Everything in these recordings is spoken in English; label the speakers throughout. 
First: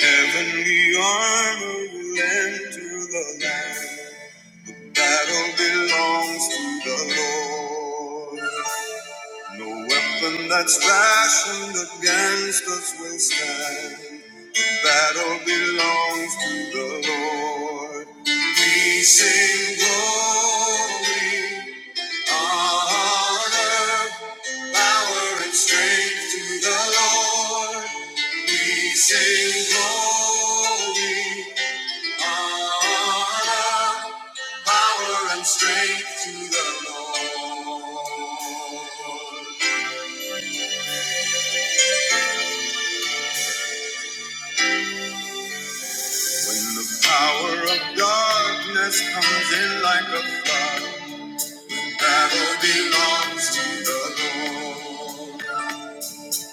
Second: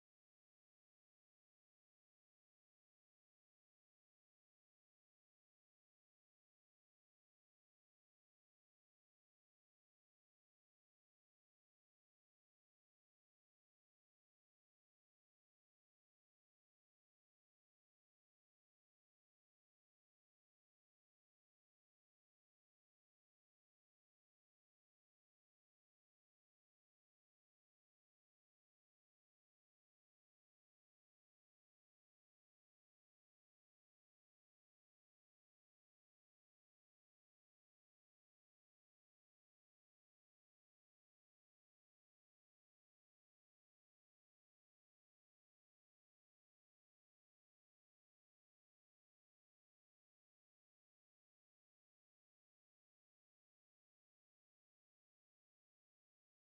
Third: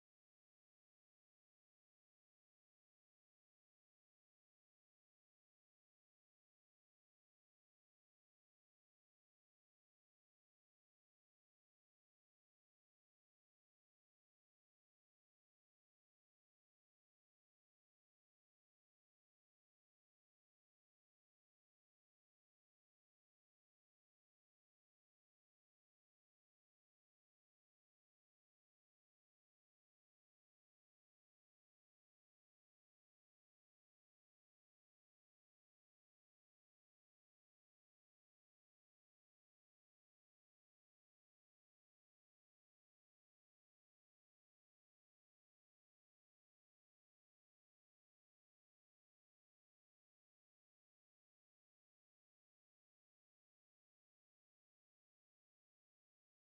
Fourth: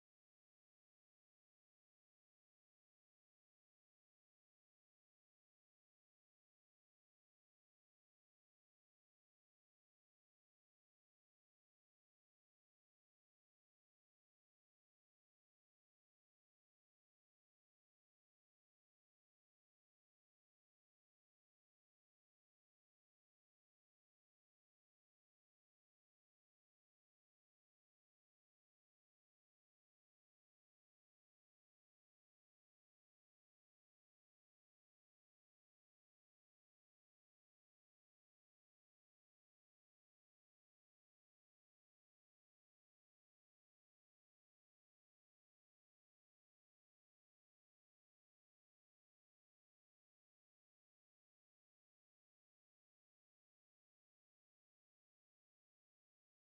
Speaker 1: Heavenly armor will enter the land. The battle belongs to the Lord. No weapon that's fashioned against us will stand. The battle belongs to the Lord. We sing glory, honor, power, and strength to the Lord. We sing glory. All power and strength to the Lord. When the power of darkness comes in like a flood, battle belongs to the Lord.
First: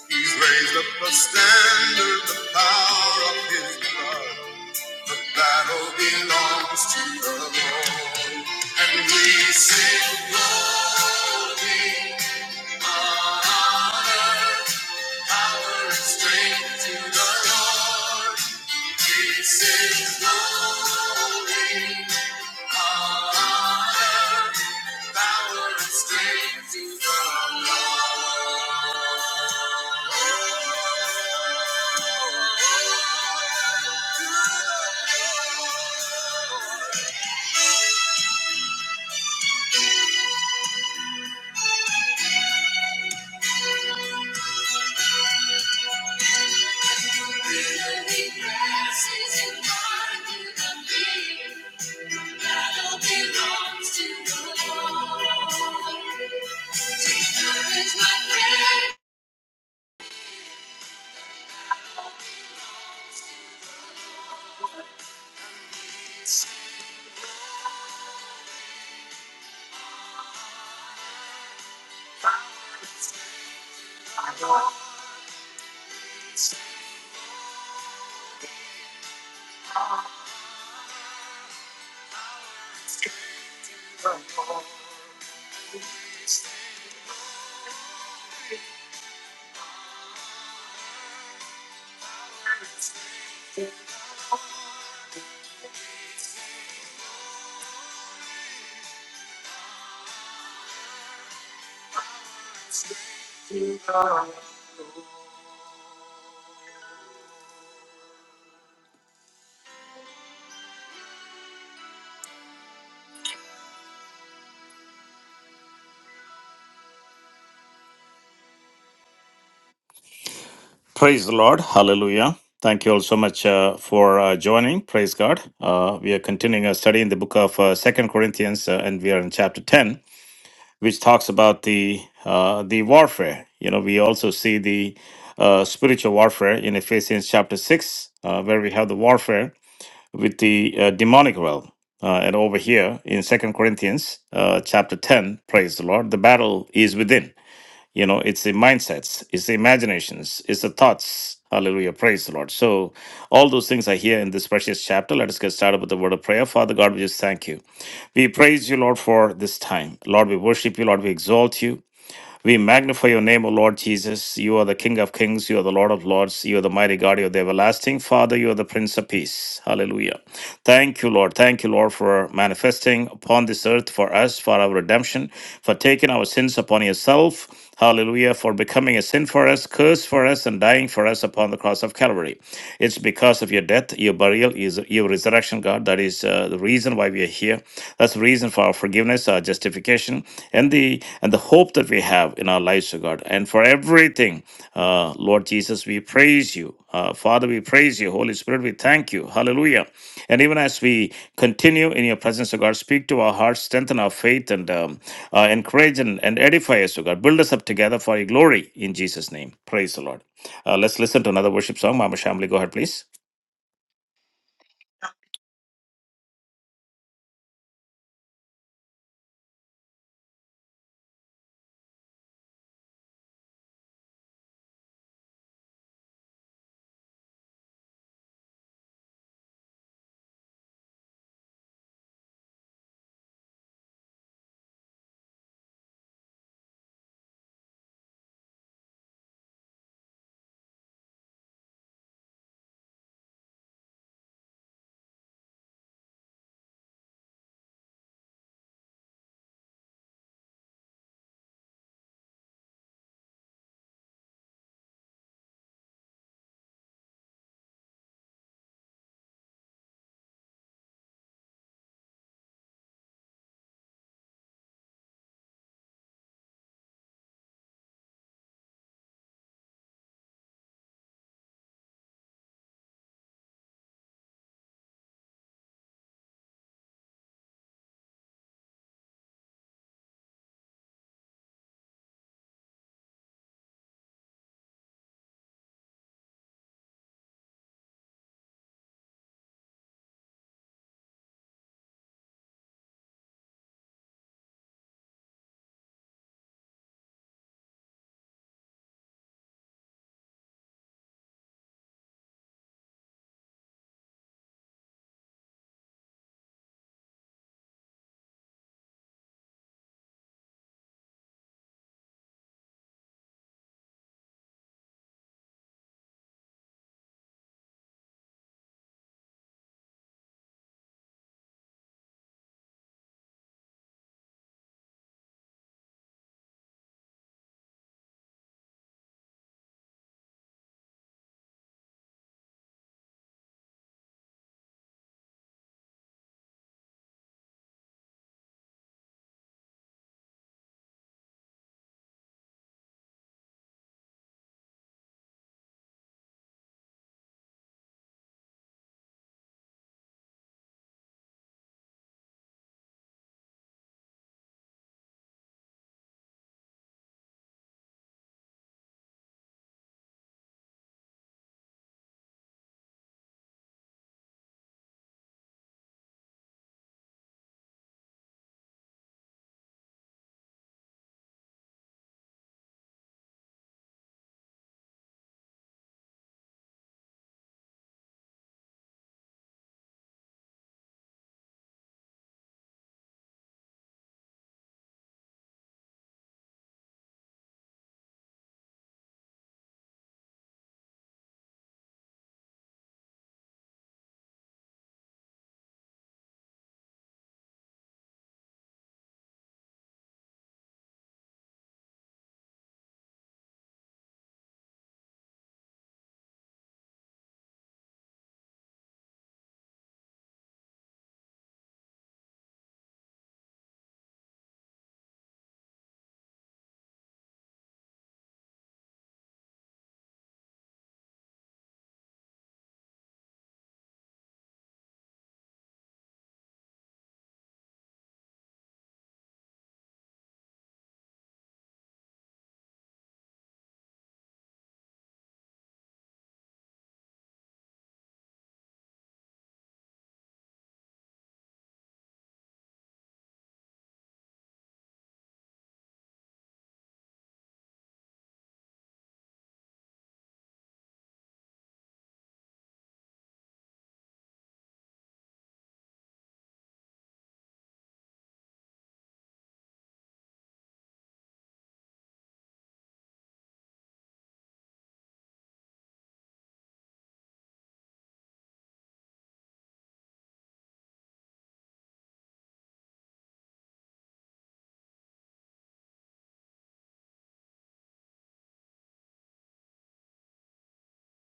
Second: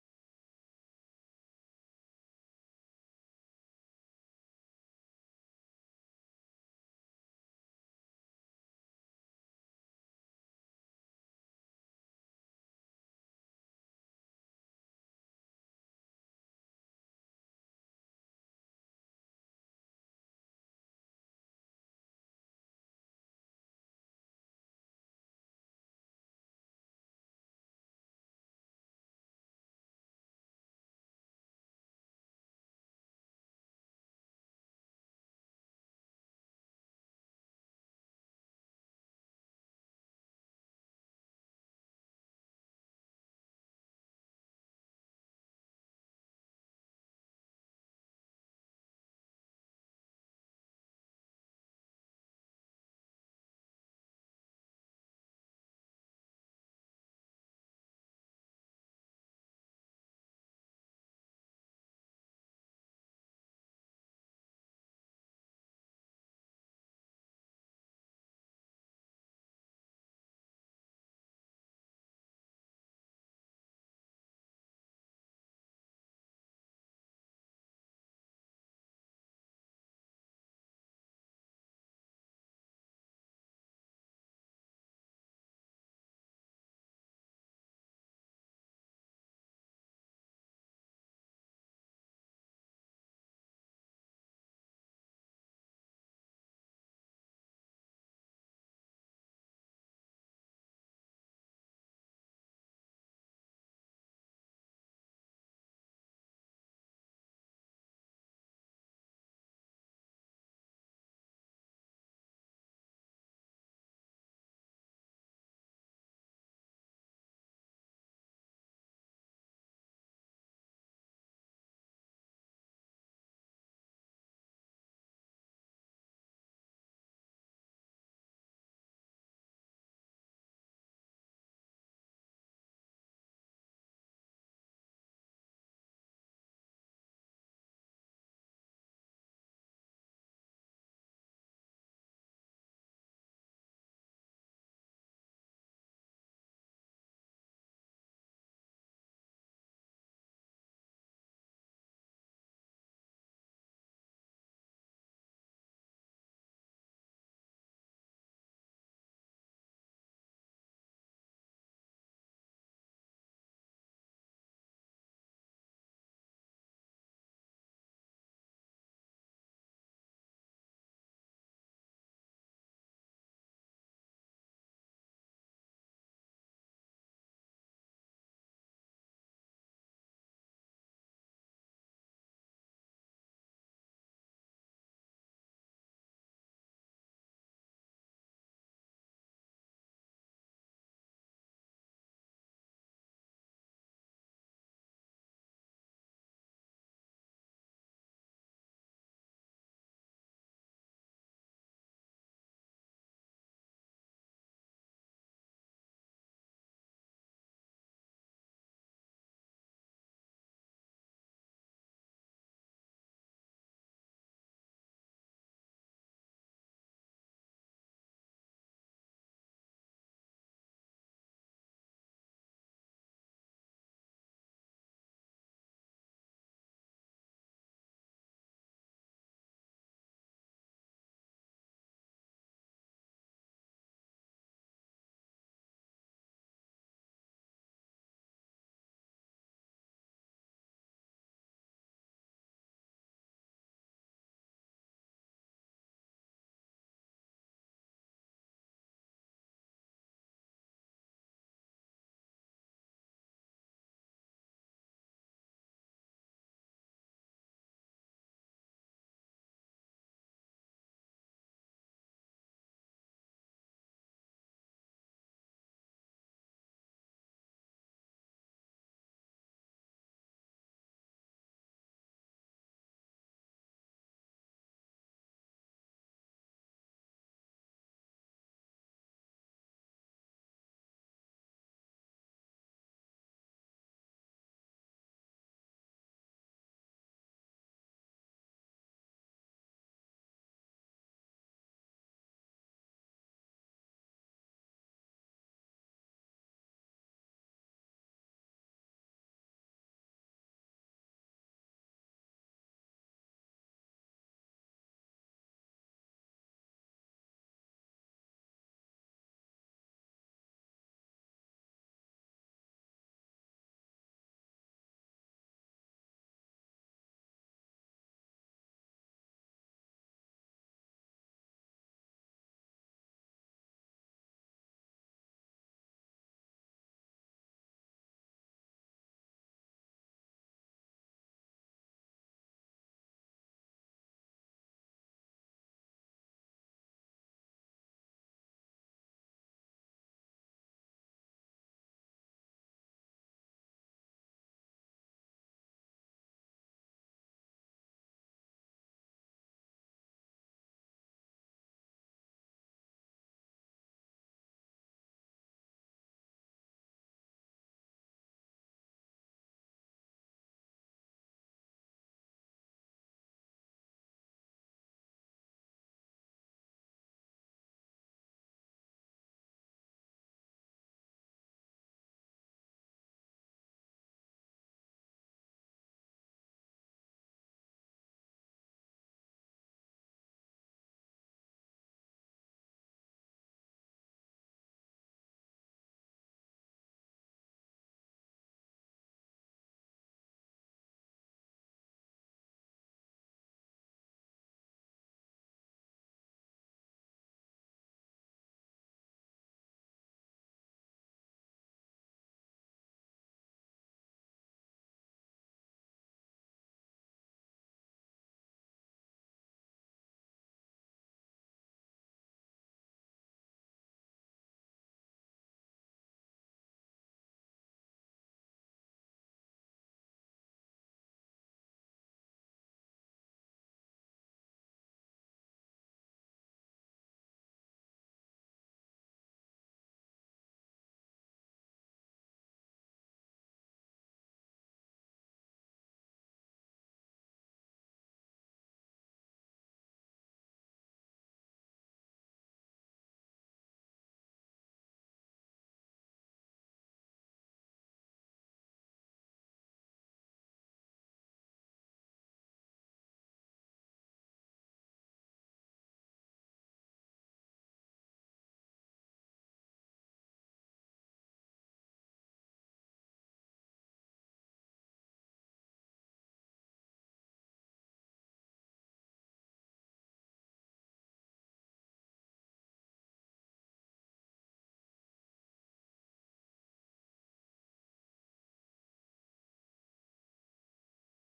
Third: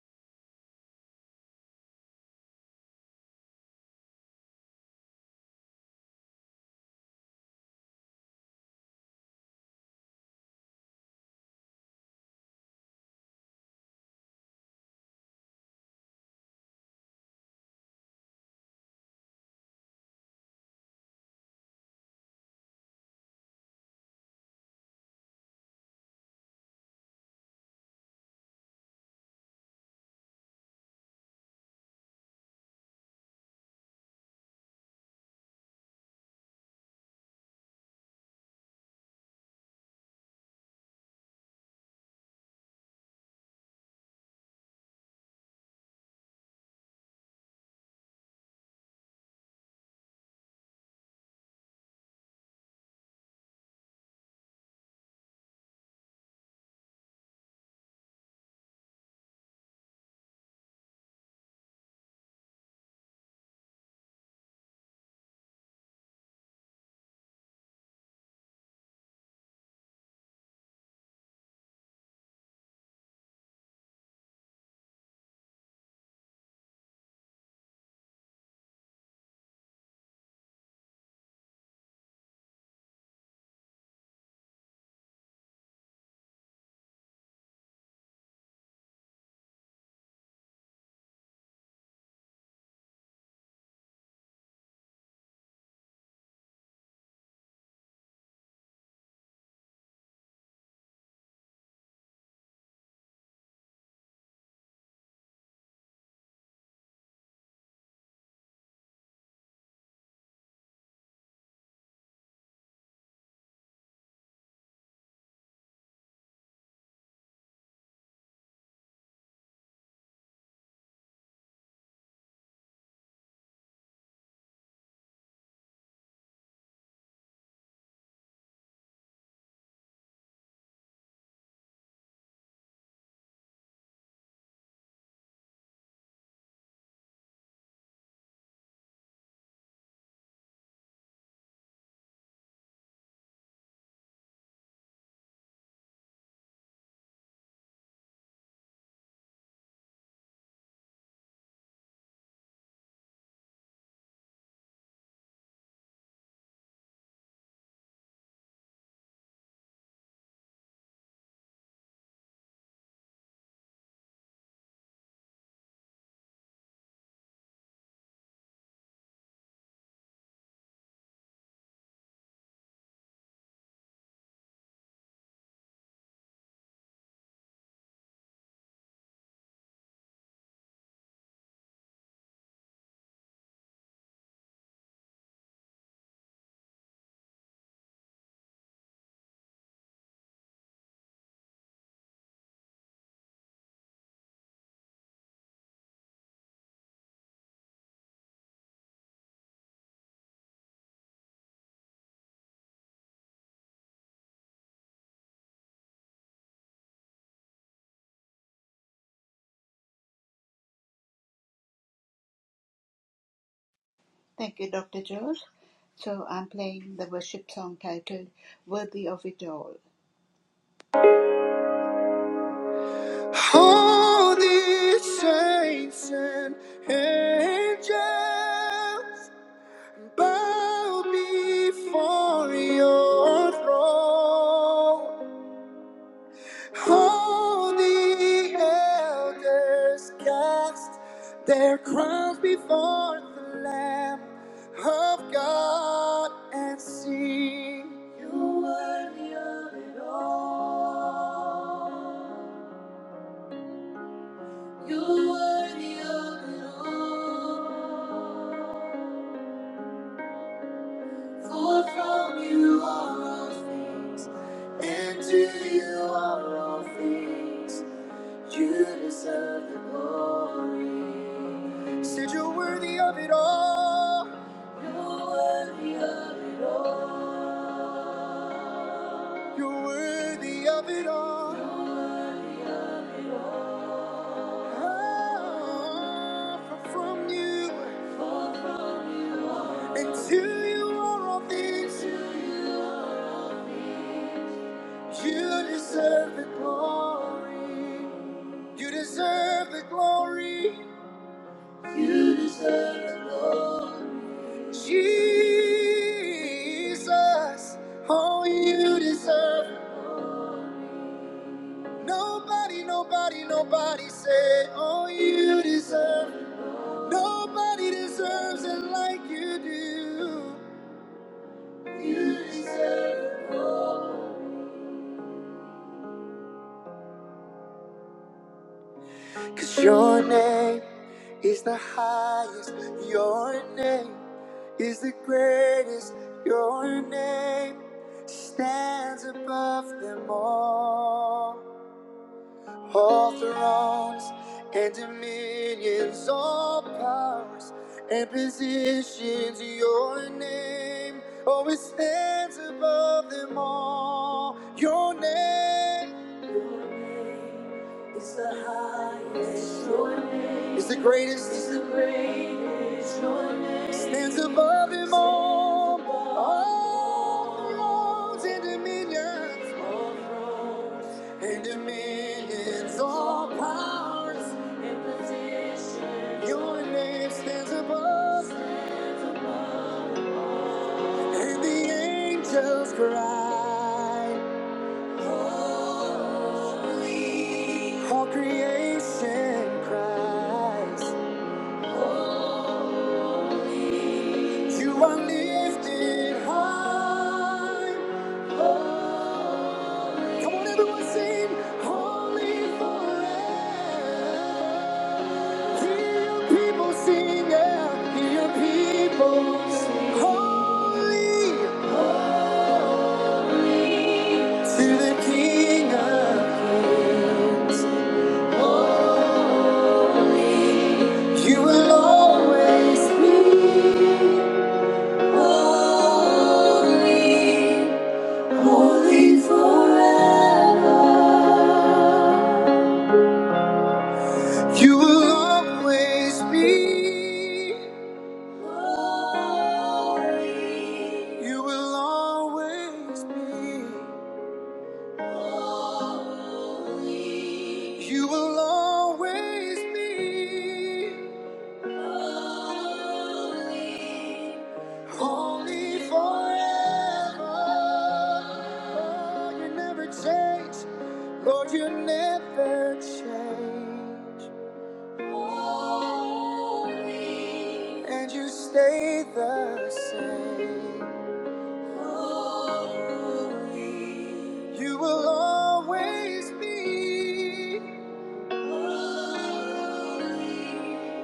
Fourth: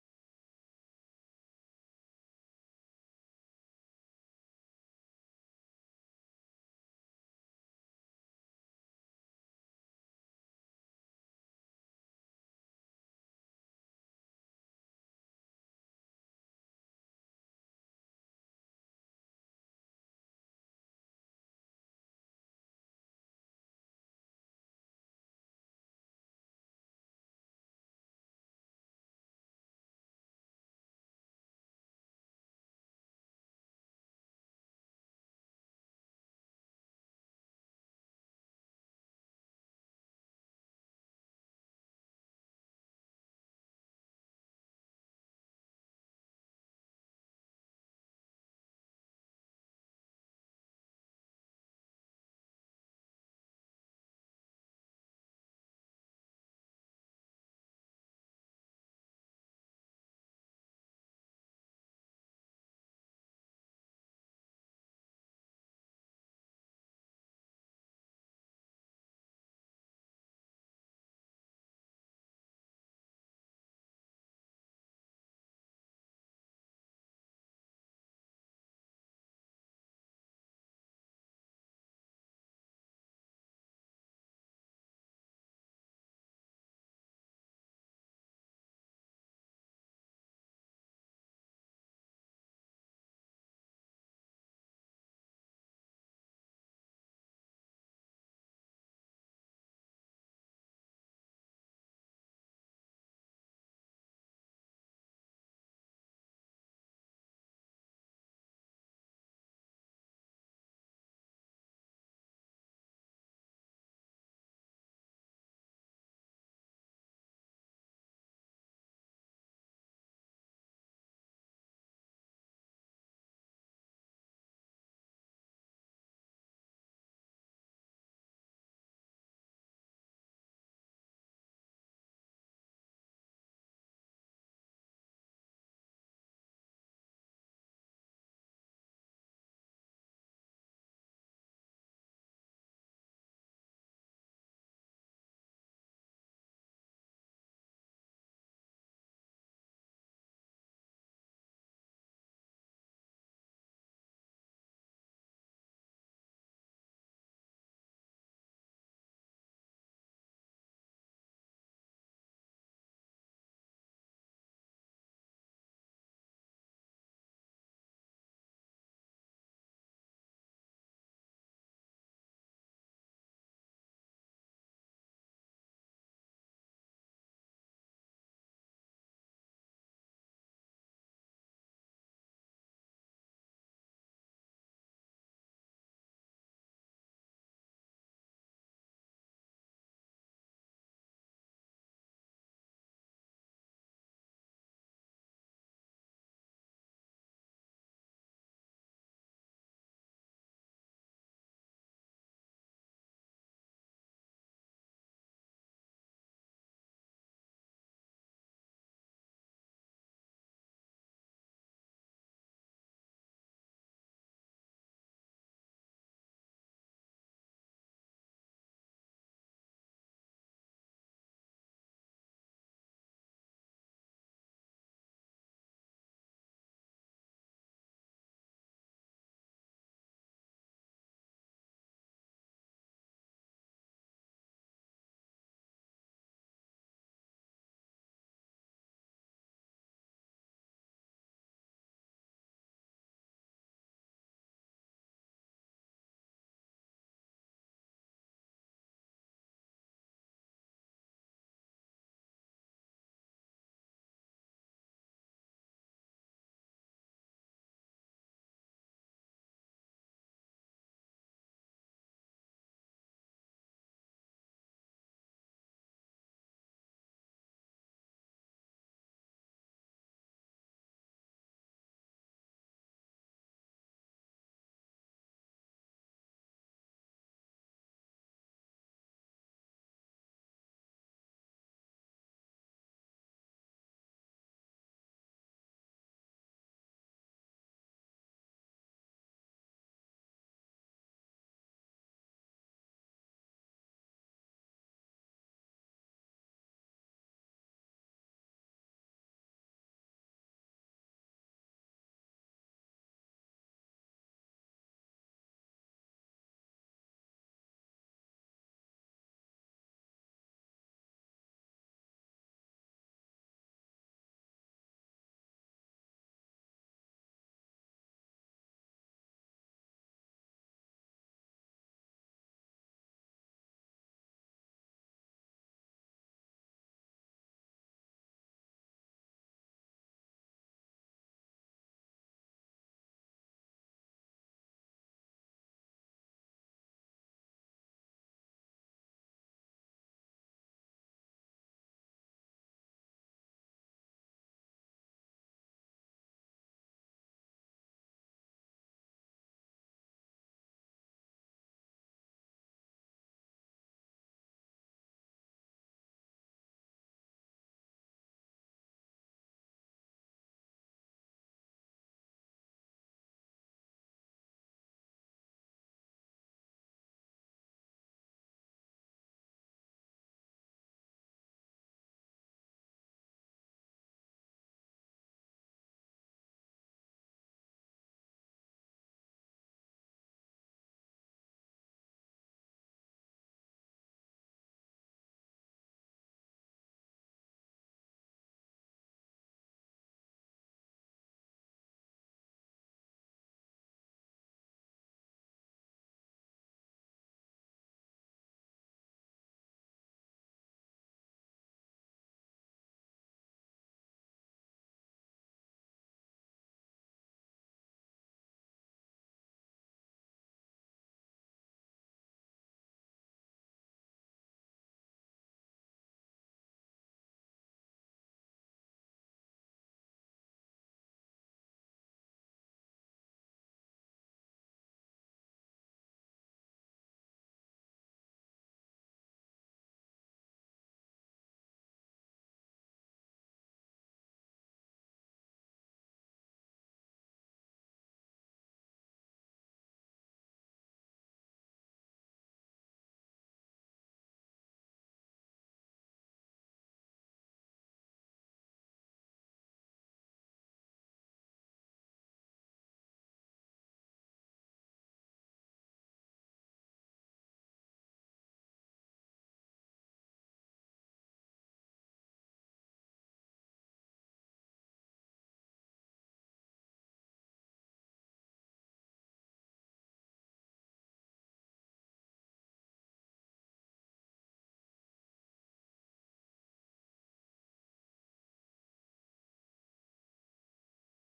Speaker 1: He's raised up a standard, the power of his blood. The battle belongs to the Lord. And we sing glory, honor. Power and strength to the Lord. This is holy. Honor, power and strength to the Lord. To the Lord. He passes in mind to the fear. Battle belongs to the Lord. Praise the Lord. Hallelujah. Thank you all so much uh, for uh, joining. Praise God. Uh, we are continuing our study in the book of uh, 2 Corinthians, uh, and we are in chapter 10, which talks about the uh, the warfare. You know, we also see the uh, spiritual warfare in Ephesians chapter 6, uh, where we have the warfare. with the uh, demonic realm. Uh, and over here in Second Corinthians uh, chapter 10, praise the Lord, the battle is within. You know, it's the mindsets, it's the imaginations, it's the thoughts. Hallelujah. Praise the Lord. So, all those things are here in this precious chapter. Let us get started with the word of prayer. Father God, we just thank you. We praise you, Lord, for this time. Lord, we worship you. Lord, we exalt you. We magnify your name, O Lord Jesus. You are the King of kings. You are the Lord of lords. You are the mighty God. You are the everlasting Father. You are the Prince of Peace. Hallelujah. Thank you, Lord. Thank you, Lord, for manifesting upon this earth for us, for our redemption, for taking our sins upon yourself. Hallelujah, for becoming a sin for us, curse for us, and dying for us upon the cross of Calvary. It's because of your death, your burial, your resurrection, God. That is uh, the reason why we are here. That's the reason for our forgiveness, our justification, and the and the hope that we have in our lives, O God. And for everything, uh, Lord Jesus, we praise you. Uh, Father, we praise you. Holy Spirit, we thank you. Hallelujah. And even as we continue in your presence, O God, speak to our hearts, strengthen our faith, and um, uh, encourage and, and edify us, O God. Build us up together for your glory in Jesus' name. Praise the Lord. Uh, let's listen to another worship song. Mama Shamli, go ahead, please.
Speaker 2: Thank you, Dr. George. So I'm playing the worship song titled Worthy of It All. Holy saints and angels bow before your throne. All the elders cast their crowns before the Lamb of God and sing. You worthy of it all. You worthy of it all. For from you are all things, and to you are all things. You deserve the glory. Said you're worthy of it all. You're worthy of it all. You're worthy of it all. You're worthy of it all. Far from you, and you are all things. You deserve the glory. You deserve the glory. You deserve the glory. Jesus, oh, you deserve. Nobody, nobody, nobody say, oh, you deserve. Nobody deserves it like you do. You deserve it all. Cause your name is the highest. Your name is the greatest. Your name stands above them all. All thrones and dominions, all powers and positions, your name always stands above them all. Your name, your name is the highest, is the greatest, is the greatest. Your name stands above them all. All thrones and dominions. And dominions, all powers, and positions. Your name stands above, and the angels cry. Holy. All creation cries. You are lifted high. Oh, come on, everyone, sing holy forever. Hear your people sing, yeah. Hear your people sing. Holy, holy to the King of Kings. Holy, you will always be. Holy, holy forever. You will always be You will always be You will always be. Holy, holy forever. Lord, you never change. Lord, you never change. Holy, and you stay the same. Holy, you will always be. Holy.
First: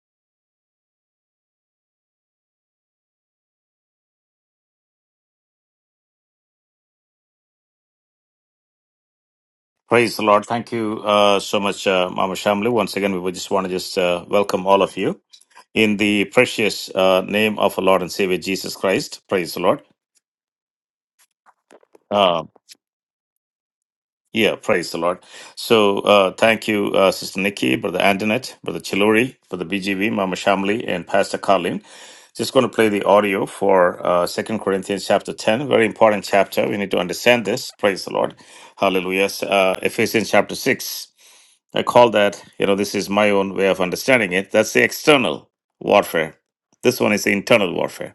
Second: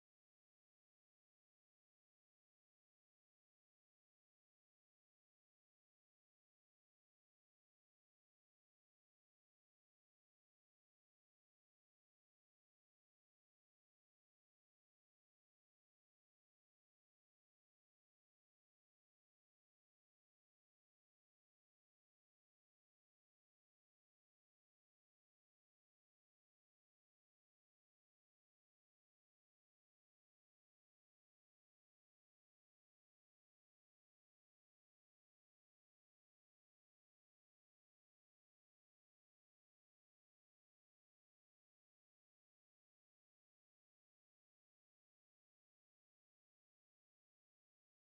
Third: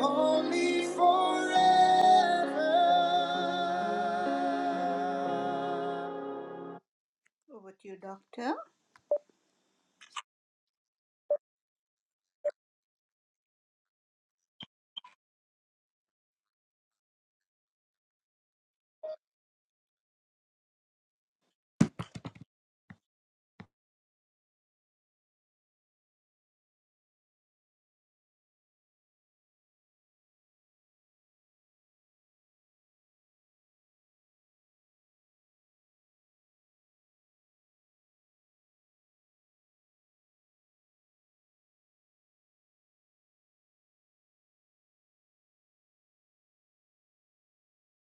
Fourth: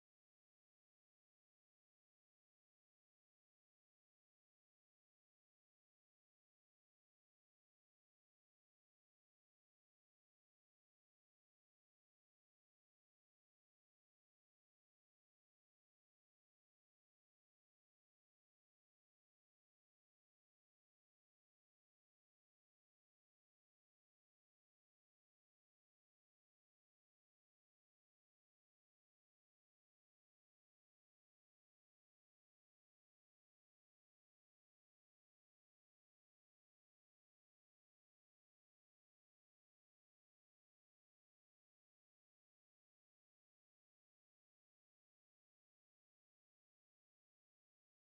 Speaker 2: Holy forever. Over to you, Doctor.
Speaker 1: Praise the Lord. Thank you uh, so much, uh, Mama Shamli. Once again, we would just want to just uh, welcome all of you in the precious uh, name of our Lord and Savior Jesus Christ. Praise the Lord. Uh, Yeah, praise the Lord. So uh, thank you, uh, Sister Nikki, Brother Antoinette, Brother Chilori, Brother BGV, Mama Shamli, and Pastor Colin. Just going to play the audio for uh, 2 Corinthians chapter 10, very important chapter. We need to understand this. Praise the Lord. Hallelujah. S- Uh, Ephesians chapter 6. I call that, you know, this is my own way of understanding it. That's the external warfare. This one is the internal warfare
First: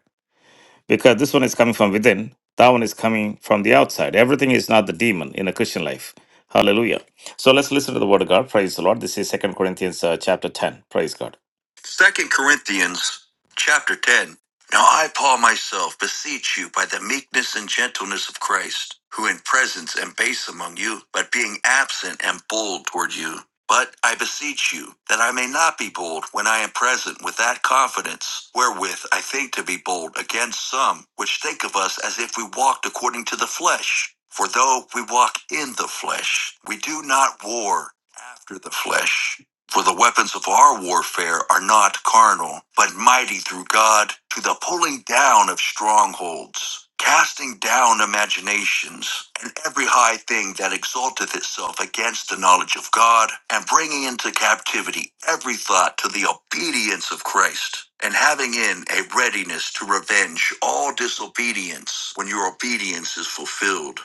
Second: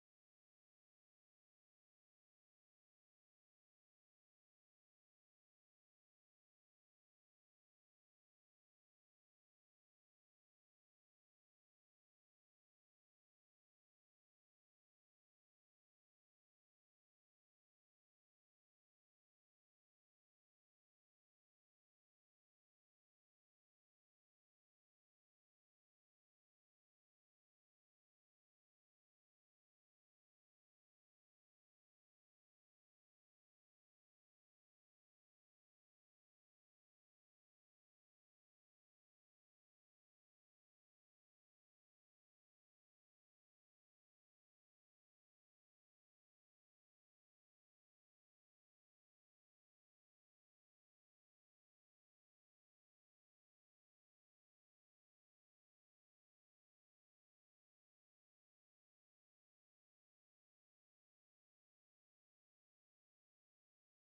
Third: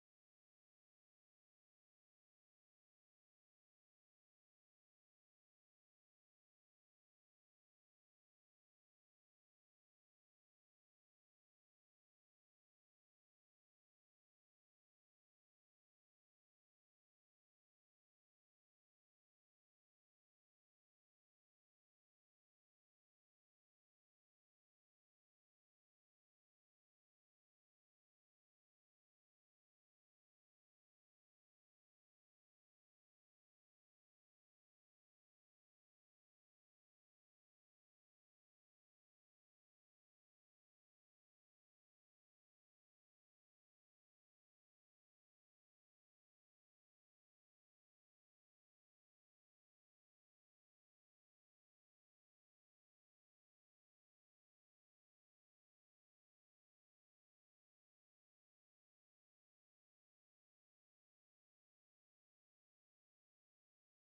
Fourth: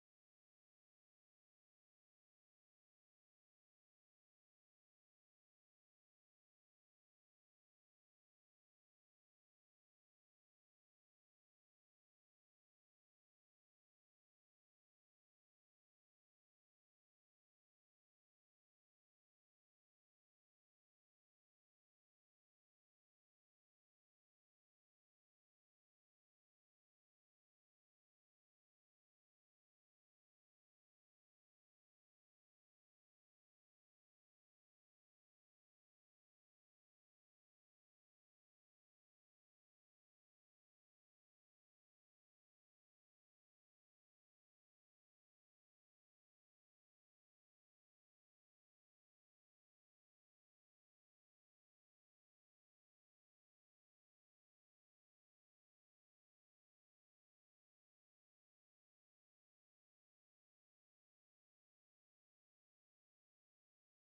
Speaker 1: because this one is coming from within, that one is coming from the outside. Everything is not the demon in a Christian life. Hallelujah. So let's listen to the word of God. Praise the Lord. This is Second Corinthians uh, chapter 10. Praise God. Second Corinthians chapter 10. Now I, Paul, myself, beseech you by the meekness and gentleness of Christ, who in presence am base among you, but being absent am bold toward you. But I beseech you that I may not be bold when I am present with that confidence wherewith I think to be bold against some which think of us as if we walked according to the flesh. For though we walk in the flesh, we do not war after the flesh. For the weapons of our warfare are not carnal, but mighty through God to the pulling down of strongholds, casting down imaginations, and every high thing that exalteth itself against the knowledge of God, and bringing into captivity every thought to the obedience of Christ, and having in a readiness to revenge all disobedience when your obedience is fulfilled.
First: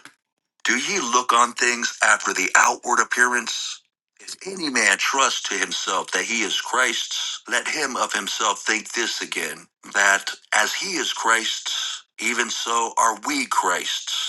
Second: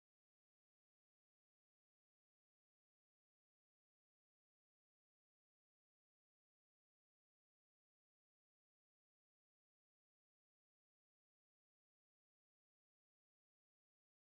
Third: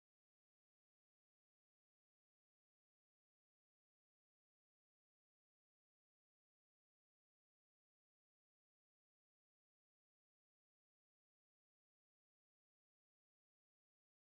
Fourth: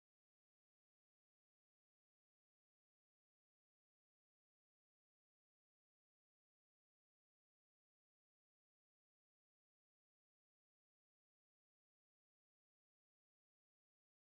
Speaker 1: Do ye look on things after the outward appearance? If any man trust to himself that he is Christ's, let him of himself think this again, that as he is Christ's, even so are we Christ's.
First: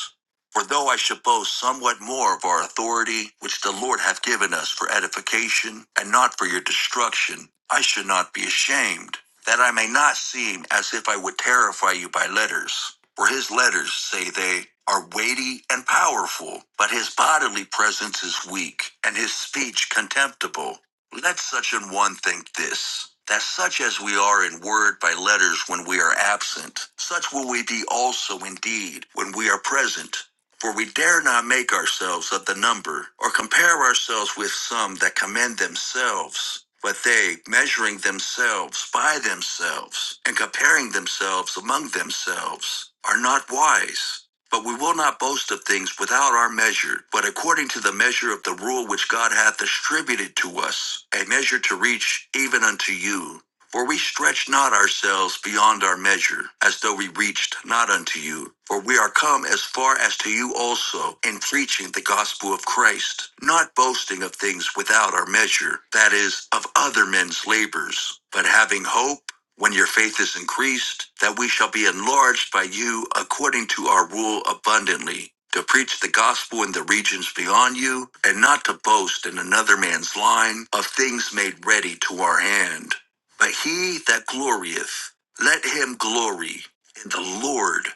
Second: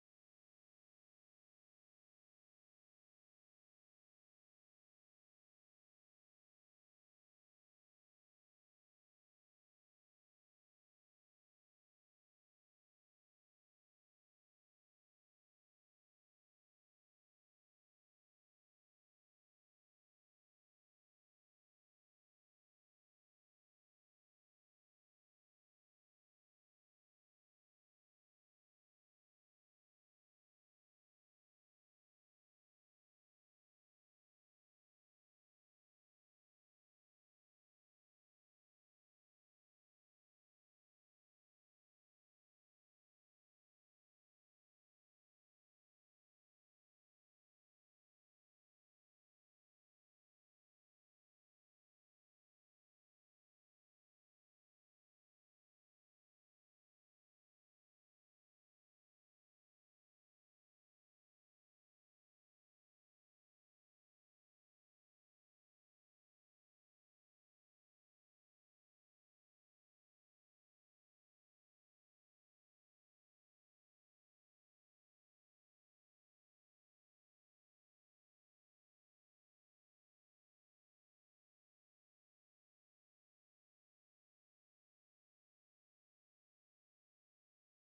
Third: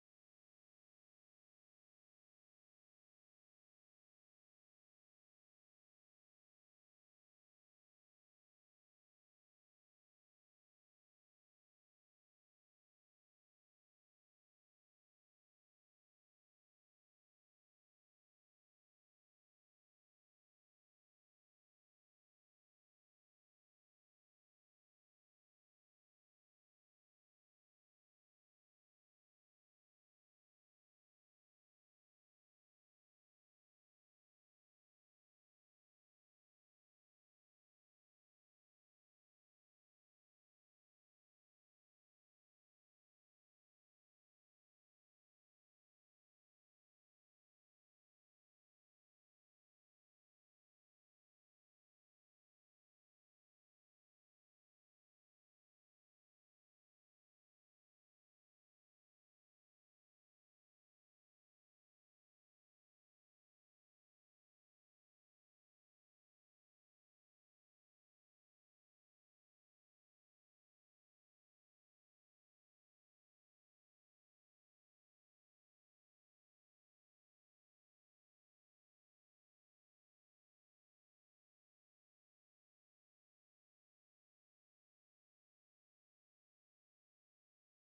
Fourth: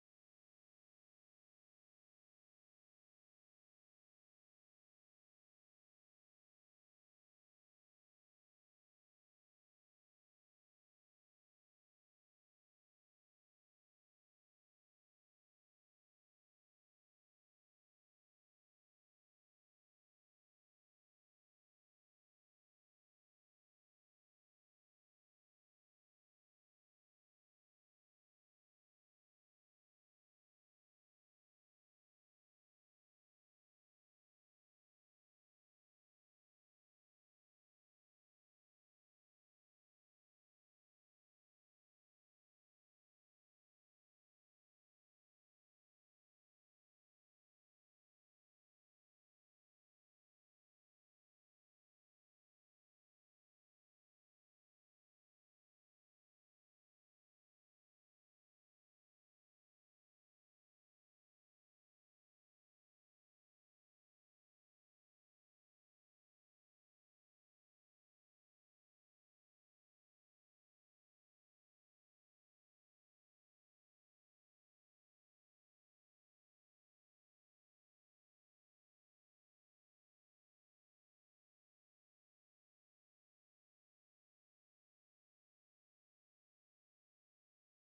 Speaker 1: For though I should boast somewhat more of our authority, which the Lord hath given us for edification, and not for your destruction, I should not be ashamed, that I may not seem as if I would terrify you by letters. For his letters, say they, are weighty and powerful, but his bodily presence is weak, and his speech contemptible. Let such an one think this, that such as we are in word by letters when we are absent, such will we be also indeed when we are present. For we dare not make ourselves of the number, or compare ourselves with some that commend themselves. But they, measuring themselves by themselves, and comparing themselves among themselves, are not wise. But we will not boast of things without our measure, but according to the measure of the rule which God hath distributed to us, a measure to reach even unto you. For we stretch not ourselves beyond our measure, as though we reached not unto you. For we are come as far as to you also in preaching the gospel of Christ, not boasting of things without our measure, that is, of other men's labors, but having hope, when your faith is increased, that we shall be enlarged by you according to our rule abundantly, to preach the gospel in the regions beyond you, and not to boast in another man's line of things made ready to our hand. But he that glorieth, let him glory in the Lord.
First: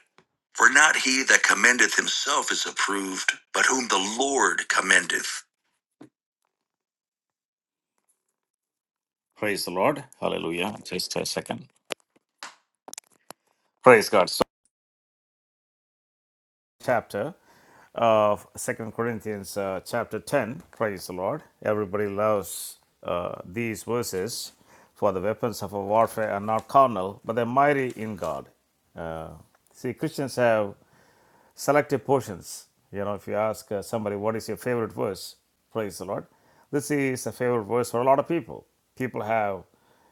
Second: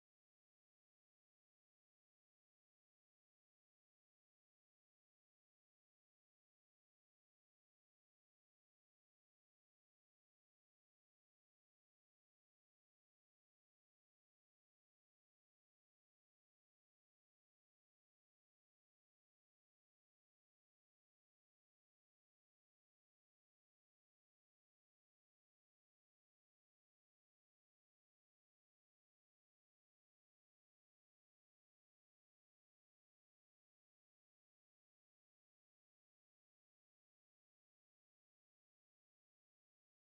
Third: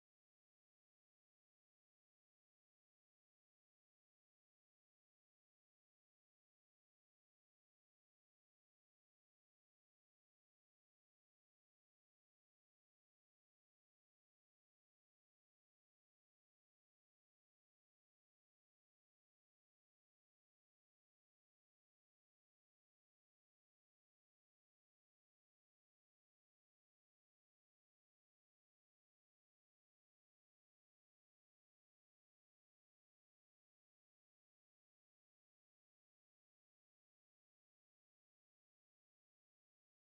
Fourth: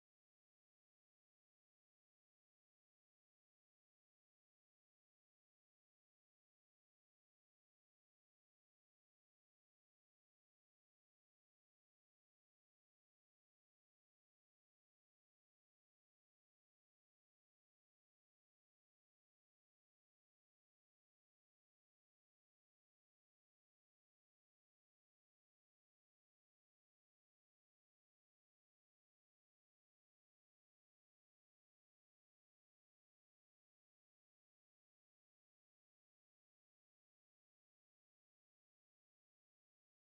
Speaker 1: For not he that commendeth himself is approved, but whom the Lord commendeth. Praise the Lord. Hallelujah. Just a second. Praise God. So- chapter of Second Corinthians, uh, chapter 10. Praise the Lord. Everybody loves uh, these verses. For the weapons of our warfare are not carnal, but they're mighty in God. Uh, see, Christians have selective portions. You know, if you ask uh, somebody, what is your favorite verse? Praise the Lord. This is a favorite verse for a lot of people. People have,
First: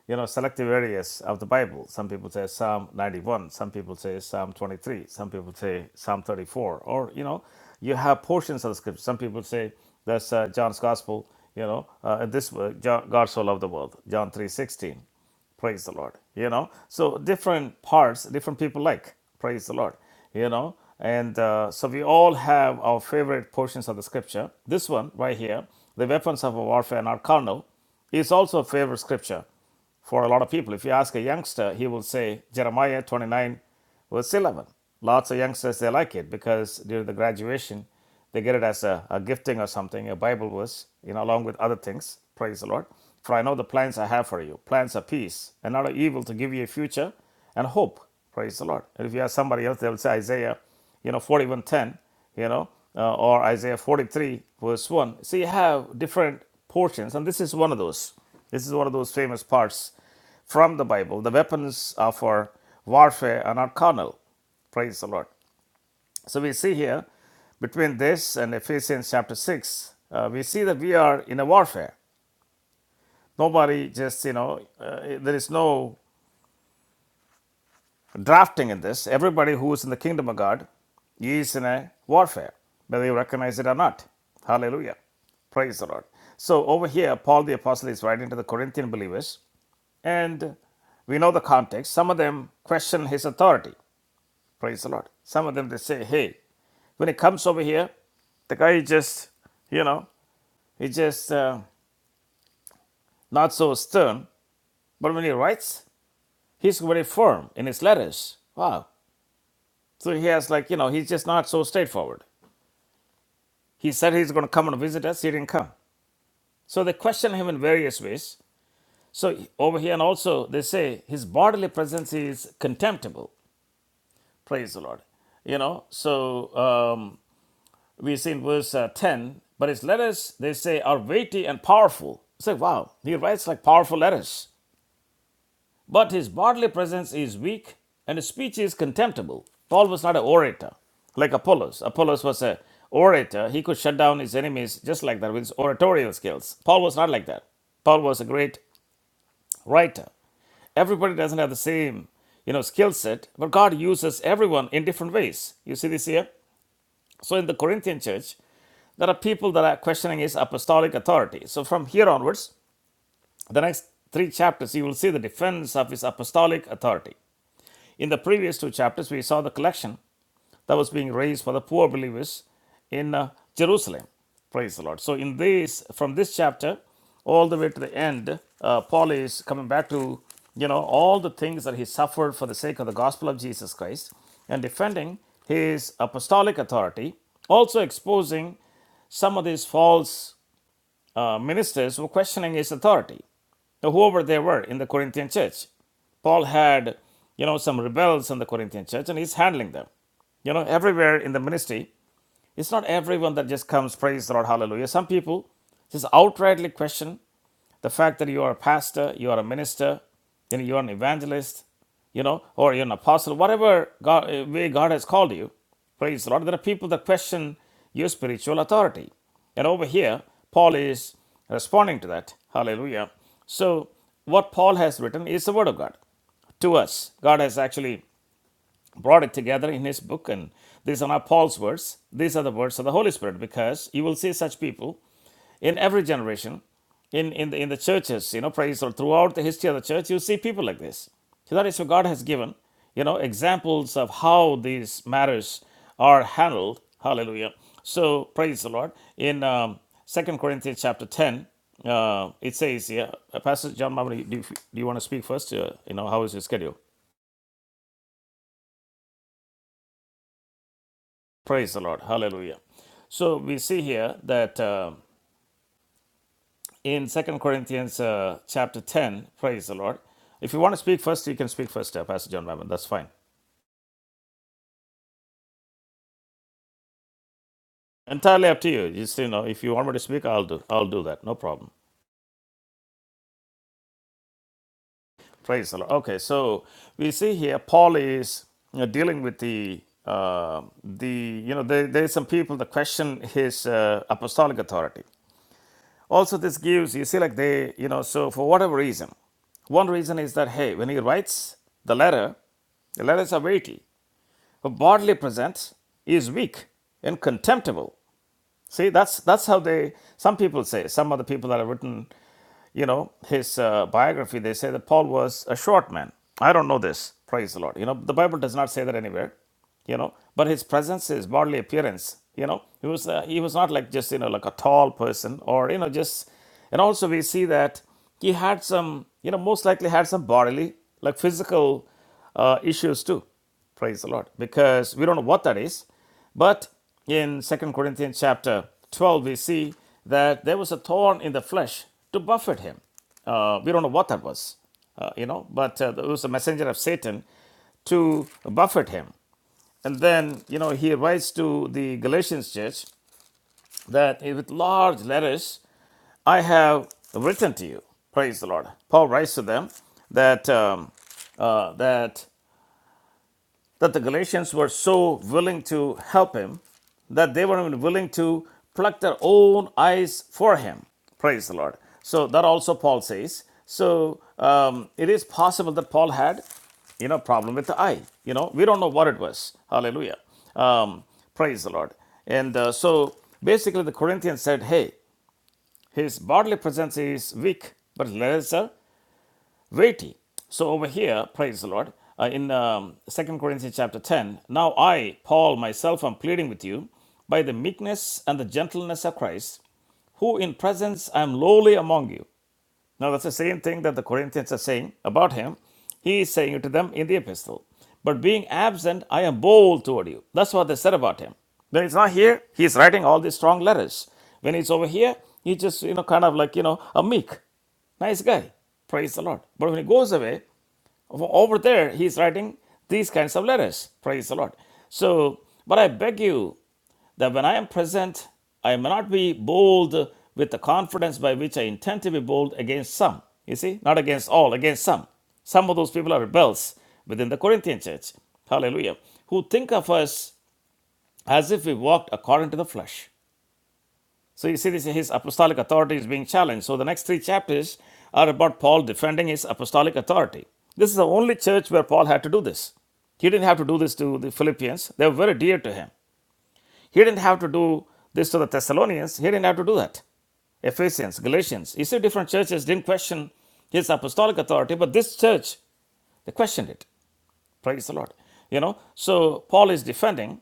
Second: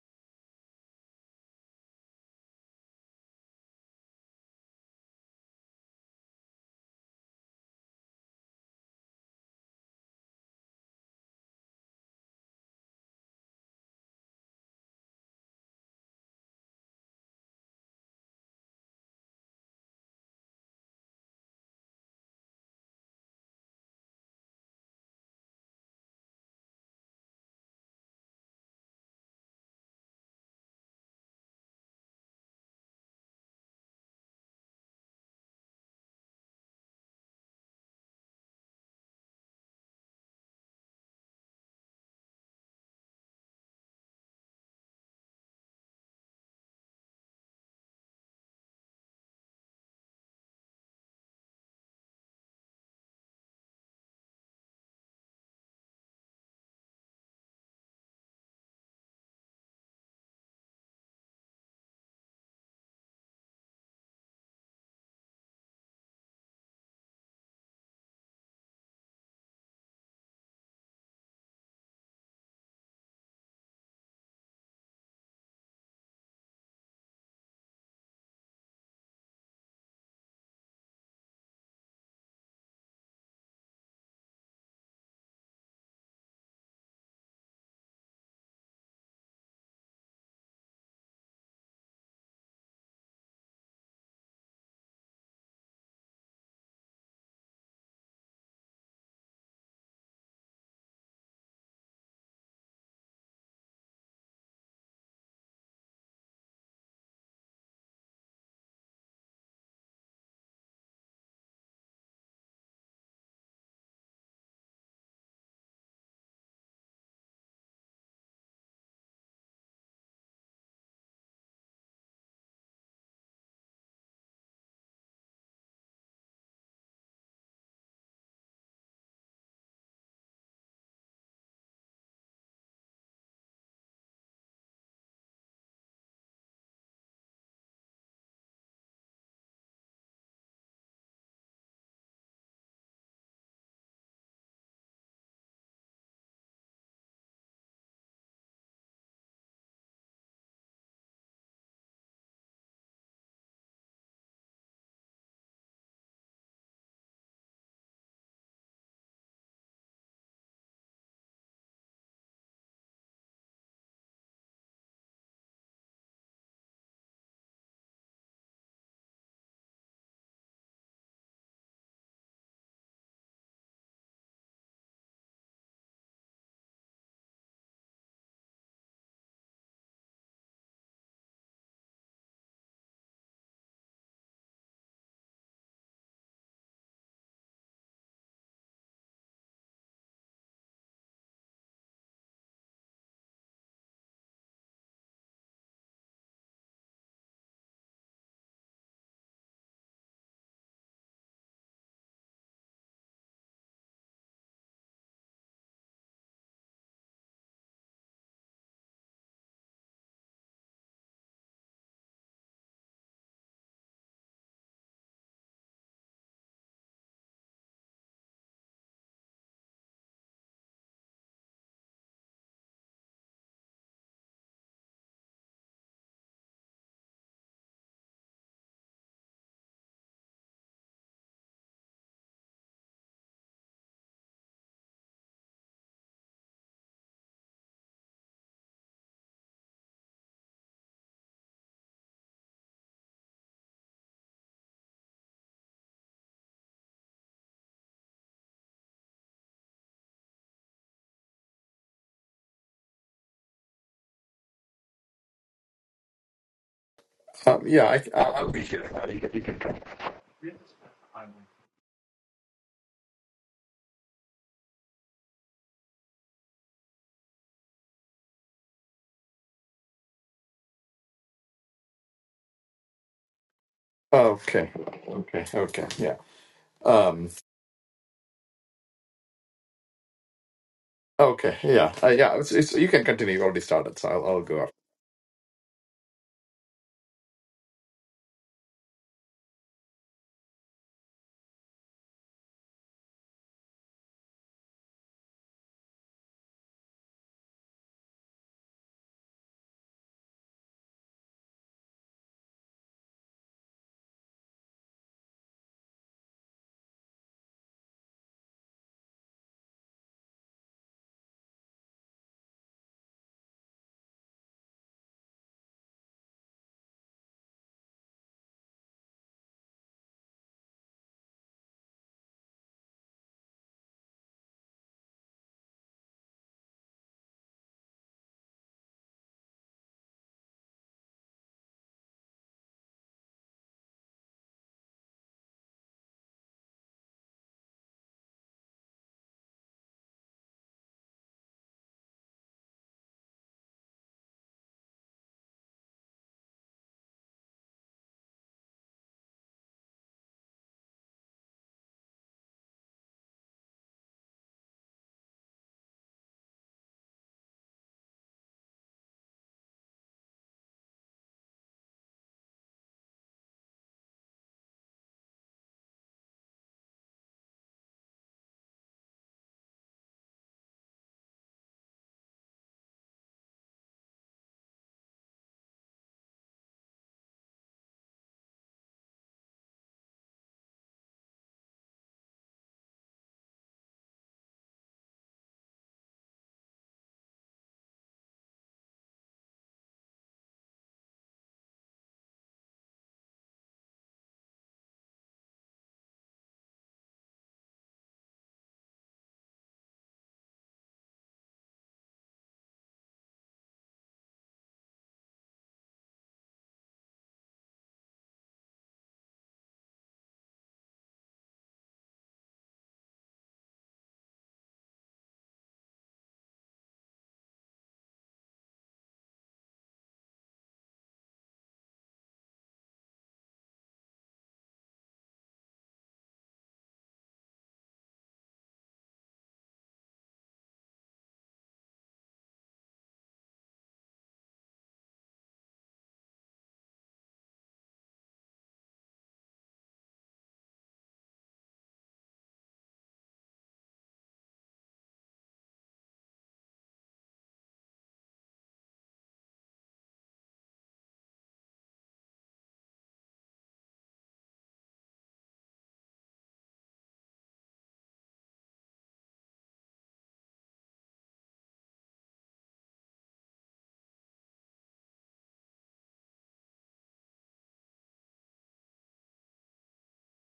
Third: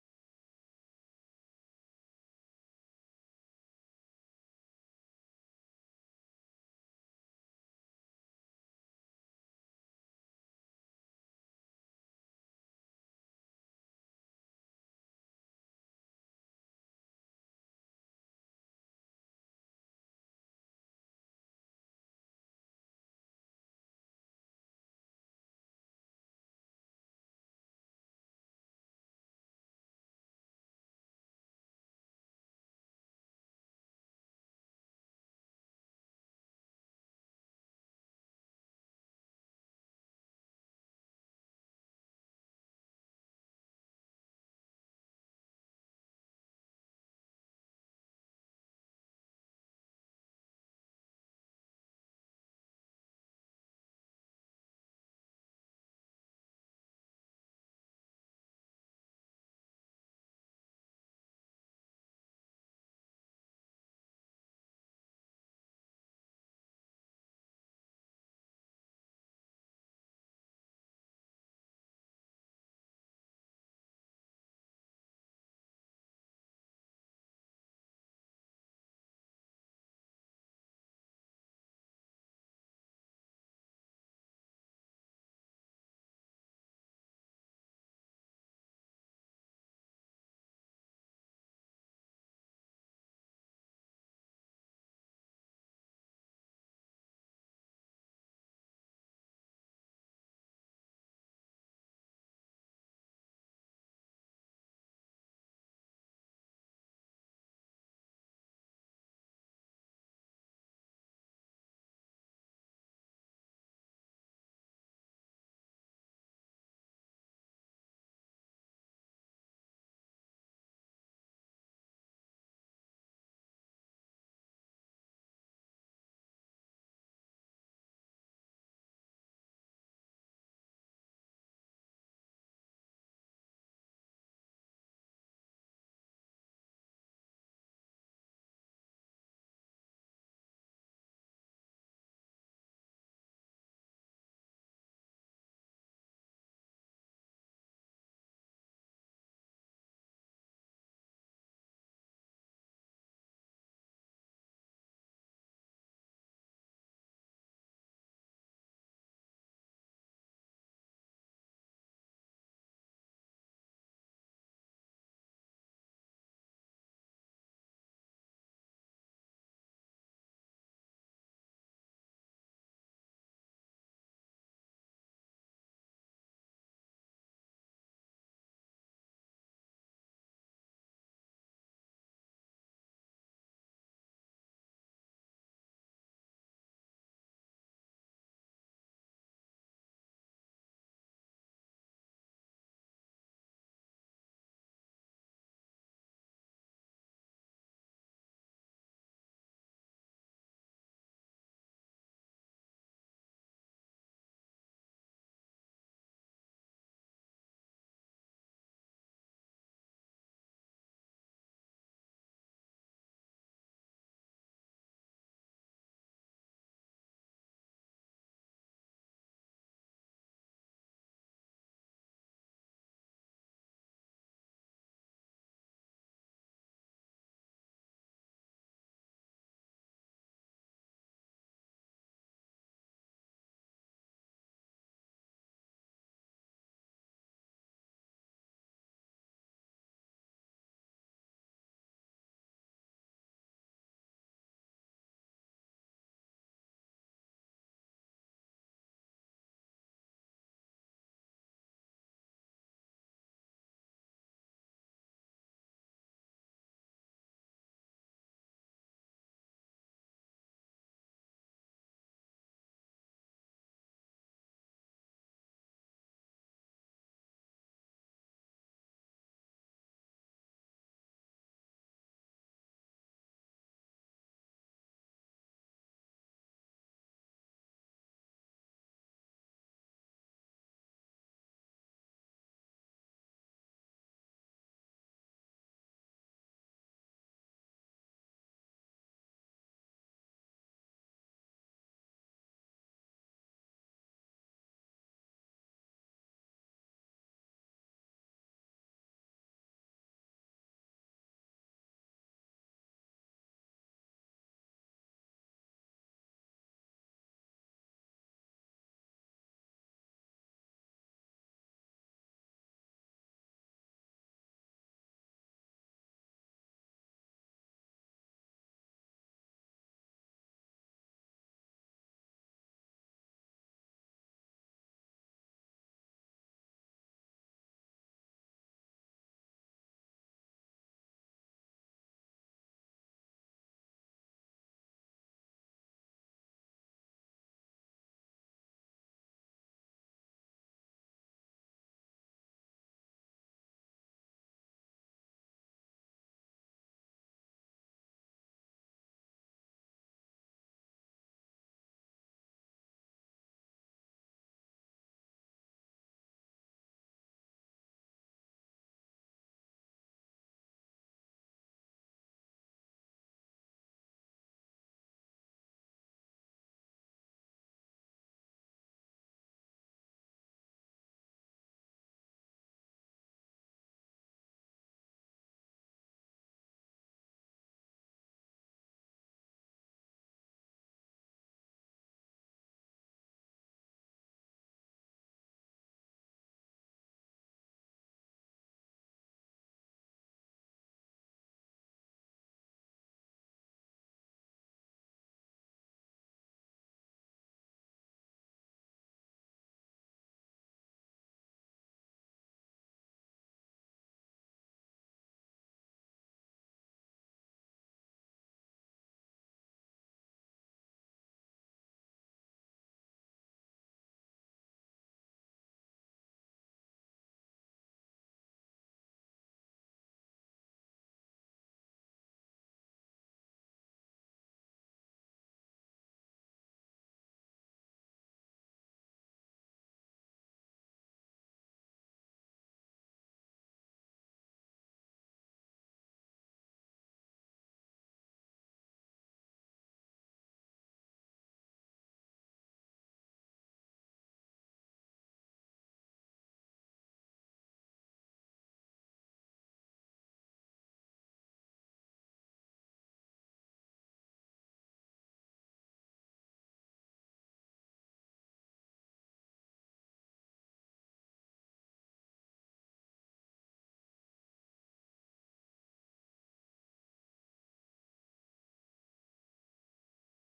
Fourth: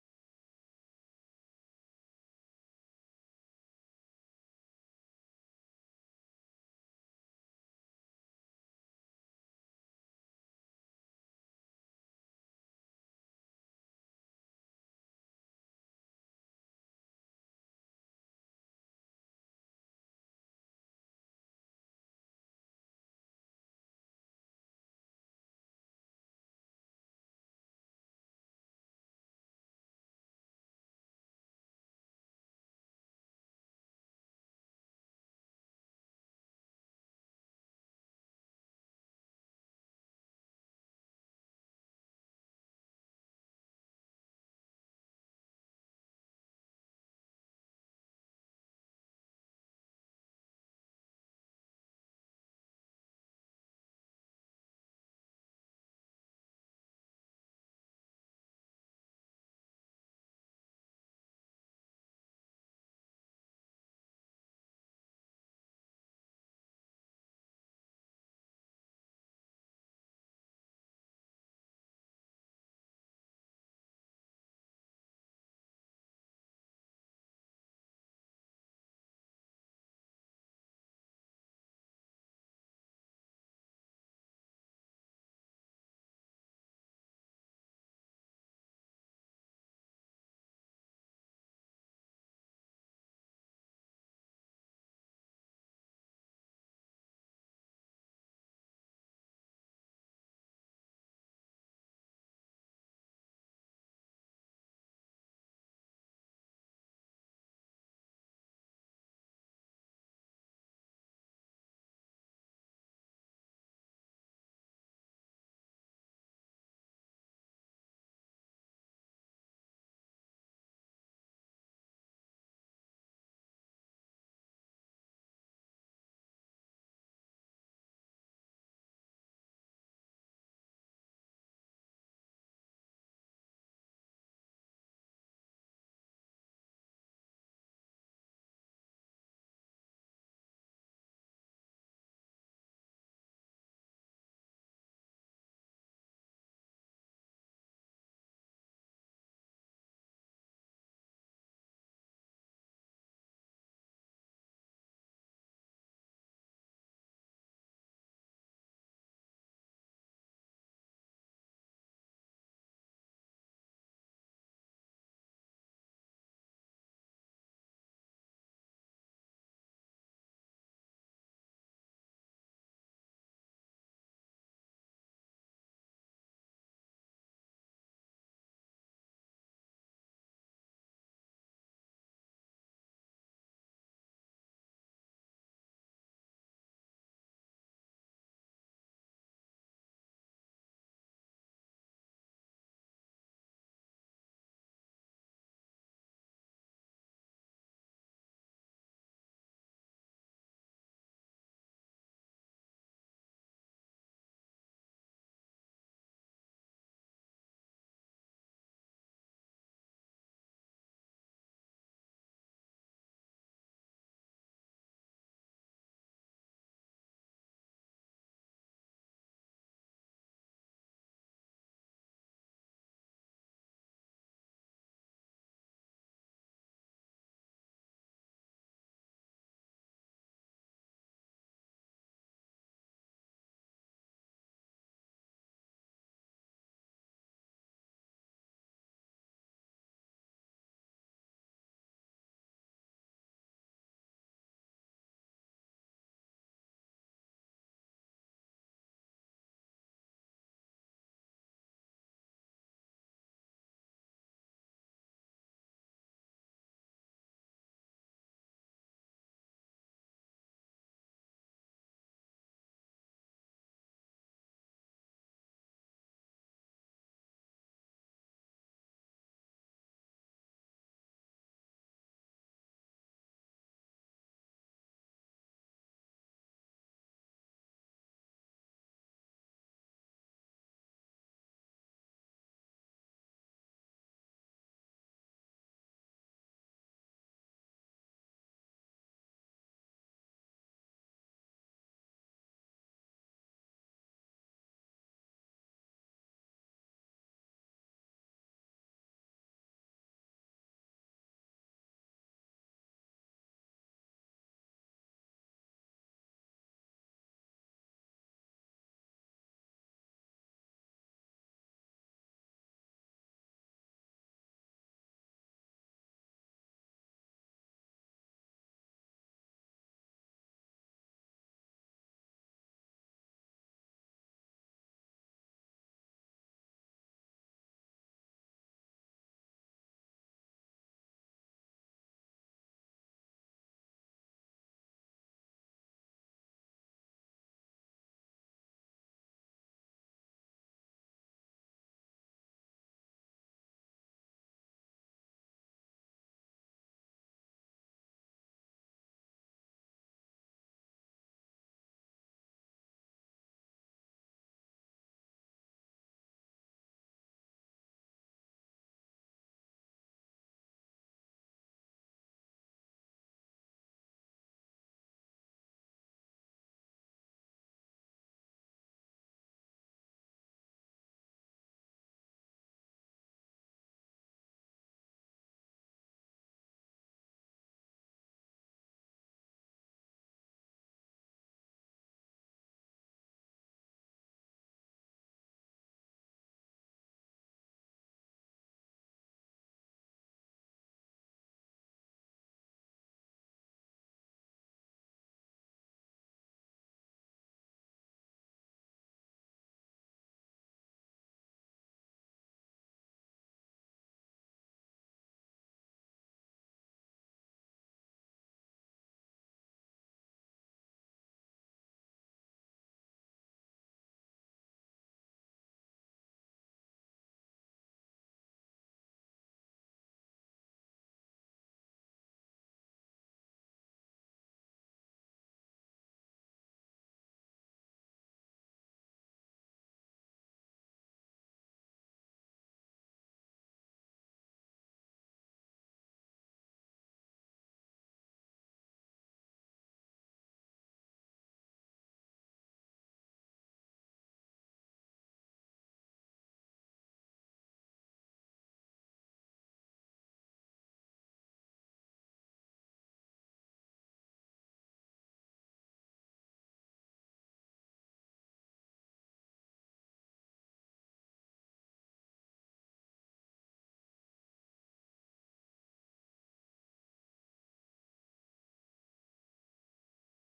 Speaker 1: you know, selective areas of the Bible. Some people say Psalm 91, some people say Psalm 23, some people say Psalm 34, or, you know, you have portions of the scripture. Some people say that's uh, John's gospel, you know, uh, this uh, John, God so loved the world, John 3.16 praise the lord you know so different parts different people like praise the lord you know and uh, so we all have our favorite portions of the scripture this one right here the weapons of our warfare are not carnal is also a favorite scripture for a lot of people. If you ask a youngster, he will say Jeremiah 29, verse 11. Lots of youngsters, they like it because during the graduation, they get it as a, a gifting or something, a Bible verse, you know, along with other things. Praise the Lord. For I know the plans I have for you plans of peace and not of evil to give you a future and hope. Praise the Lord. And if you ask somebody else, they will say Isaiah, you know, 41:10, you know, uh, or Isaiah 43, verse 1. So you have different portions, and this is one of those. This is one of those famous parts from the Bible. The weapons of our warfare are not carnal. Praise the Lord. So we see here between this and Ephesians chapter 6, uh, we see that we are in a warfare. Nobody just, you know, uh, there is no drafting in this. Everybody who is in the kingdom of God is in a warfare, whether you recognize it or not. Hallelujah. Praise the Lord. So over here, Paul the Apostle is writing to the Corinthian believers, and we know the context. Some of them question his authority. Praise the Lord. Some of them they say, hey, when he comes over here, the guy is just, you know, he's just uh, not so stern. But when he writes, he's very firm in his letters. Wow. So he has like, you know, he's just not so straightforward. He said he's going to come and visit us. He didn't come. So they question him in various ways. So over here, and also they say his bodily presence is contemptible. Praise the Lord. You know, so. Um, we see in verse uh, 10, but his letters, they say, are weighty and powerful. It's like, wow, he writes like powerful letters. But his bodily presence is weak and his speech is contemptible. Paul was not an orator like Apollos. Apollos was an orator. He could shut down his enemies just like that with his oratorial skills. Paul was not like that. Paul was a great writer. Everybody doesn't have the same, you know, skill set, but God uses everyone in different ways. You see this here? So in the Corinthian church, There are people that are questioning his apostolic authority. So from here onwards, the next three chapters, you will see the defense of his apostolic authority. In the previous two chapters, we saw the collection that was being raised for the poor believers in uh, Jerusalem. Praise the Lord. So in this, from this chapter, all the way to the end, uh, Paul is coming back to you know all the things that he suffered for the sake of the gospel of Jesus Christ and defending his apostolic authority, also exposing some of these false uh, ministers were questioning his authority, whoever they were in the Corinthian church. Paul had, you know, some rebels in the Corinthian church, and he's handling them. You know, everywhere in the ministry, it's not everyone that just comes, praise the Lord, hallelujah. Some people just outrightly question the fact that you are a pastor, you are a minister, you know, you are an evangelist, you know, or you're an apostle, whatever God, uh, way God has called you, praise the Lord. There are people that question your spiritual authority. And over here, Paul is responding to that. Hallelujah. So, what Paul has written is the Word of God to us. God has actually brought it together in his book, and these are not Paul's words. These are the words of the Holy Spirit, because you will see such people in every generation in, in, the, in the churches you know praise or throughout the history of the church you see people like this so that is what god has given you know examples of how these matters are handled hallelujah so praise the lord in um, 2 corinthians chapter 10 uh, it says here uh, pastor john Mamre, do you, do you want to speak first uh, you know how is your schedule
Speaker 3: Um, yeah, I, I'll, I'll be here. Uh, you can, you can come.
Speaker 1: praise the lord hallelujah so we see here that uh, in Second Corinthians uh, chapter 10. Praise the Lord. If you want to speak first, you can speak first, uh, Pastor John Mammon. That's fine.
Speaker 3: Okay, okay, okay, yeah. Um,
Speaker 1: Entirely up to you. Just you know, if you want me to speak, I'll do. I'll do that. No
Speaker 3: okay,
Speaker 1: problem.
Speaker 3: yeah, uh, yeah. It's, it's, you can continue. You already started, so I'll, I'll go after.
Speaker 1: Praise the Lord. Okay, so we see here Paul is you know, dealing with the uh, the you know there there's some people that question his uh, apostolic authority. Also, this gives you see like they you know so for whatever reason, one reason is that hey, when he writes the letter, the letters are weighty. a bodily presence is weak and contemptible. See, that's that's how they. Some people say. Some of the people that have written you know, his uh, biography, they say that Paul was a short man. I don't know this. Praise the Lord. You know, the Bible does not say that anywhere. You know, but his presence, his bodily appearance, you know, he was uh, he was not like just you know like a tall person or you know just, and also we see that he had some you know most likely had some bodily like physical uh, issues too. Praise the Lord. Because we don't know what that is. But in Second Corinthians chapter 12, we see that there was a thorn in the flesh to buffet him. Uh, we don't know what that was, uh, you know, but uh, it was a messenger of Satan to buffet him. And then, you know, he writes to the Galatians church that with large letters, I have written to you. Praise the Lord. Paul writes to them that um, uh, that that the Galatians were so willing to help him that they were even willing to pluck their own eyes for him. Praise the Lord. So that also Paul says. So um, it is possible that Paul had, you know, problem with the eye. You know, we don't know what it was. Hallelujah. Um, praise the Lord. And uh, so basically, the Corinthians said, "Hey, his bodily presence is weak, but let us uh, weighty. So over here, praise the Lord, uh, in um, 2 Corinthians chapter 10, now I, Paul, myself am pleading with you by the meekness and the gentleness of Christ, who in presence I am lowly among you. Now that's the same thing that the Corinthians are saying about him. He is saying it to them in the epistle. But being absent, I am bold toward you. That's what they said about him. When he's not here, he's writing all these strong letters. When he's over here, he's just, you know, kind of like, you know, a meek, nice guy. Praise the Lord. But when he goes away, over there, he's writing these kinds of letters. Praise the Lord. So, but I beg you that when I am present, I may not be bold with the confidence by which I intend to be bold against some. You see, not against all, against some. Some of those people are rebels within the Corinthian church. Hallelujah. Who think of us as if we walked according to the flesh. So you see, this his apostolic authority is being challenged. So the next three chapters are about Paul defending his apostolic authority. This is the only church where Paul had to do this. He didn't have to do this to the Philippians. They were very dear to him. He didn't have to do this to the Thessalonians. He didn't have to do that. Ephesians, Galatians. You see, different churches didn't question his apostolic authority, but this church, they questioned it. Praise the Lord. You know, so Paul is defending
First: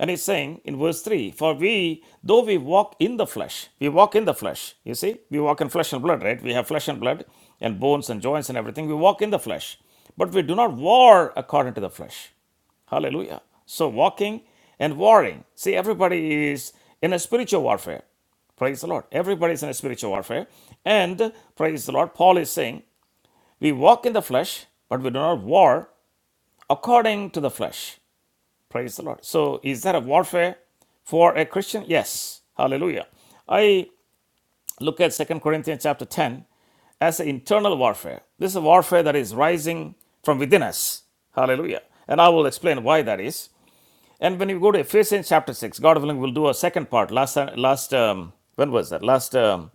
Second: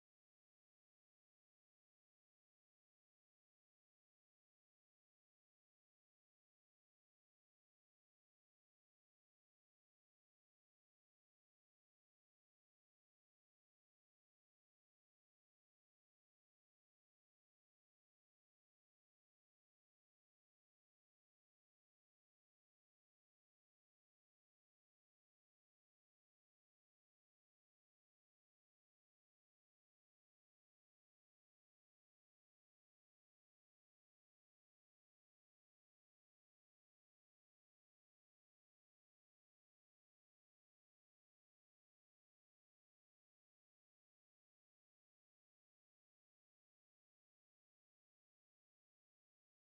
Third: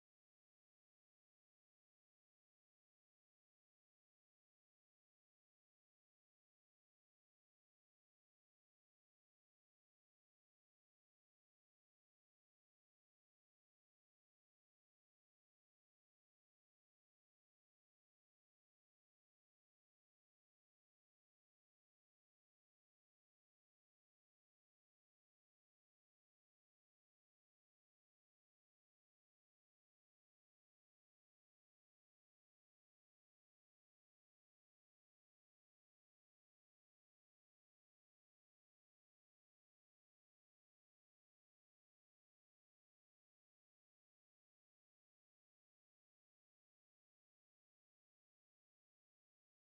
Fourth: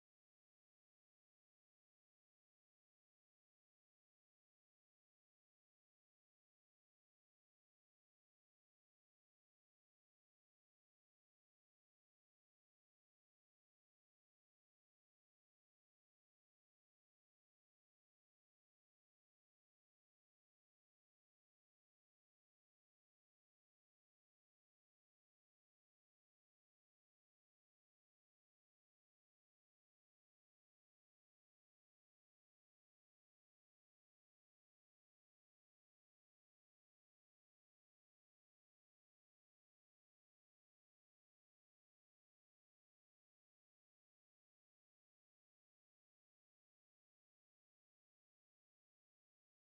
Speaker 1: and he's saying in verse 3 For we, though we walk in the flesh, we walk in the flesh. You see, we walk in flesh and blood, right? We have flesh and blood and bones and joints and everything. We walk in the flesh, but we do not war according to the flesh. Hallelujah. So, walking and warring. See, everybody is in a spiritual warfare. Praise the Lord. Everybody is in a spiritual warfare. And praise the Lord, Paul is saying, we walk in the flesh, but we do not war according to the flesh. Praise the Lord. So, is that a warfare for a Christian? Yes. Hallelujah. I look at Second Corinthians chapter 10 as an internal warfare. This is a warfare that is rising from within us. Hallelujah. And I will explain why that is. And when you go to Ephesians chapter 6, God willing, we'll do a second part. Last, last um, when was that? Last um,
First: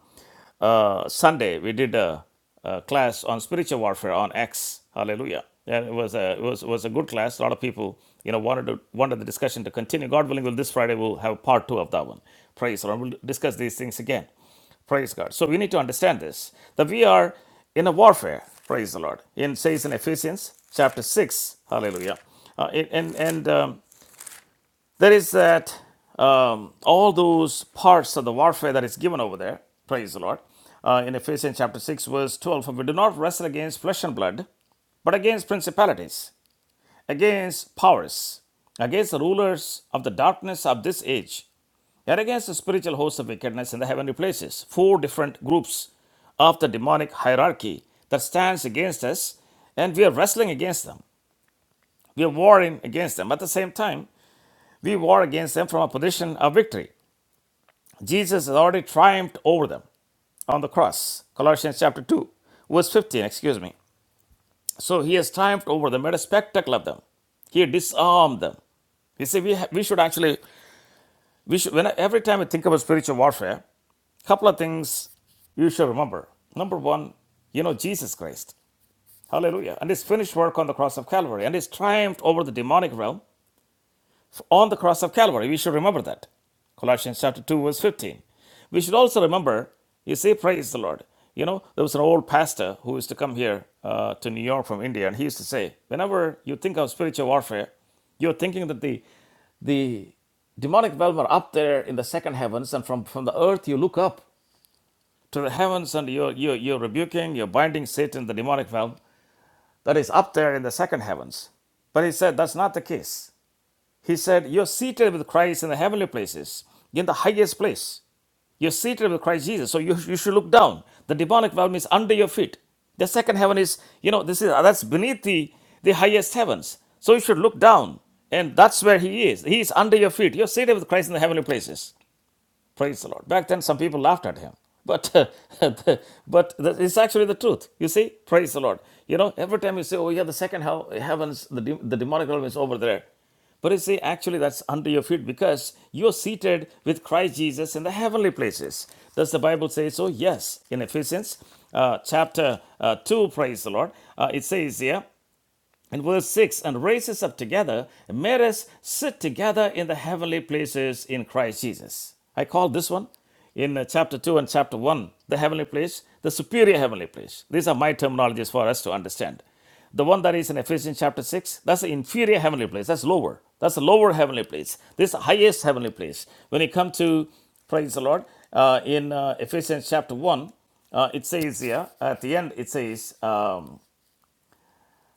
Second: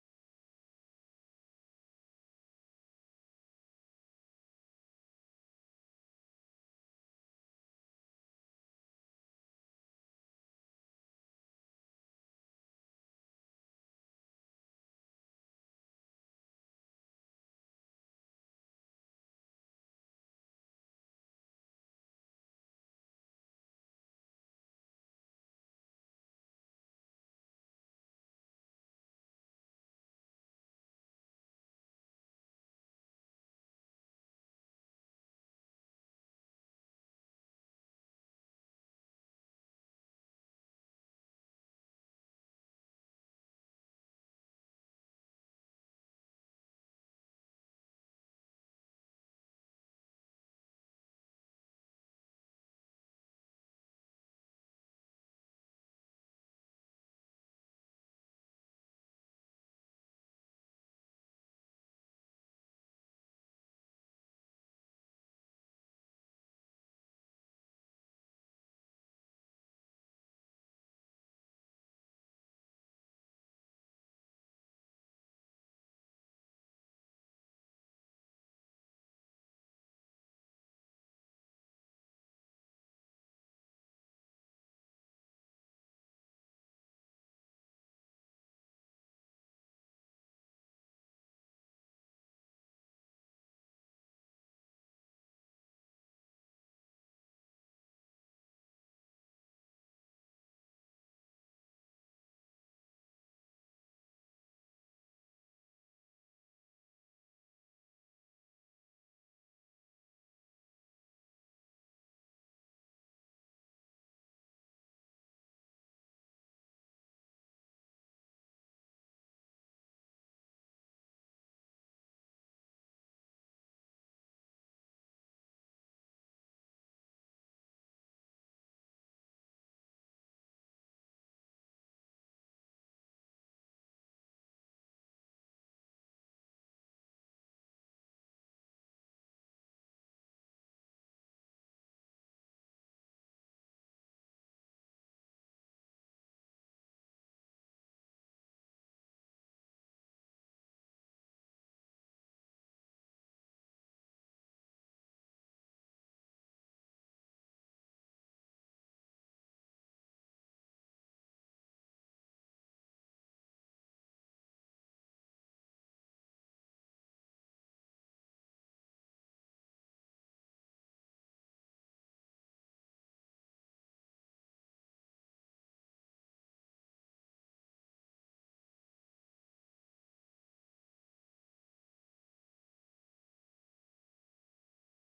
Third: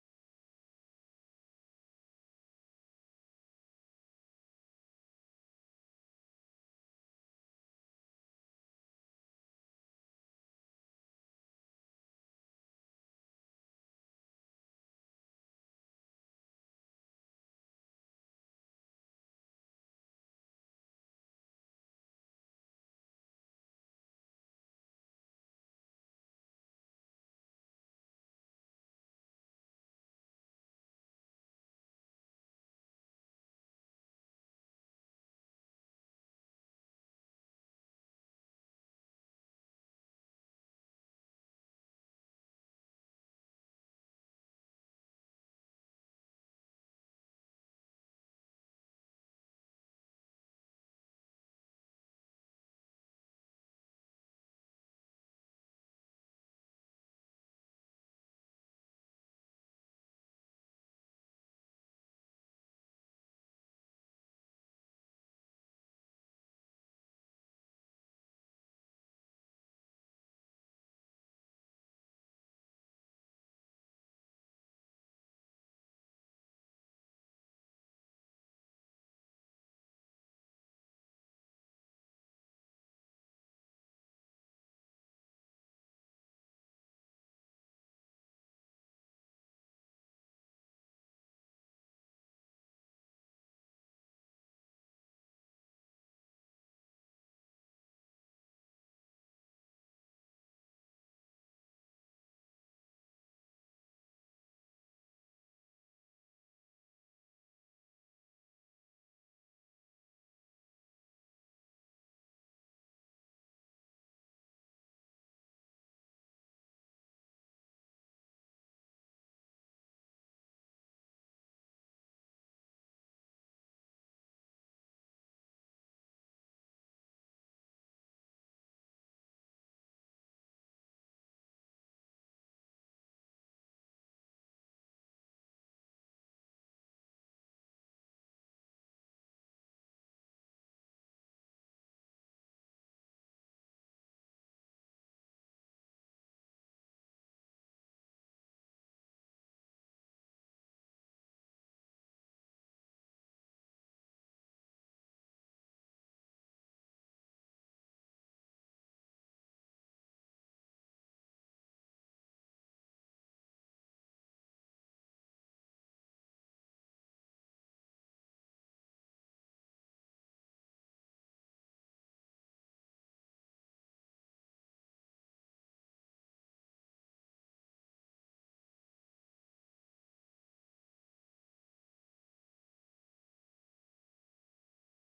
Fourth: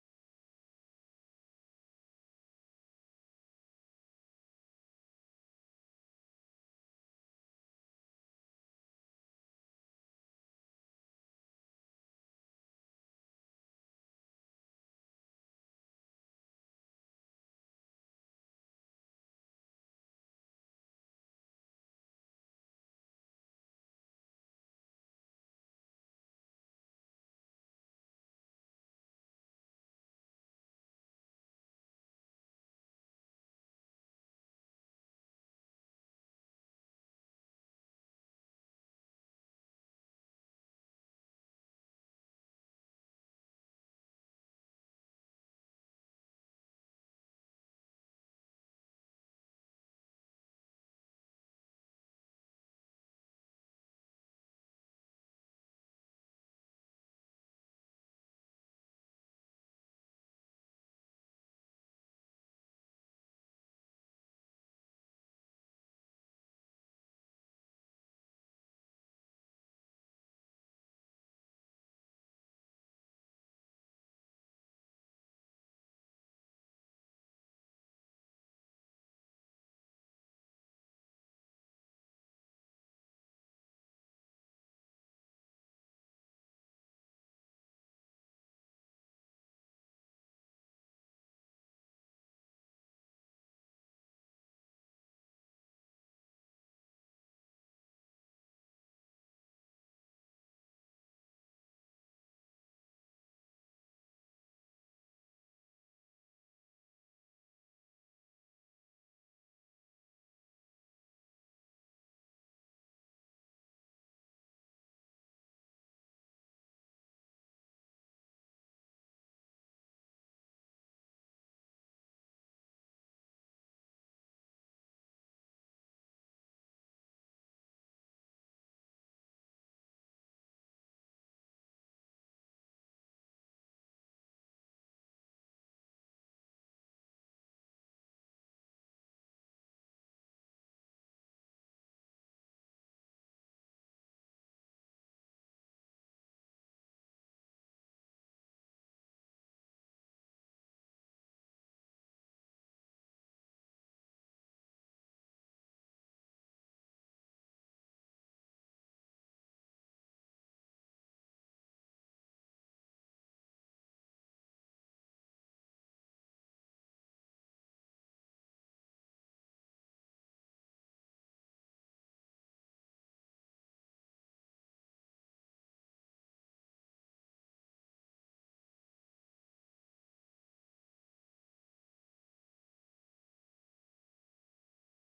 Speaker 1: uh, Sunday we did a, a class on spiritual warfare on X. Hallelujah! And it was a it was was a good class. A lot of people you know wanted to wanted the discussion to continue. God willing, will this Friday we'll have part two of that one. Praise the Lord. We'll discuss these things again. Praise God. So we need to understand this that we are in a warfare. Praise the Lord. In says in Ephesians chapter six. Hallelujah. Uh, and and and, um, there is that um, all those parts of the warfare that is given over there praise the lord uh, in ephesians chapter 6 verse 12 for we do not wrestle against flesh and blood but against principalities against powers against the rulers of the darkness of this age and against the spiritual hosts of wickedness in the heavenly places four different groups of the demonic hierarchy that stands against us, and we are wrestling against them. We are warring against them. At the same time, we war against them from a position of victory. Jesus has already triumphed over them on the cross. Colossians chapter 2, verse 15, excuse me. So he has triumphed over them, made a spectacle of them. He disarmed them. You see, we, ha- we should actually, we should, when, every time we think about spiritual warfare, couple of things you should remember. Number one, you know Jesus Christ. Hallelujah. And his finished work on the cross of Calvary and his triumph over the demonic realm on the cross of Calvary. We should remember that. Colossians chapter 2, verse 15. We should also remember, you see, praise the Lord. You know, there was an old pastor who used to come here uh, to New York from India, and he used to say, whenever you think of spiritual warfare, you're thinking that the, the demonic realm are up there in the second heavens, and from, from the earth you look up to the heavens and you're, you're, you're rebuking, you're binding Satan, the demonic realm that is up there in the second heavens. But he said that's not the case. He said, You're seated with Christ in the heavenly places, in the highest place. You're seated with Christ Jesus. So you, you should look down. The demonic realm is under your feet. The second heaven is, you know, this is that's beneath the, the highest heavens. So you should look down. And that's where he is. He is under your feet. You're seated with Christ in the heavenly places. Praise the Lord. Back then, some people laughed at him. But, but it's actually the truth. You see, praise the Lord. You know, every time you say, oh, yeah, the second hell, heavens, the, de- the demonic realm is over there. But you see, actually, that's under your feet because you're seated with Christ Jesus in the heavenly places. Does the Bible say so? Yes. In Ephesians uh, chapter uh, 2, praise the Lord, uh, it says here, and verse 6 And raises up together, and made us sit together in the heavenly places in Christ Jesus. I call this one in uh, chapter 2 and chapter 1 the heavenly place, the superior heavenly place. These are my terminologies for us to understand. The one that is in Ephesians chapter 6, that's the inferior heavenly place, that's lower. That's the lower heavenly place. This highest heavenly place. When you come to, praise the Lord, uh, in uh, Ephesians chapter 1, uh, it says here, at the end, it says, um,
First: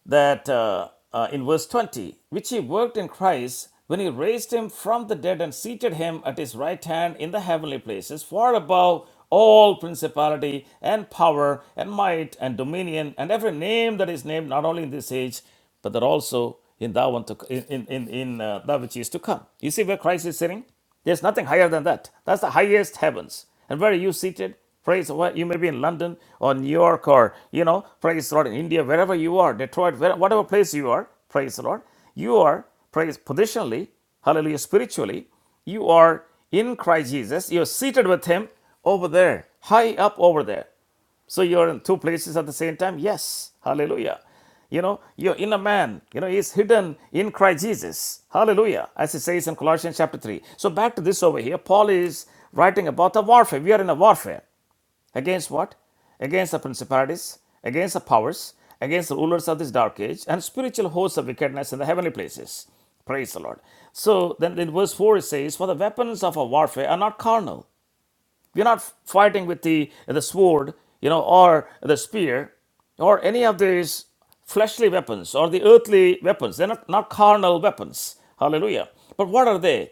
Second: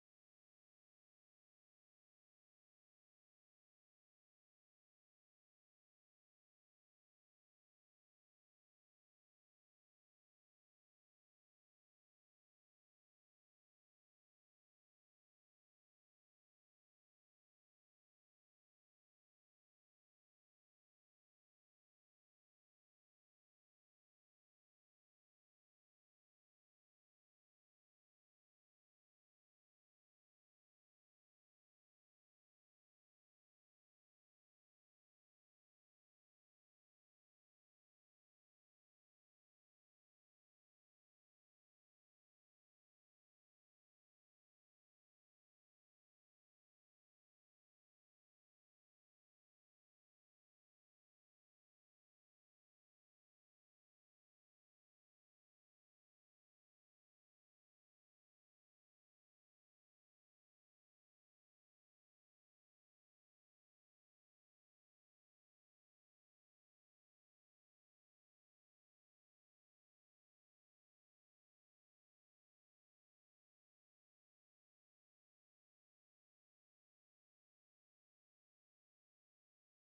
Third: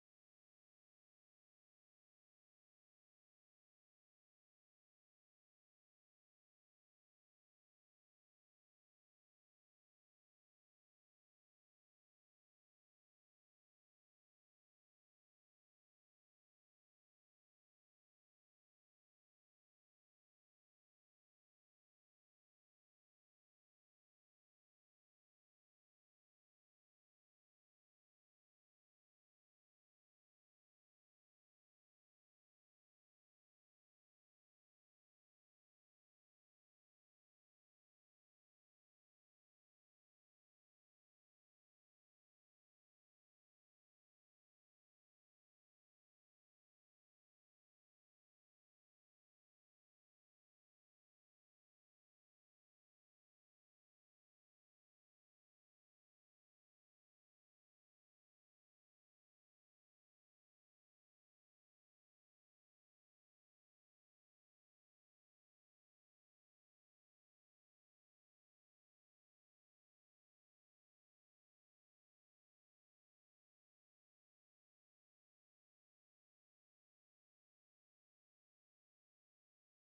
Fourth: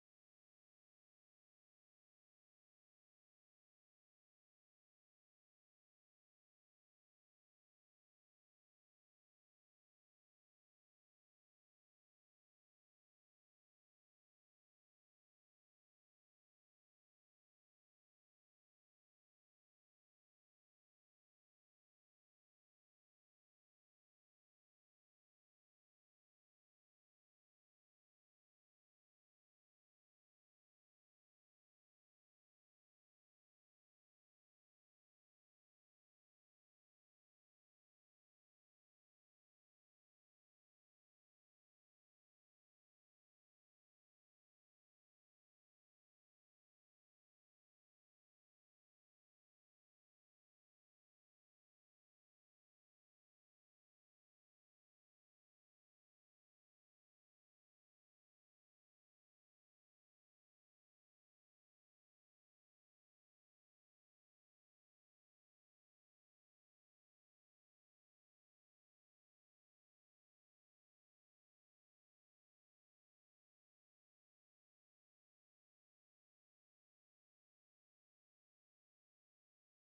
Speaker 1: that uh, uh, in verse 20, which he worked in Christ when he raised him from the dead and seated him at his right hand in the heavenly places, far above all principality and power and might and dominion and every name that is named, not only in this age, but that also in that one to in in in, uh, that which is to come. You see where Christ is sitting? There's nothing higher than that. That's the highest heavens. And where are you seated? Praise the Lord. You may be in London or New York or you know, praise the Lord in India, wherever you are, Detroit, where, whatever place you are, praise the Lord. You are praise positionally, hallelujah, spiritually. You are in Christ Jesus. You're seated with Him over there, high up over there. So you're in two places at the same time? Yes. Hallelujah. You know, your inner man, you know, is hidden in Christ Jesus. Hallelujah. As it says in Colossians chapter 3. So back to this over here. Paul is writing about the warfare. We are in a warfare. Against what? Against the principalities, against the powers, against the rulers of this dark age, and spiritual hosts of wickedness in the heavenly places. Praise the Lord. So then in verse 4 it says, For the weapons of our warfare are not carnal we're not fighting with the, the sword, you know, or the spear, or any of these fleshly weapons or the earthly weapons. They're not, not carnal weapons. Hallelujah. But what are they?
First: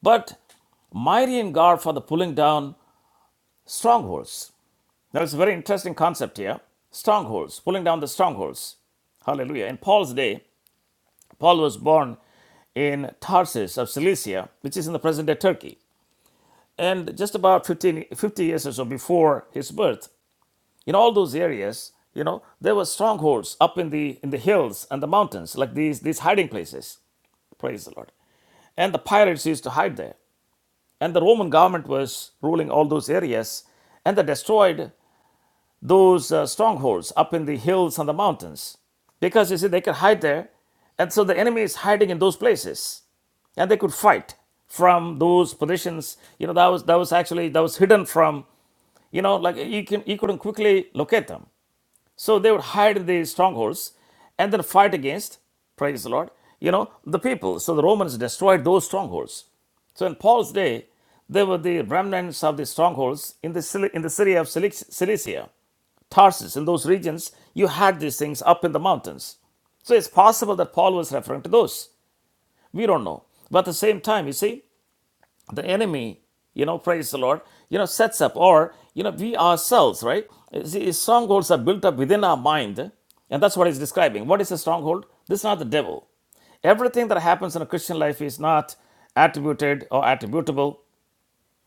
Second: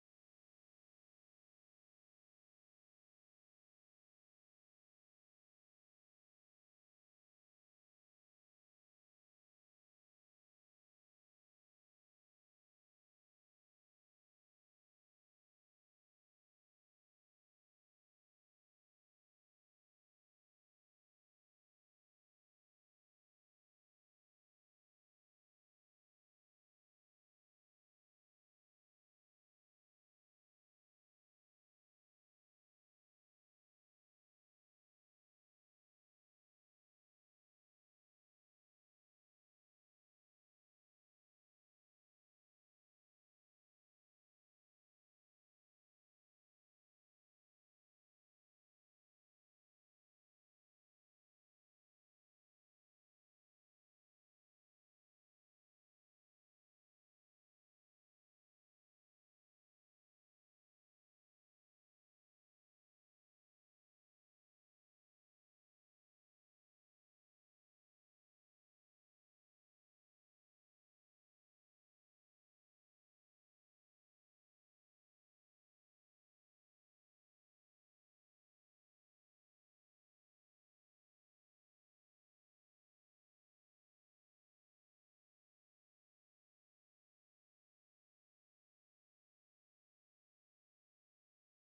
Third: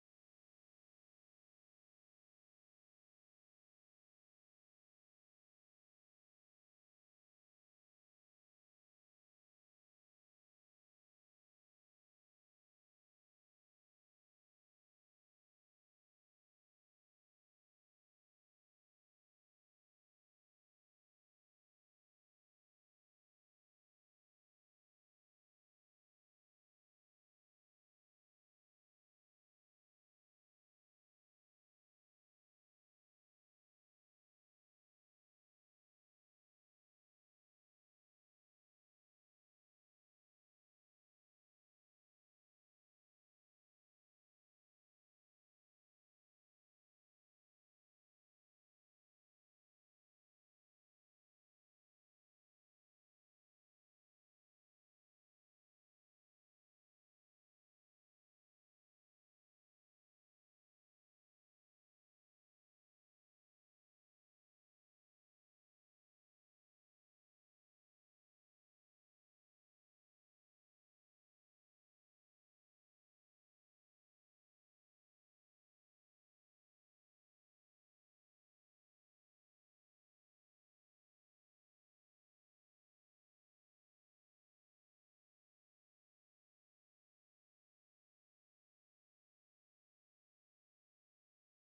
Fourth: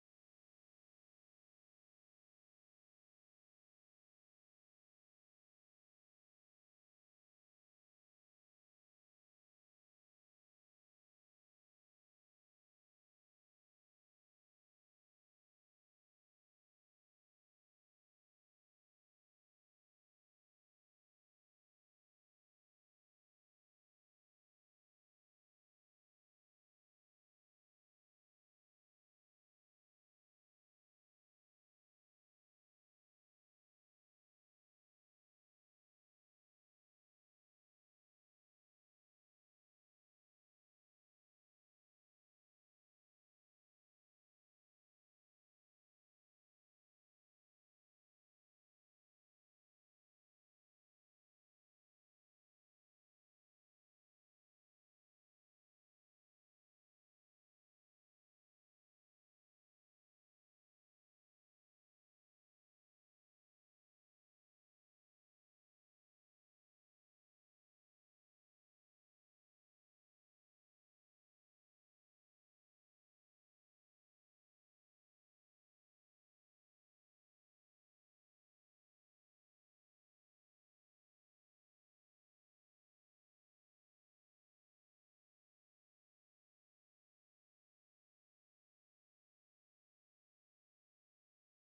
Speaker 1: But mighty in God for the pulling down strongholds. Now, it's a very interesting concept here strongholds, pulling down the strongholds. Hallelujah. In Paul's day, Paul was born in Tarsus of Cilicia, which is in the present day Turkey. And just about 15, 50 years or so before his birth, in all those areas you know there were strongholds up in the in the hills and the mountains like these these hiding places praise the lord and the pirates used to hide there and the roman government was ruling all those areas and they destroyed those uh, strongholds up in the hills and the mountains because you see they could hide there and so the enemy is hiding in those places and they could fight from those positions you know that was that was actually that was hidden from you know like you can you couldn't quickly locate them So they would hide in the strongholds and then fight against, praise the Lord, you know, the people. So the Romans destroyed those strongholds. So in Paul's day, there were the remnants of the strongholds in the, in the city of Cilicia, Tarsus. In those regions, you had these things up in the mountains. So it's possible that Paul was referring to those. We don't know. But at the same time, you see, the enemy, you know, praise the Lord, you know, sets up, or, you know, we ourselves, right? See, strongholds are built up within our mind, and that's what he's describing. What is a stronghold? This is not the devil. Everything that happens in a Christian life is not attributed or attributable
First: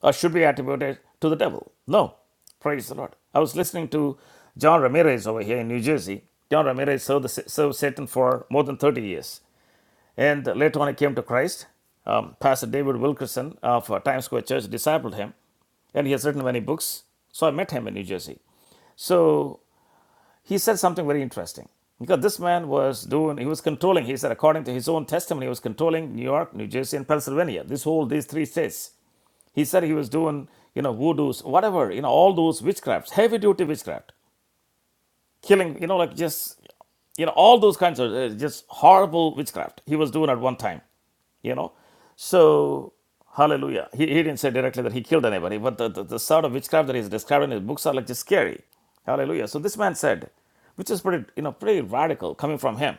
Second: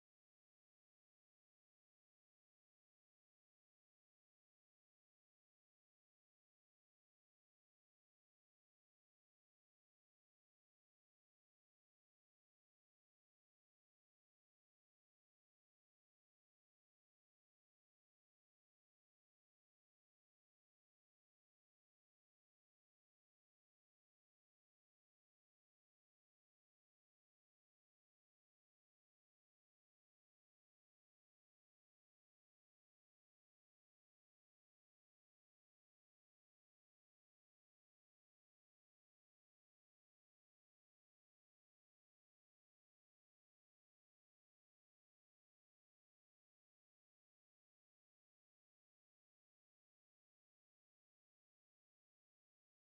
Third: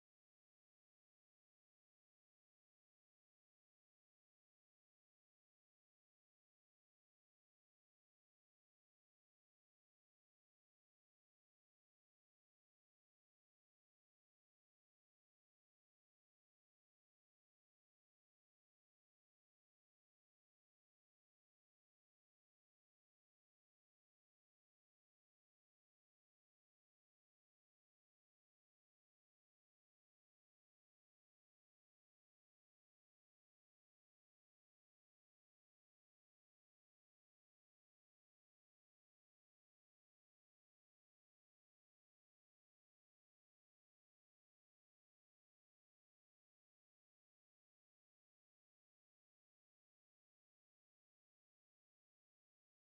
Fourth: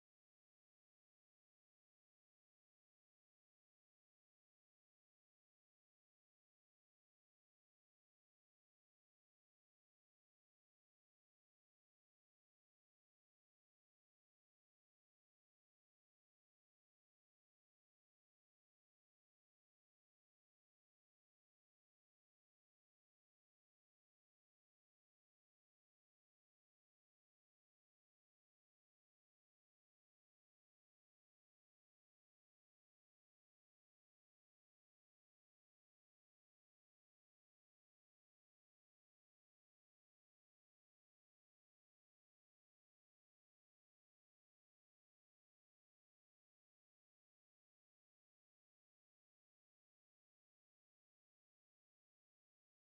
Speaker 1: or should be attributed to the devil. No, praise the Lord. I was listening to John Ramirez over here in New Jersey. John Ramirez served, the, served Satan for more than 30 years. And later on, he came to Christ. Um, Pastor David Wilkerson of uh, Times Square Church discipled him, and he has written many books. So I met him in New Jersey. So he said something very interesting because this man was doing, he was controlling, he said, according to his own testimony, he was controlling New York, New Jersey, and Pennsylvania, this whole, these three states. He said he was doing, you know, voodoos, whatever, you know, all those witchcrafts, heavy duty witchcraft, killing, you know, like just, you know, all those kinds of uh, just horrible witchcraft he was doing at one time. you know so hallelujah he, he didn't say directly that he killed anybody but the, the, the sort of witchcraft that he's described in his books are like just scary hallelujah so this man said which is pretty you know pretty radical coming from him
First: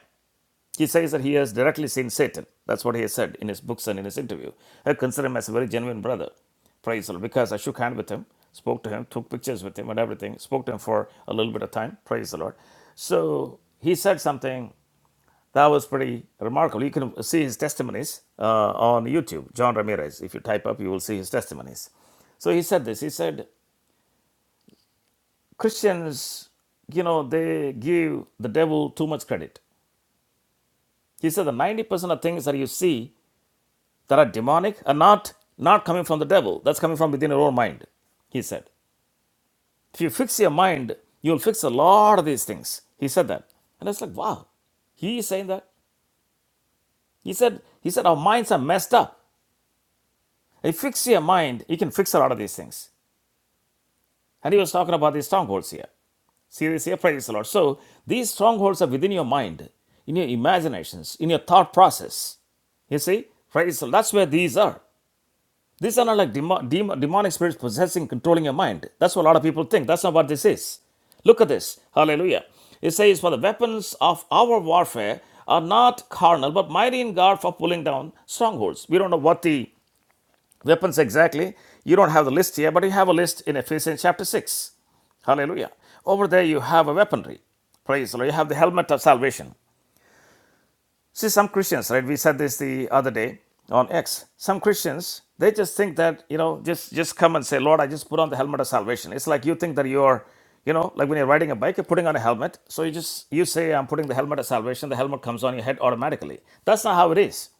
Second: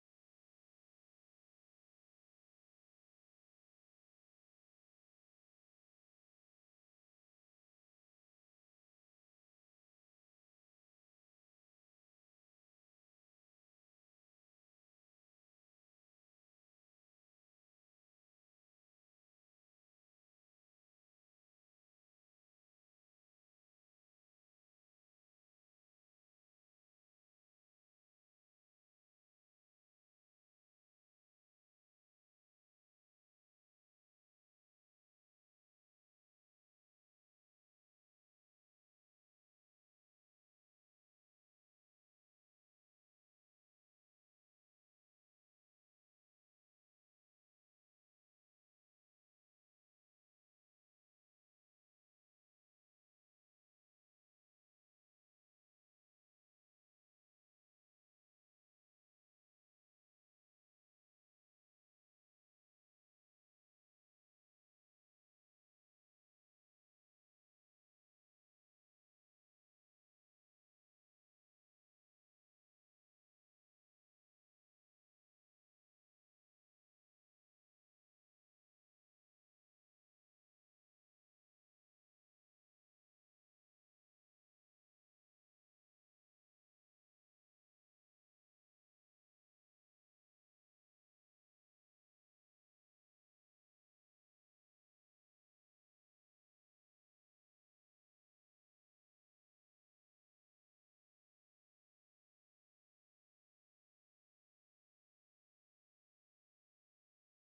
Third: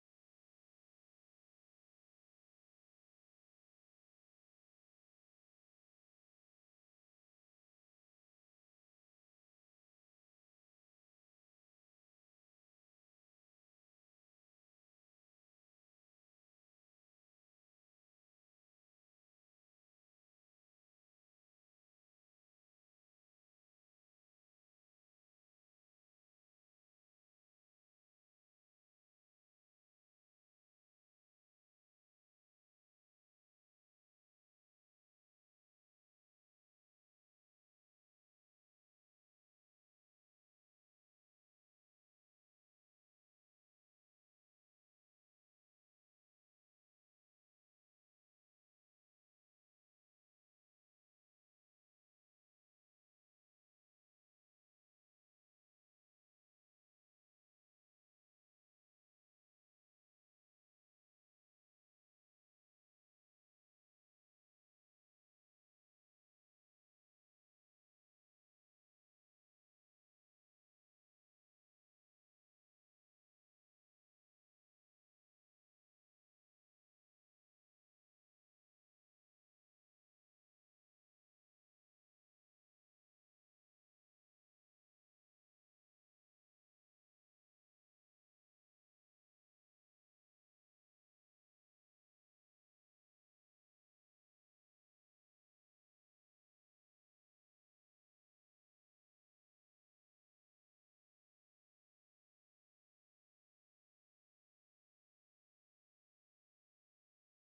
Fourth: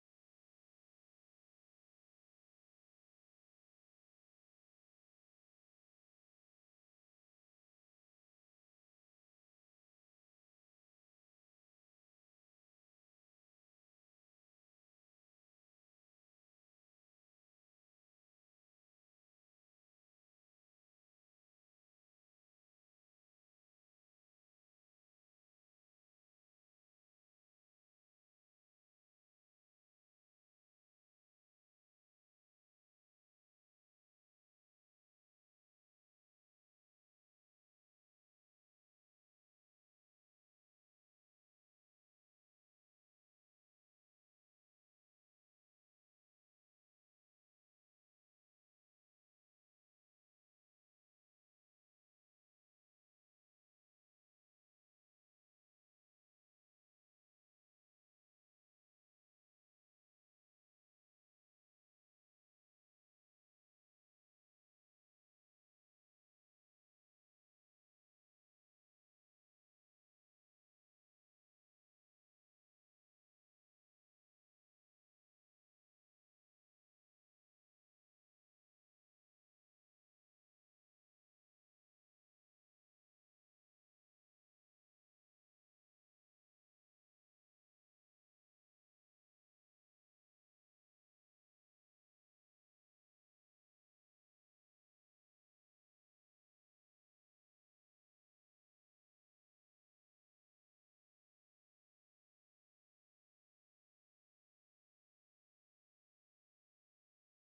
Speaker 1: he says that he has directly seen satan that's what he has said in his books and in his interview i consider him as a very genuine brother praise the lord because i shook hand with him spoke to him took pictures with him and everything spoke to him for a little bit of time praise the lord so he said something that was pretty remarkable. You can see his testimonies uh, on YouTube. John Ramirez, if you type up, you will see his testimonies. So he said this. He said Christians, you know, they give the devil too much credit. He said the ninety percent of things that you see that are demonic are not not coming from the devil. That's coming from within your own mind. He said, if you fix your mind, you'll fix a lot of these things. He said that, and it's like, wow, he is saying that. He said, he said our minds are messed up. If you fix your mind, you can fix a lot of these things. And he was talking about these strongholds here. See this here, praise the Lord. So these strongholds are within your mind, in your imaginations, in your thought process. You see, praise the Lord. That's where these are. These are not like demo- demo- demonic spirits possessing, controlling your mind. That's what a lot of people think. That's not what this is. Look at this. Hallelujah. It says, For the weapons of our warfare are not carnal, but mighty in God for pulling down strongholds. We don't know what the Weapons exactly. You don't have the list here, but you have a list in Ephesians chapter 6. Hallelujah. Over there, you have a weaponry. Praise the Lord. You have the helmet of salvation. See, some Christians, right? We said this the other day on X. Some Christians, they just think that, you know, just, just come and say, Lord, I just put on the helmet of salvation. It's like you think that you're, you know, like when you're riding a bike, you're putting on a helmet. So you just, you say, I'm putting the helmet of salvation. The helmet comes on your head automatically. That's not how it is.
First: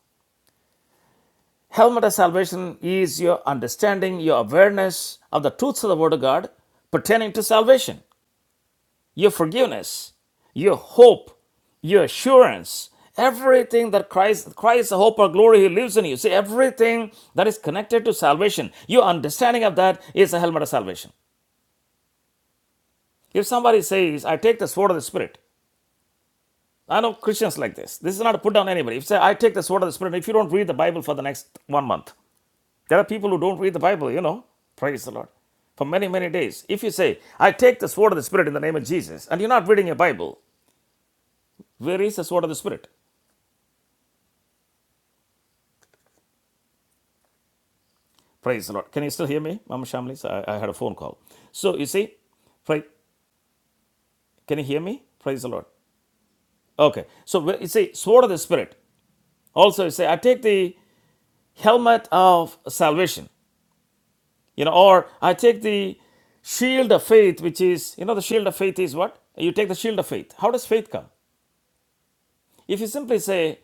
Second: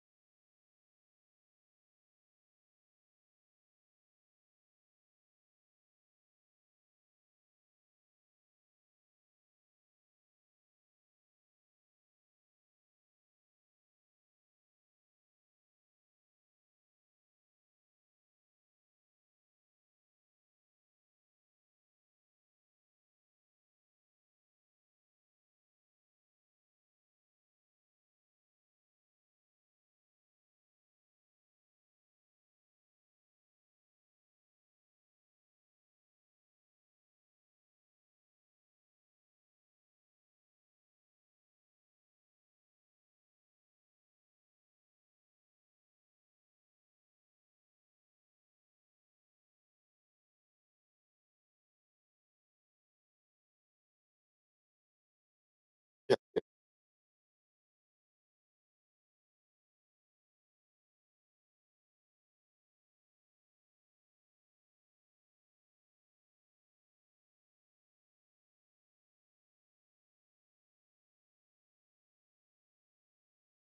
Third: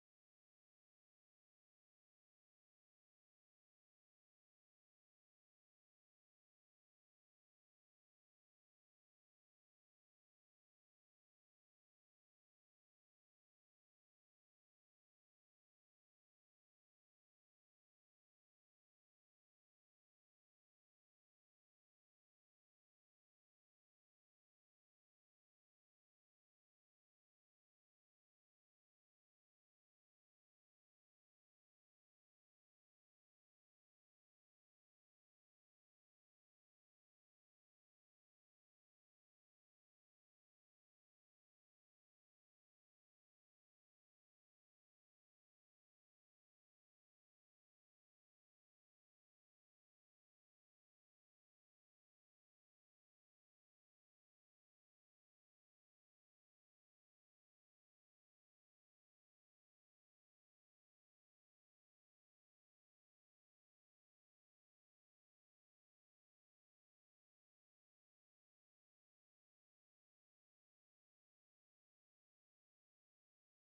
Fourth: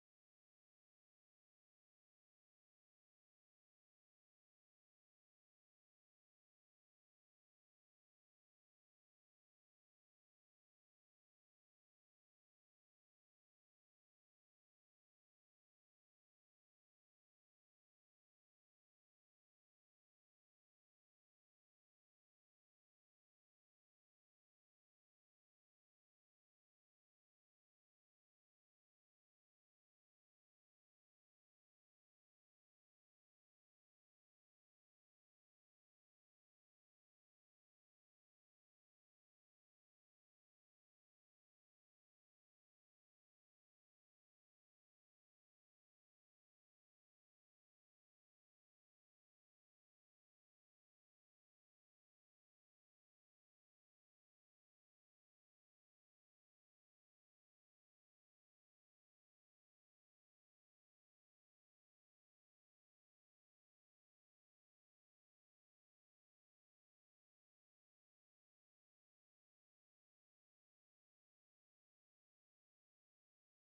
Speaker 1: Helmet of salvation is your understanding, your awareness of the truths of the Word of God pertaining to salvation, your forgiveness, your hope, your assurance, everything that Christ, Christ, the hope or glory, He lives in you. See, everything that is connected to salvation, your understanding of that is the helmet of salvation. If somebody says, I take the sword of the Spirit, I know Christians like this. This is not to put down anybody. If you say, I take the sword of the Spirit, if you don't read the Bible for the next one month, There are people who don't read the Bible, you know. Praise the Lord. For many, many days. If you say, I take the sword of the Spirit in the name of Jesus, and you're not reading your Bible, where is the sword of the Spirit? Praise the Lord. Can you still hear me, Mama Shamlis? I, I had a phone call. So you see, pray, can you hear me? Praise the Lord.
Speaker 3: Yeah.
Speaker 1: Okay. So you see, sword of the Spirit. Also, you say, I take the helmet of salvation, you know, or I take the shield of faith, which is, you know, the shield of faith is what? You take the shield of faith. How does faith come? If you simply say,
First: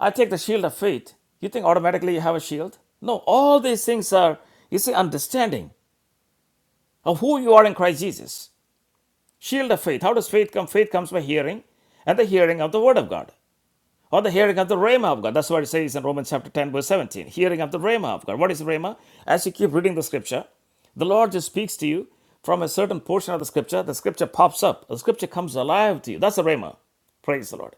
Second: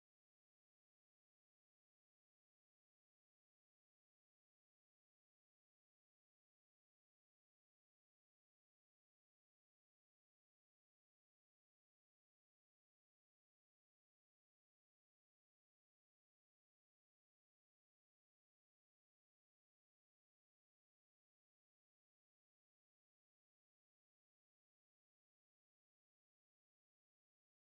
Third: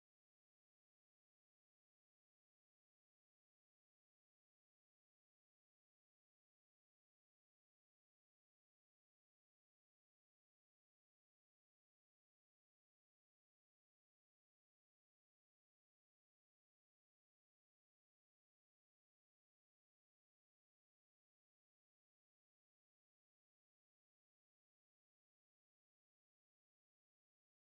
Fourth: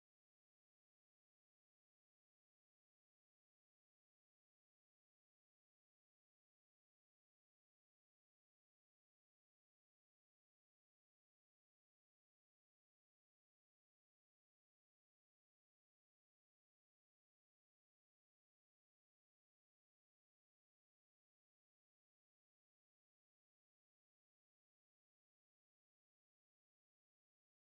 Speaker 1: I take the shield of faith. You think automatically you have a shield? No, all these things are, you see, understanding of who you are in Christ Jesus. Shield of faith. How does faith come? Faith comes by hearing, and the hearing of the Word of God, or the hearing of the Rhema of God. That's what it says in Romans chapter 10, verse 17. Hearing of the Rhema of God. What is Rhema? As you keep reading the scripture, the Lord just speaks to you from a certain portion of the scripture. The scripture pops up, the scripture comes alive to you. That's the Rhema. Praise the Lord.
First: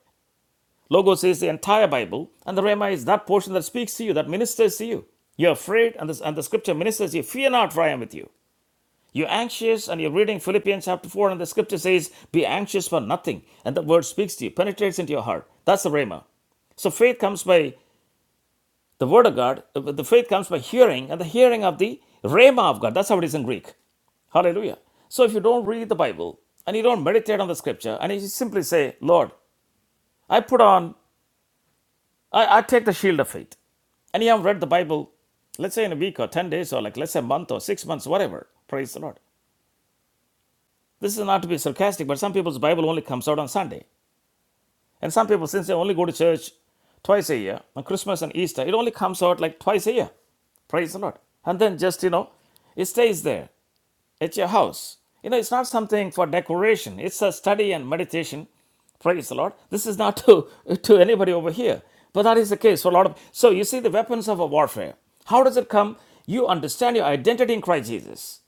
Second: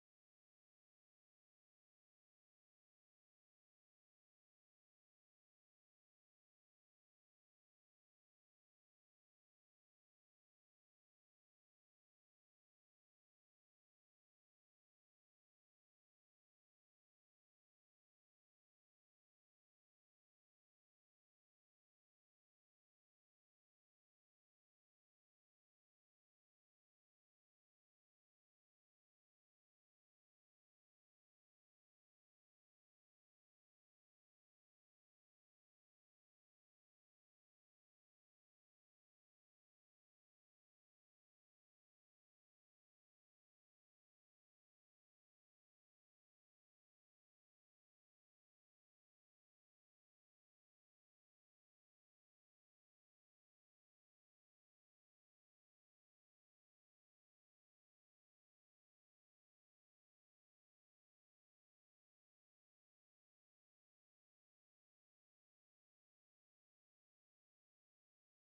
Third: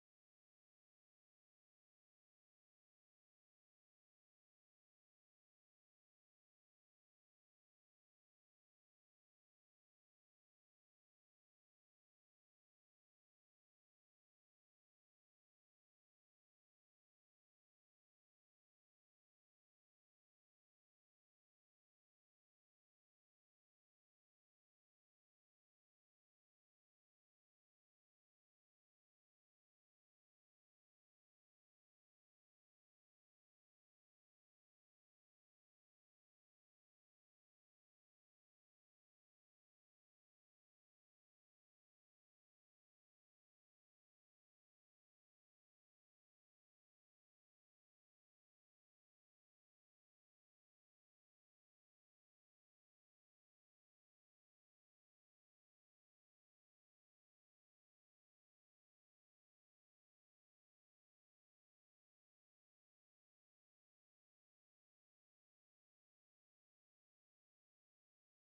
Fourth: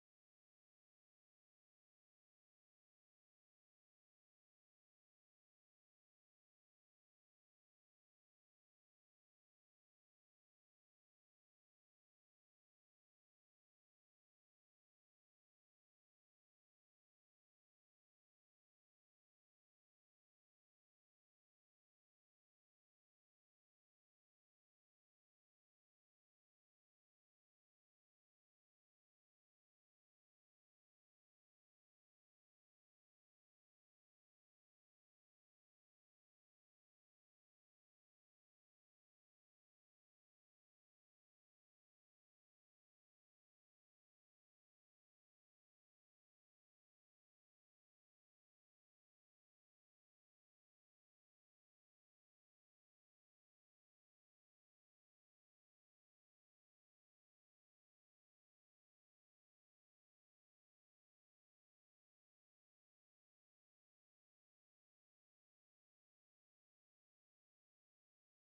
Speaker 1: Logos is the entire Bible, and the Rhema is that portion that speaks to you, that ministers to you. You're afraid, and the, and the scripture ministers to you. Fear not, for I am with you. You're anxious, and you're reading Philippians chapter 4, and the scripture says, Be anxious for nothing. And the word speaks to you, penetrates into your heart. That's the Rhema. So faith comes by the word of God, uh, the faith comes by hearing, and the hearing of the Rhema of God. That's how it is in Greek. Hallelujah. So if you don't read the Bible and you don't meditate on the scripture and you simply say, Lord, I put on, I, I take the shield of faith. and you have read the Bible, let's say in a week or 10 days or like let's say a month or six months, whatever, praise the Lord. This is not to be sarcastic, but some people's Bible only comes out on Sunday. And some people, since they only go to church twice a year, on Christmas and Easter, it only comes out like twice a year. Praise the Lord. And then just, you know, it stays there. At your house. You know, it's not something for decoration. It's a study and meditation. Praise the Lord. This is not to, to anybody over here. But that is the case for a lot of. So you see the weapons of a warfare. How does it come? You understand your identity in Christ Jesus.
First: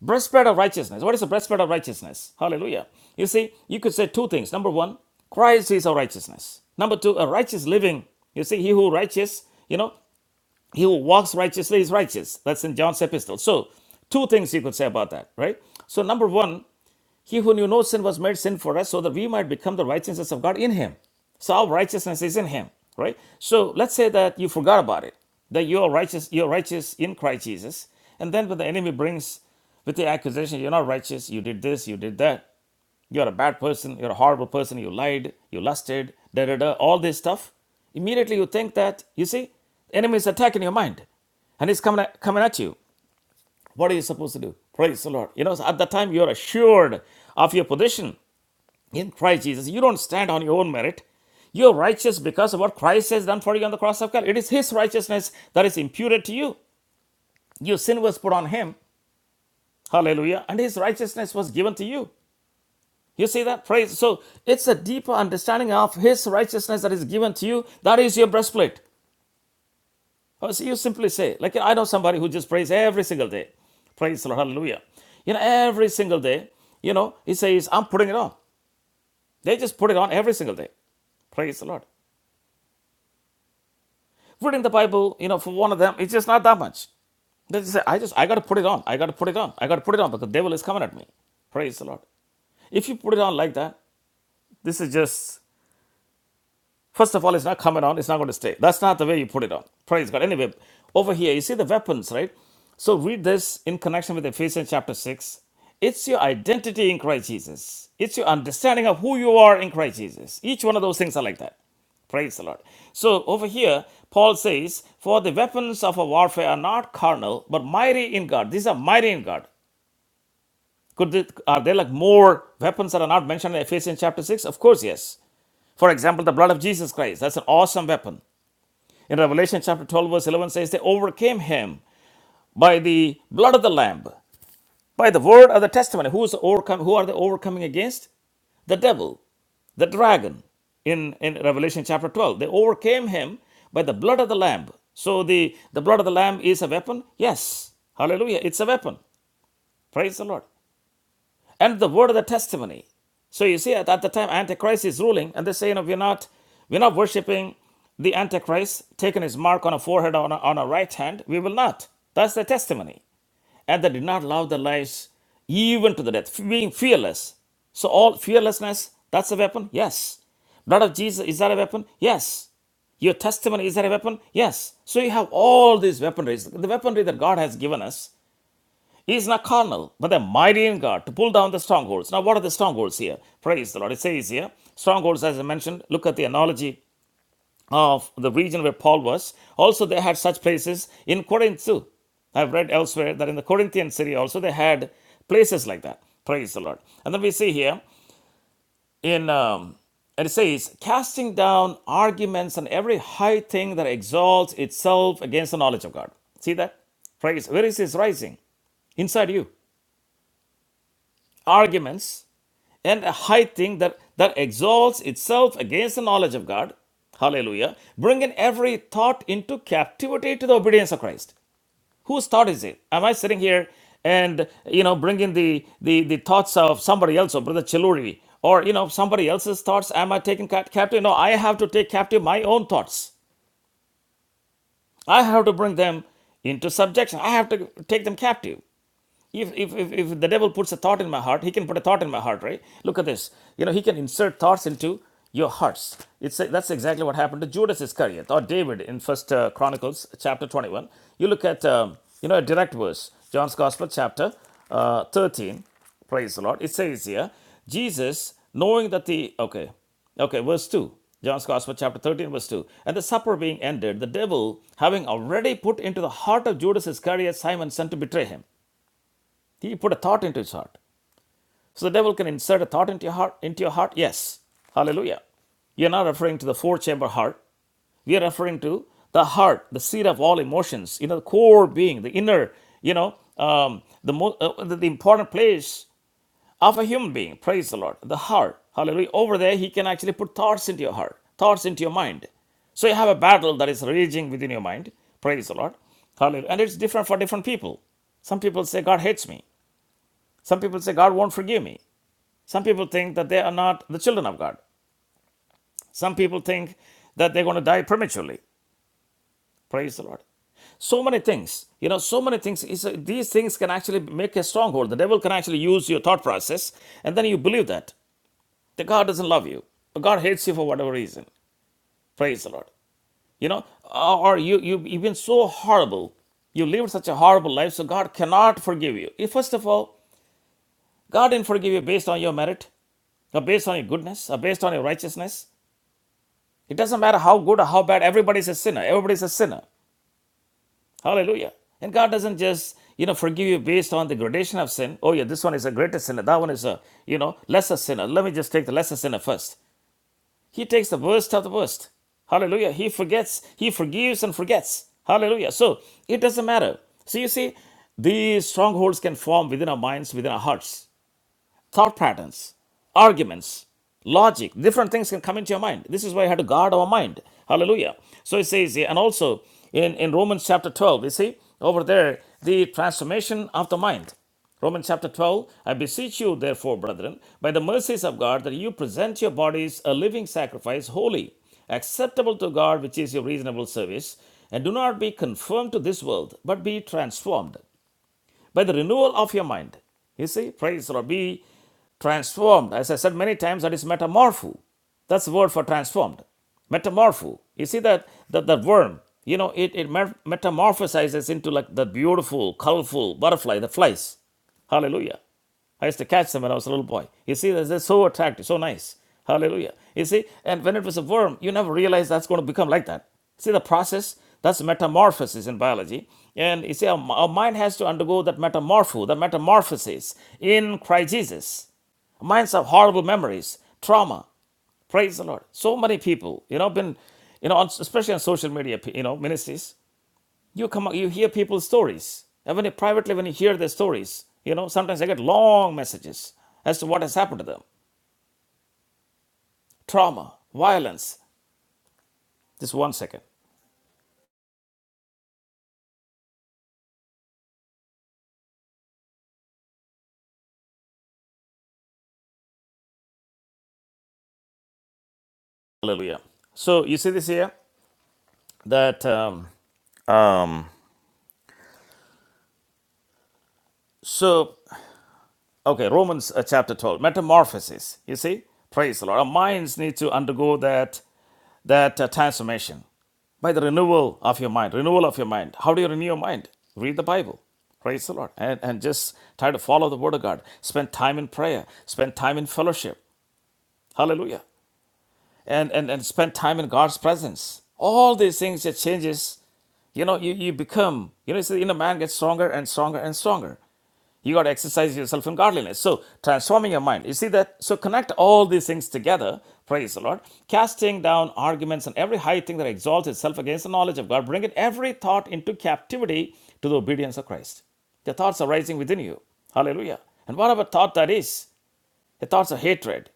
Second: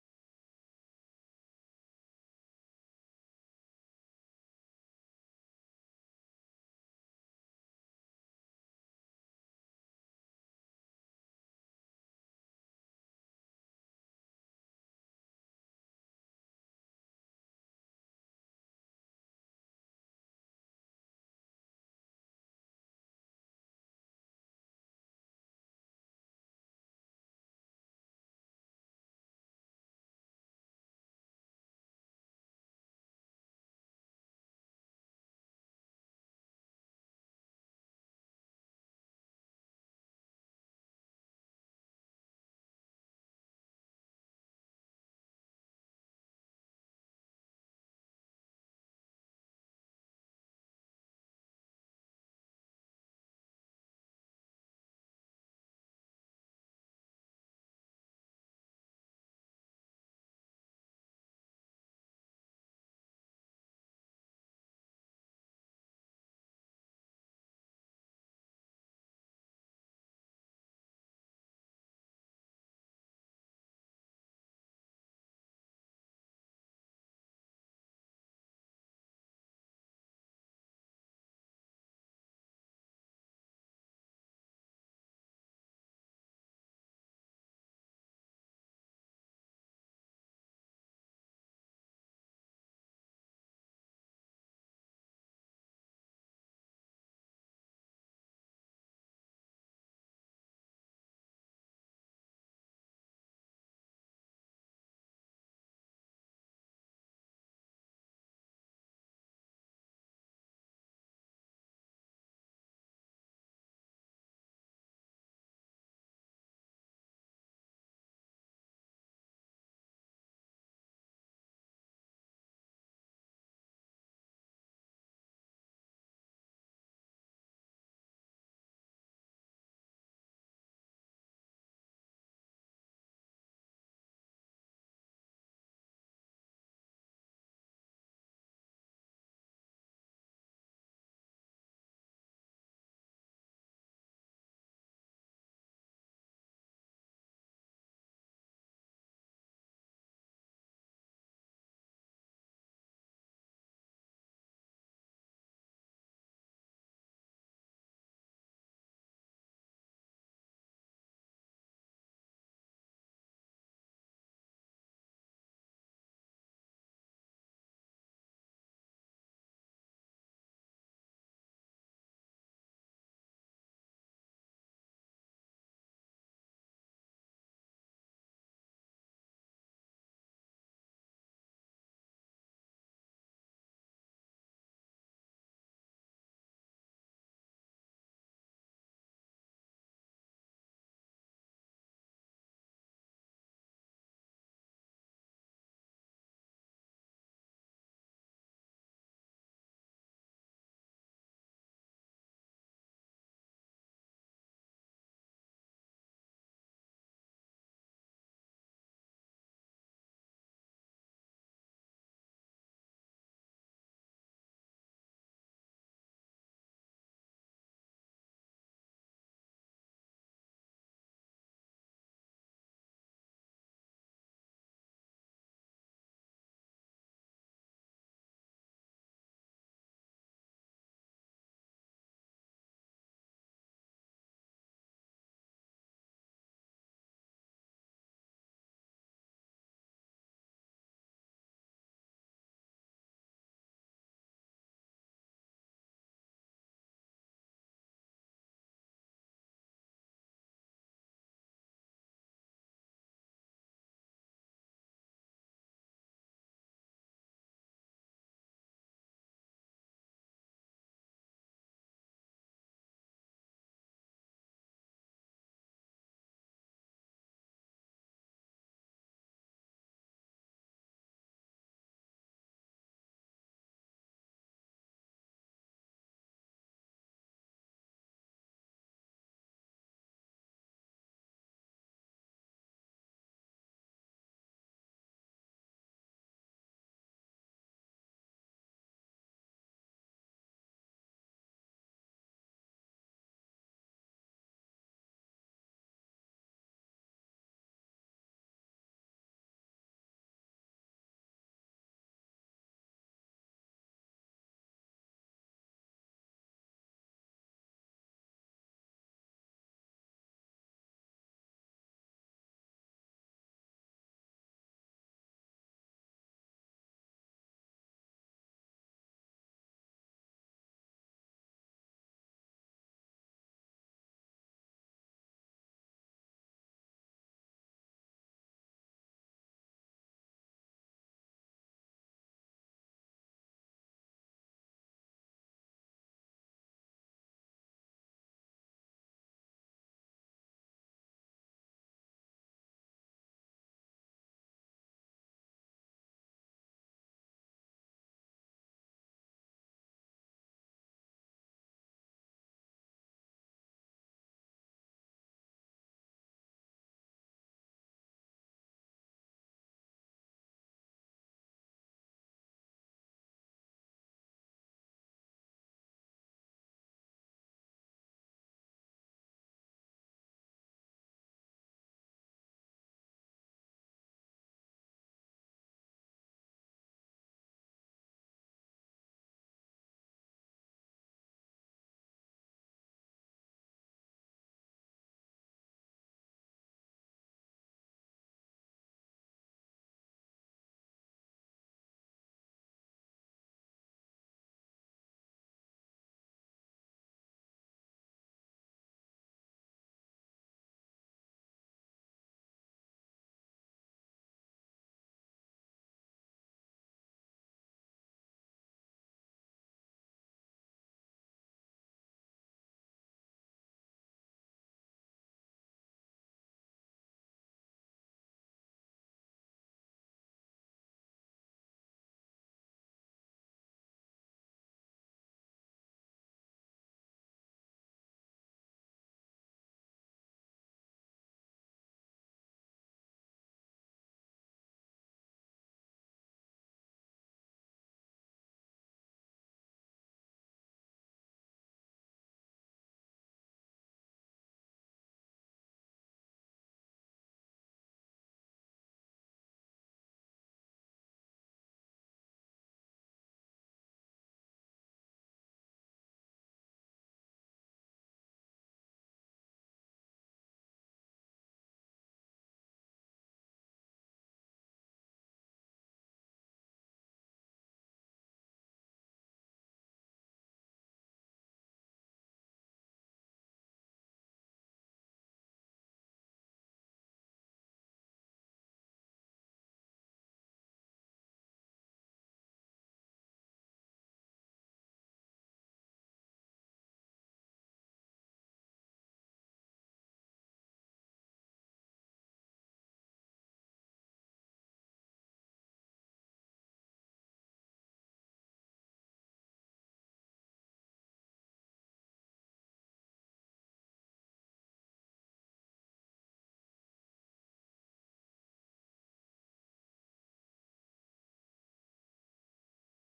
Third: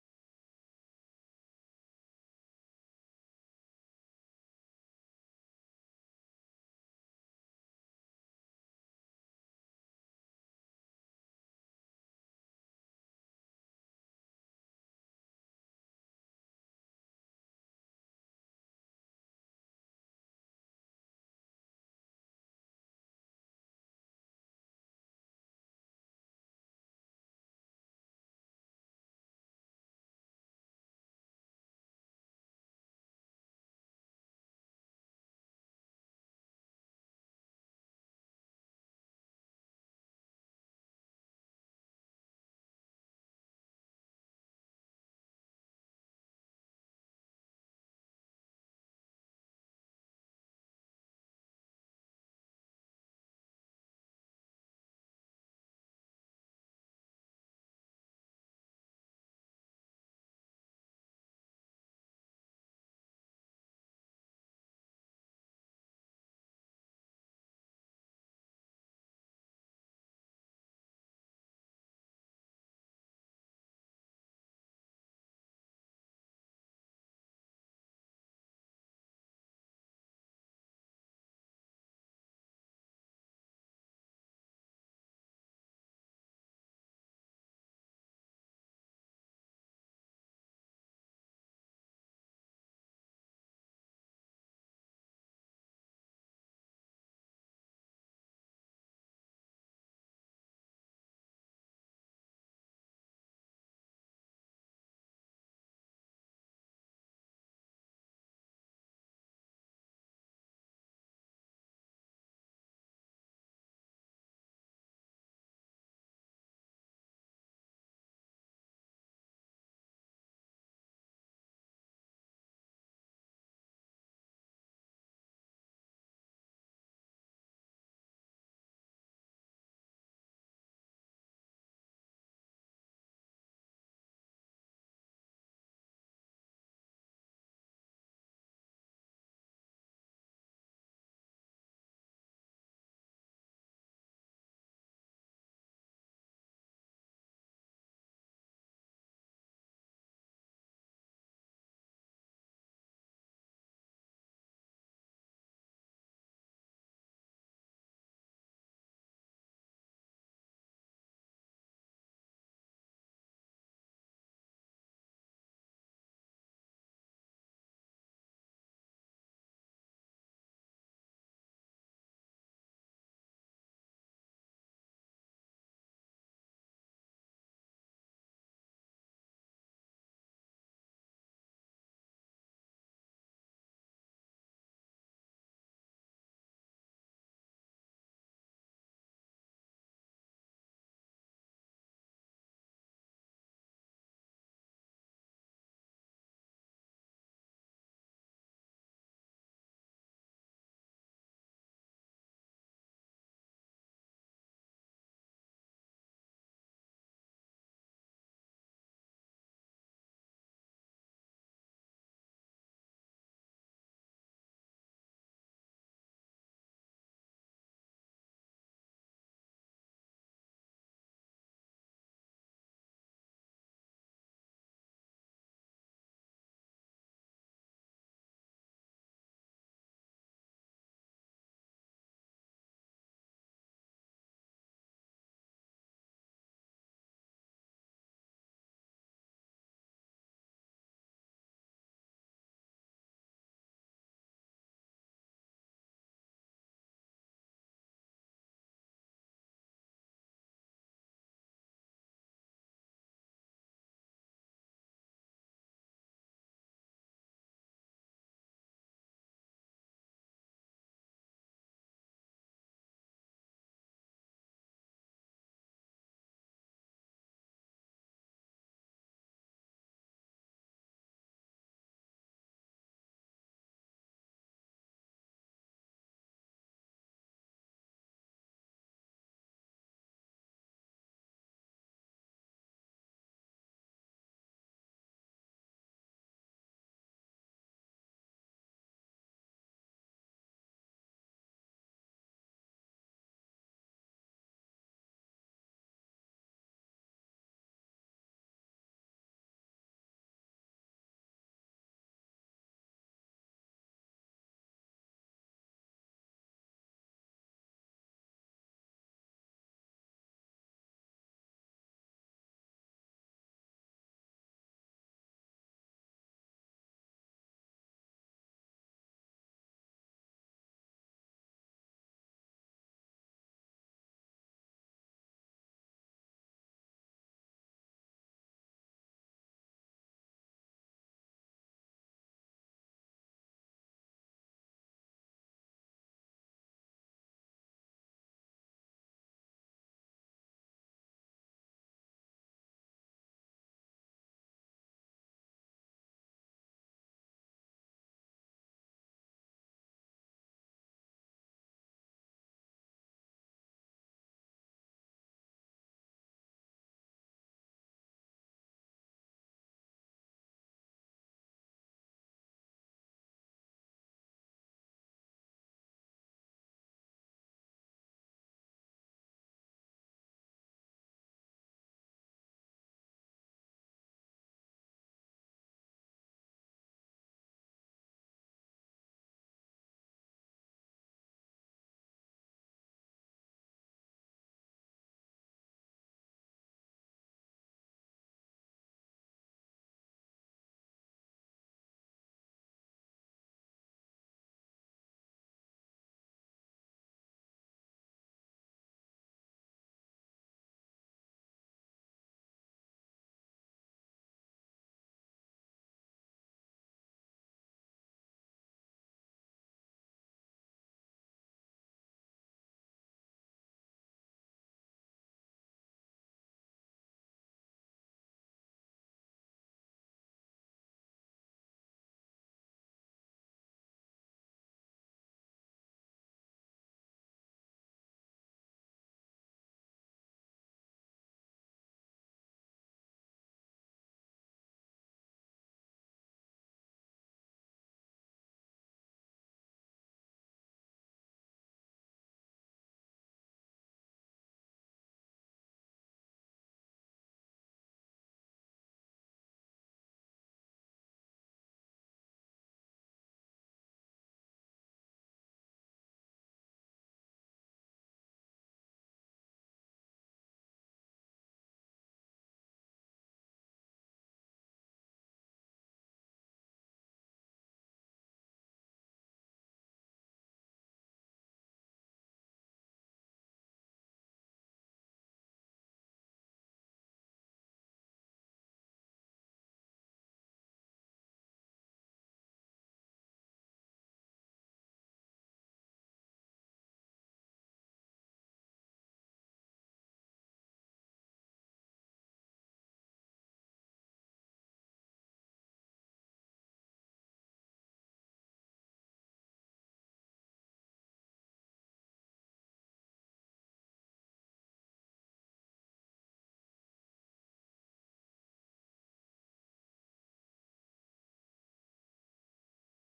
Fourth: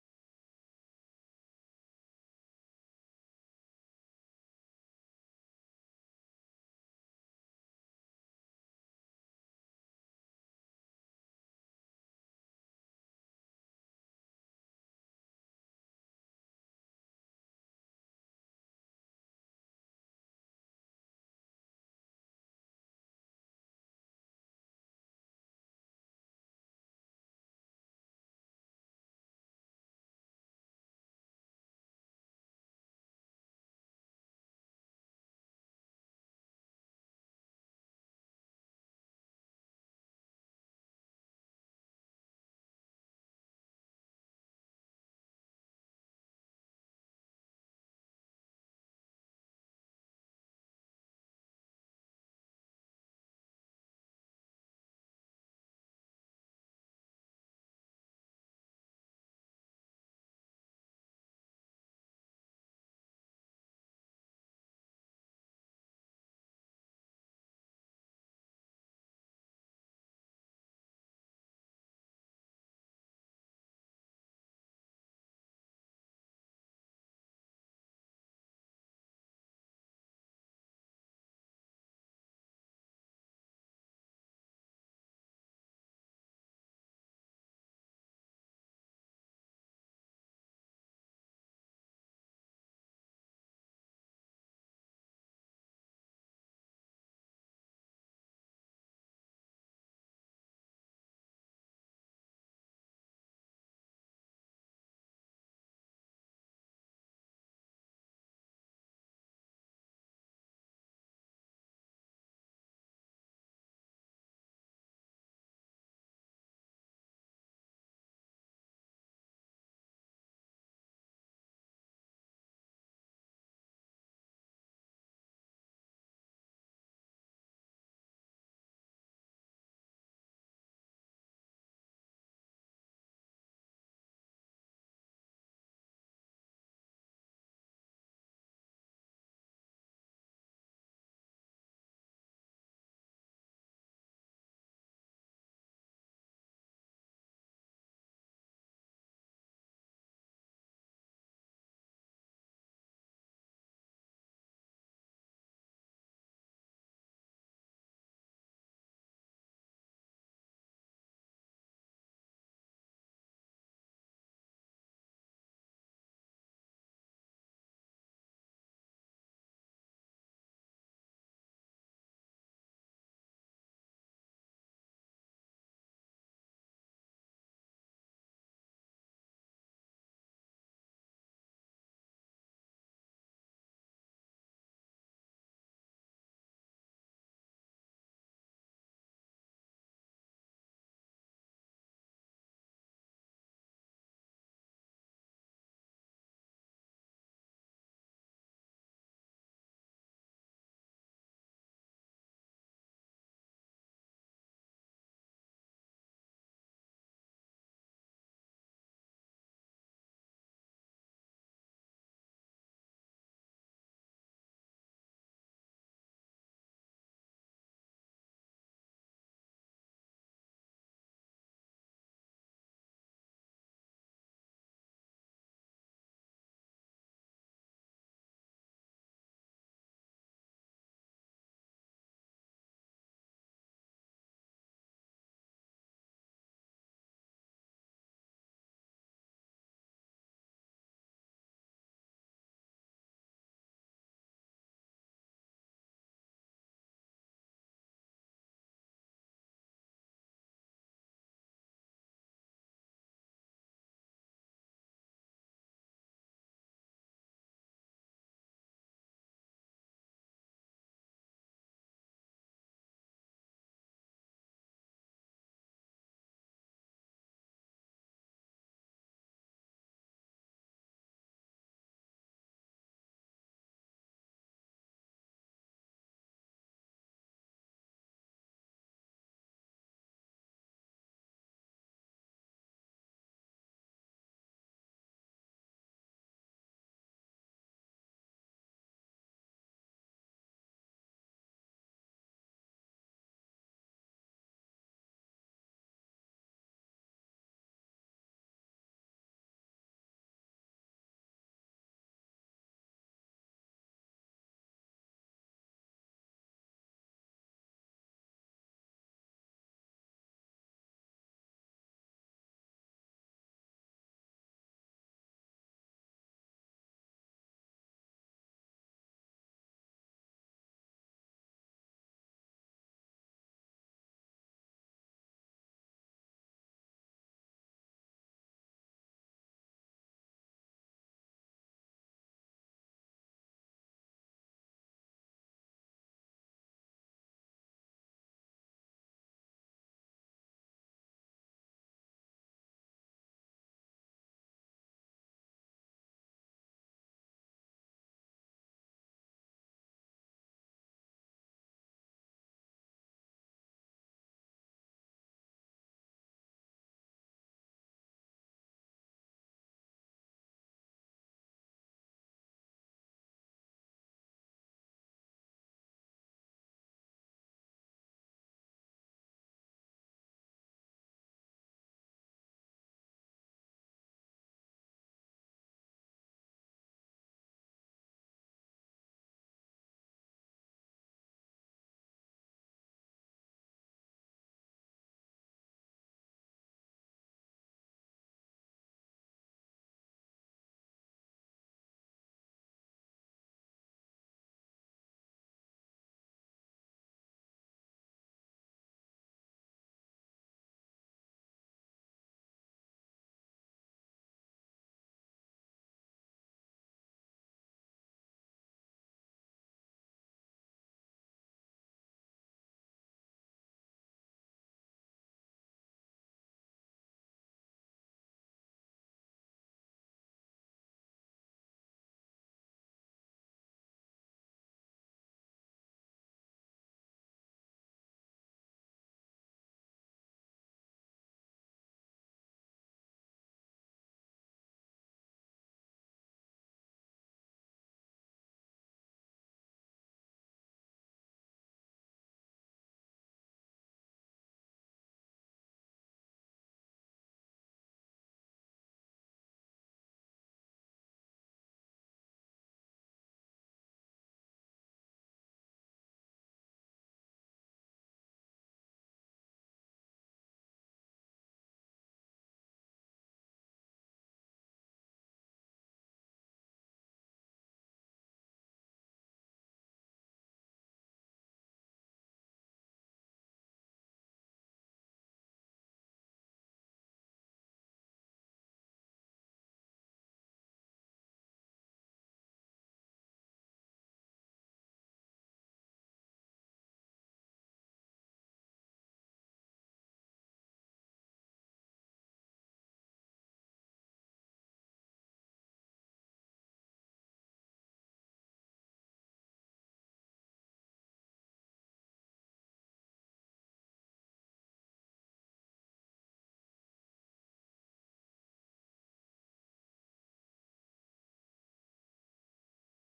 Speaker 1: Breastplate of righteousness. What is the breastplate of righteousness? Hallelujah. You see, you could say two things. Number one, Christ is our righteousness. Number two, a righteous living. You see, he who righteous, you know, he who walks righteously is righteous. That's in John's epistle. So, two things you could say about that, right? So, number one, he who knew no sin was made sin for us so that we might become the righteousness of God in him. So, our righteousness is in him, right? So, let's say that you forgot about it, that you are righteous, you're righteous in Christ Jesus. And then when the enemy brings with the accusation, you're not righteous, you did this, you did that, you're a bad person. You're a horrible person. You lied. You lusted. Da da da. All this stuff. Immediately you think that you see, the enemy is attacking your mind, and he's coming at, coming at you. What are you supposed to do? Praise the Lord. You know, so at that time you're assured of your position in Christ Jesus. You don't stand on your own merit. You're righteous because of what Christ has done for you on the cross of Calvary. It is His righteousness that is imputed to you. Your sin was put on Him. Hallelujah. And His righteousness was given to you. You see that? Praise. So it's a deeper understanding of His righteousness that is given to you. That is your breastplate. Oh, so you simply say, like I know somebody who just prays every single day. Praise the Lord. Hallelujah. You know, every single day, you know, he says, I'm putting it on. They just put it on every single day. Praise the Lord. Reading the Bible, you know, for one of them, it's just not that much. They just say, I just, I got to put it on. I got to put it on. I got to put it on because the devil is coming at me. Praise the Lord. If you put it on like that, this is just First of all, it's not coming on, it's not going to stay. That's not the way you put it on. Praise God. Anyway, over here, you see the weapons, right? So read this in connection with Ephesians chapter 6. It's your identity in Christ Jesus, it's your understanding of who you are in Christ Jesus. Each one of those things are like that. Praise the Lord. So over here, Paul says, For the weapons of our warfare are not carnal, but mighty in God. These are mighty in God. Could th- are there like more weapons that are not mentioned in Ephesians chapter 6? Of course, yes. For example, the blood of Jesus Christ. That's an awesome weapon. In Revelation chapter 12, verse 11 says, They overcame him by the blood of the Lamb, by the word of the testimony. Who, is overcome, who are they overcoming against? The devil, the dragon. In, in Revelation chapter 12, they overcame him by the blood of the Lamb. So the, the blood of the Lamb is a weapon? Yes. Hallelujah. It's a weapon. Praise the Lord. and the word of the testimony. So you see, at, at the time Antichrist is ruling, and they say, you know, we're not, we're not worshiping the Antichrist, taking his mark on a forehead or on on a right hand. We will not. That's the testimony. And they did not love their lives even to the death, being fearless. So all fearlessness, that's a weapon. Yes. Blood of Jesus, is that a weapon? Yes. Your testimony, is that a weapon? Yes. So you have all these weaponries, the weaponry that God has given us he is not carnal, but a mighty in God to pull down the strongholds. Now, what are the strongholds here? Praise the Lord. It says here, strongholds, as I mentioned, look at the analogy of the region where Paul was. Also, they had such places in Corinth too. I've read elsewhere that in the Corinthian city also they had places like that. Praise the Lord. And then we see here in um, and it says, casting down arguments and every high thing that exalts itself against the knowledge of God. See that? Praise. Where is this rising? Inside you. Arguments and a high thing that, that exalts itself against the knowledge of God. Hallelujah. Bringing every thought into captivity to the obedience of Christ. Whose thought is it? Am I sitting here and, you know, bringing the, the, the thoughts of somebody else, or Brother Chiluri, or, you know, somebody else's thoughts? Am I taking cap- captive? No, I have to take captive my own thoughts. I have to bring them into subjection. I have to take them captive. If, if, if, if the devil puts a thought in my heart, he can put a thought in my heart, right? Look at this. You know, he can insert thoughts into your hearts. It's a, that's exactly what happened to Judas Iscariot or David in First uh, Chronicles chapter 21. You look at, um, you know, a direct verse, John's Gospel chapter uh, 13. Praise the Lord. It says here, Jesus, knowing that the, okay, Okay, verse 2. John's Gospel, chapter 13, verse 2. And the supper being ended, the devil, having already put into the heart of Judas Iscariot, Simon, son to betray him. He put a thought into his heart. So the devil can insert a thought into your heart. Into your heart, yes. Hallelujah. You're not referring to the four-chamber heart. We are referring to the heart, the seat of all emotions. You know, the core being, the inner. You know, um, the, mo- uh, the the important place of a human being. Praise the Lord. The heart. Hallelujah. Over there, he can actually put thoughts into your heart, thoughts into your mind. So you have a battle that is raging within your mind. Praise the Lord. Hallelujah. And it's different for different people. Some people say, God hates me. Some people say God won't forgive me. Some people think that they are not the children of God. Some people think that they're going to die prematurely. Praise the Lord. So many things, you know, so many things. uh, these things can actually make a stronghold. The devil can actually use your thought process, and then you believe that that God doesn't love you, or God hates you for whatever reason. Praise the Lord. You know, or you, you you've been so horrible you lived such a horrible life, so God cannot forgive you. First of all, God didn't forgive you based on your merit, or based on your goodness, or based on your righteousness. It doesn't matter how good or how bad, everybody's a sinner. Everybody's a sinner. Hallelujah. And God doesn't just, you know, forgive you based on the gradation of sin. Oh, yeah, this one is a greater sinner. That one is a, you know, lesser sinner. Let me just take the lesser sinner first. He takes the worst of the worst. Hallelujah. He forgets, he forgives and forgets. Hallelujah. So it doesn't matter. So you see, these strongholds can form within our minds, within our hearts thought patterns, arguments, logic, different things can come into your mind. This is why you have to guard our mind. Hallelujah. So it says, here, and also in, in Romans chapter 12, you see over there, the transformation of the mind. Romans chapter 12, I beseech you, therefore, brethren, by the mercies of God, that you present your bodies a living sacrifice, holy, acceptable to God, which is your reasonable service, and do not be conformed to this world, but be transformed by the renewal of your mind. You see, praise or be transformed. As I said many times, that is metamorpho. That's the word for transformed. Metamorpho. You see that that, that worm, you know, it, it metamorphosizes into like the beautiful, colorful butterfly that flies. Hallelujah. I used to catch them when I was a little boy. You see, they're so attractive, so nice. Hallelujah. You see, and when it was a worm, you never realize that's going to become like that. See the process? That's metamorphosis in biology. And you see, our, our mind has to undergo that metamorpho, the metamorphosis in Christ Jesus. Minds have horrible memories, trauma. Praise the Lord. So many people, you know, been, you know, especially on social media, you know, ministries you come you hear people's stories and when you privately when you hear their stories you know sometimes i get long messages as to what has happened to them trauma violence just one second hallelujah so you see this here that um, um so okay romans uh, chapter 12 metamorphosis you see praise the lord our minds need to undergo that that uh, transformation by the renewal of your mind. Renewal of your mind. How do you renew your mind? Read the Bible. Praise the Lord. And, and just try to follow the Word of God. Spend time in prayer. Spend time in fellowship. Hallelujah. And, and, and spend time in God's presence. All these things, it changes. You know, you, you become, you know, it's the inner man gets stronger and stronger and stronger. You got to exercise yourself in godliness. So, transforming your mind. You see that? So, connect all these things together. Praise the Lord. Casting down arguments and every high thing that exalts itself against the knowledge of God, bringing every thought into captivity to the obedience of Christ. The thoughts are rising within you. Hallelujah. And whatever thought that is, the thoughts of hatred,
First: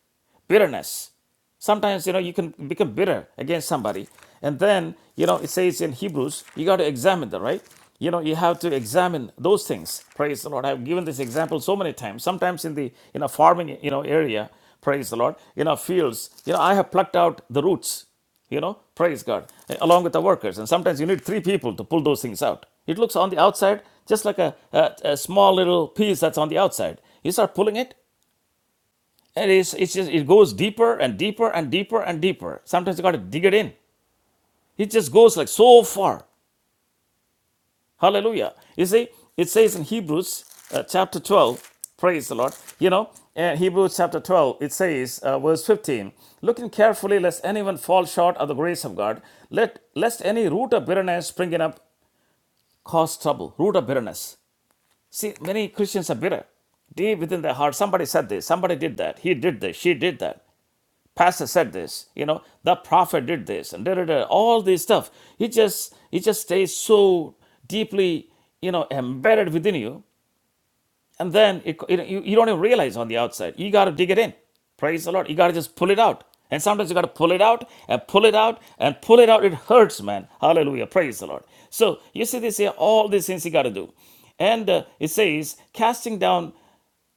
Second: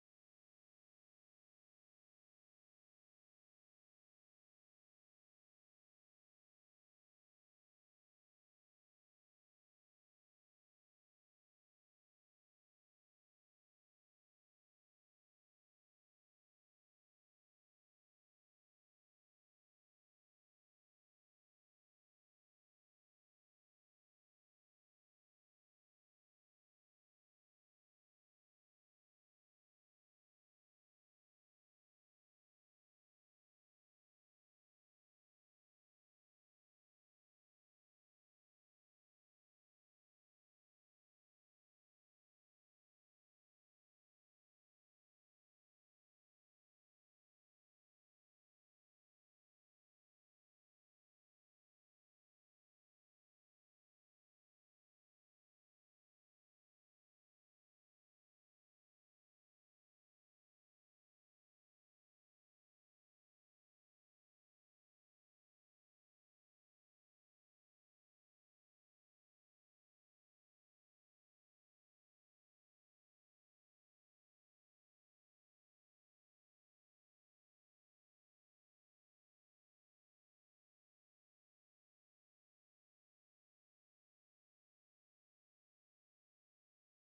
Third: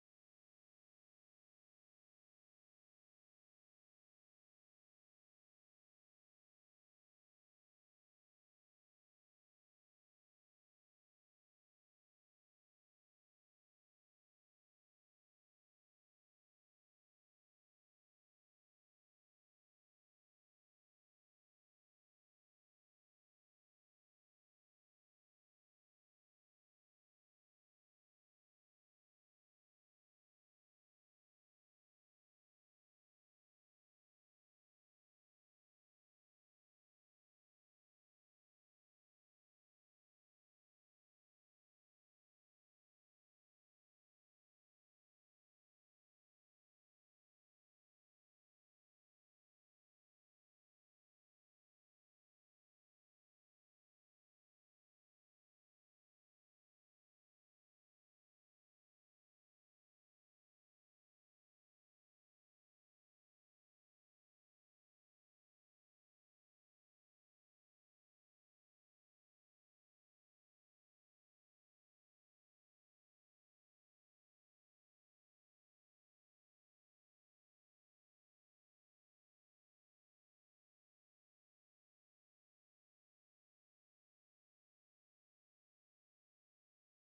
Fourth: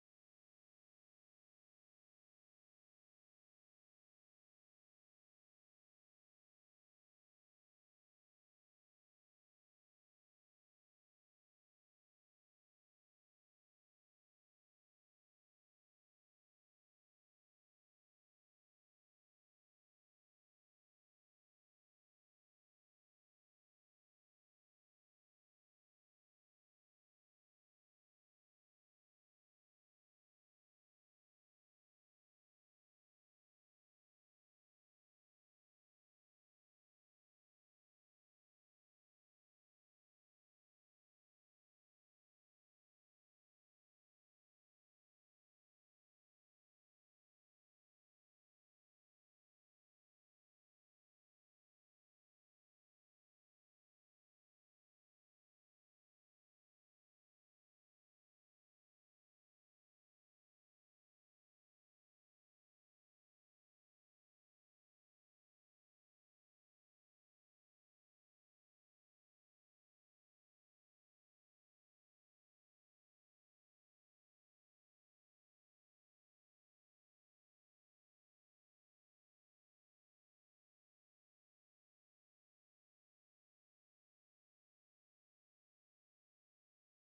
Speaker 1: bitterness. Sometimes, you know, you can become bitter against somebody. And then, you know, it says in Hebrews, you got to examine that, right? You know, you have to examine those things. Praise the Lord. I've given this example so many times. Sometimes in the in a farming, you know, area, praise the Lord, in our fields, you know, I have plucked out the roots you know praise god eh, along with the workers and sometimes you need three people to pull those things out it looks on the outside just like a, a, a small little piece that's on the outside you start pulling it and it's, it's just, it goes deeper and deeper and deeper and deeper. Sometimes you got to dig it in. It just goes like so far. Hallelujah. You see, it says in Hebrews uh, chapter 12, praise the Lord. You know, in Hebrews chapter 12, it says, uh, verse 15, looking carefully lest anyone fall short of the grace of God, let lest any root of bitterness springing up cause trouble. Root of bitterness. See, many Christians are bitter deep within their heart somebody said this somebody did that he did this she did that pastor said this you know the prophet did this and da, da, da, all this stuff it just it just stays so deeply you know embedded within you and then it, it, you, you don't even realize on the outside you got to dig it in praise the lord you got to just pull it out and sometimes you got to pull it out and pull it out and pull it out it hurts man hallelujah praise the lord so you see this here all these things you got to do and uh, it says casting down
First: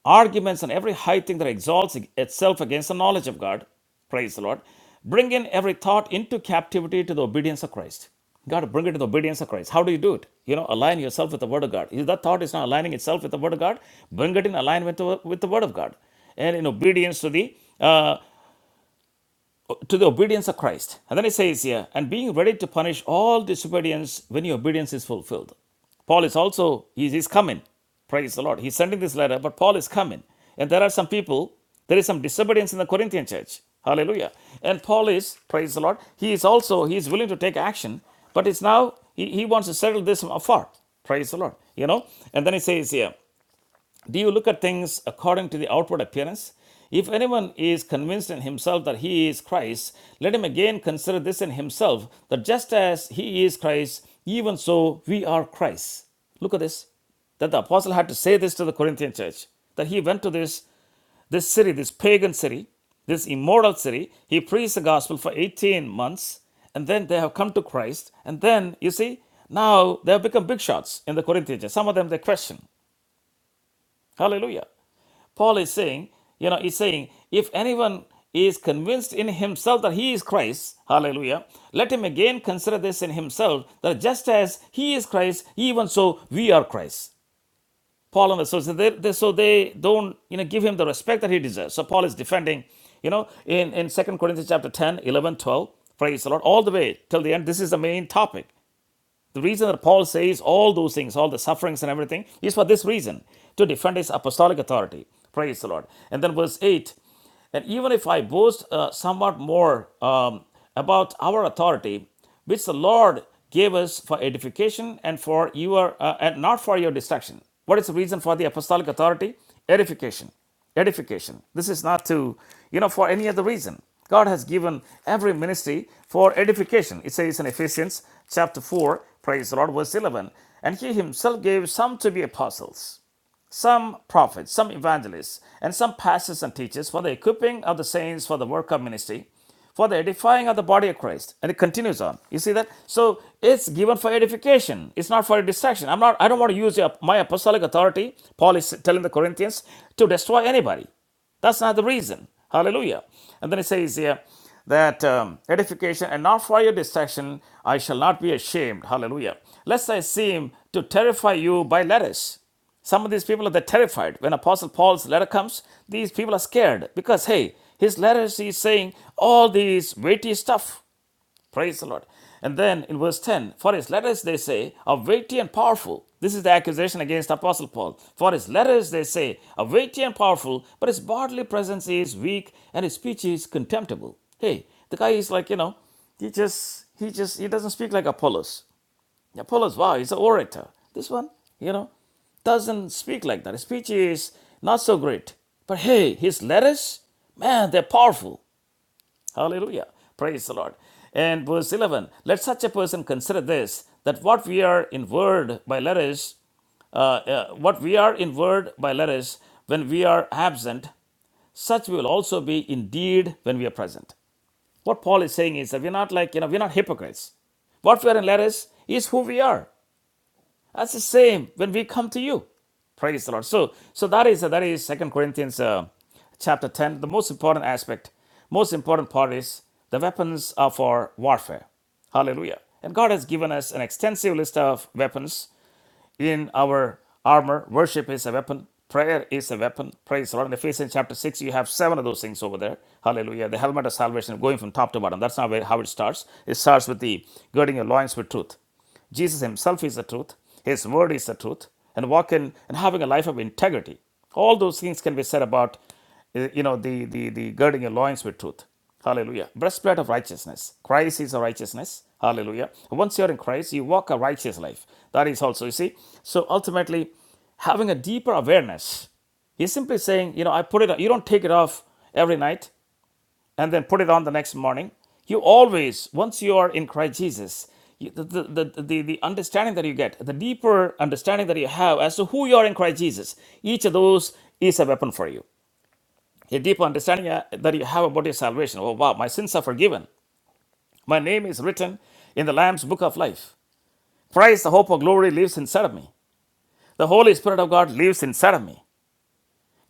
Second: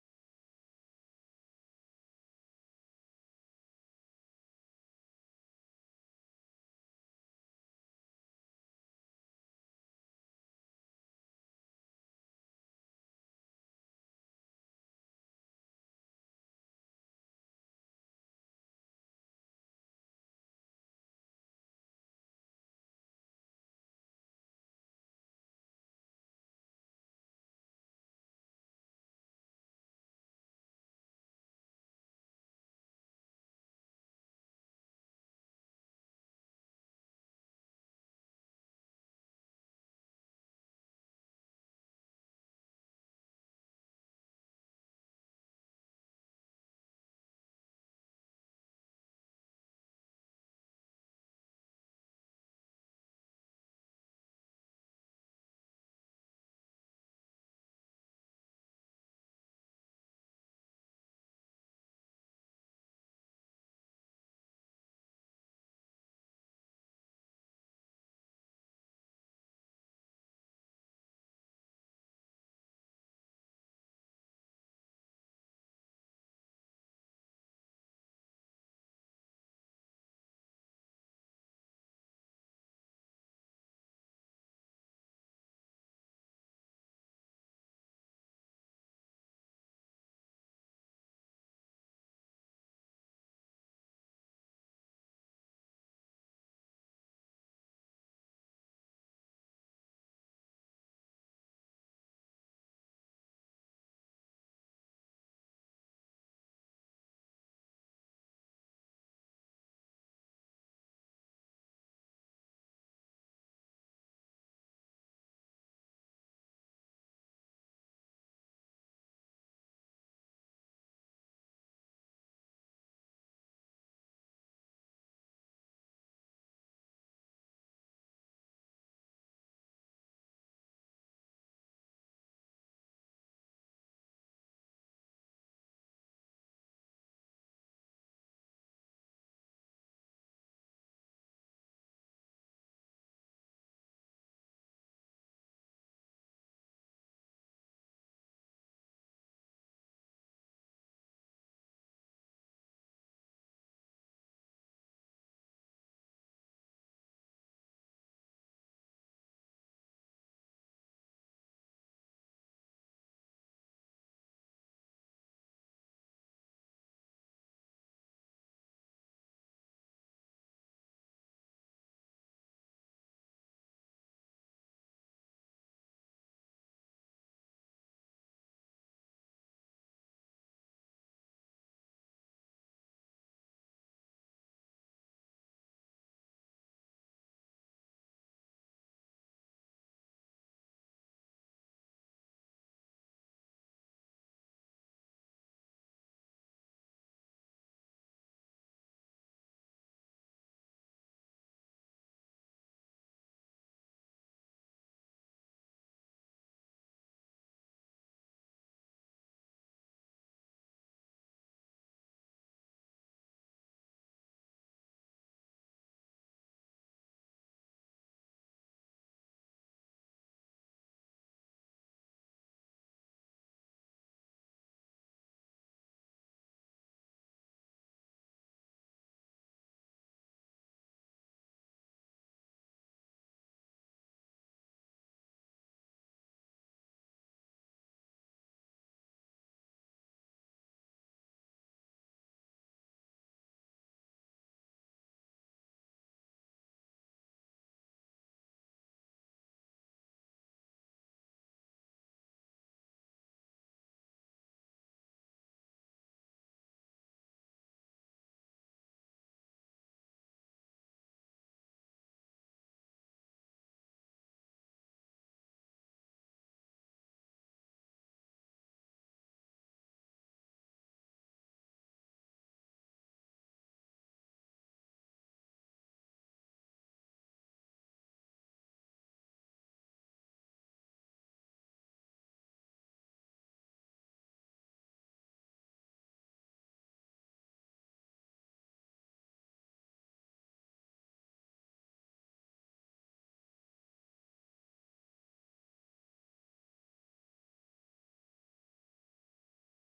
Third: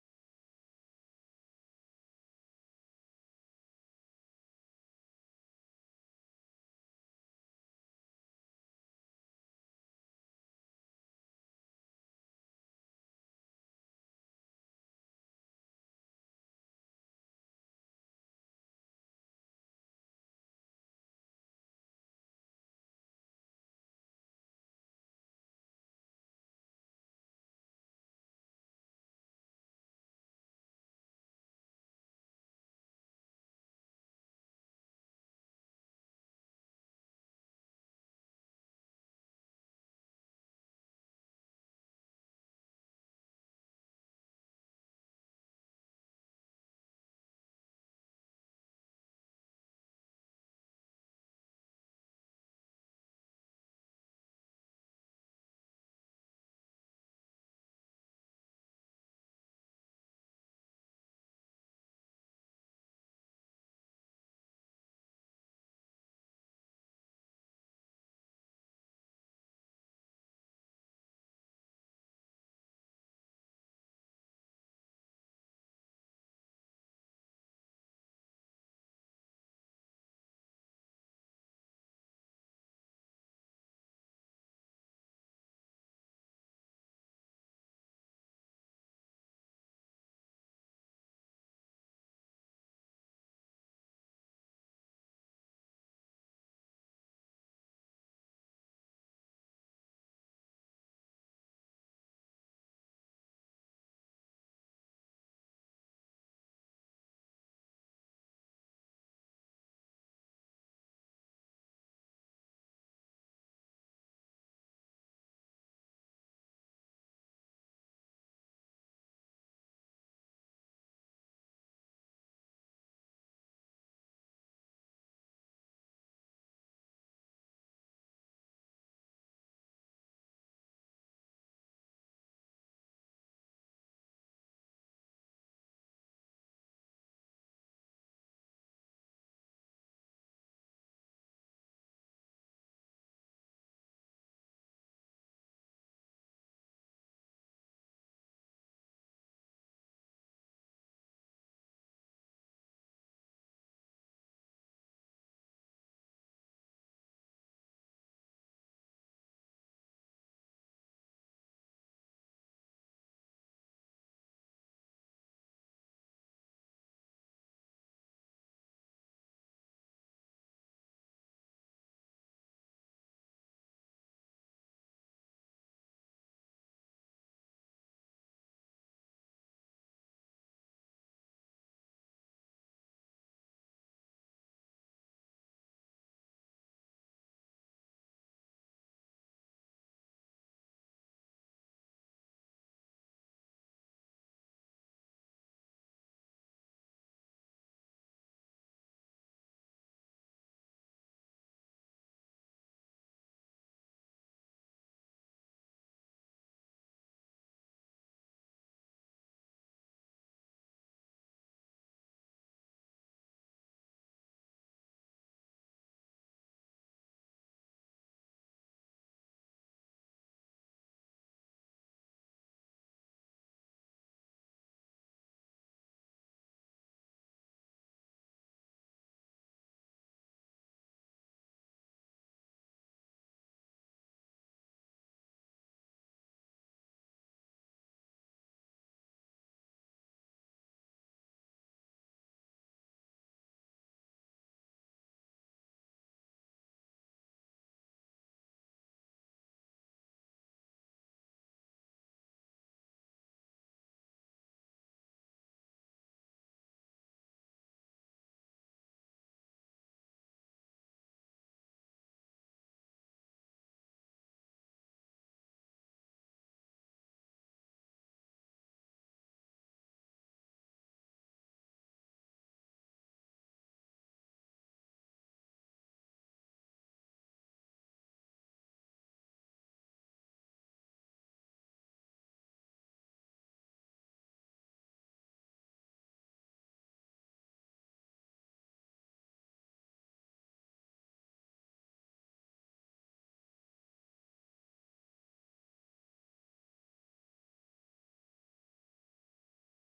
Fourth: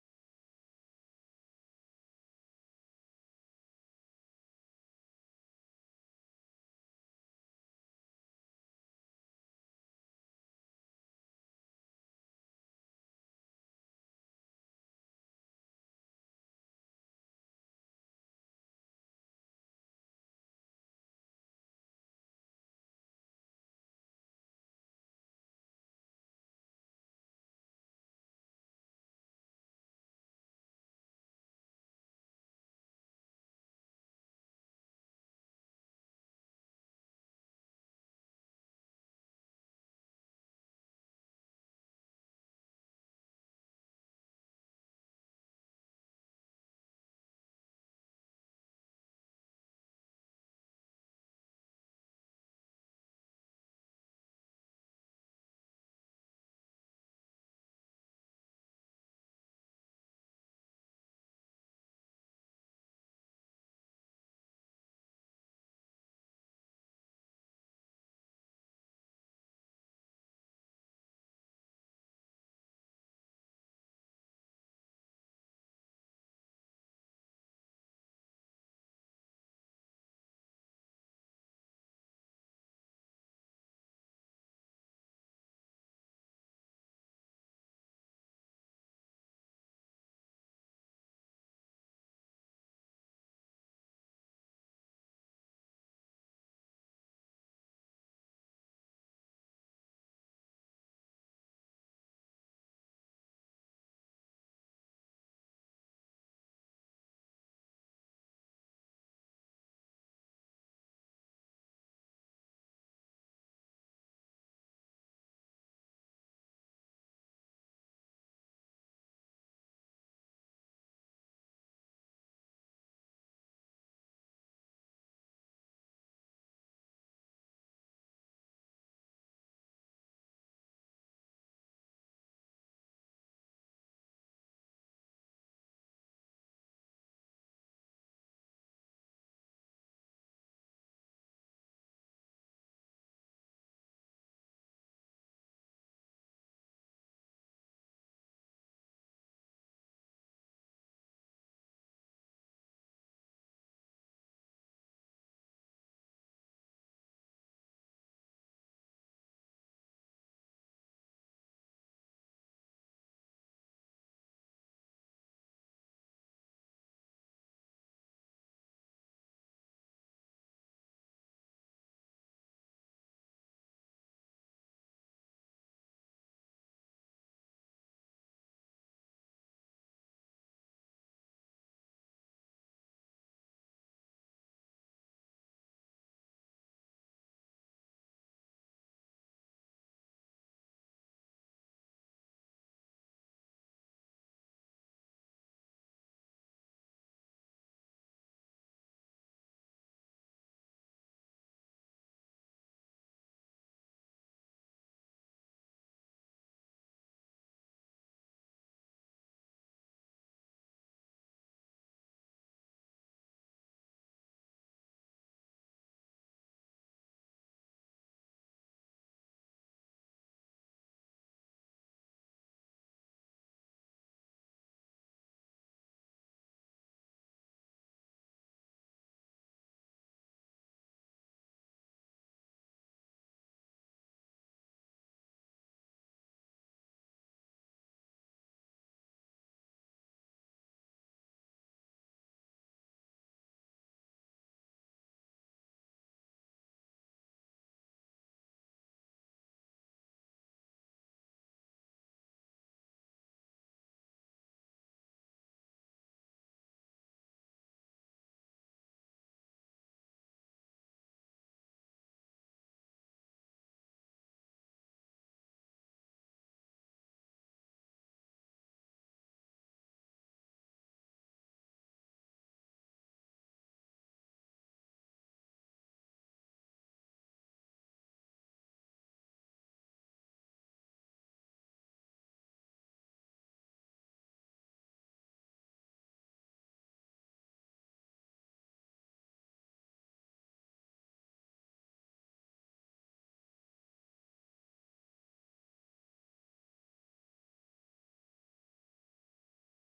Speaker 1: arguments and every high thing that exalts itself against the knowledge of God. Praise the Lord. Bring in every thought into captivity to the obedience of Christ. Gotta bring it to the obedience of Christ. How do you do it? You know, align yourself with the Word of God. If that thought is not aligning itself with the Word of God, bring it in alignment with the Word of God and in obedience to the uh, to the obedience of Christ. And then it says here, and being ready to punish all disobedience when your obedience is fulfilled. Paul is also, he is coming. Praise the Lord. He's sending this letter, but Paul is coming. And there are some people, there is some disobedience in the Corinthian church. Hallelujah. And Paul is, praise the Lord, he is also, he is willing to take action, but it's now, he, he wants to settle this from afar. Praise the Lord. You know? And then he says here, do you look at things according to the outward appearance? If anyone is convinced in himself that he is Christ, let him again consider this in himself that just as he is Christ, even so we are Christ. Look at this. That the apostle had to say this to the Corinthian church. That he went to this this city, this pagan city, this immoral city, he preached the gospel for 18 months, and then they have come to Christ. And then, you see, now they have become big shots in the Corinthian church. Some of them they question. Hallelujah. Paul is saying, you know, he's saying, if anyone is convinced in himself that he is Christ, hallelujah, let him again consider this in himself that just as he is Christ, even so we are Christ. Paul and the so so they, they- so they don't you know give him the respect that he deserves. So Paul is defending, you know, in in Second Corinthians chapter 10, 11, 12, praise the Lord, all the way till the end. This is the main topic. The reason that Paul says all those things, all the sufferings and everything, is for this reason to defend his apostolic authority. Praise the Lord. And then verse 8 And even if I boast uh, somewhat more um, about our authority, which the Lord gave us for edification and for your uh, and not for your destruction. What is the reason for the apostolic authority? Edification edification. This is not to, you know, for any other reason. God has given every ministry for edification. It says in Ephesians chapter 4, praise the Lord, verse 11, and he himself gave some to be apostles some prophets, some evangelists, and some pastors and teachers for the equipping of the saints for the work of ministry, for the edifying of the body of Christ. And it continues on. You see that? So it's given for edification. It's not for a distraction. I'm not I don't want to use your, my apostolic authority, Paul is telling the Corinthians, to destroy anybody. That's not the reason. Hallelujah. And then it says here that um, edification and not for your destruction, I shall not be ashamed. Hallelujah. Lest I seem to terrify you by letters. Some of these people they're terrified. When Apostle Paul's letter comes, these people are scared because hey, his letters he's saying all these weighty stuff. Praise the Lord. And then in verse 10, for his letters they say are weighty and powerful. This is the accusation against Apostle Paul. For his letters they say are weighty and powerful, but his bodily presence is weak and his speech is contemptible. Hey, the guy is like, you know, he just he just he doesn't speak like Apollos. Apollos, wow, he's an orator. This one, you know, doesn't speak like that. His speech is not so great. But hey, his letters, man, they're powerful. Hallelujah. Praise the Lord. And verse 11, let such a person consider this, that what we are in word by letters, uh, uh, what we are in word by letters when we are absent, such we will also be indeed when we are present. What Paul is saying is that we're not like, you know, we're not hypocrites. What we are in letters is who we are. That's the same when we come to you. Praise the Lord. So, so that is that is Second Corinthians uh, chapter ten. The most important aspect, most important part is the weapons are for warfare. Hallelujah. And God has given us an extensive list of weapons in our armor. Worship is a weapon. Prayer is a weapon. Praise the Lord. In Ephesians chapter 6, you have seven of those things over there. Hallelujah. The helmet of salvation going from top to bottom. That's not where- how it starts. It starts with the girding your loins with truth. Jesus himself is the truth, his word is the truth, and walking and having a life of integrity. All those things can be said about uh, you know the the, the girding your loins with truth. Hallelujah. Breastplate of righteousness. Christ is a righteousness. Hallelujah. Once you're in Christ, you walk a righteous life. That is also, you see. So ultimately, having a deeper awareness. He's simply saying, you know, I put it, you don't take it off every night and then put it on the next morning. You always, once you are in Christ Jesus, you, the, the, the, the, the understanding that you get, the deeper understanding that you have as to who you are in Christ Jesus, each of those is a weapon for you. A deeper understanding uh, that you have about your salvation. Oh, wow, my sins are forgiven. My name is written in the Lamb's book of life. Christ, the hope of glory, lives inside of me. The Holy Spirit of God lives inside of me.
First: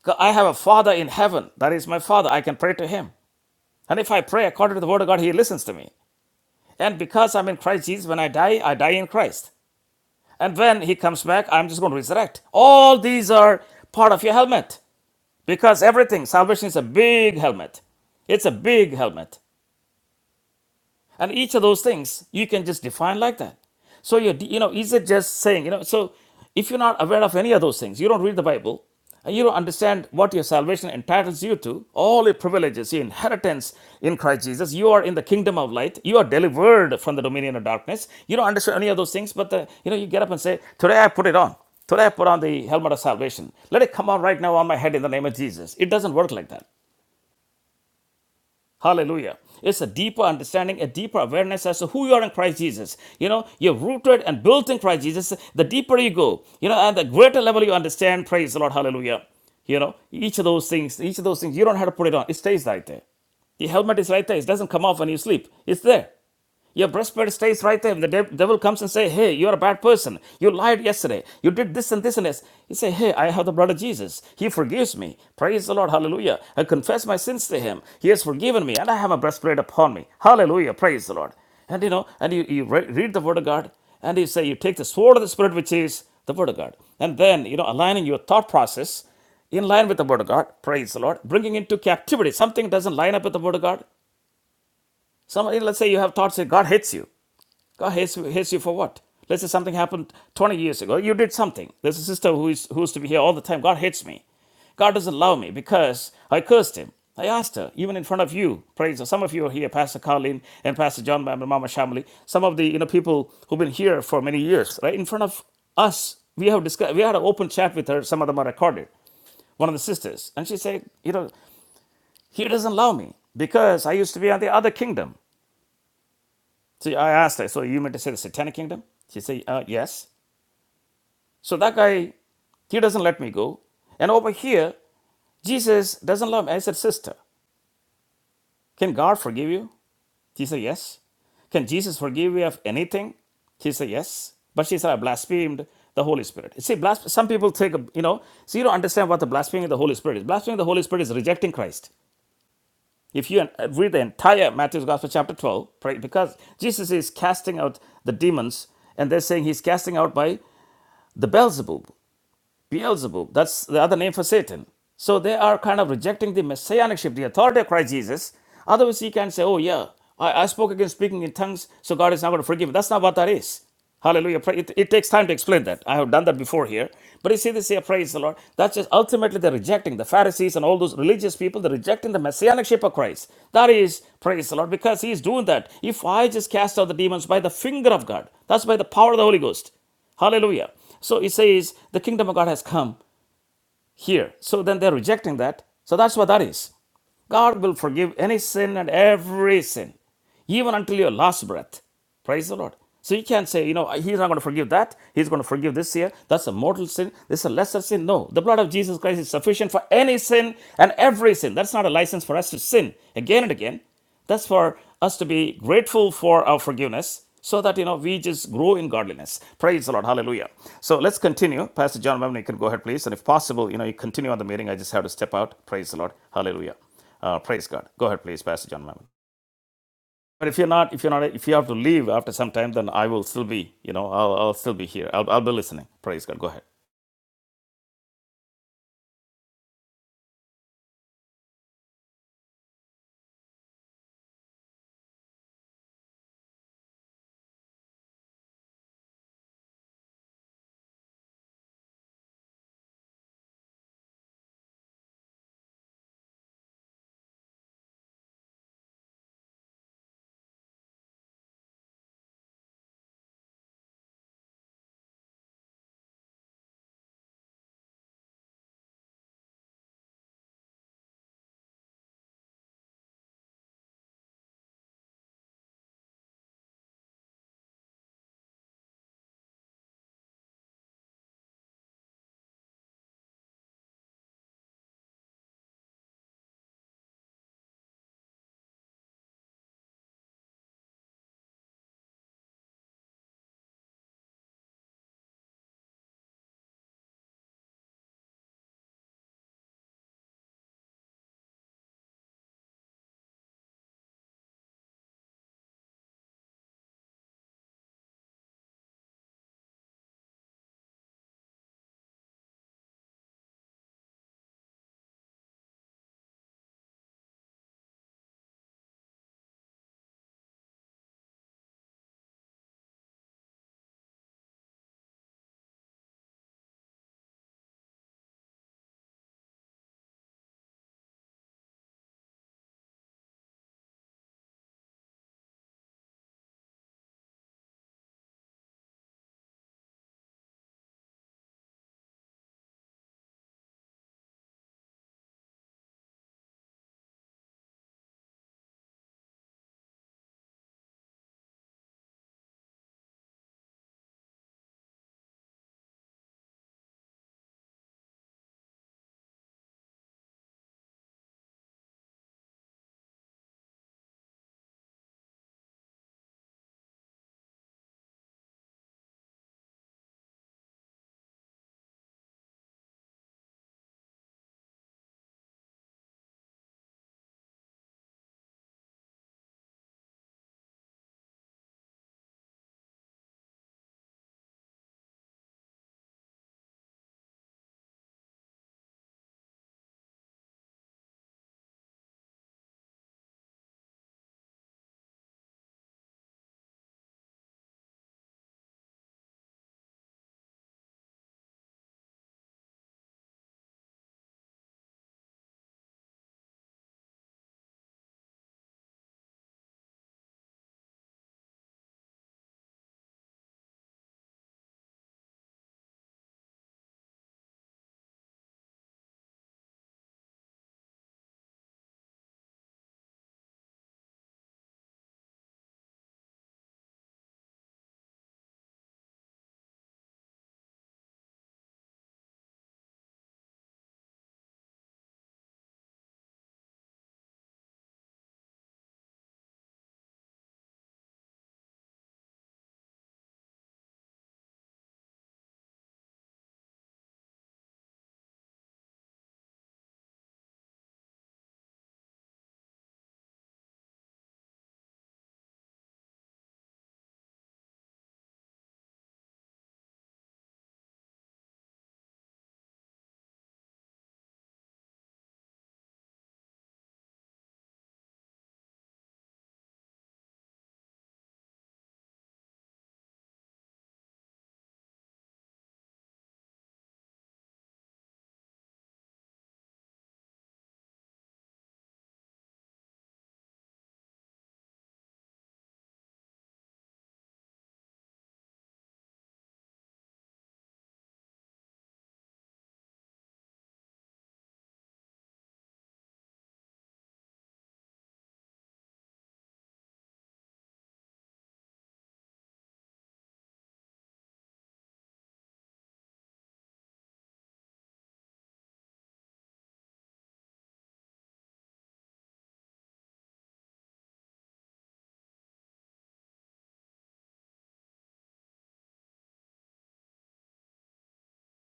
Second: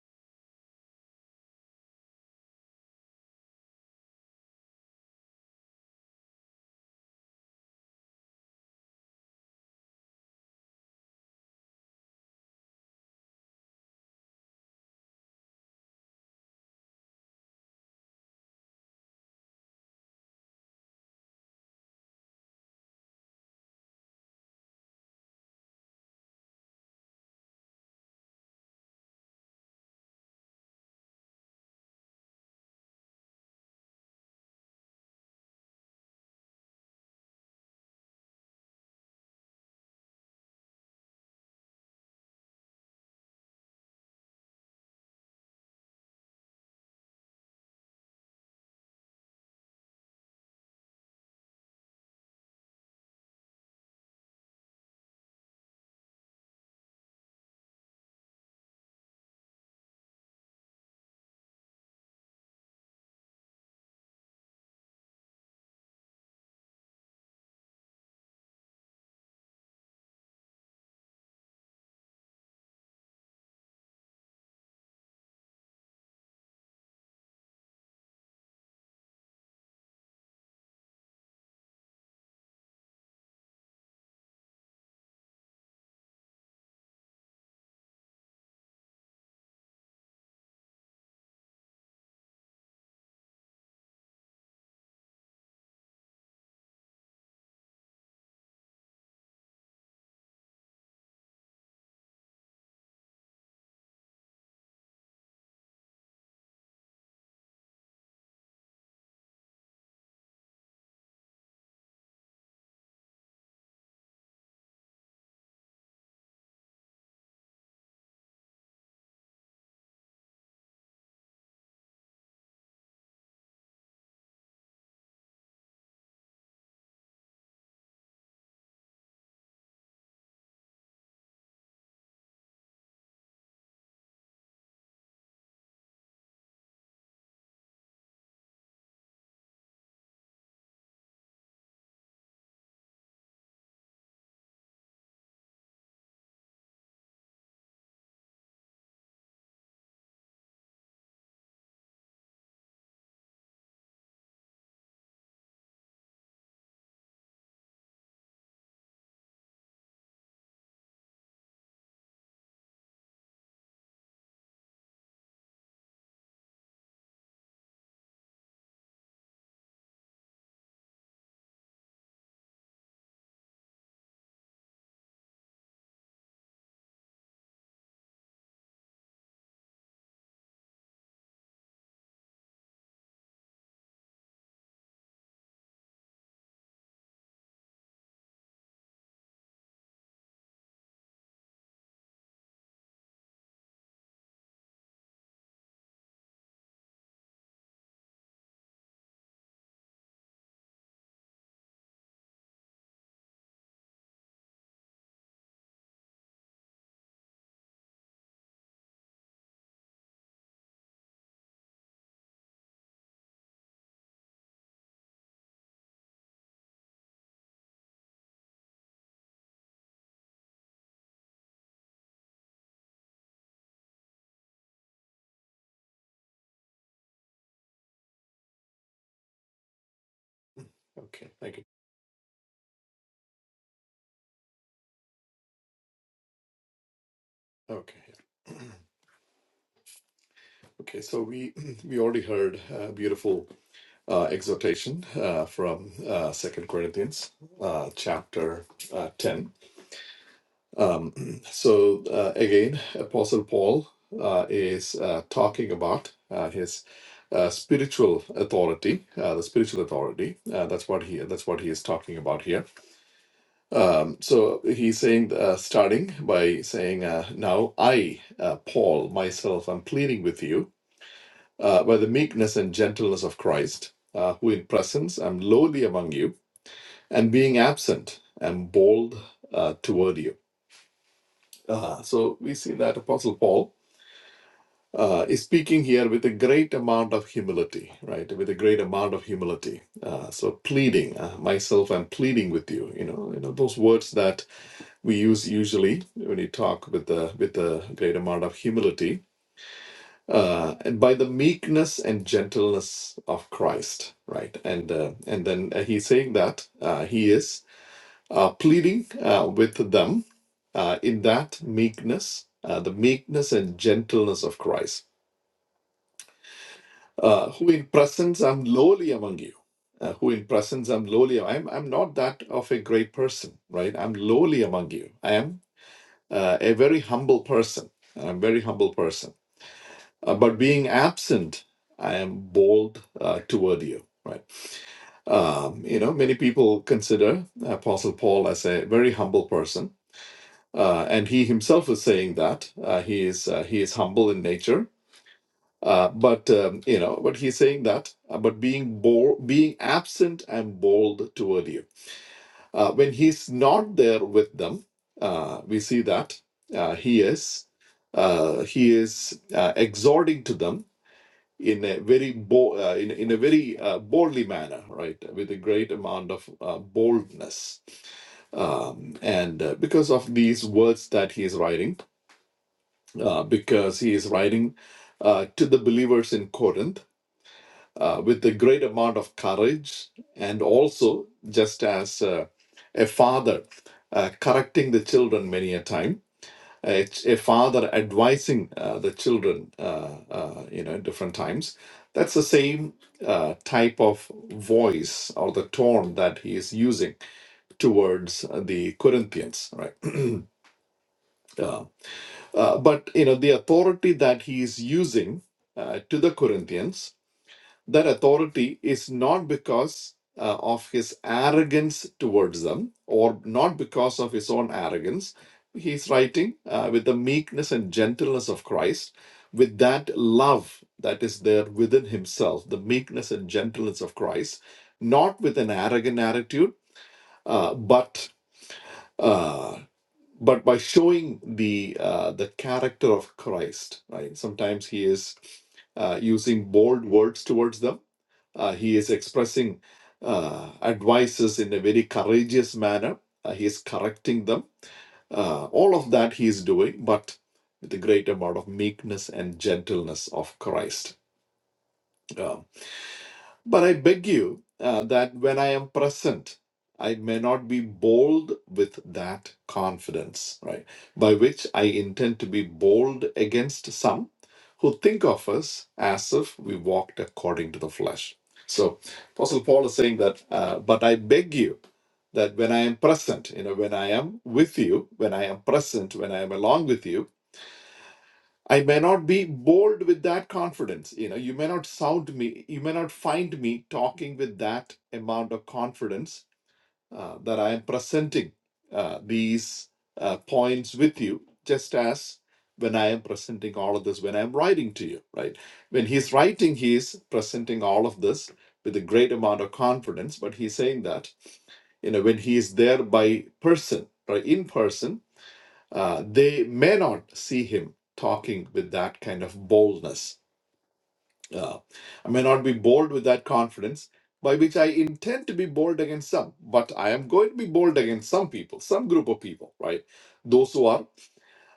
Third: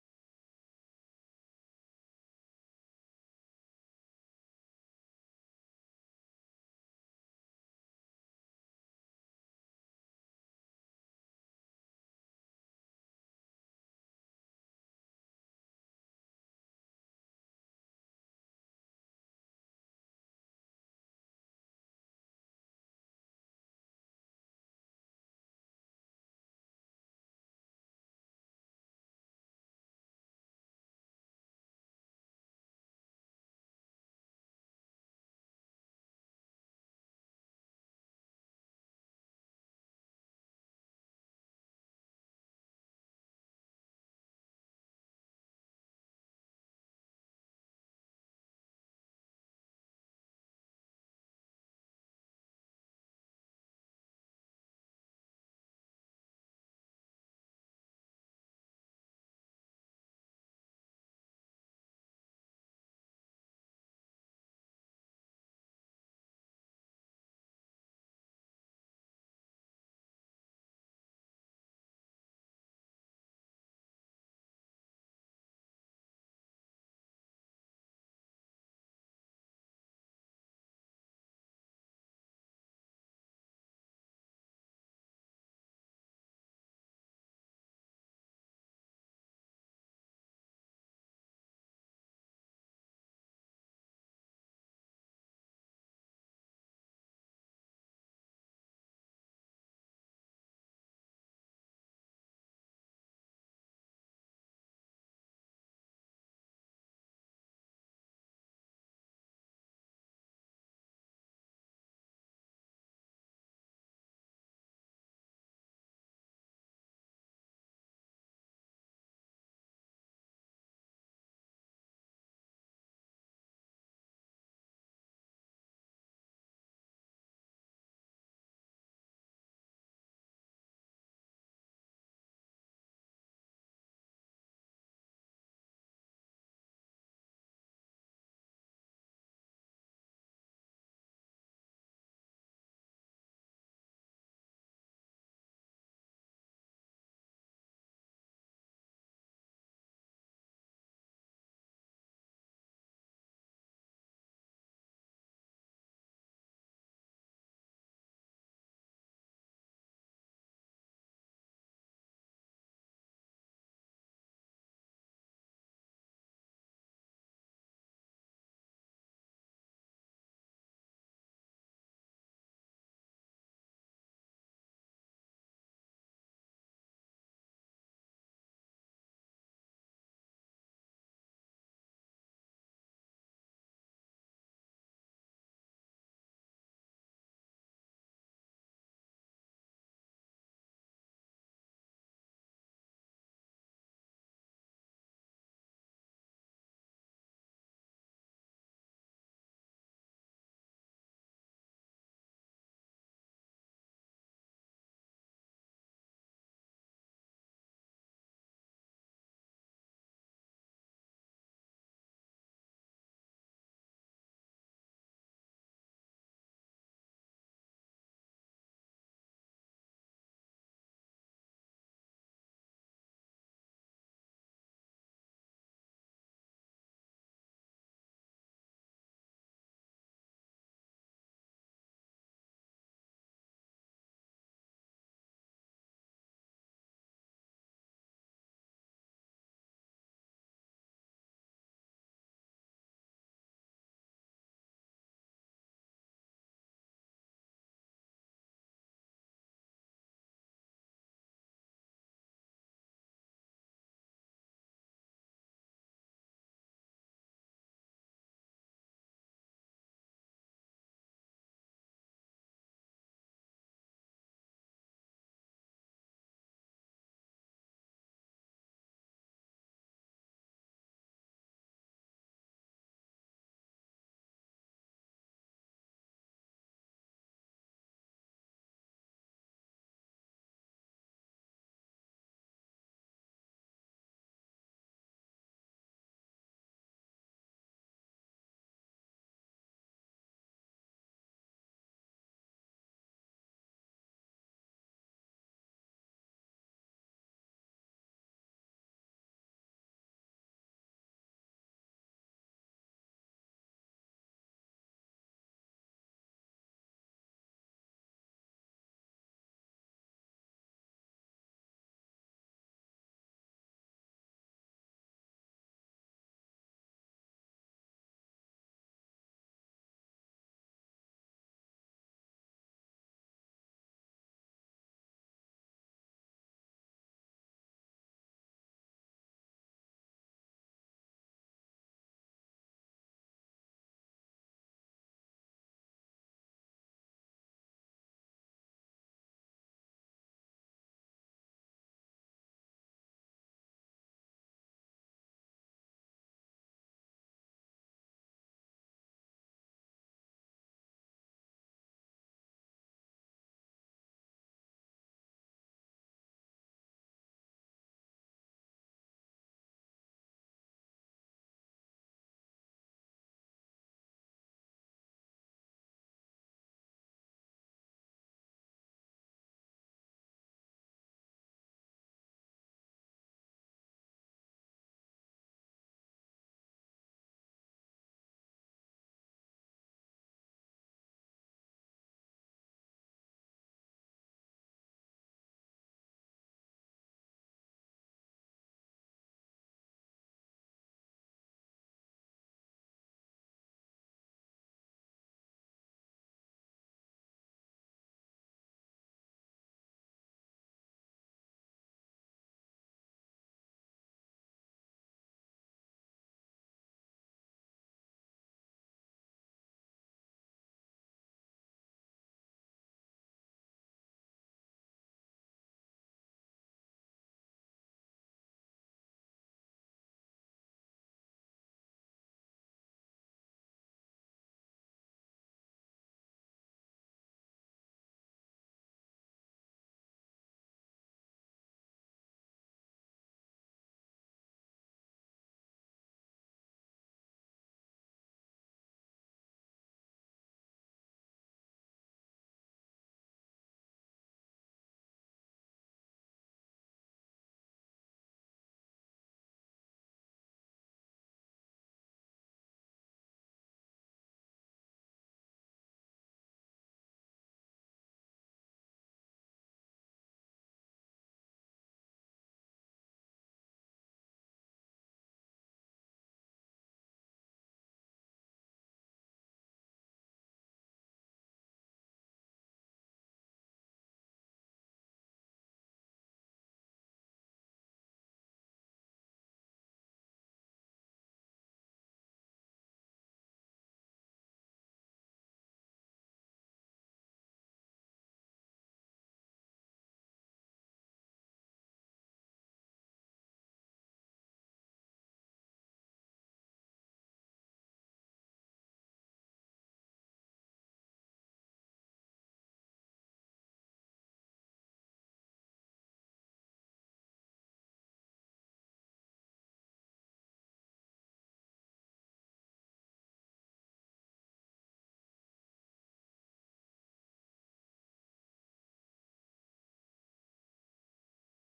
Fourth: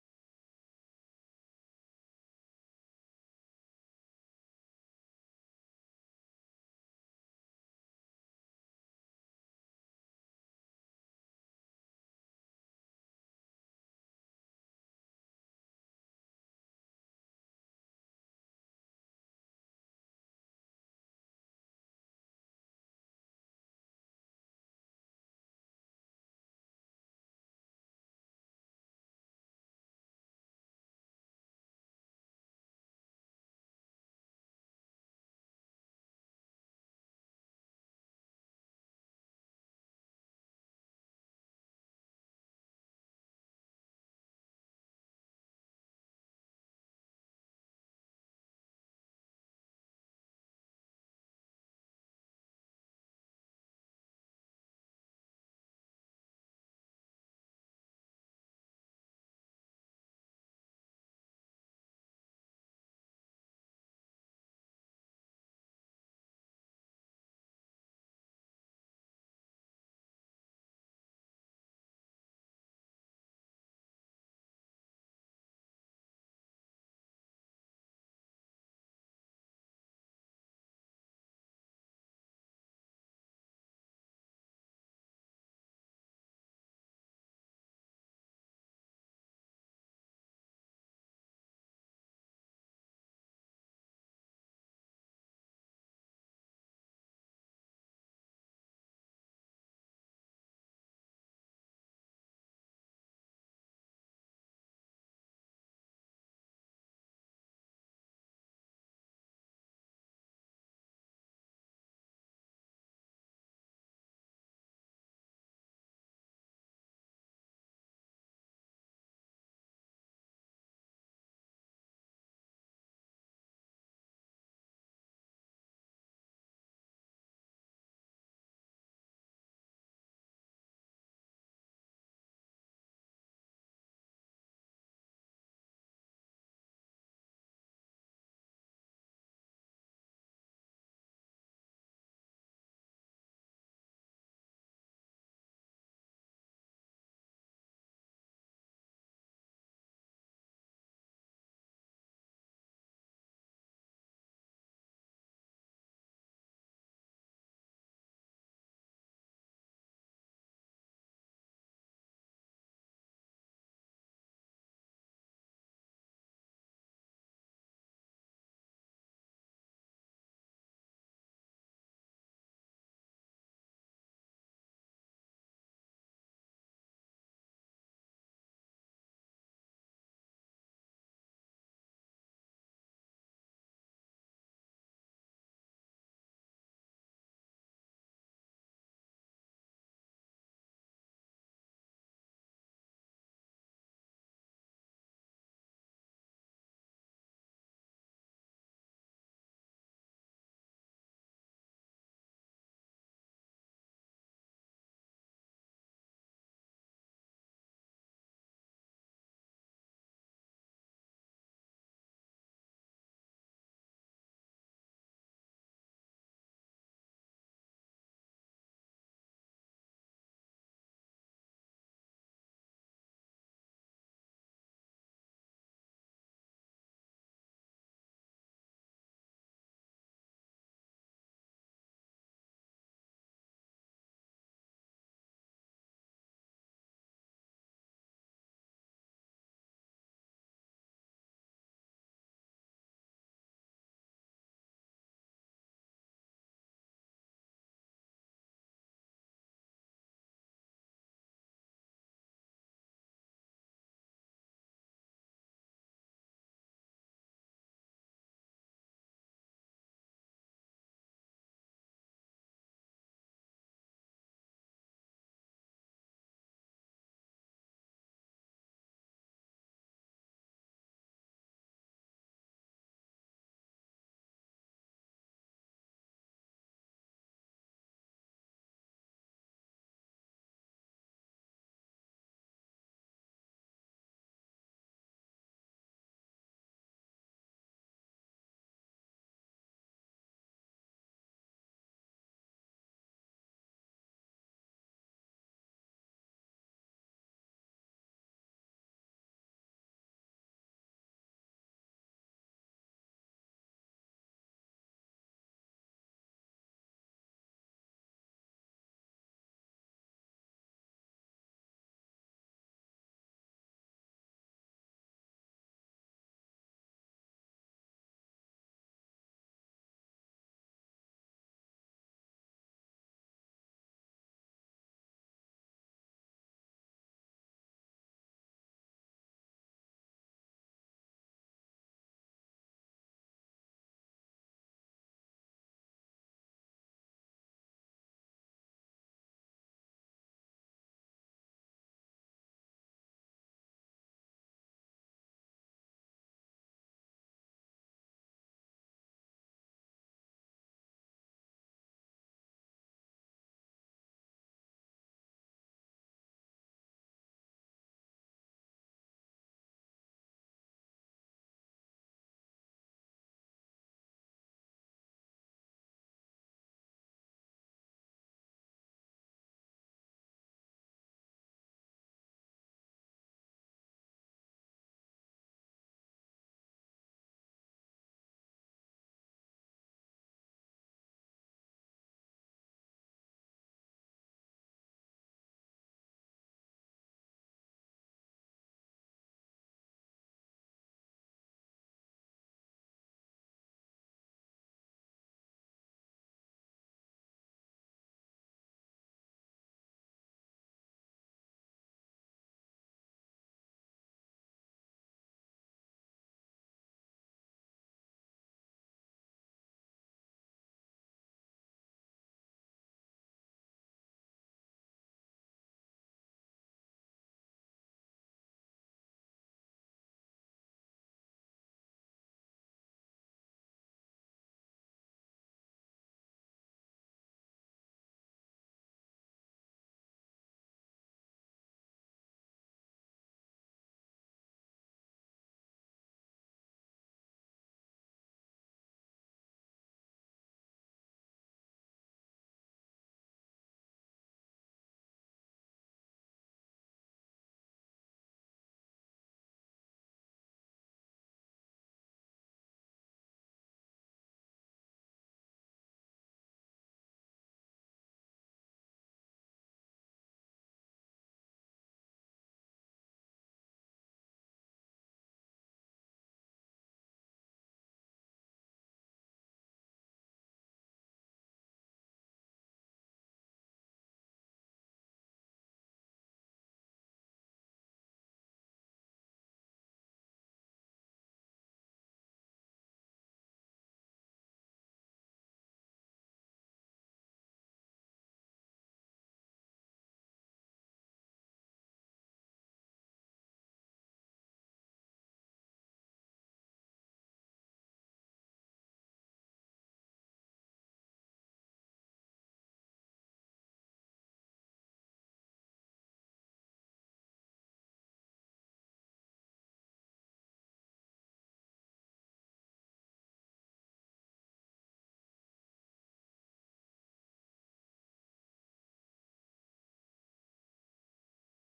Speaker 1: God, I have a Father in heaven. That is my Father. I can pray to Him. And if I pray according to the Word of God, He listens to me. And because I'm in Christ Jesus, when I die, I die in Christ. And when He comes back, I'm just going to resurrect. All these are part of your helmet because everything, salvation is a big helmet. It's a big helmet and each of those things you can just define like that so you you know is it just saying you know so if you're not aware of any of those things you don't read the bible and you don't understand what your salvation entitles you to all your privileges your inheritance in christ jesus you are in the kingdom of light you are delivered from the dominion of darkness you don't understand any of those things but the, you know you get up and say today i put it on Today I put on the helmet of salvation. Let it come on right now on my head in the name of Jesus. It doesn't work like that. Hallelujah. It's a deeper understanding, a deeper awareness as to who you are in Christ Jesus. You know, you're rooted and built in Christ Jesus. The deeper you go, you know, and the greater level you understand, praise the Lord, hallelujah. You know, each of those things, each of those things, you don't have to put it on. It stays right there. The helmet is right there. It doesn't come off when you sleep. It's there. Your breastplate stays right there. When the devil comes and say, "Hey, you're a bad person. You lied yesterday. You did this and this and this," you say, "Hey, I have the blood of Jesus. He forgives me. Praise the Lord. Hallelujah. I confess my sins to Him. He has forgiven me, and I have a breastplate upon me. Hallelujah. Praise the Lord." And you know, and you, you re- read the Word of God, and you say, "You take the sword of the Spirit, which is the Word of God," and then you know, aligning your thought process in line with the word of God, praise the Lord, bringing into captivity something doesn't line up with the word of God. Somebody, let's say you have thoughts that God hates you. God hates, hates you for what? Let's say something happened 20 years ago. You did something. There's a sister who, is, who used to be here all the time. God hates me. God doesn't love me because I cursed him. I asked her, even in front of you, praise the- Some of you are here, Pastor Colleen and Pastor John Bam and Mama Shamali. Some of the you know people who've been here for many years, right? In front of us, we have discussed, we had an open chat with her. Some of them are recorded. One of the sisters, and she said, you know, he doesn't love me because I used to be on the other kingdom. So I asked her, so you meant to say the satanic kingdom? She said, uh, yes. So that guy, he doesn't let me go. And over here, Jesus doesn't love me. I said, Sister, can God forgive you? She said, Yes. Can Jesus forgive you of anything? She said, Yes. But she said, I blasphemed the Holy Spirit. See, blas- some people take, a, you know, so you don't understand what the blaspheming of the Holy Spirit is. Blaspheming of the Holy Spirit is rejecting Christ. If you uh, read the entire Matthew's Gospel, chapter 12, right, because Jesus is casting out the demons, and they're saying he's casting out by the Beelzebub, Beelzebub, that's the other name for Satan. So they are kind of rejecting the messianicship, the authority of Christ Jesus. Otherwise, he can say, Oh, yeah, I, I spoke against speaking in tongues, so God is not going to forgive me. That's not what that is. Hallelujah. Pra- It, it takes time to explain that. I have done that before here. But you see this here, praise the Lord. That's just ultimately they're rejecting the Pharisees and all those religious people, they're rejecting the messianicship of Christ. That is, praise the Lord, because he is doing that. If I just cast out the demons by the finger of God, that's by the power of the Holy Ghost. Hallelujah. So it says the kingdom of God has come here. So then they're rejecting that. So that's what that is. God will forgive any sin and every sin, even until your last breath. Praise the Lord. So you can't say, you know, he's not going to forgive that. He's going to forgive this here. That's a mortal sin. This is a lesser sin. No, the blood of Jesus Christ is sufficient for any sin and every sin. That's not a license for us to sin again and again. That's for us to be grateful for our forgiveness so that, you know, we just grow in godliness. Praise the Lord. Hallelujah. So let's continue. Pastor John Mamman, you can go ahead, please. And if possible, you know, you continue on the meeting. I just have to step out. Praise the Lord. Hallelujah. Uh, praise God. Go ahead, please, Pastor John Mamman. But if you're not, if you're not,
Speaker 3: Okay.
Speaker 1: if you
Speaker 3: Thank you.
Speaker 1: have to leave after some time, then I will still be, you know, I'll, I'll still be here. I'll, I'll be listening. Praise God. Go ahead.
Speaker 3: Okay. yeah. Okay. So we we already heard a beautiful uh, exhortation uh, from uh, Second Corinthians uh, chapter uh, ten. Um, so uh, again, Apostle Paul uh, is uh, talking about uh, his uh, spiritual authority, uh, the spiritual authority. Uh, that's what he that's what he is talking about here. Um, so he's saying, uh, starting by saying, uh, "Now I, uh, Paul, myself, am pleading with you uh, by the meekness and gentleness of Christ, uh, who in presence am lowly among you, and being absent am bold uh, toward you." Uh, so we see that Apostle Paul uh, is speaking here with a great amount of humility, right? With a great amount of humility. Uh, so pleading, uh, myself, I'm pleading with you. You know, you know those words that we use usually when you talk with the with a great amount of humility. Uh, and by the meekness and gentleness of Christ, right? And uh, and then uh, he's saying that uh, he is uh, pleading uh, with them uh, in that meekness, uh, the meekness and gentleness of Christ uh, who in presence I'm lowly among you, uh, who in presence I'm lowly. I'm I'm not that of a great person, right? I'm lowly among you. I am uh, a very humble person. I'm a very humble person. Uh, but being absent, I am bold uh, toward you, right? Um, you know, many people consider Apostle Paul as a very humble person. Uh, and he himself is saying that uh, he is uh, he is humble in nature, Uh, but um, you know, but he's saying that about being bold, being absent and bold toward you. Uh, when he's not there with them, uh, we see that uh, he is uh, he is uh, exhorting to them in a very bo- uh, in, in a very uh, boldly manner, right, with a great amount of uh, boldness, um, and uh, because of these words that he is writing, uh, because he is writing uh, to the believers in Corinth uh, with a great amount of courage and also just as uh, a father uh, correcting the children many a time a, a father advising uh, the children uh, uh, you know different times that's the same uh, type of voice or the tone that he is using towards uh, the corinthians right uh, uh, but you know the authority that he is using uh, to the corinthians that authority is not because uh, of his arrogance towards them or not because of his own arrogance. He's writing uh, with the meekness and gentleness of Christ, with that love that is there within himself, the meekness and gentleness of Christ, not with an arrogant attitude, uh, but uh, but by showing the uh, the character of Christ. Right? Sometimes he is uh, using bold words towards them uh, he is expressing uh, advices in a very courageous manner. Uh, he is correcting them. Uh, all of that he is doing, but with a great amount of meekness and gentleness of Christ. Um, but I beg you uh, that when I am present, I may not be bold with that confidence, right? By which I intend to be bold against some who think of us as if we walked according to the flesh. So, Apostle Paul is saying that, uh, but I beg you that when I am present, you know, when I am with you, when I am present, when I am along with you, I may not be bold with that confidence. You know, you may not sound me, you may not find me talking with that amount of confidence uh, that I am presenting uh, these uh, points with you, just as when I am presenting all of this, when I'm writing to you, right? When he's writing, he's presenting all of this with a great amount of confidence, but he's saying that, you know, when he is there by person, right, in person, uh, they may not see him talking with that kind of boldness. Uh, I may not be bold with that confidence, by which I intend to be bold against some, but I am going to be bold against some people, some group of people, right? Those who are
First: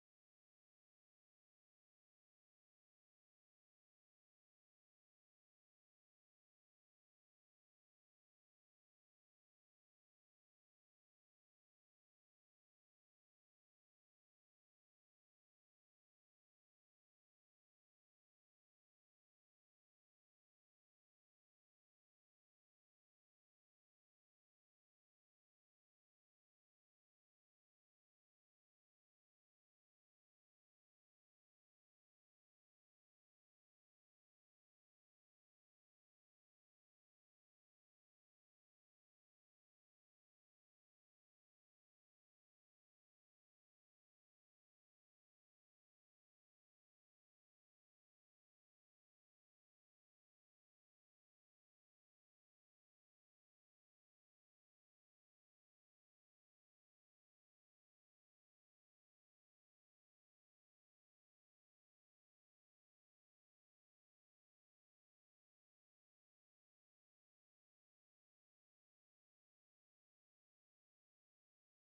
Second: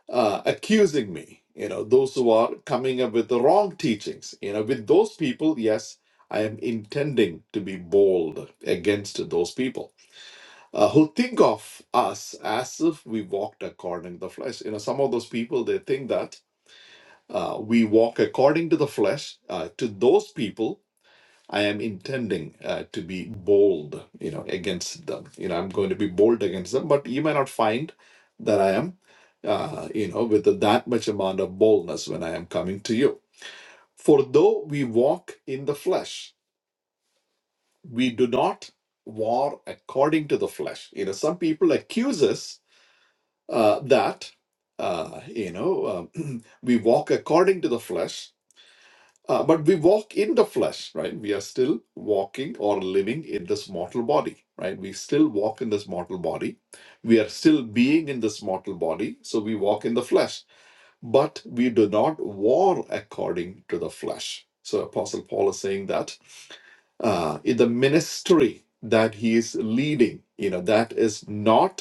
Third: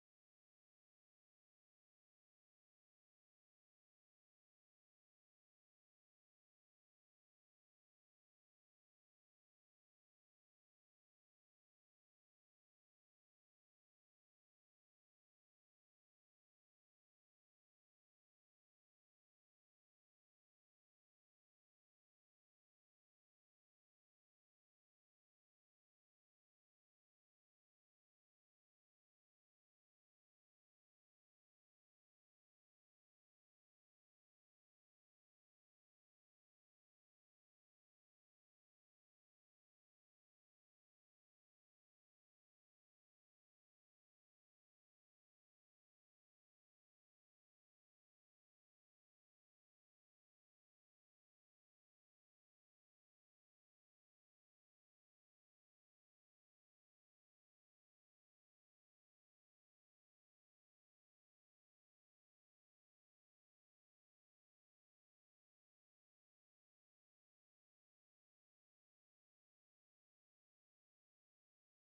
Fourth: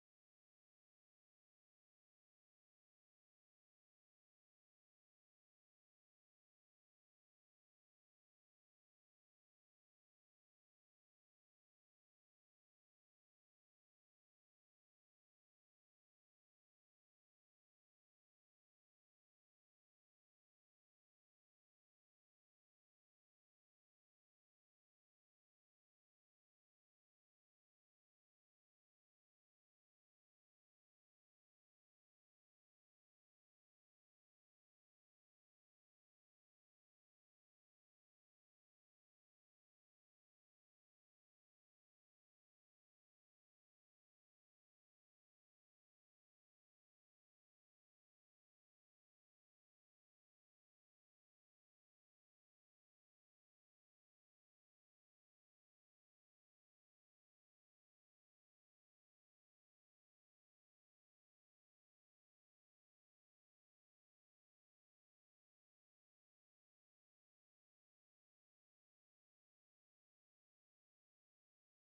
Speaker 3: uh, accusing me, you know, those who are coming up with the wrong teachings, you know, with those people, yes, I am intending to be bold against those people uh, who think of us as if we walked according to the flesh. You know, some of those people they think that uh, we walk according to the flesh. Uh, to those people, I am intending uh, to be bold. You know, against them. You know, I'm going to be bold against them. But you may not find that I am. Uh, you know, with that much amount of boldness when I am coming to you. For though we walk in the flesh, we do not war according to the flesh. You know, some people accuse us uh, that uh, you know um, we walk according to the flesh uh, but we walk in the flesh right we are still walking or living in this mortal body right we still walk in this mortal body we are still being in this mortal body so we walk in the flesh but we do not war according to the flesh so apostle paul is saying that uh, in the ministry that he is leading you know that is not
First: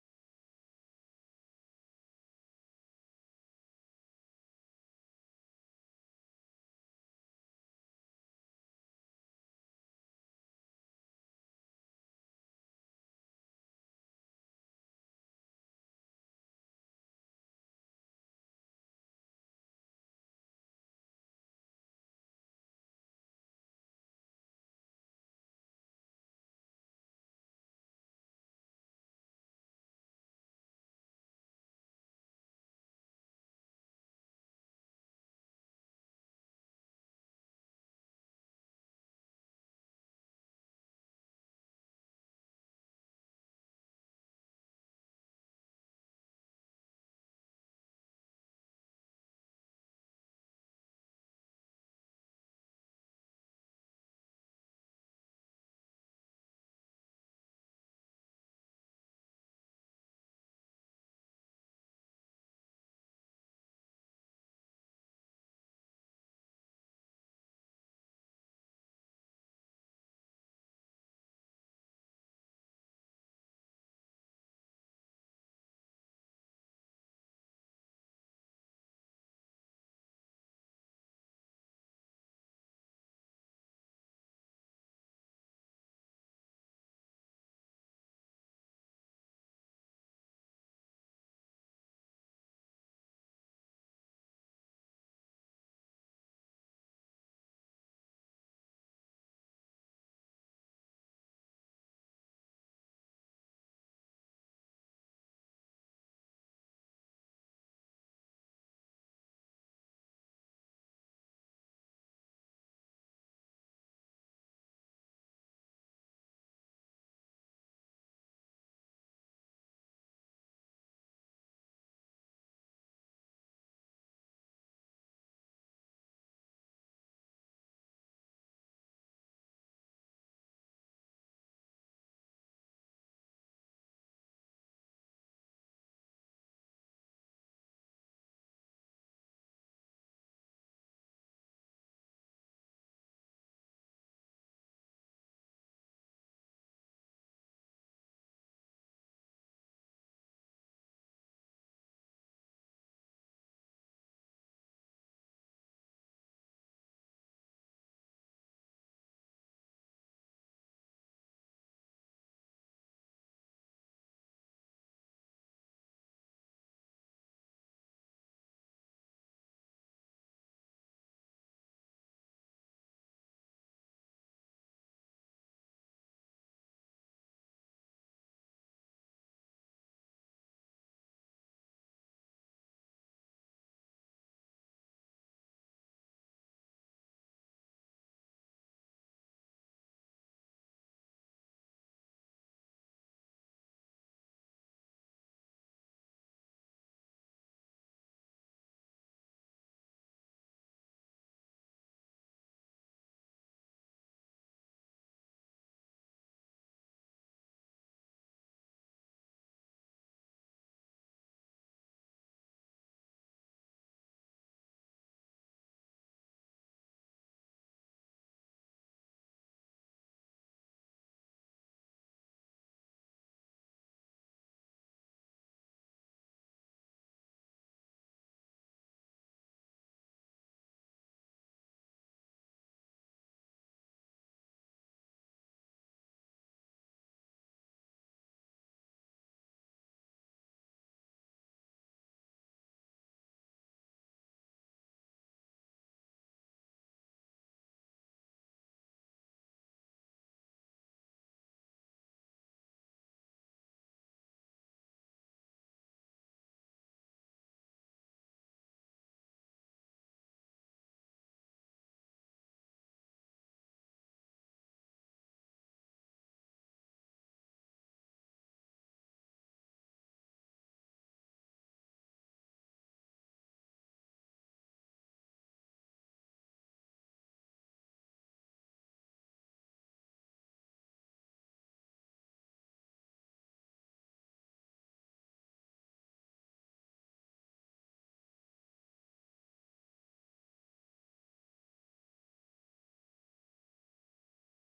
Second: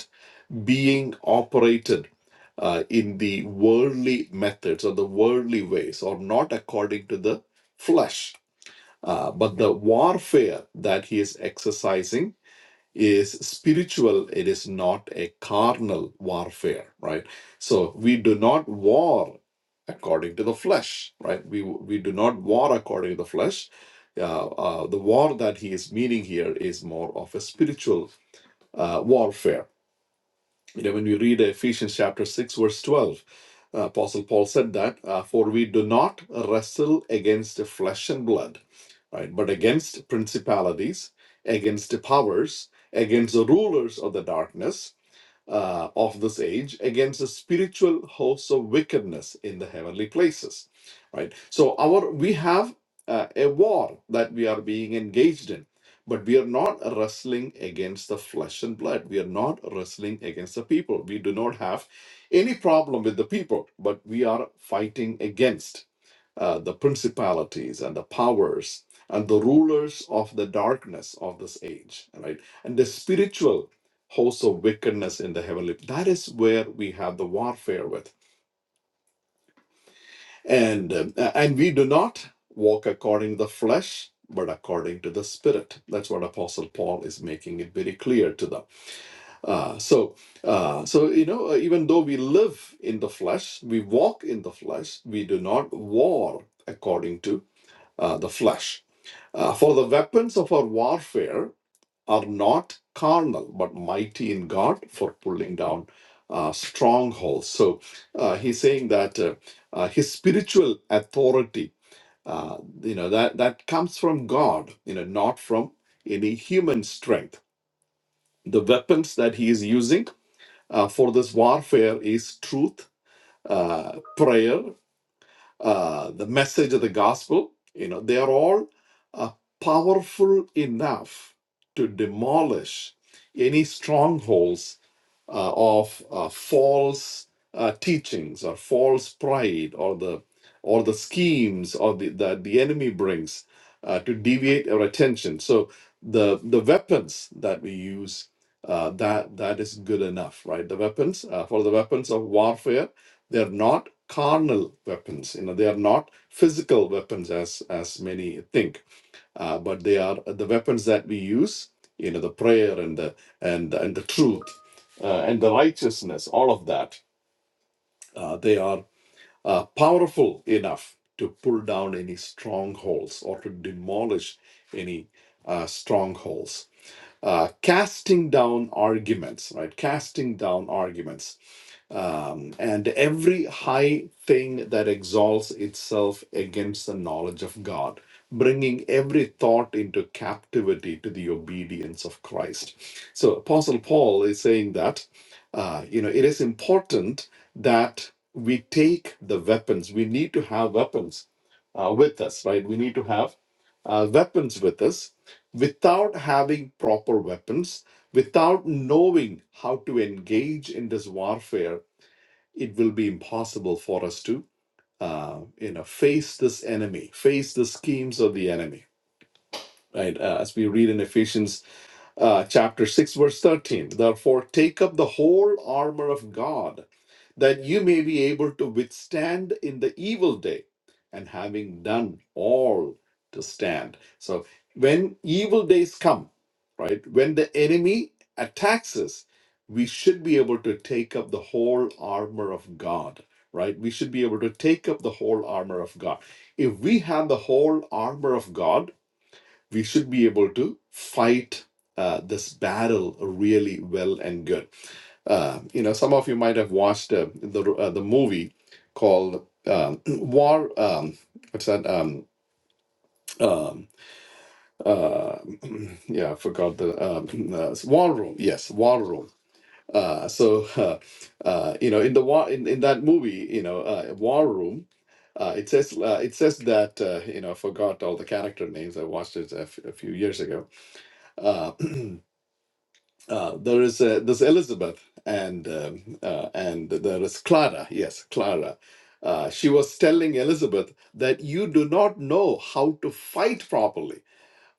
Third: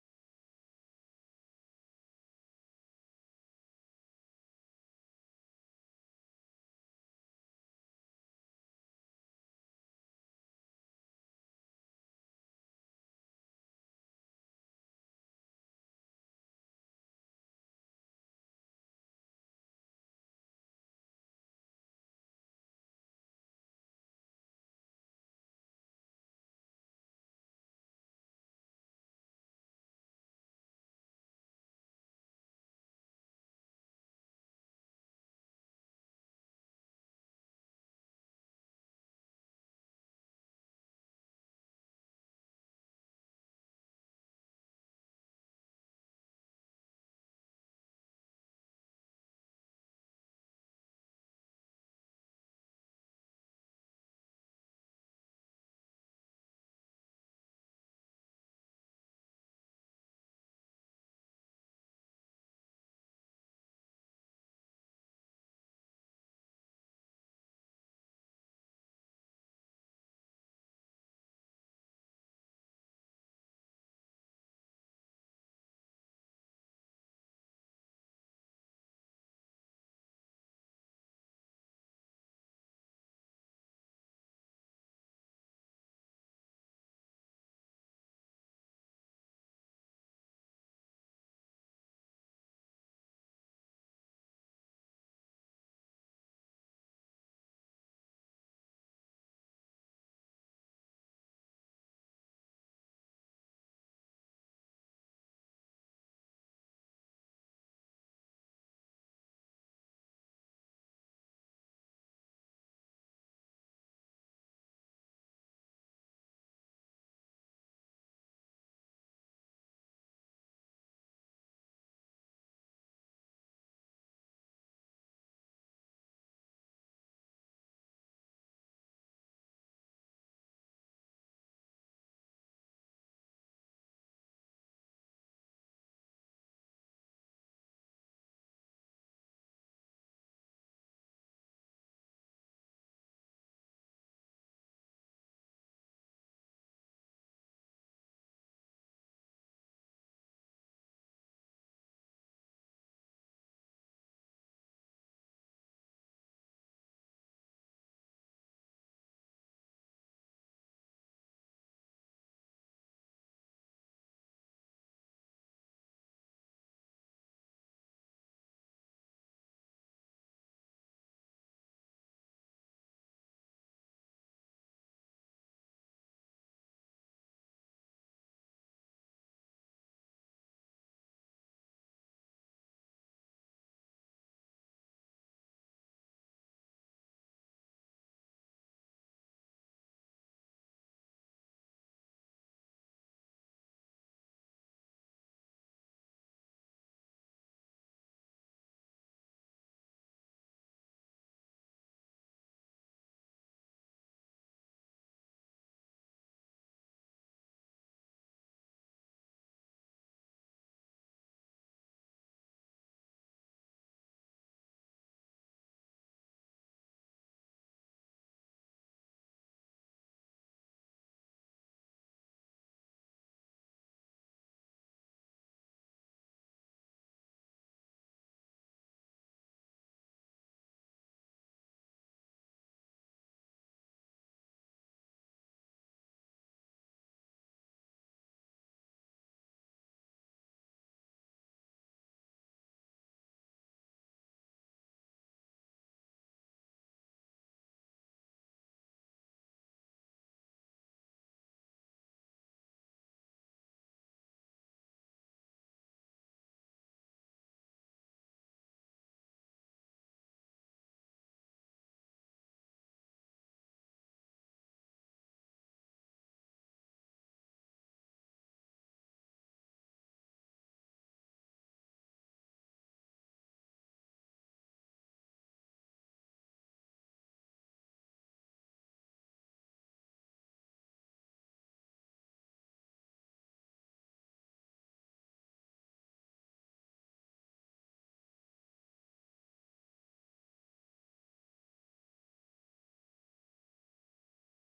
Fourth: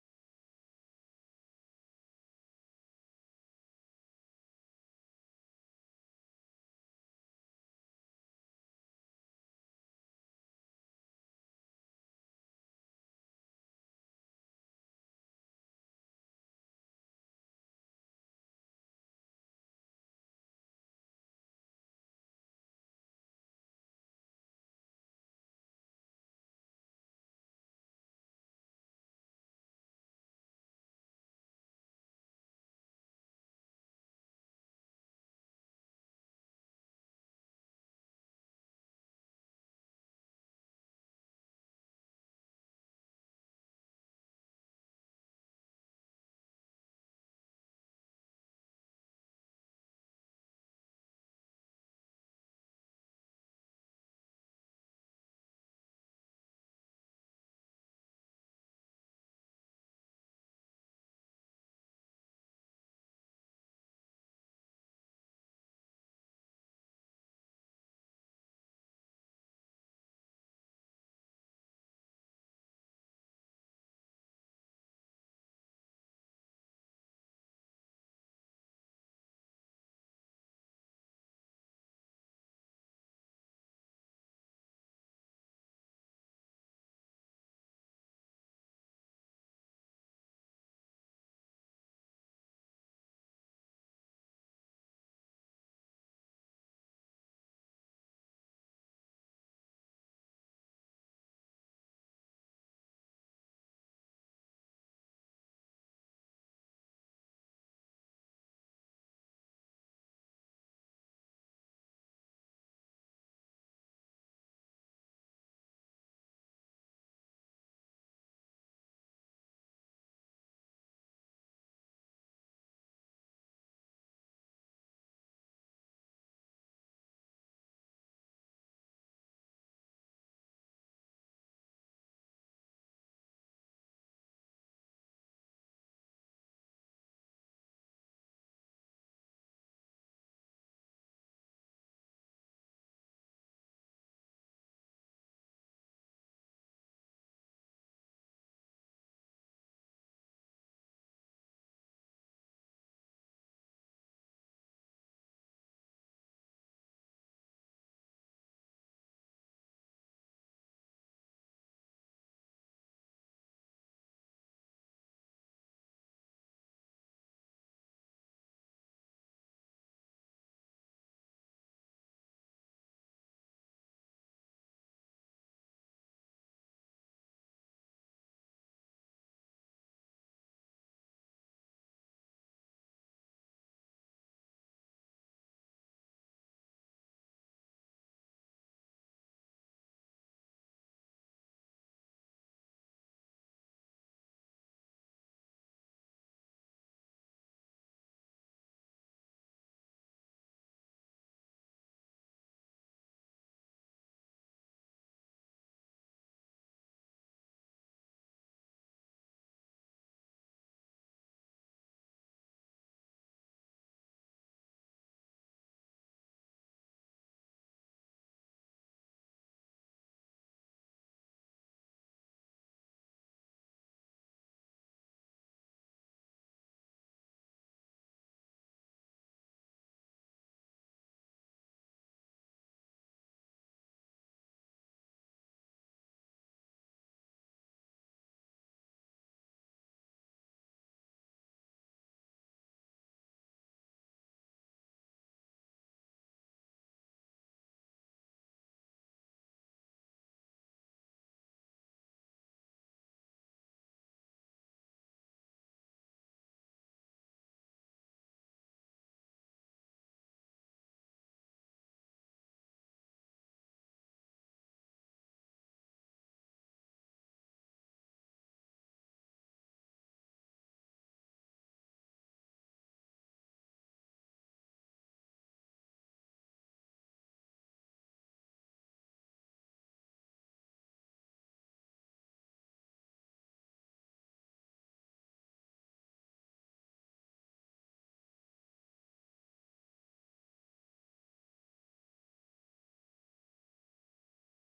Speaker 3: being operated uh, in the worldly methods or the worldly ways or not according to the flesh. Uh, but the warfare that he is exercising is spiritual, it is not a carnal warfare, right? So we do not war according to the flesh, right? We, we do not war according to the flesh. Uh, uh, the war that he is meaning here is more of a spiritual uh, warfare you know, when we read Ephesians chapter 6, verse 12, uh, Apostle Paul said that, uh, for we do not wrestle against flesh and blood, right, but against principalities, against powers, against the rulers of the darkness uh, of this age against the spiritual hosts of wickedness in the heavenly places right so our we have uh, a war that we are being engaged in but we are not wrestling against the flesh and blood we are not wrestling against the people we do not have any problem with the people but we are fighting against uh, the principalities and the powers and the rulers of the darkness of this age, right? And the spiritual hosts of wickedness in the heavenly. That is where we have the warfare with, and um, uh, and we do not walk according to the flesh. But according to the Spirit, that's what Apostle Paul is making it very clear to them. Uh, so, uh, so you know, uh, even though we live in the flesh, we walk in the flesh. We do not war according to uh, the flesh Uh, for the weapons of our warfare are not carnal, but mighty in God for pulling down uh, strongholds. So uh, he's saying that uh, uh, his spiritual authority, uh, you know, that, that comes from God, you know, not from any human strength. The weapons that he is using uh, for this warfare is truth, uh, prayer, uh, the message of the gospel, you know, they are all uh, powerful enough to demolish any strongholds uh, of uh, false uh, teachings or false pride or the or the schemes or the, that the enemy brings uh, to deviate our attention. So the the weapons that we use uh, that that is good enough, right? The weapons uh, for the weapons of warfare they are not carnal weapons. You know they are not physical weapons as as many think uh, but they are uh, the weapons that we use you know the prayer and the and and the truth uh, and the righteousness all of that uh, they are uh, powerful enough to pull down any strongholds or to demolish any uh, strongholds uh, casting down arguments right casting down arguments um, and every high thing that exalts itself against the knowledge of God, bringing every thought into captivity to the obedience of Christ. So, Apostle Paul is saying that, uh, you know, it is important that we take the weapons. We need to have weapons uh, with us, right? We need to have uh, weapons with us without having proper weapons, without knowing how to engage in this warfare it will be impossible for us to uh, you know face this enemy face the schemes of the enemy right Uh, as we read in ephesians uh, chapter 6, verse 13. Therefore, take up the whole armor of God, that you may be able to withstand in the evil day, and having done all to stand. So, when evil days come, right, when the enemy attacks us, we should be able to take up the whole armor of God, right? We should be able to take up the whole armor of God. If we have the whole armor of God, we should be able to fight uh, this battle really well and good. Uh, you know, some of you might have watched uh, the uh, the movie called um, War. Um, what's that? Um, um, uh, yeah, I forgot the um, uh, War Room. Yes, War Room. Uh, so uh, uh, you know, in the war in, in that movie, you know, uh, War Room. Uh, it says uh, it says that uh, you know I forgot all the character names. I watched it a f- a few years ago. Uh, uh, there is uh, this Elizabeth and um, uh, and there is Clara. Yes, Clara. Uh, she was telling Elizabeth that you do not know how to fight properly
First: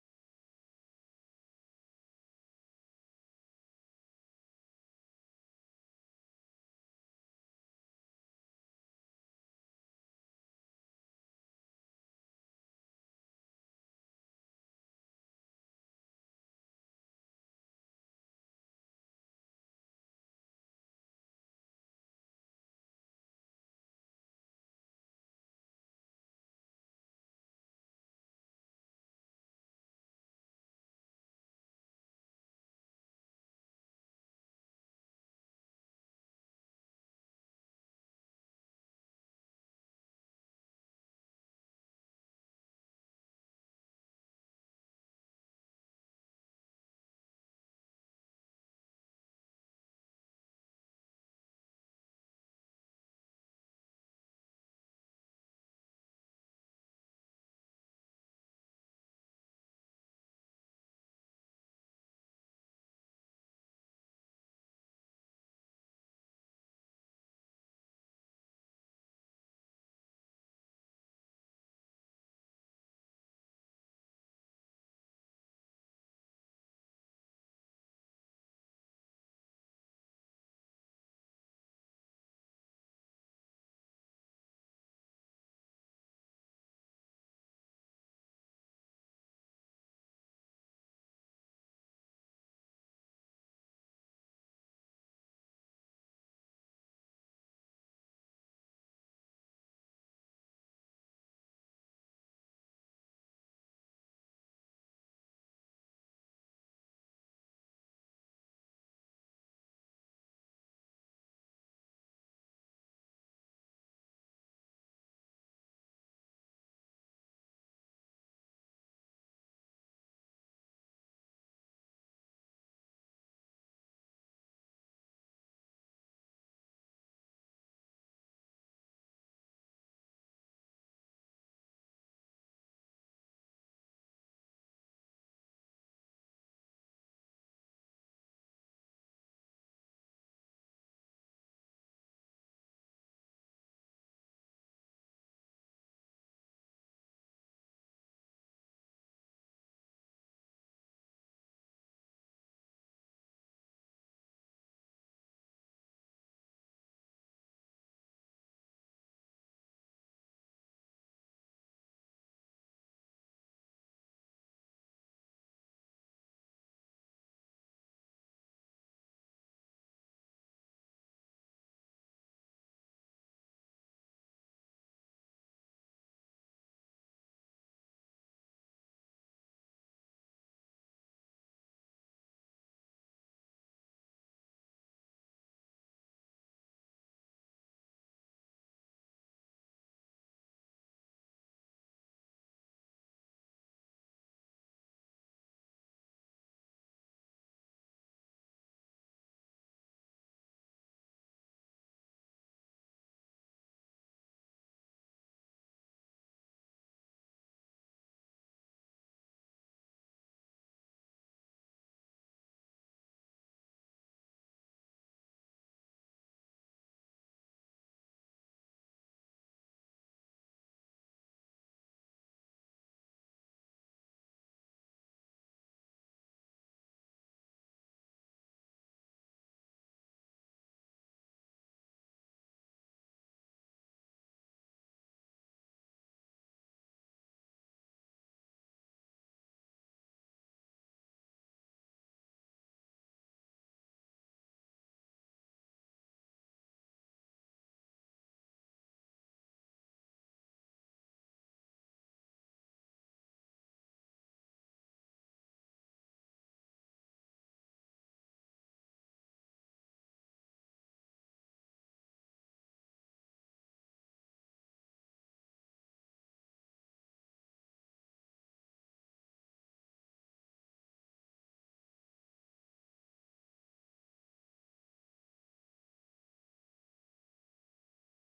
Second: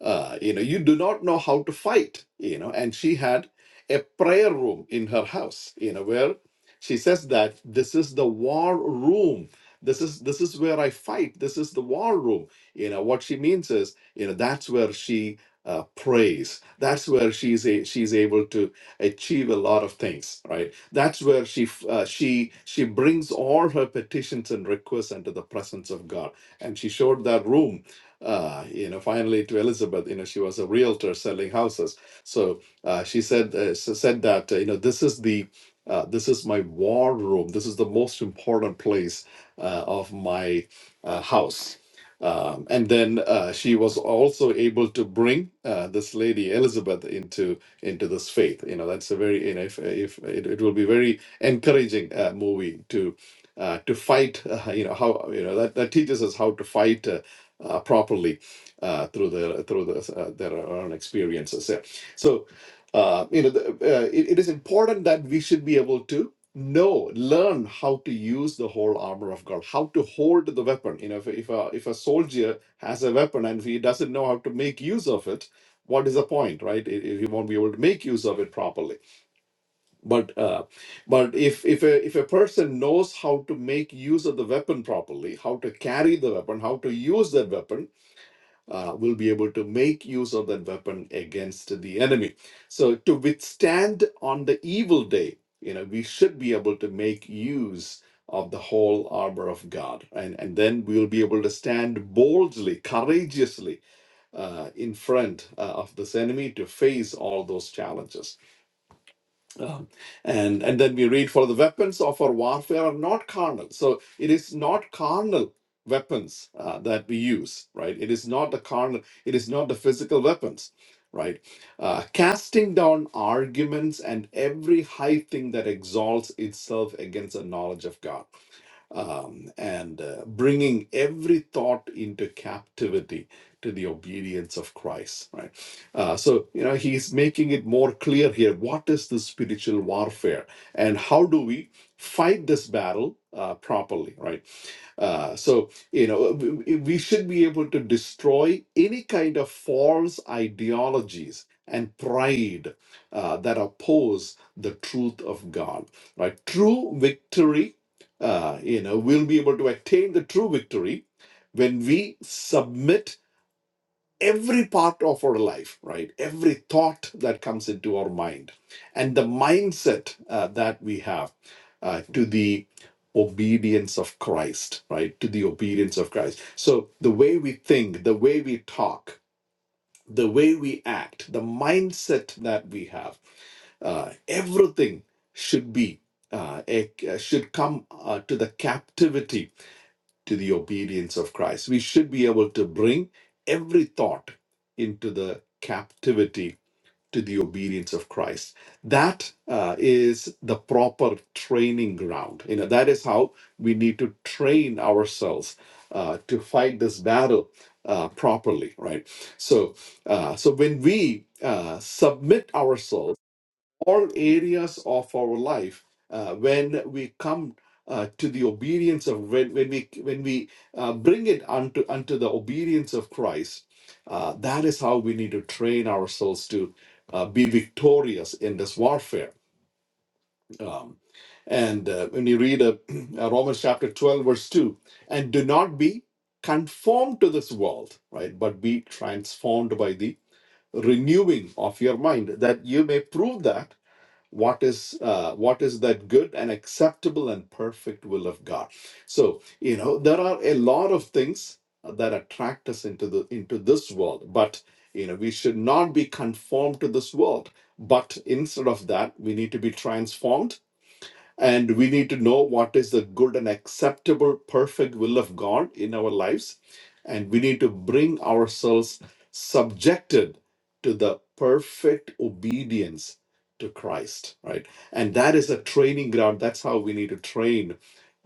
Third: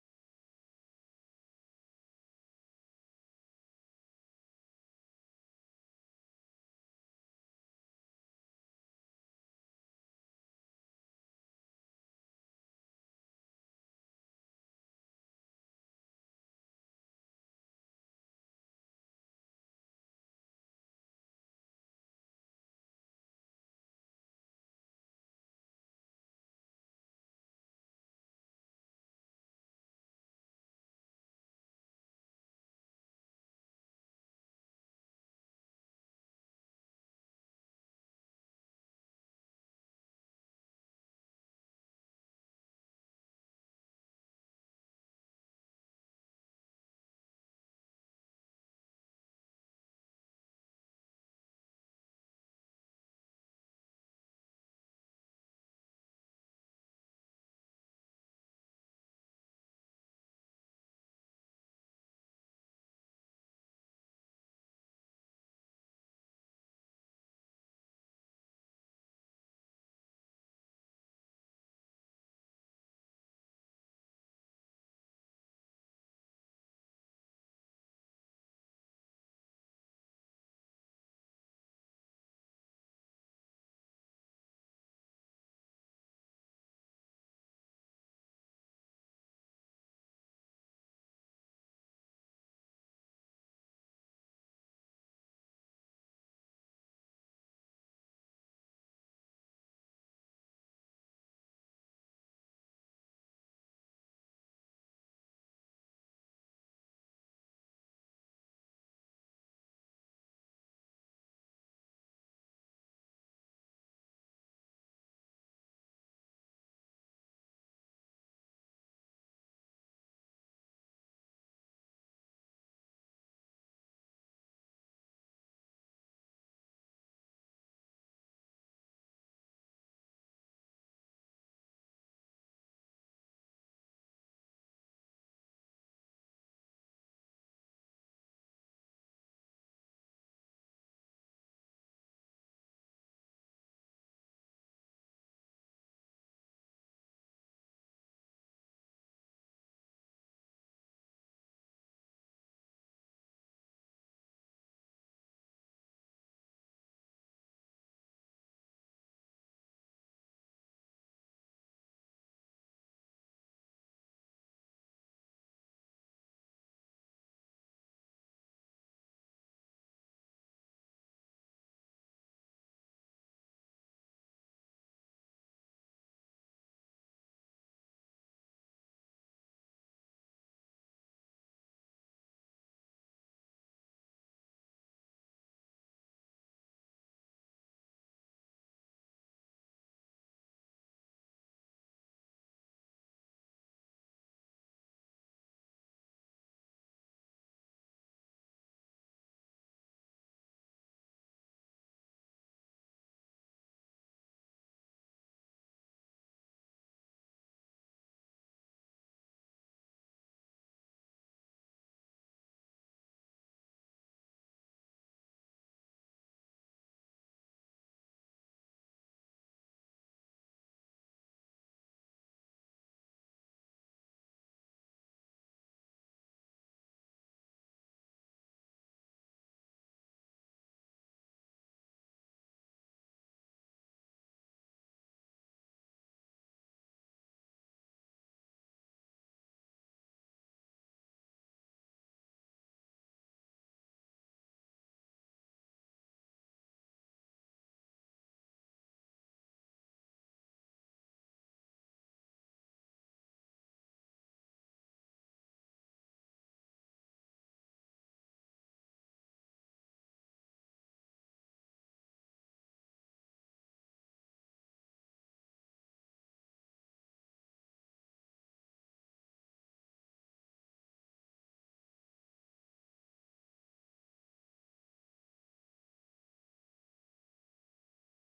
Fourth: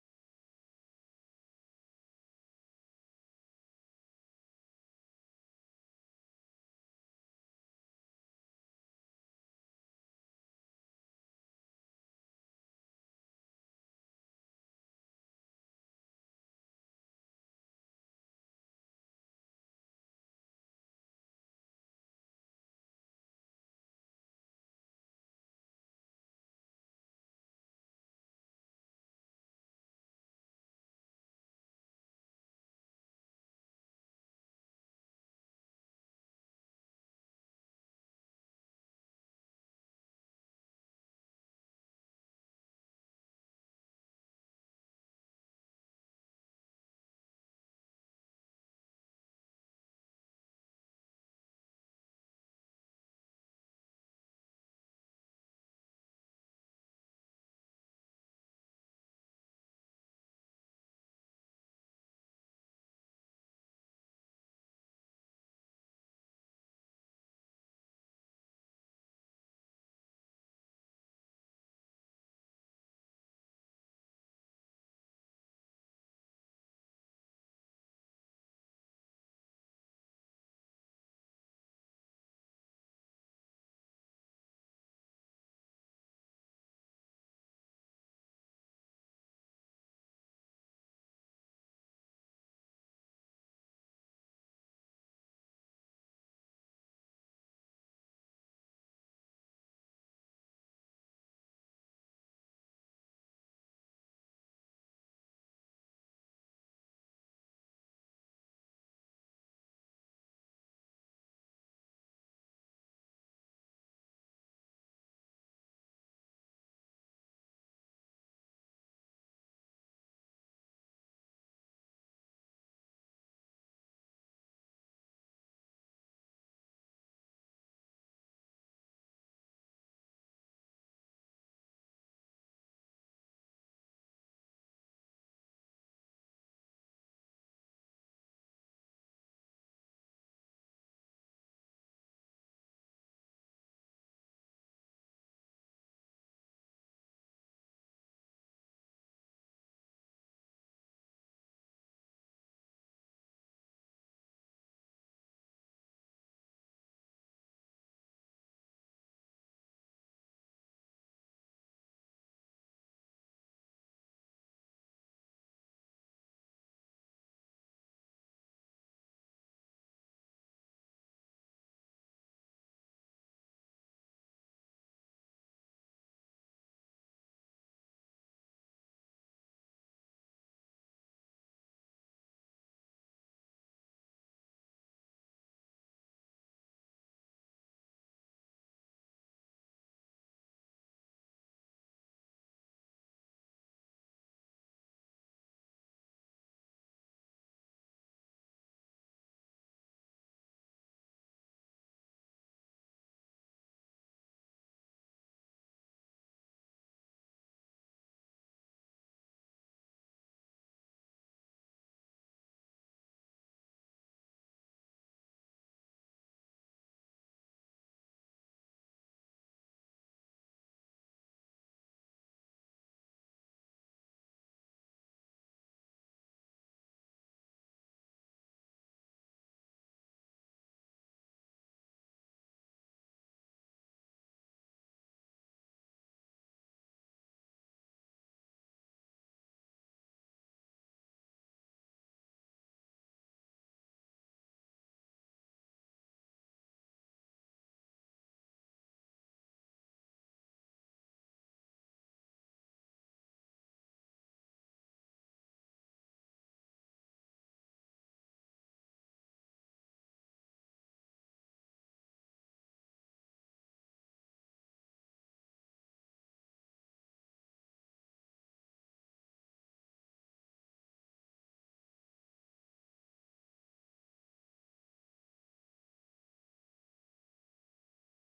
Speaker 3: uh, you know you do not know how to fight you know and she had a prayer room in her house you know where she says that this is the war room this is this is where i fight this is the war room you know what she means is you know that's where she uh, prays that's where she's a, she's able to achieve a lot of things right that's where she f- uh, she she brings all her petitions and requests into the presence of god and she showed that room uh, you know, finally to Elizabeth, you know, she was a realtor selling houses. So uh, she said uh, s- said that uh, you know this is the uh, this is my war room. This is the most important place uh, of my uh, house. Um, and then uh, she was also able to bring uh, this lady Elizabeth into into this faith. You know, that's a very you know, if, if it, it will be very encouraging uh, movie to uh, to fight. Uh, you know how you know that, that teaches us how to fight uh, uh, properly uh, through their through the, uh, their own experiences. Yeah. So, uh, you know, the, uh, it, it is important that we should be able to know, learn how to use the whole armor of God, how to hold the weapon. You know, if if a, if a soldier has a weapon and he doesn't know how to make use of it. What is the point, right? If if he won't be able to make use of it properly, but uh, but if if a if a person knows how to make use of the weapon properly, how to carry the weapon, how to use that weapon, uh, will be able to make use of that weapon against the enemy. So, to withstand on the evil day, you know, we should be able to make use of the whole armor of God. And, and then we will be able to stand boldly, courageously uh, in front uh, of this enemy to face all those challenges. Um, and and then we read for the weapons of our warfare are not carnal so it is not carnal weapons uh, that we use right it is not the carnal it is not the physical weapons right uh, casting down arguments and every high thing that exalts itself against the knowledge of god um, and uh, bringing every thought into captivity to the obedience of Christ, right? Uh, so, you know, he's making it more clear here what is the spiritual warfare and how do we fight this battle uh, properly, right? Uh, so, you know, we, we should be able to destroy any kind of false ideologies and pride uh, that oppose the truth of God, right? True victory, uh, you know, we'll be able to attain the true victory when we submit every part of our life, right? Every thought that comes into our mind and the mindset uh, that we have uh, to the obedience of Christ, right? To the obedience of Christ. So the way we think, the way we talk, the way we act, the mindset that we have, uh, everything should be. Uh, a- uh, should come uh, to the captivity to the obedience of Christ. We should be able to bring every thought into the captivity to the obedience of Christ. That uh, is the proper training ground. You know, that is how we need to train ourselves uh, to fight this battle uh, properly, right? So, uh, so when we uh, submit ourselves all areas of our life uh, when we come uh, to the obedience of when, when we when we uh, bring it unto unto the obedience of Christ uh, that is how we need to train ourselves to uh, be victorious in this warfare um, and uh, when you read uh, uh, Romans chapter 12 verse 2 and do not be conformed to this world right but be transformed by the renewing of your mind that you may prove that what is uh, what is that good and acceptable and perfect will of god so you know there are a lot of things that attract us into the into this world but you know we should not be conformed to this world but instead of that we need to be transformed and we need to know what is the good and acceptable, perfect will of God in our lives. And we need to bring ourselves subjected to the perfect obedience to Christ, right? And that is a training ground. That's how we need to train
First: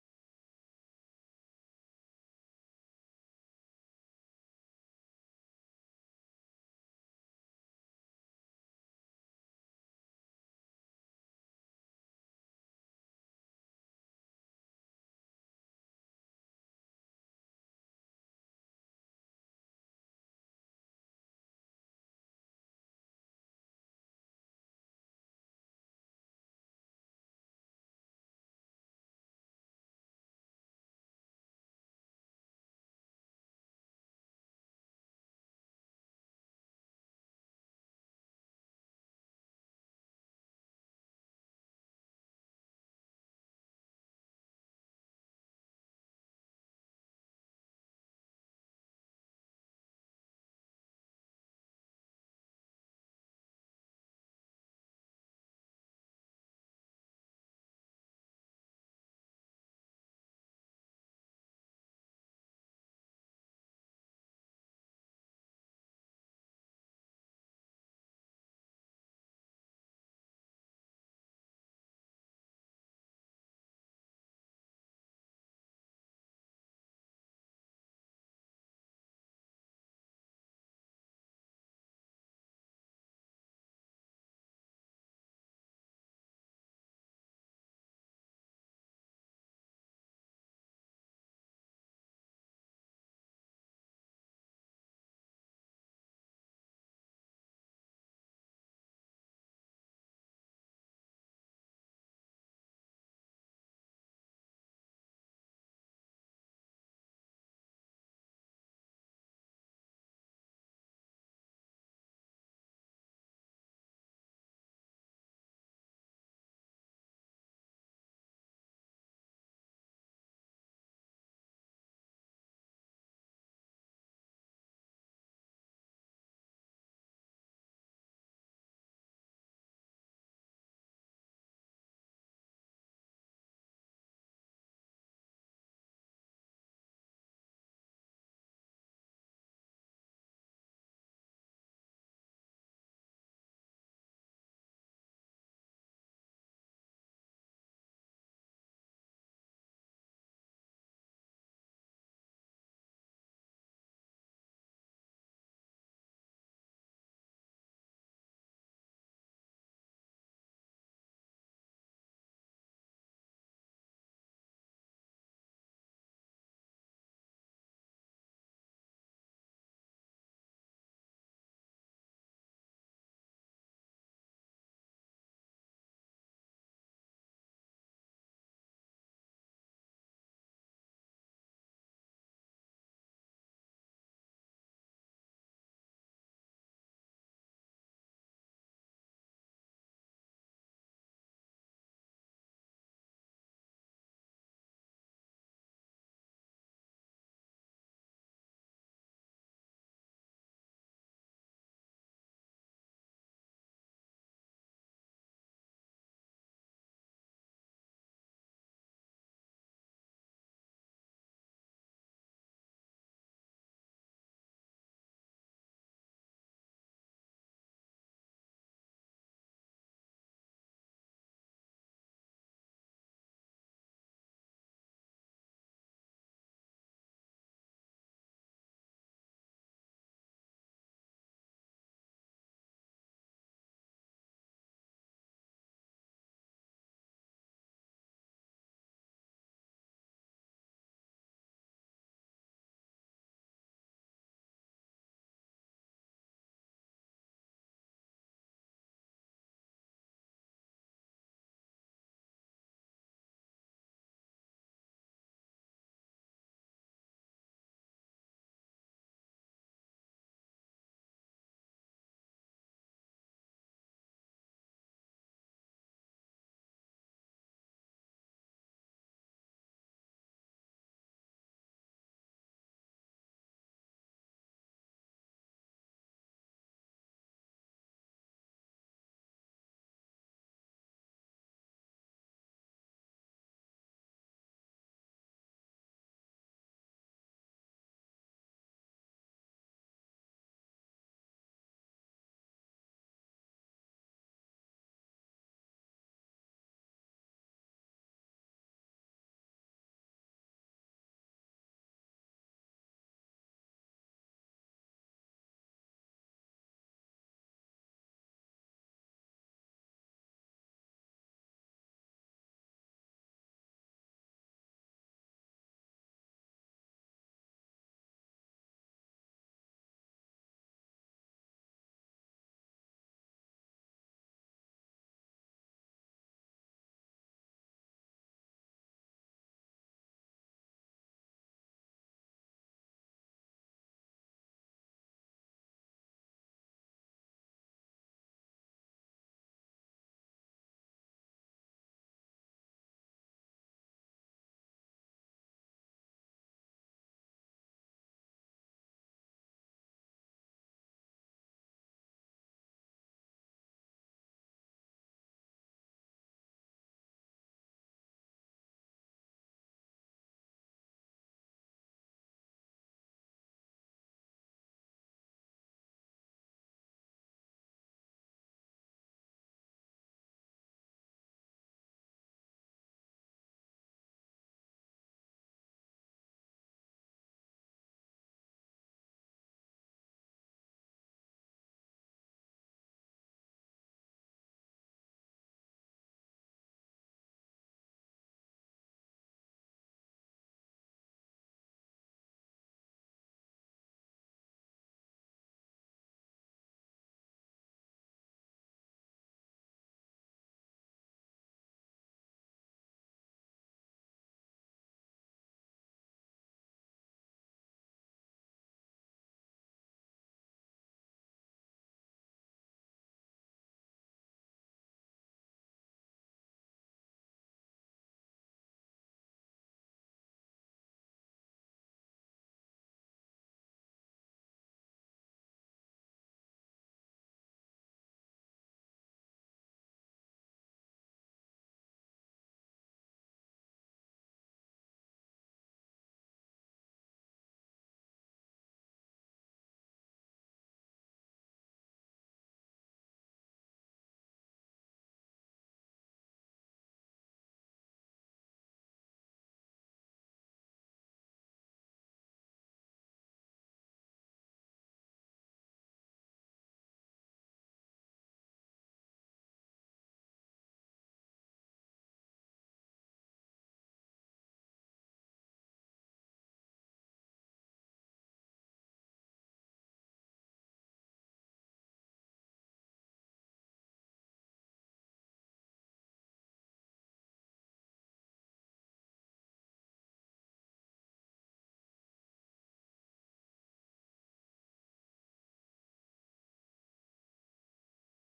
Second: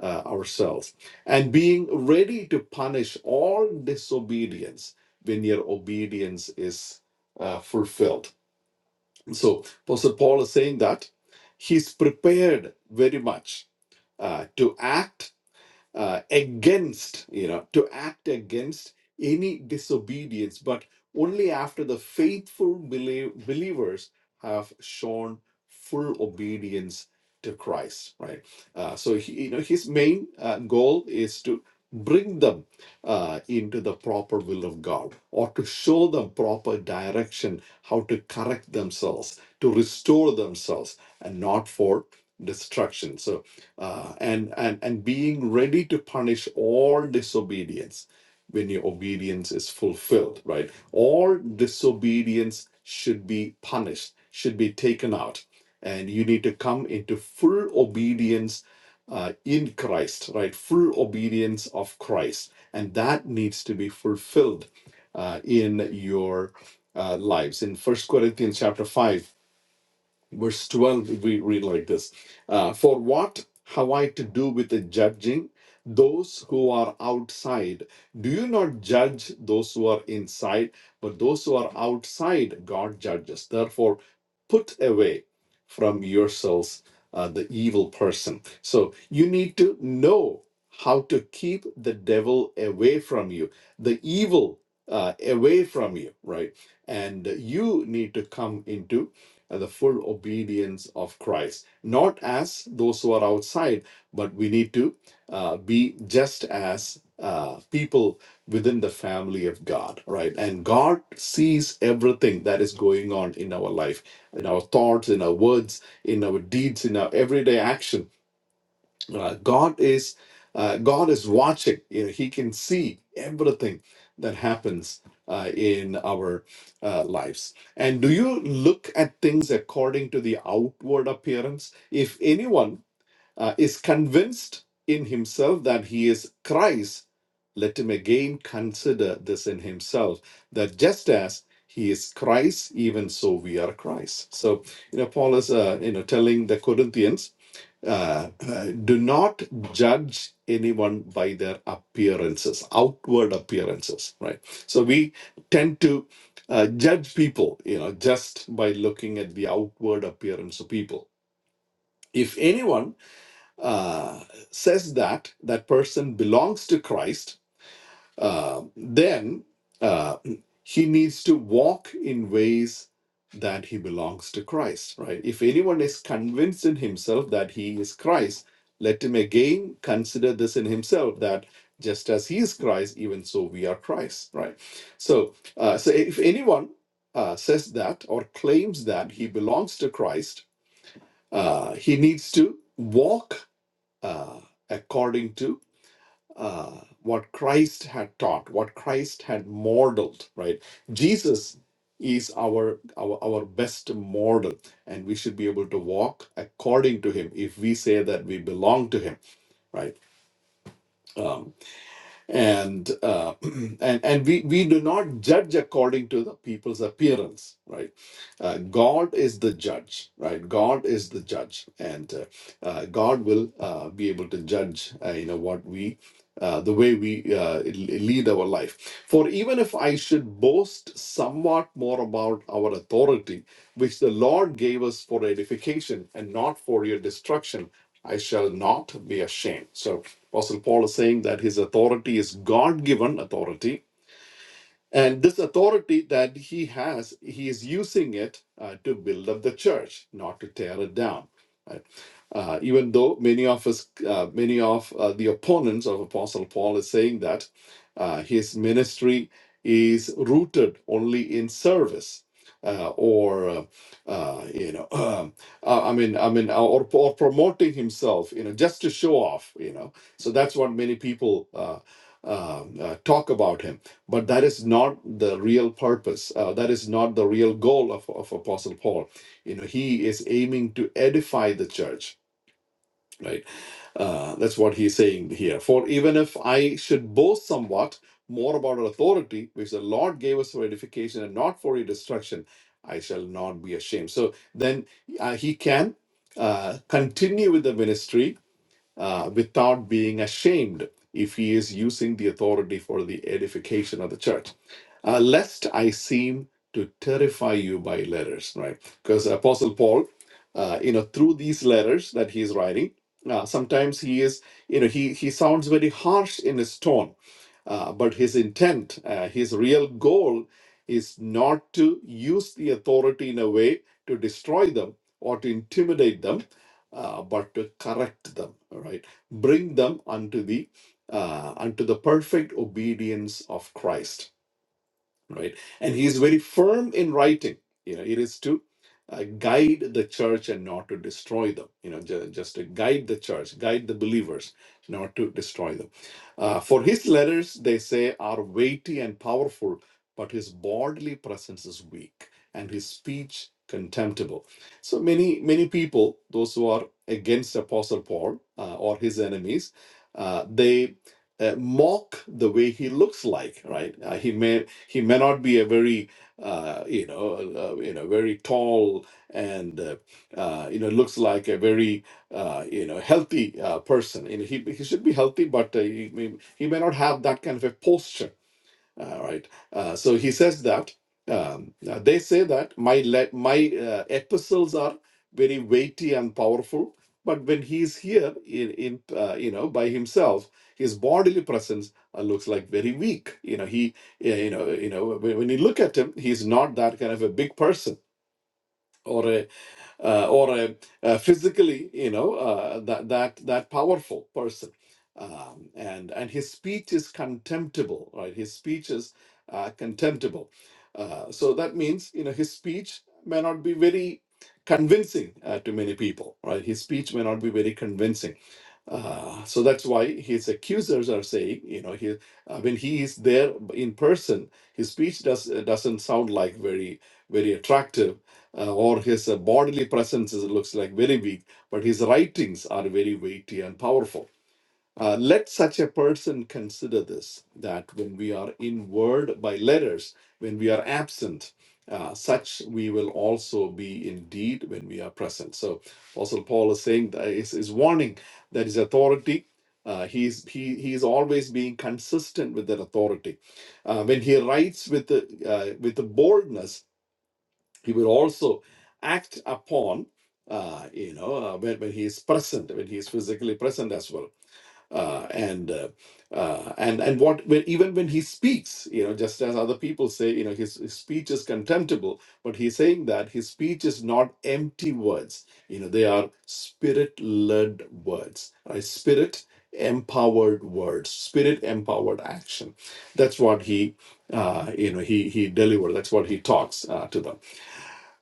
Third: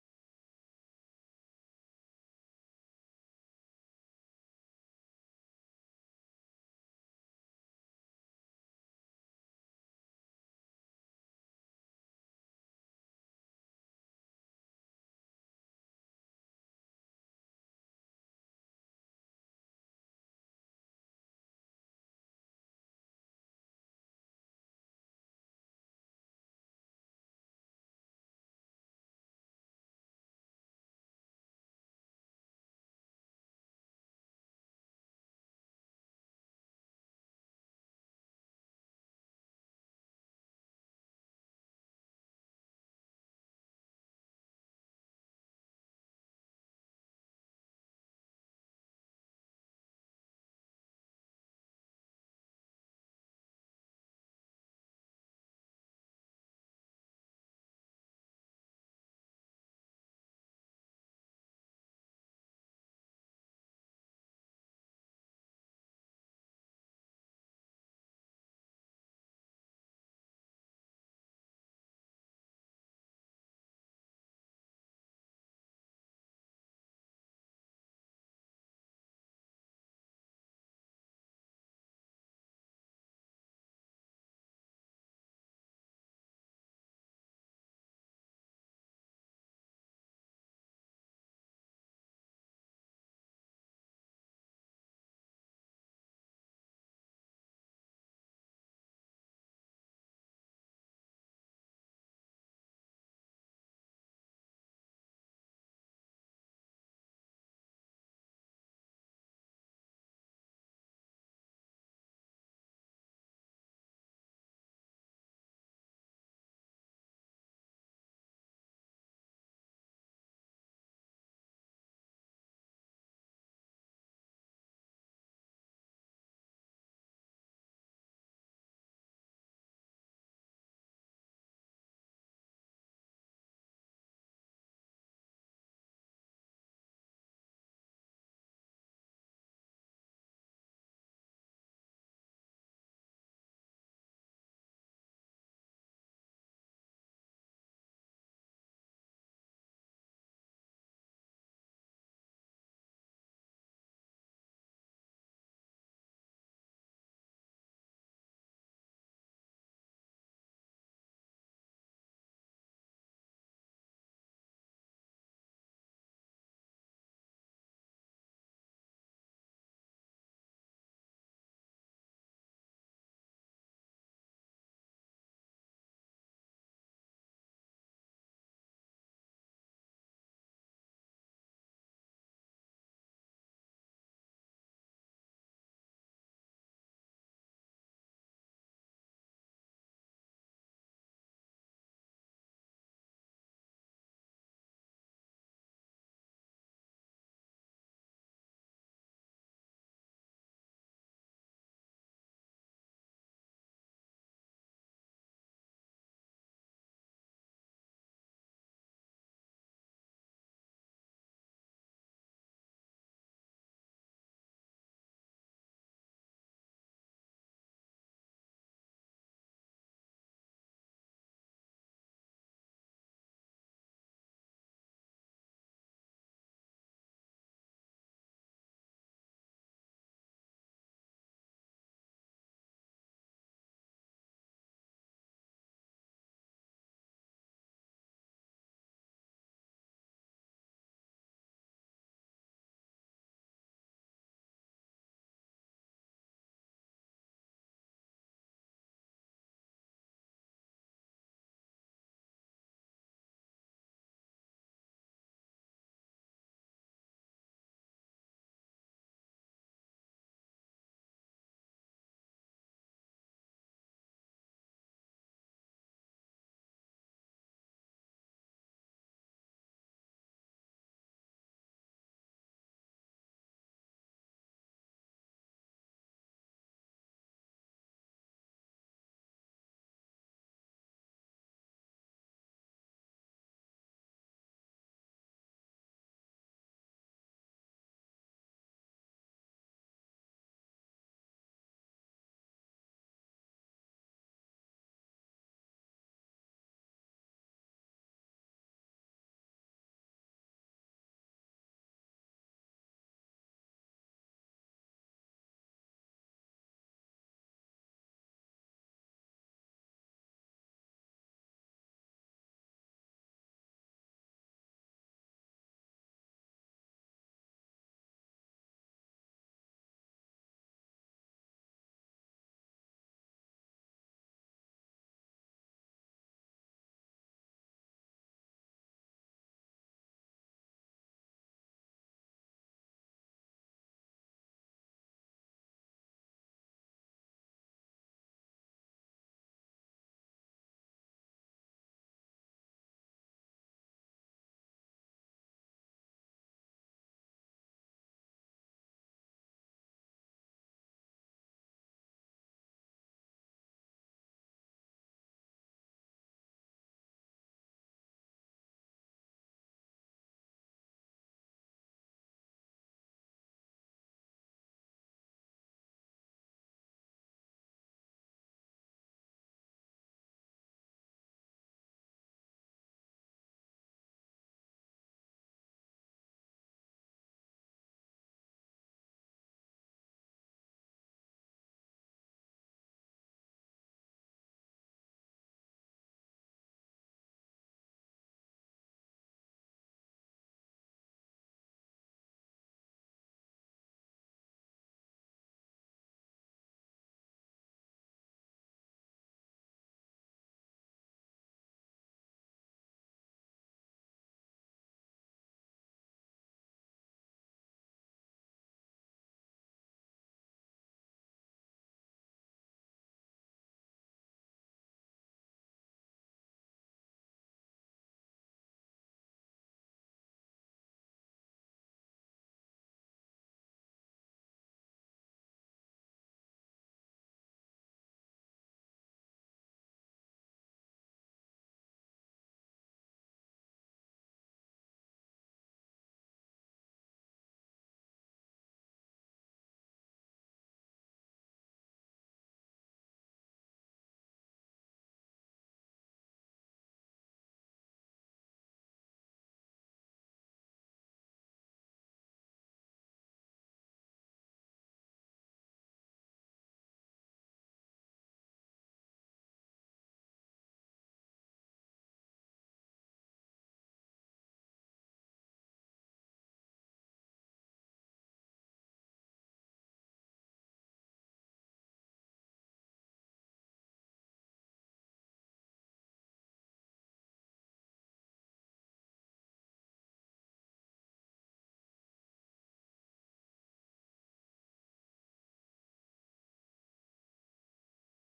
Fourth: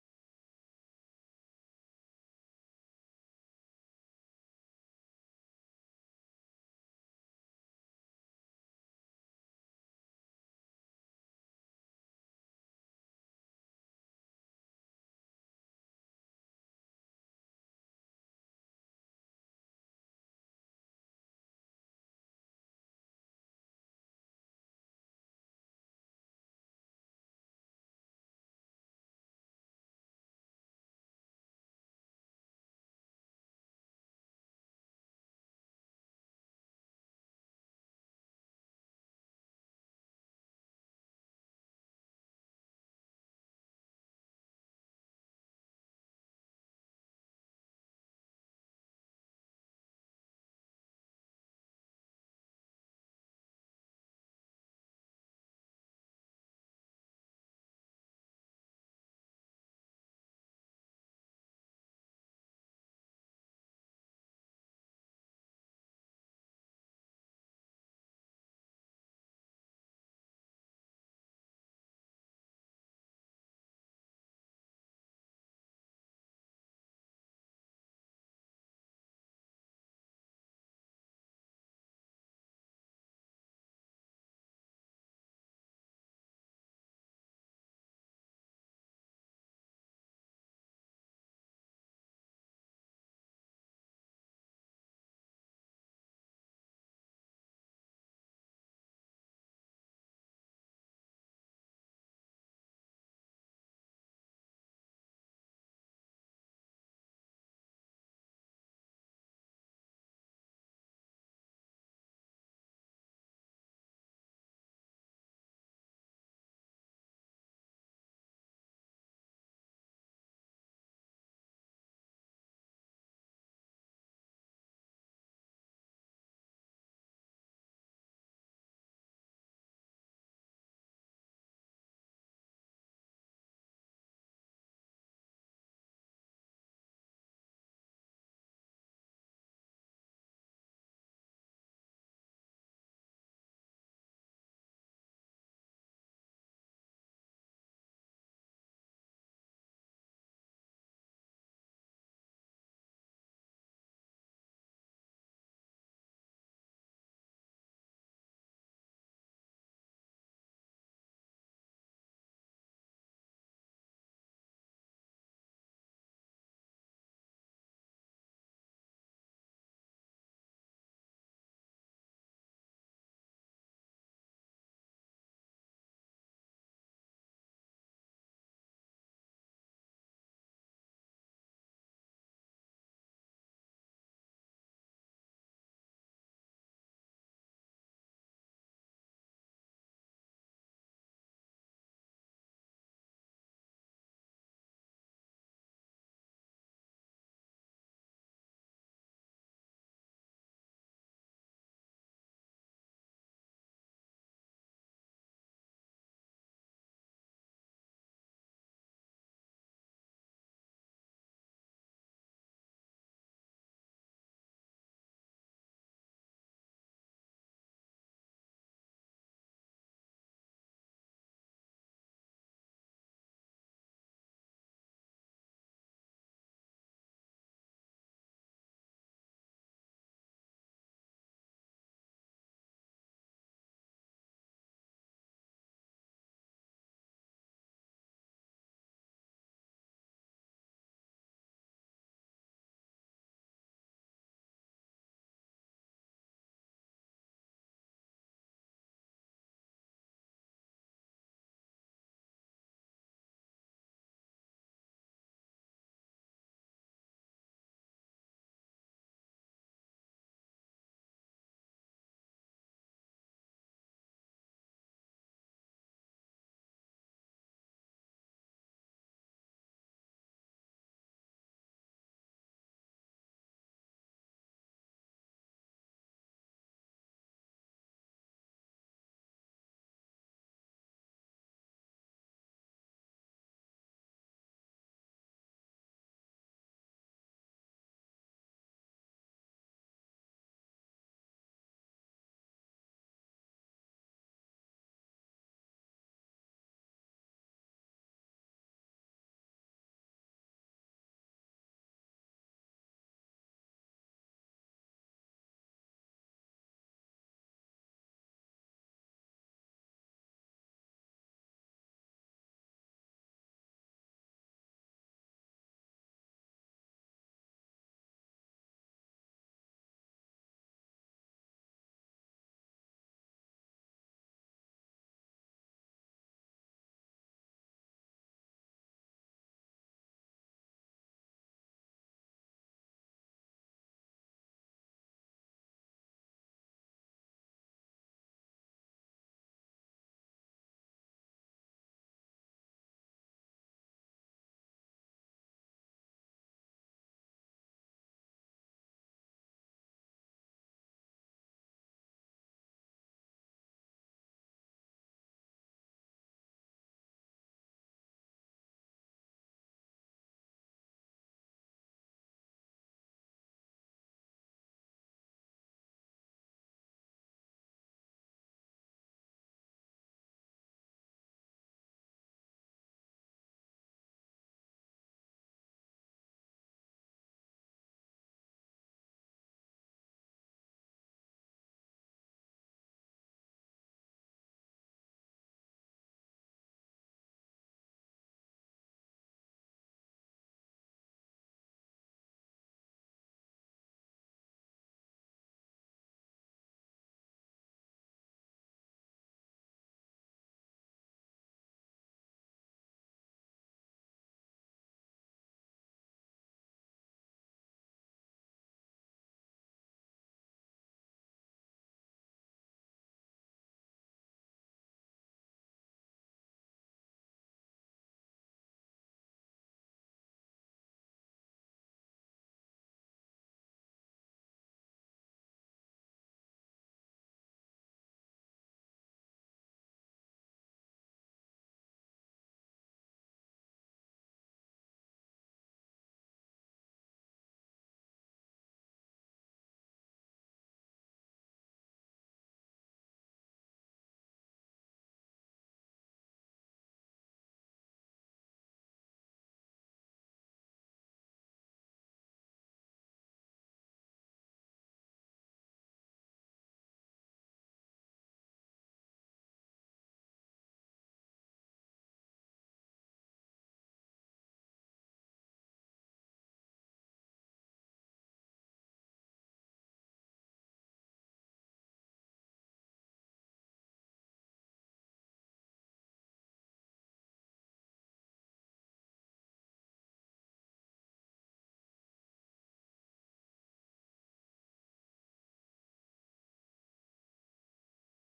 Speaker 3: uh, ourselves. And being ready to punish all disobedience when your obedience is uh, fulfilled. So, Apostle Paul is saying that he's prepared very much uh, to act uh, against, you know, to act against any disobedience, but only after the faithful belie- believers have shown full obedience to Christ, right? Uh, so, he, you know, his main uh, goal is to bring them uh, into the proper will of God or to show them proper direction, how to correct themselves, to restore themselves, and not for destruction. So, uh, and and and being ready to punish all disobedience when your obedience is fulfilled right all disobedience should be punished should be taken out and you need to come into full obedience uh, in christ right full obedience of christ and that needs to be fulfilled uh, in your uh, lives in first corinthians chapter 5 verse 12 we read like this uh, for what have i to do with the judging those who are outside do you not judge those who are inside but those who are outside god judges therefore put away from yourselves uh, the evil person so you need to know how to keep the devil away from you the evil uh, away from you right and you need to come into and the full obedience of Christ. Not as those who are outside, but we need to uh, be just as uh, people within the family of God, right? And God sees everything that is going on in our life, in our thoughts, in our words, in our deeds, in our everyday actions uh, God is uh, God is watching. You know, he can see everything that happens uh, in our uh, lives. And do you look at things according to the outward appearance? If anyone uh, is convinced in himself that he is Christ, let him again consider this in himself that just as he is Christ, even so we are Christ. So you know, Paul is uh, you know telling the Corinthians uh, uh, do not judge anyone by their appearances, outward appearances, right? So we tend to uh, judge people, you know, just by looking at the outward appearance of people. If anyone uh, says that that person belongs to Christ, uh, then uh, he needs to walk in ways that he belongs to Christ, right? If anyone is convinced in himself that he is Christ, let him again consider this in himself that just as he is Christ, even so we are Christ, right? So, uh, so if anyone uh, says that or claims that he belongs to Christ, uh, he needs to walk uh, according to uh, what Christ had taught, what Christ had modeled, right? Jesus is our, our our best model, and we should be able to walk according to him if we say that we belong to him, right? Um, and uh, and and we we do not judge according to the people's appearance right uh, god is the judge right god is the judge and uh, uh, god will uh, be able to judge uh, you know what we uh, the way we uh, l- lead our life. For even if I should boast somewhat more about our authority, which the Lord gave us for edification and not for your destruction, I shall not be ashamed. So Apostle Paul is saying that his authority is God given authority and this authority that he has, he is using it uh, to build up the church, not to tear it down. right? Uh, even though many of us, uh, many of uh, the opponents of Apostle Paul is saying that uh, his ministry is rooted only in service. Uh, or uh, uh, you know, um, uh, I mean, I mean, or, or promoting himself, you know, just to show off, you know. So that's what many people uh, um, uh, talk about him but that is not the real purpose. Uh, that is not the real goal of, of Apostle Paul. You know, he is aiming to edify the church, right? Uh, that's what he's saying here. For even if I should boast somewhat more about our authority, which the Lord gave us for edification and not for your destruction, I shall not be ashamed. So then uh, he can uh, continue with the ministry uh, without being ashamed if he is using the authority for the edification of the church. Uh, lest I seem to terrify you by letters, right? Because Apostle Paul, uh, you know, through these letters that he is writing, uh, sometimes he is, you know, he, he sounds very harsh in his tone, uh, but his intent, uh, his real goal is not to use the authority in a way to destroy them or to intimidate them uh, but to correct them, right, Bring them unto the uh, unto the perfect obedience of Christ right? And he is very firm in writing. You know, it is to uh, guide the church and not to destroy them. You know, ju- just to guide the church, guide the believers, not to destroy them. Uh, for his letters, they say, are weighty and powerful, but his bodily presence is weak and his speech contemptible. So many, many people, those who are against Apostle Paul uh, or his enemies, uh, they uh, mock the way he looks like right uh, he may he may not be a very uh, you know uh, uh, you know very tall and uh, uh, you know looks like a very uh, you know healthy uh, person you know, he, he should be healthy but uh, he, may, he may not have that kind of a posture all right. Uh, so he says that um, uh, they say that my le- my uh, epistles are very weighty and powerful, but when he's here in in uh, you know by himself, his bodily presence uh, looks like very weak. You know he yeah, you know you know when, when you look at him, he's not that kind of a big person. or a uh, or a, a physically, you know, uh, that that that powerful person. Um, and and his speech is contemptible, right? His speech is uh, contemptible. Uh, so that means you know his speech may not be very convincing uh, to many people, right? His speech may not be very convincing. Uh, so that's why his accusers are saying, you know, he uh, when he is there in person, his speech does uh, doesn't sound like very very attractive uh, or his uh, bodily presence is, looks like very weak, but his writings are very weighty and powerful. Uh, let such a person consider this that when we are in word by letters, when we are absent, uh, such we will also be indeed when we are present. So, Apostle Paul is saying that is, is warning that his authority. Uh, he's he he is always being consistent with that authority. Uh, when he writes with the, uh, with the boldness, he will also act upon uh, you know uh, when, when he is present when he is physically present as well uh, and uh, uh, and and what when, even when he speaks, you know, just as other people say, you know, his, his speech is contemptible, but he's saying that his speech is not empty words. You know, they are spirit-led words, right? Spirit empowered words, spirit empowered action. That's what he, uh, you know, he he delivers. That's what he talks uh, to them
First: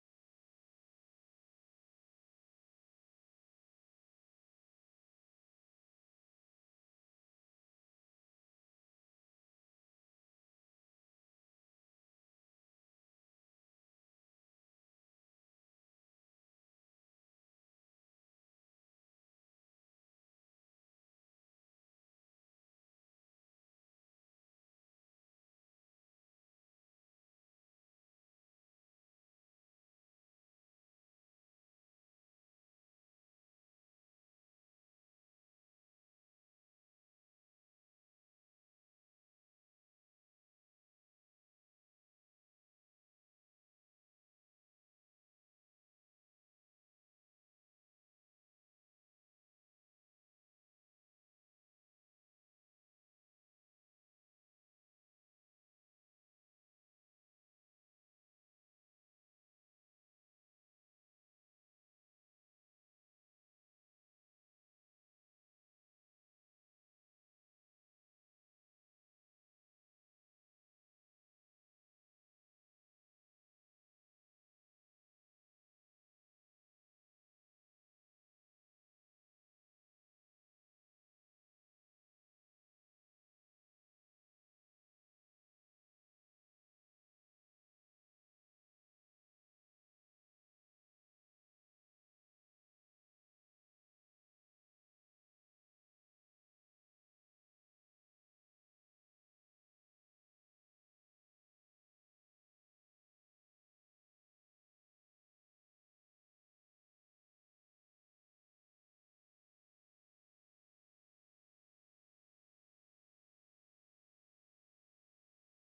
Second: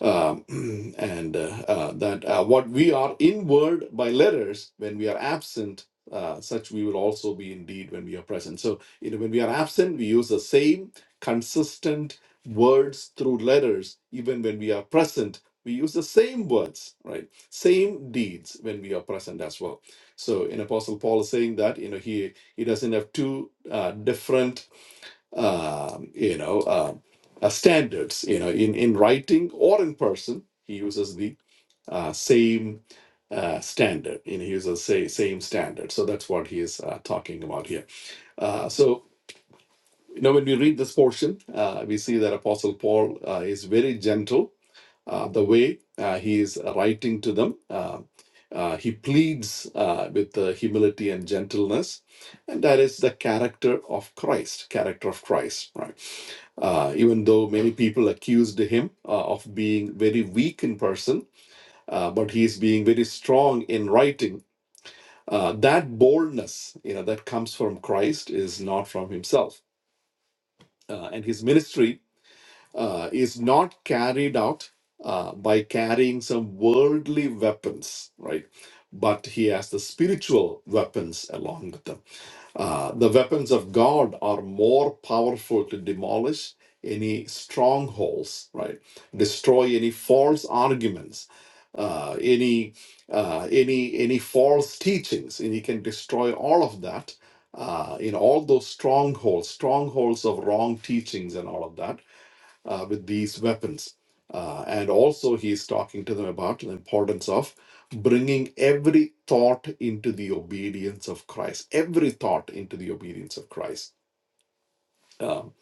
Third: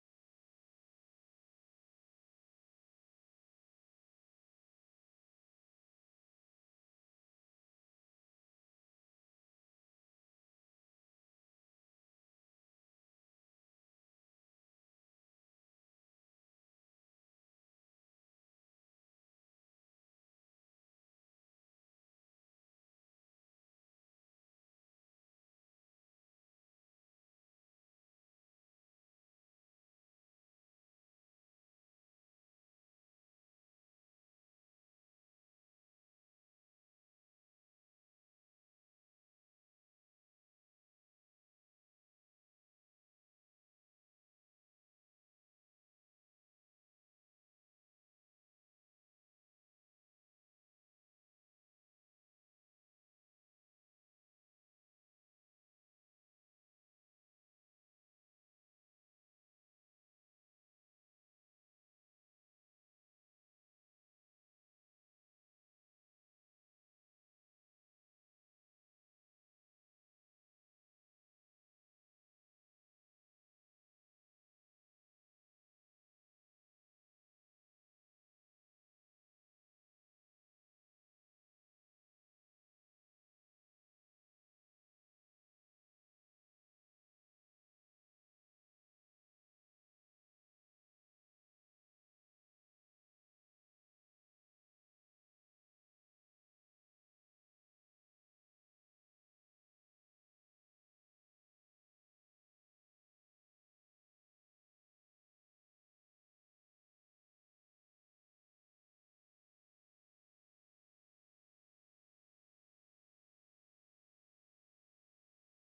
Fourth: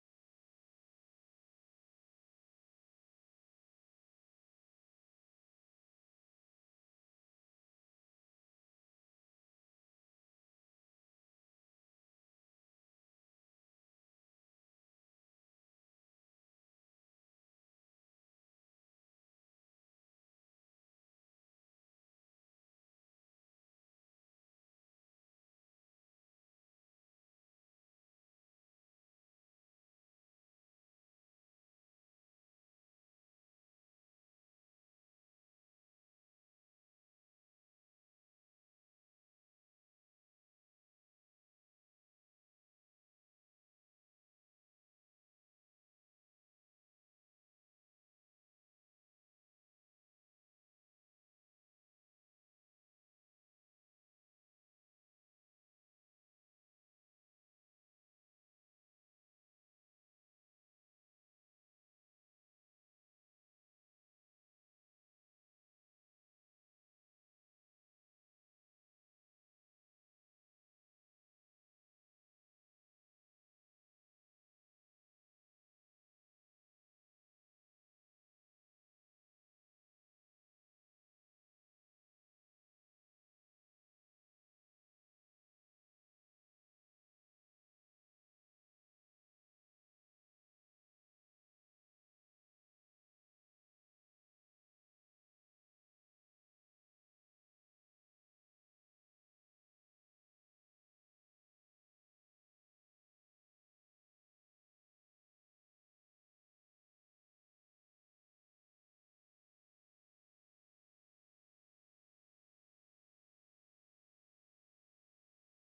Speaker 3: um, and uh, uh, that uh, what we are inward by letters when we are absent uh, such we will also be indeed when we are present. So, you know, when we are absent, we use the same consistent words through letters. Even when we are present, we use the same words, right? Same deeds when we are present as well. So, in Apostle Paul is saying that, you know, he he doesn't have two uh, different um, you know, um, uh, standards, you know, in, in writing or in person, he uses the uh, same uh, standard, you know, he uses say, same standard. So that's what he is uh, talking about here. Uh, so, you know, when we read this portion, uh, we see that Apostle Paul uh, is very gentle uh, the way uh, he is writing to them. Uh, uh, he pleads uh, with uh, humility and gentleness, and that is the character of Christ, character of Christ, right? Uh, even though many people accused him uh, of being very weak in person, uh, but he is being very strong in writing. Uh, that boldness, you know, that comes from Christ is not from himself. Uh, and his ministry uh, is not carried out uh, by carrying some worldly weapons, right? But he has the spiritual weapons along with them. Uh, the weapons of God are more powerful to demolish any strongholds, right? Destroy any false arguments, uh, any uh, any any false teachings, and he can destroy all of that uh, in all those strongholds, strongholds of wrong teachings and all of that uh, with these weapons. Uh, and also, he is talking to them about the importance of bringing every thought into the obedience of Christ, every thought into the obedience of Christ. Um,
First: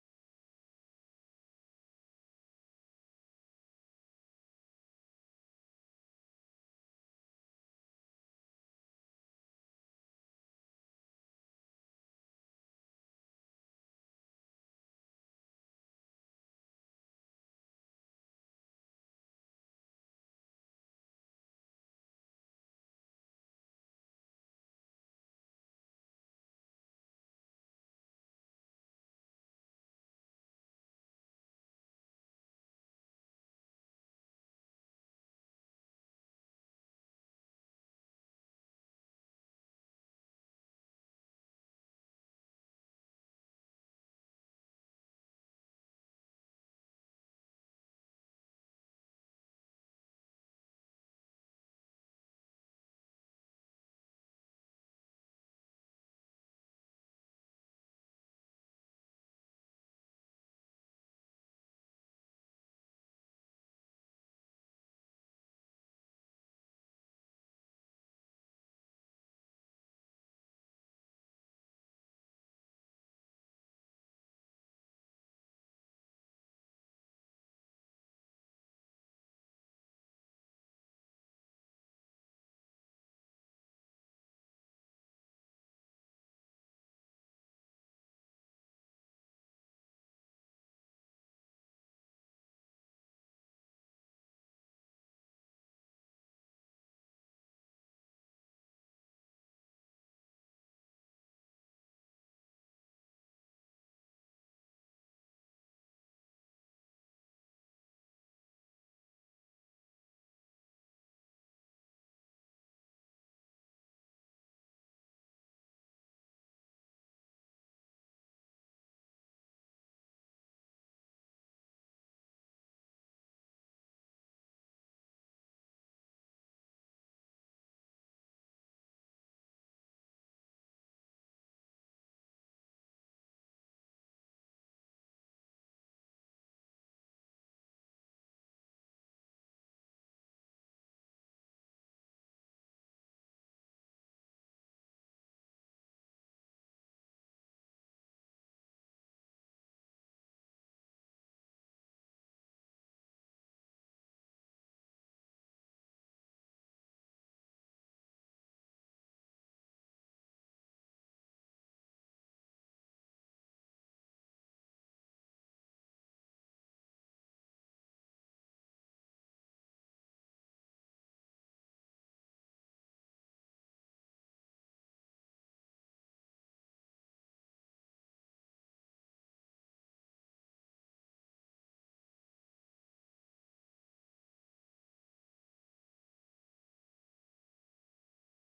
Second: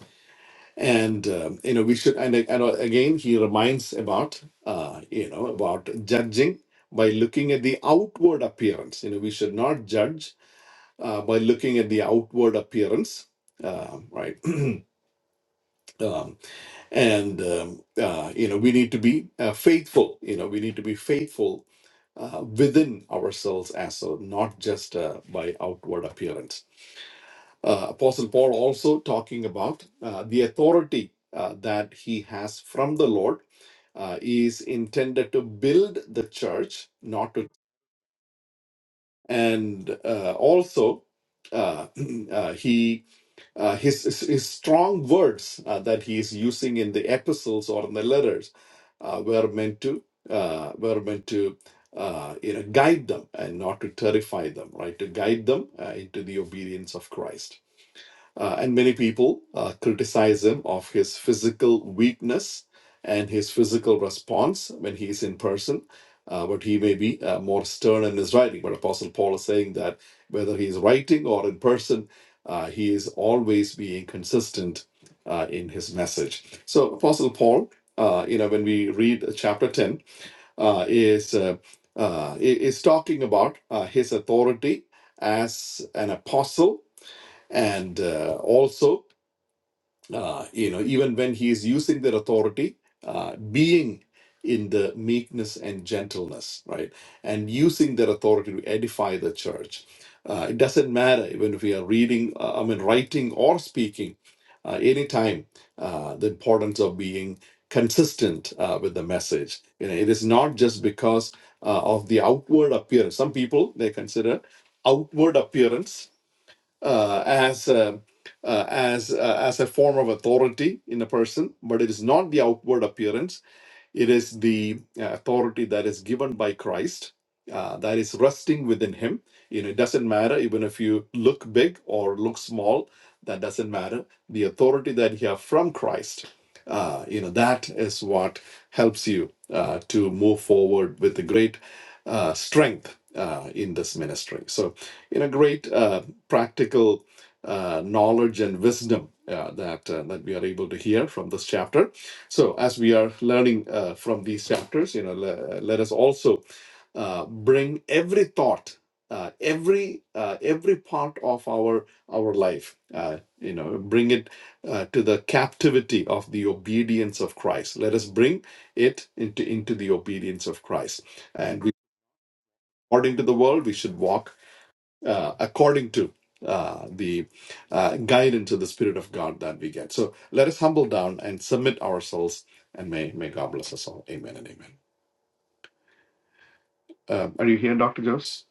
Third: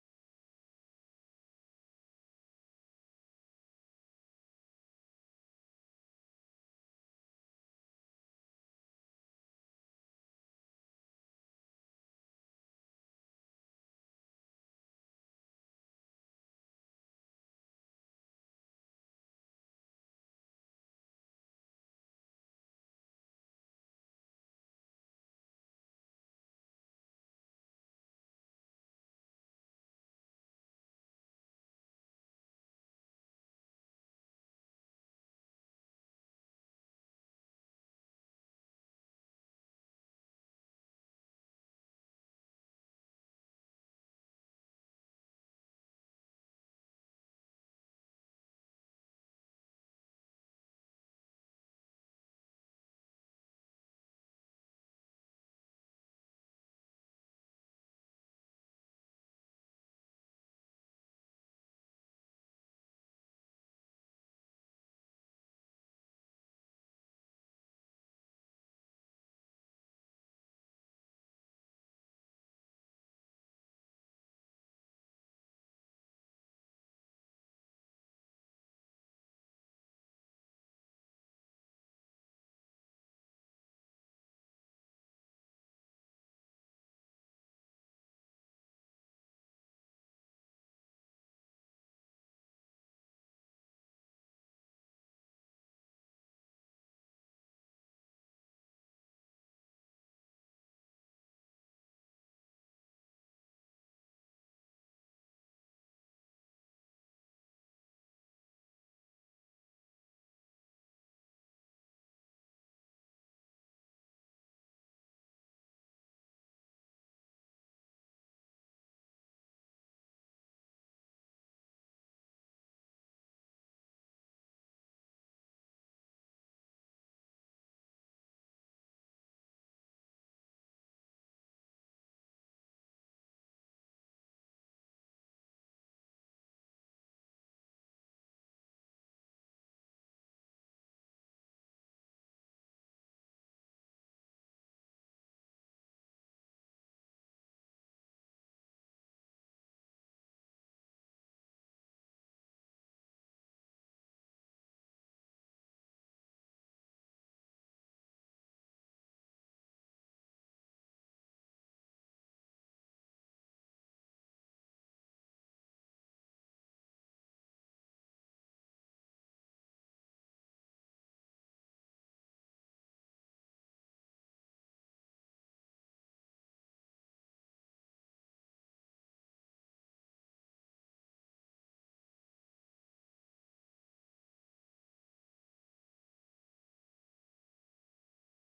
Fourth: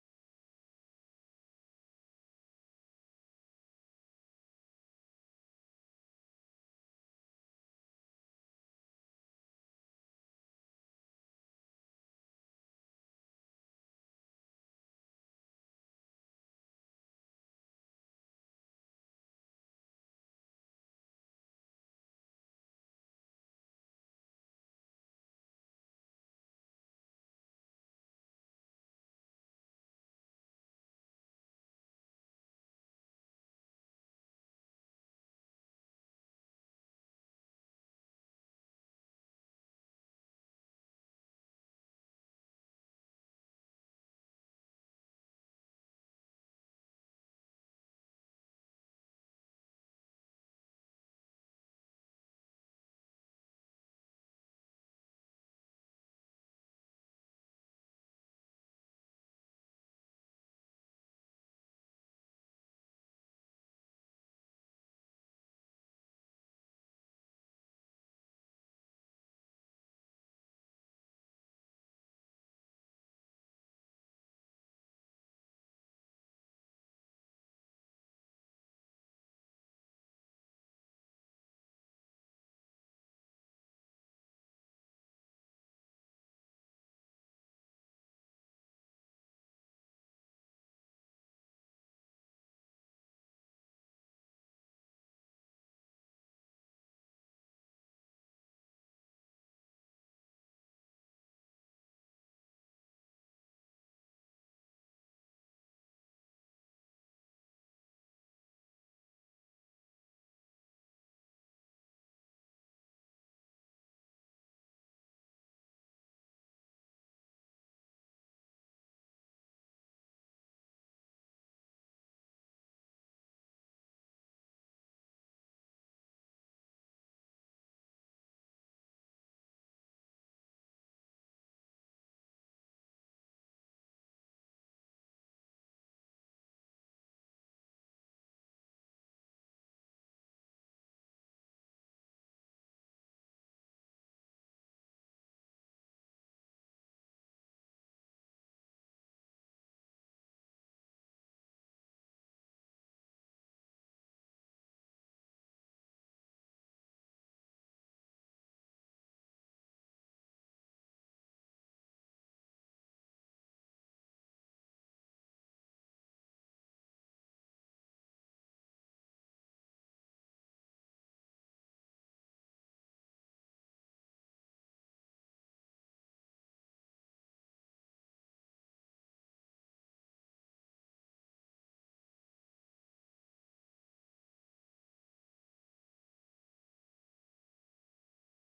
Speaker 3: and um, you know we should and, and again he reminds about uh, you know about judging by looking at the outward appearance you know we should not judge uh, by looking at the outward appearance uh, right um, and um, uh, you know we need to be uh, faithful you know we need to be faithful uh, within ourselves as so not just uh, by outward appearance uh, apostle paul also talking about uh, the authority uh, that he has from the lord uh, is intended to build the church not to and uh, also uh, uh, he uh, his, his his strong words uh, that he is using in the epistles or in the letters uh, were meant to uh, were meant to uh, you know guide them and not to terrify them, right? To guide them uh, into the obedience of Christ. Uh, and many people uh, criticize him of his physical weakness and his physical response when he is in person. Uh, but he may be uh, more stern in his writing. But Apostle Paul is saying that whether he is writing or in person, uh, he is always being consistent uh, in his message. So Apostle Paul, uh, you know, when we read chapter ten, uh, is uh, uh, is talking about uh, his authority as an apostle and uh, also uh, you know even when he is using their authority uh, being in the meekness and gentleness right and using their authority to edify the church uh, it doesn't matter even if we are reading uh, i mean writing or speaking uh, anytime uh, the importance of being consistent uh, with the message you know it is not just because uh, of the outward appearance some people they consider outward appearance uh, as a, uh, as uh, as a form of authority in a person, but it is not the outward appearance it is the uh, authority that is given by Christ, uh, that is resting within Him. You know, it doesn't matter even if you look big or look small. That doesn't matter. The authority that you have from Christ, uh, you know, that is what helps you uh, to move forward with the great uh, strength uh, in this ministry. So, you know, great uh, practical uh, knowledge and wisdom uh, that uh, that we are able to hear from this chapter so, as we are learning uh, from these chapters, you know, le- let us also uh, bring every thought, uh, every uh, every part of our our life, uh, you know, bring it uh, to the captivity of the obedience of Christ. Let us bring it into into the obedience of Christ, and we. According to the world, we should walk uh, according to uh, the uh, guidance of the Spirit of God that we get. So let us humble down and submit ourselves, and may, may God bless us all. Amen and amen. Um, are you here, Dr. Jose?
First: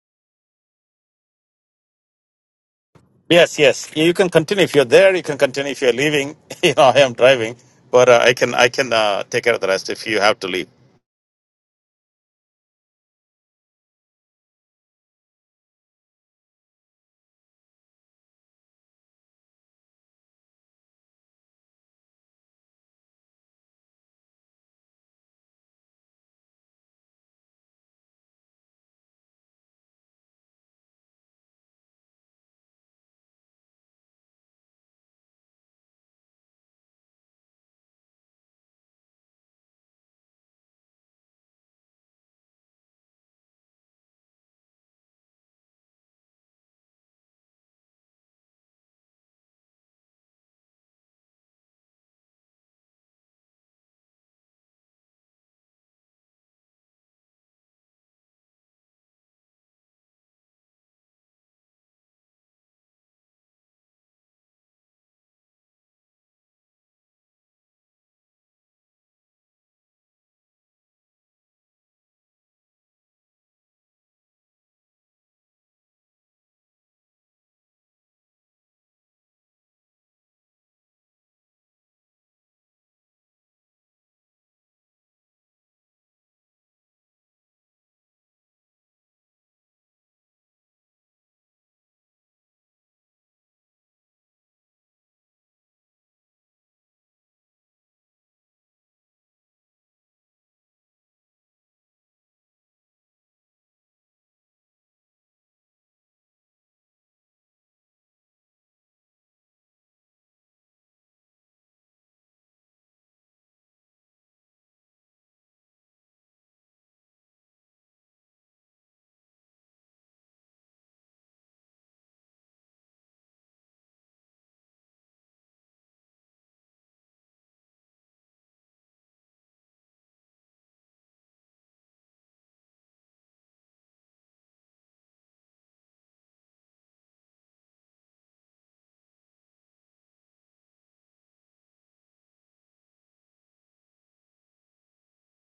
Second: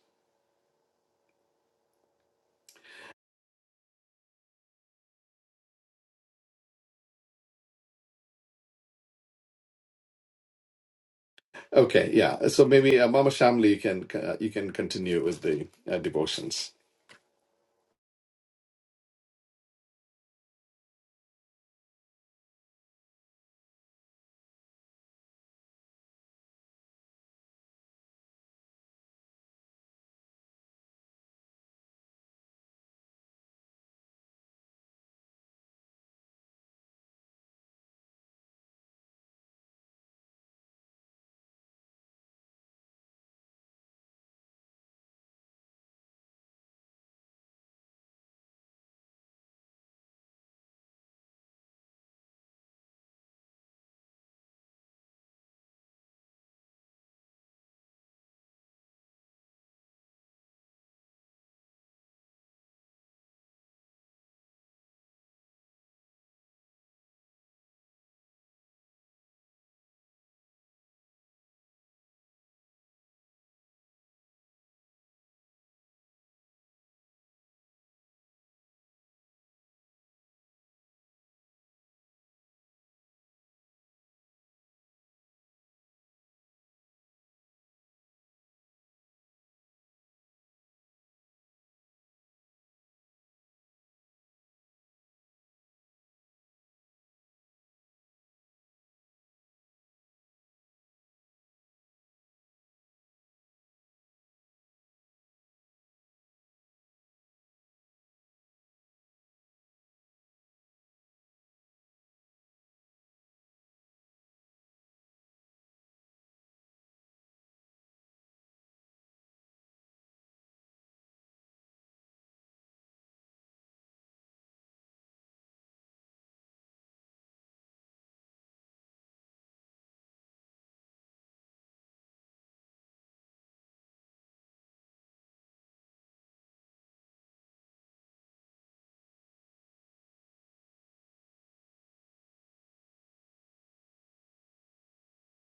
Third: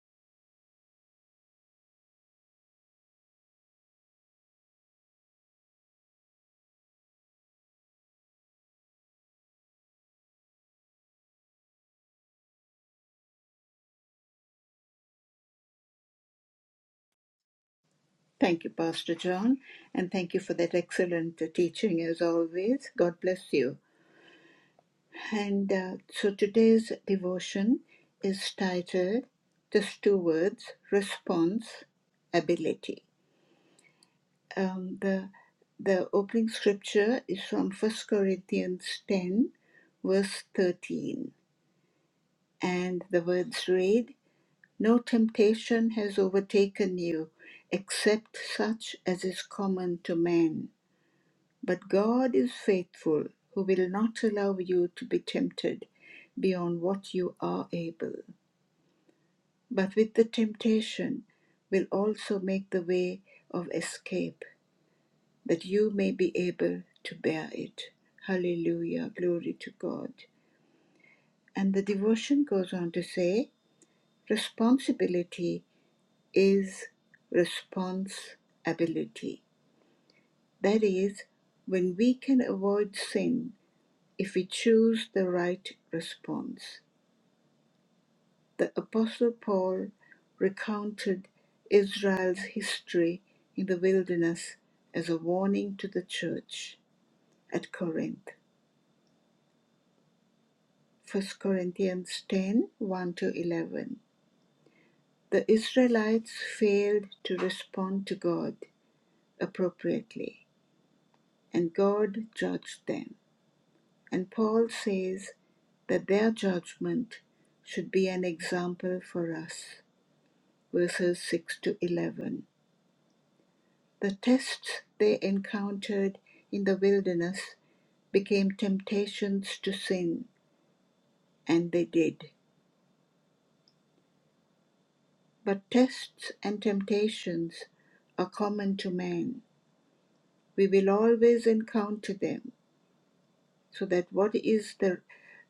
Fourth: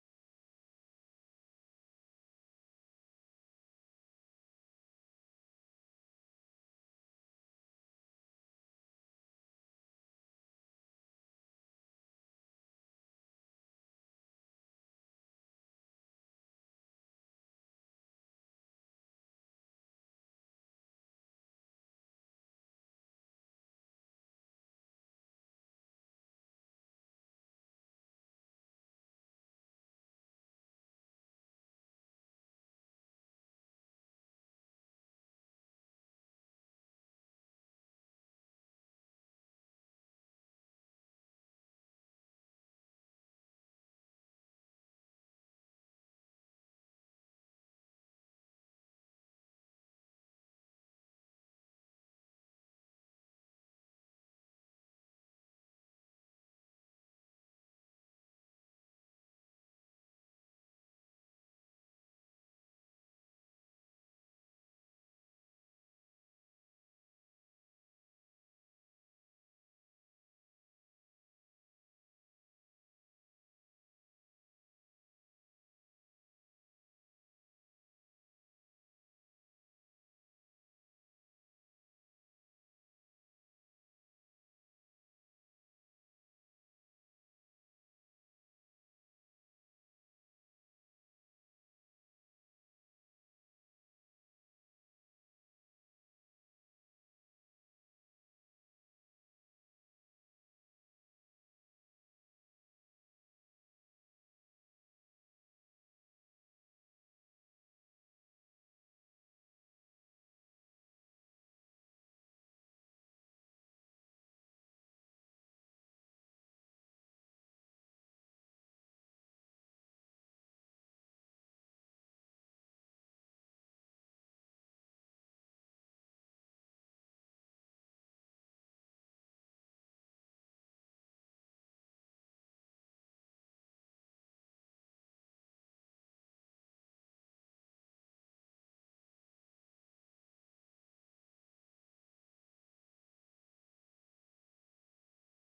Speaker 1: Yes, yes. You can continue if you're there. You can continue if you're leaving. You know, I am driving, but uh, I can I can uh, take care of the rest if you have to leave.
Speaker 3: Okay, yeah. So maybe uh, Mama Shamli, you can uh, you can continue with the uh, devotions.
Speaker 2: Thank you, Pastor John, and thank you for that excellent uh, teaching as always. God bless you. And uh, so today's devotion is titled just two words response ability. Um, the, the opening scripture is from First Corinthians 10, verse 13. And the words read, No temptation has overtaken you except such as is common to man. But God is faithful, who will not allow you to be tempted beyond what you are able. But with the temptation will also make the way of escape, that you may be able to bear it. Hallelujah, glory to God. And the devotion goes on to say, Responsibility is responsibility. That is, when we can avoid sin if we choose the right response. The Apostle Paul recounted Israel's history in the wilderness as a warning to the church at Corinth. First Corinthians ten one to 11. The Israelites failed to respond to God appropriately, and God judged them. And Paul says that their judgment should be an example for us. Verses 6 to 11. The tests they encountered in the wilderness became temptations to sin, and they did. But tests and temptations are common to man. We will always encounter them. So that what is the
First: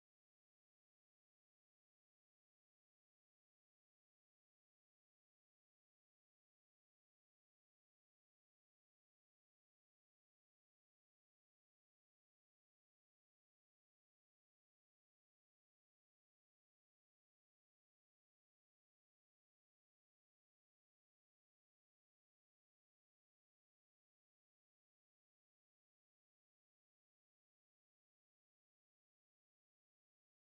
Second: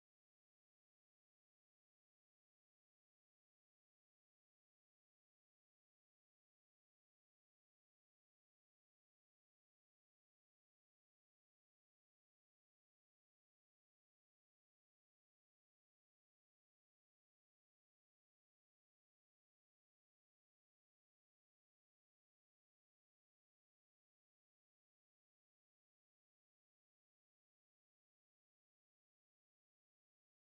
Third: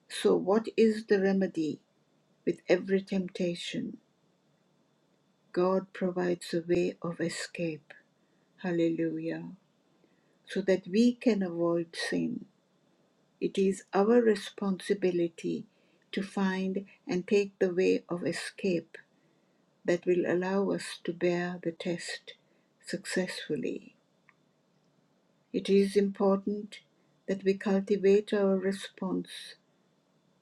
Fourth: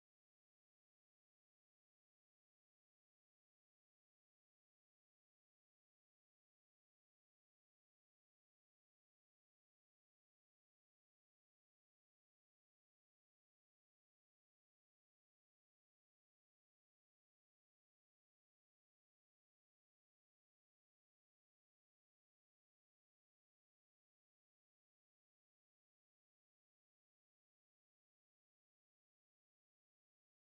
Speaker 2: so what is the remedy with every temptation? God provides a way of escape, hallelujah, so that we can avoid sin. It is our responsibility to find and take the way of escape that will allow us to bear the test successfully. It is important that we cultivate our response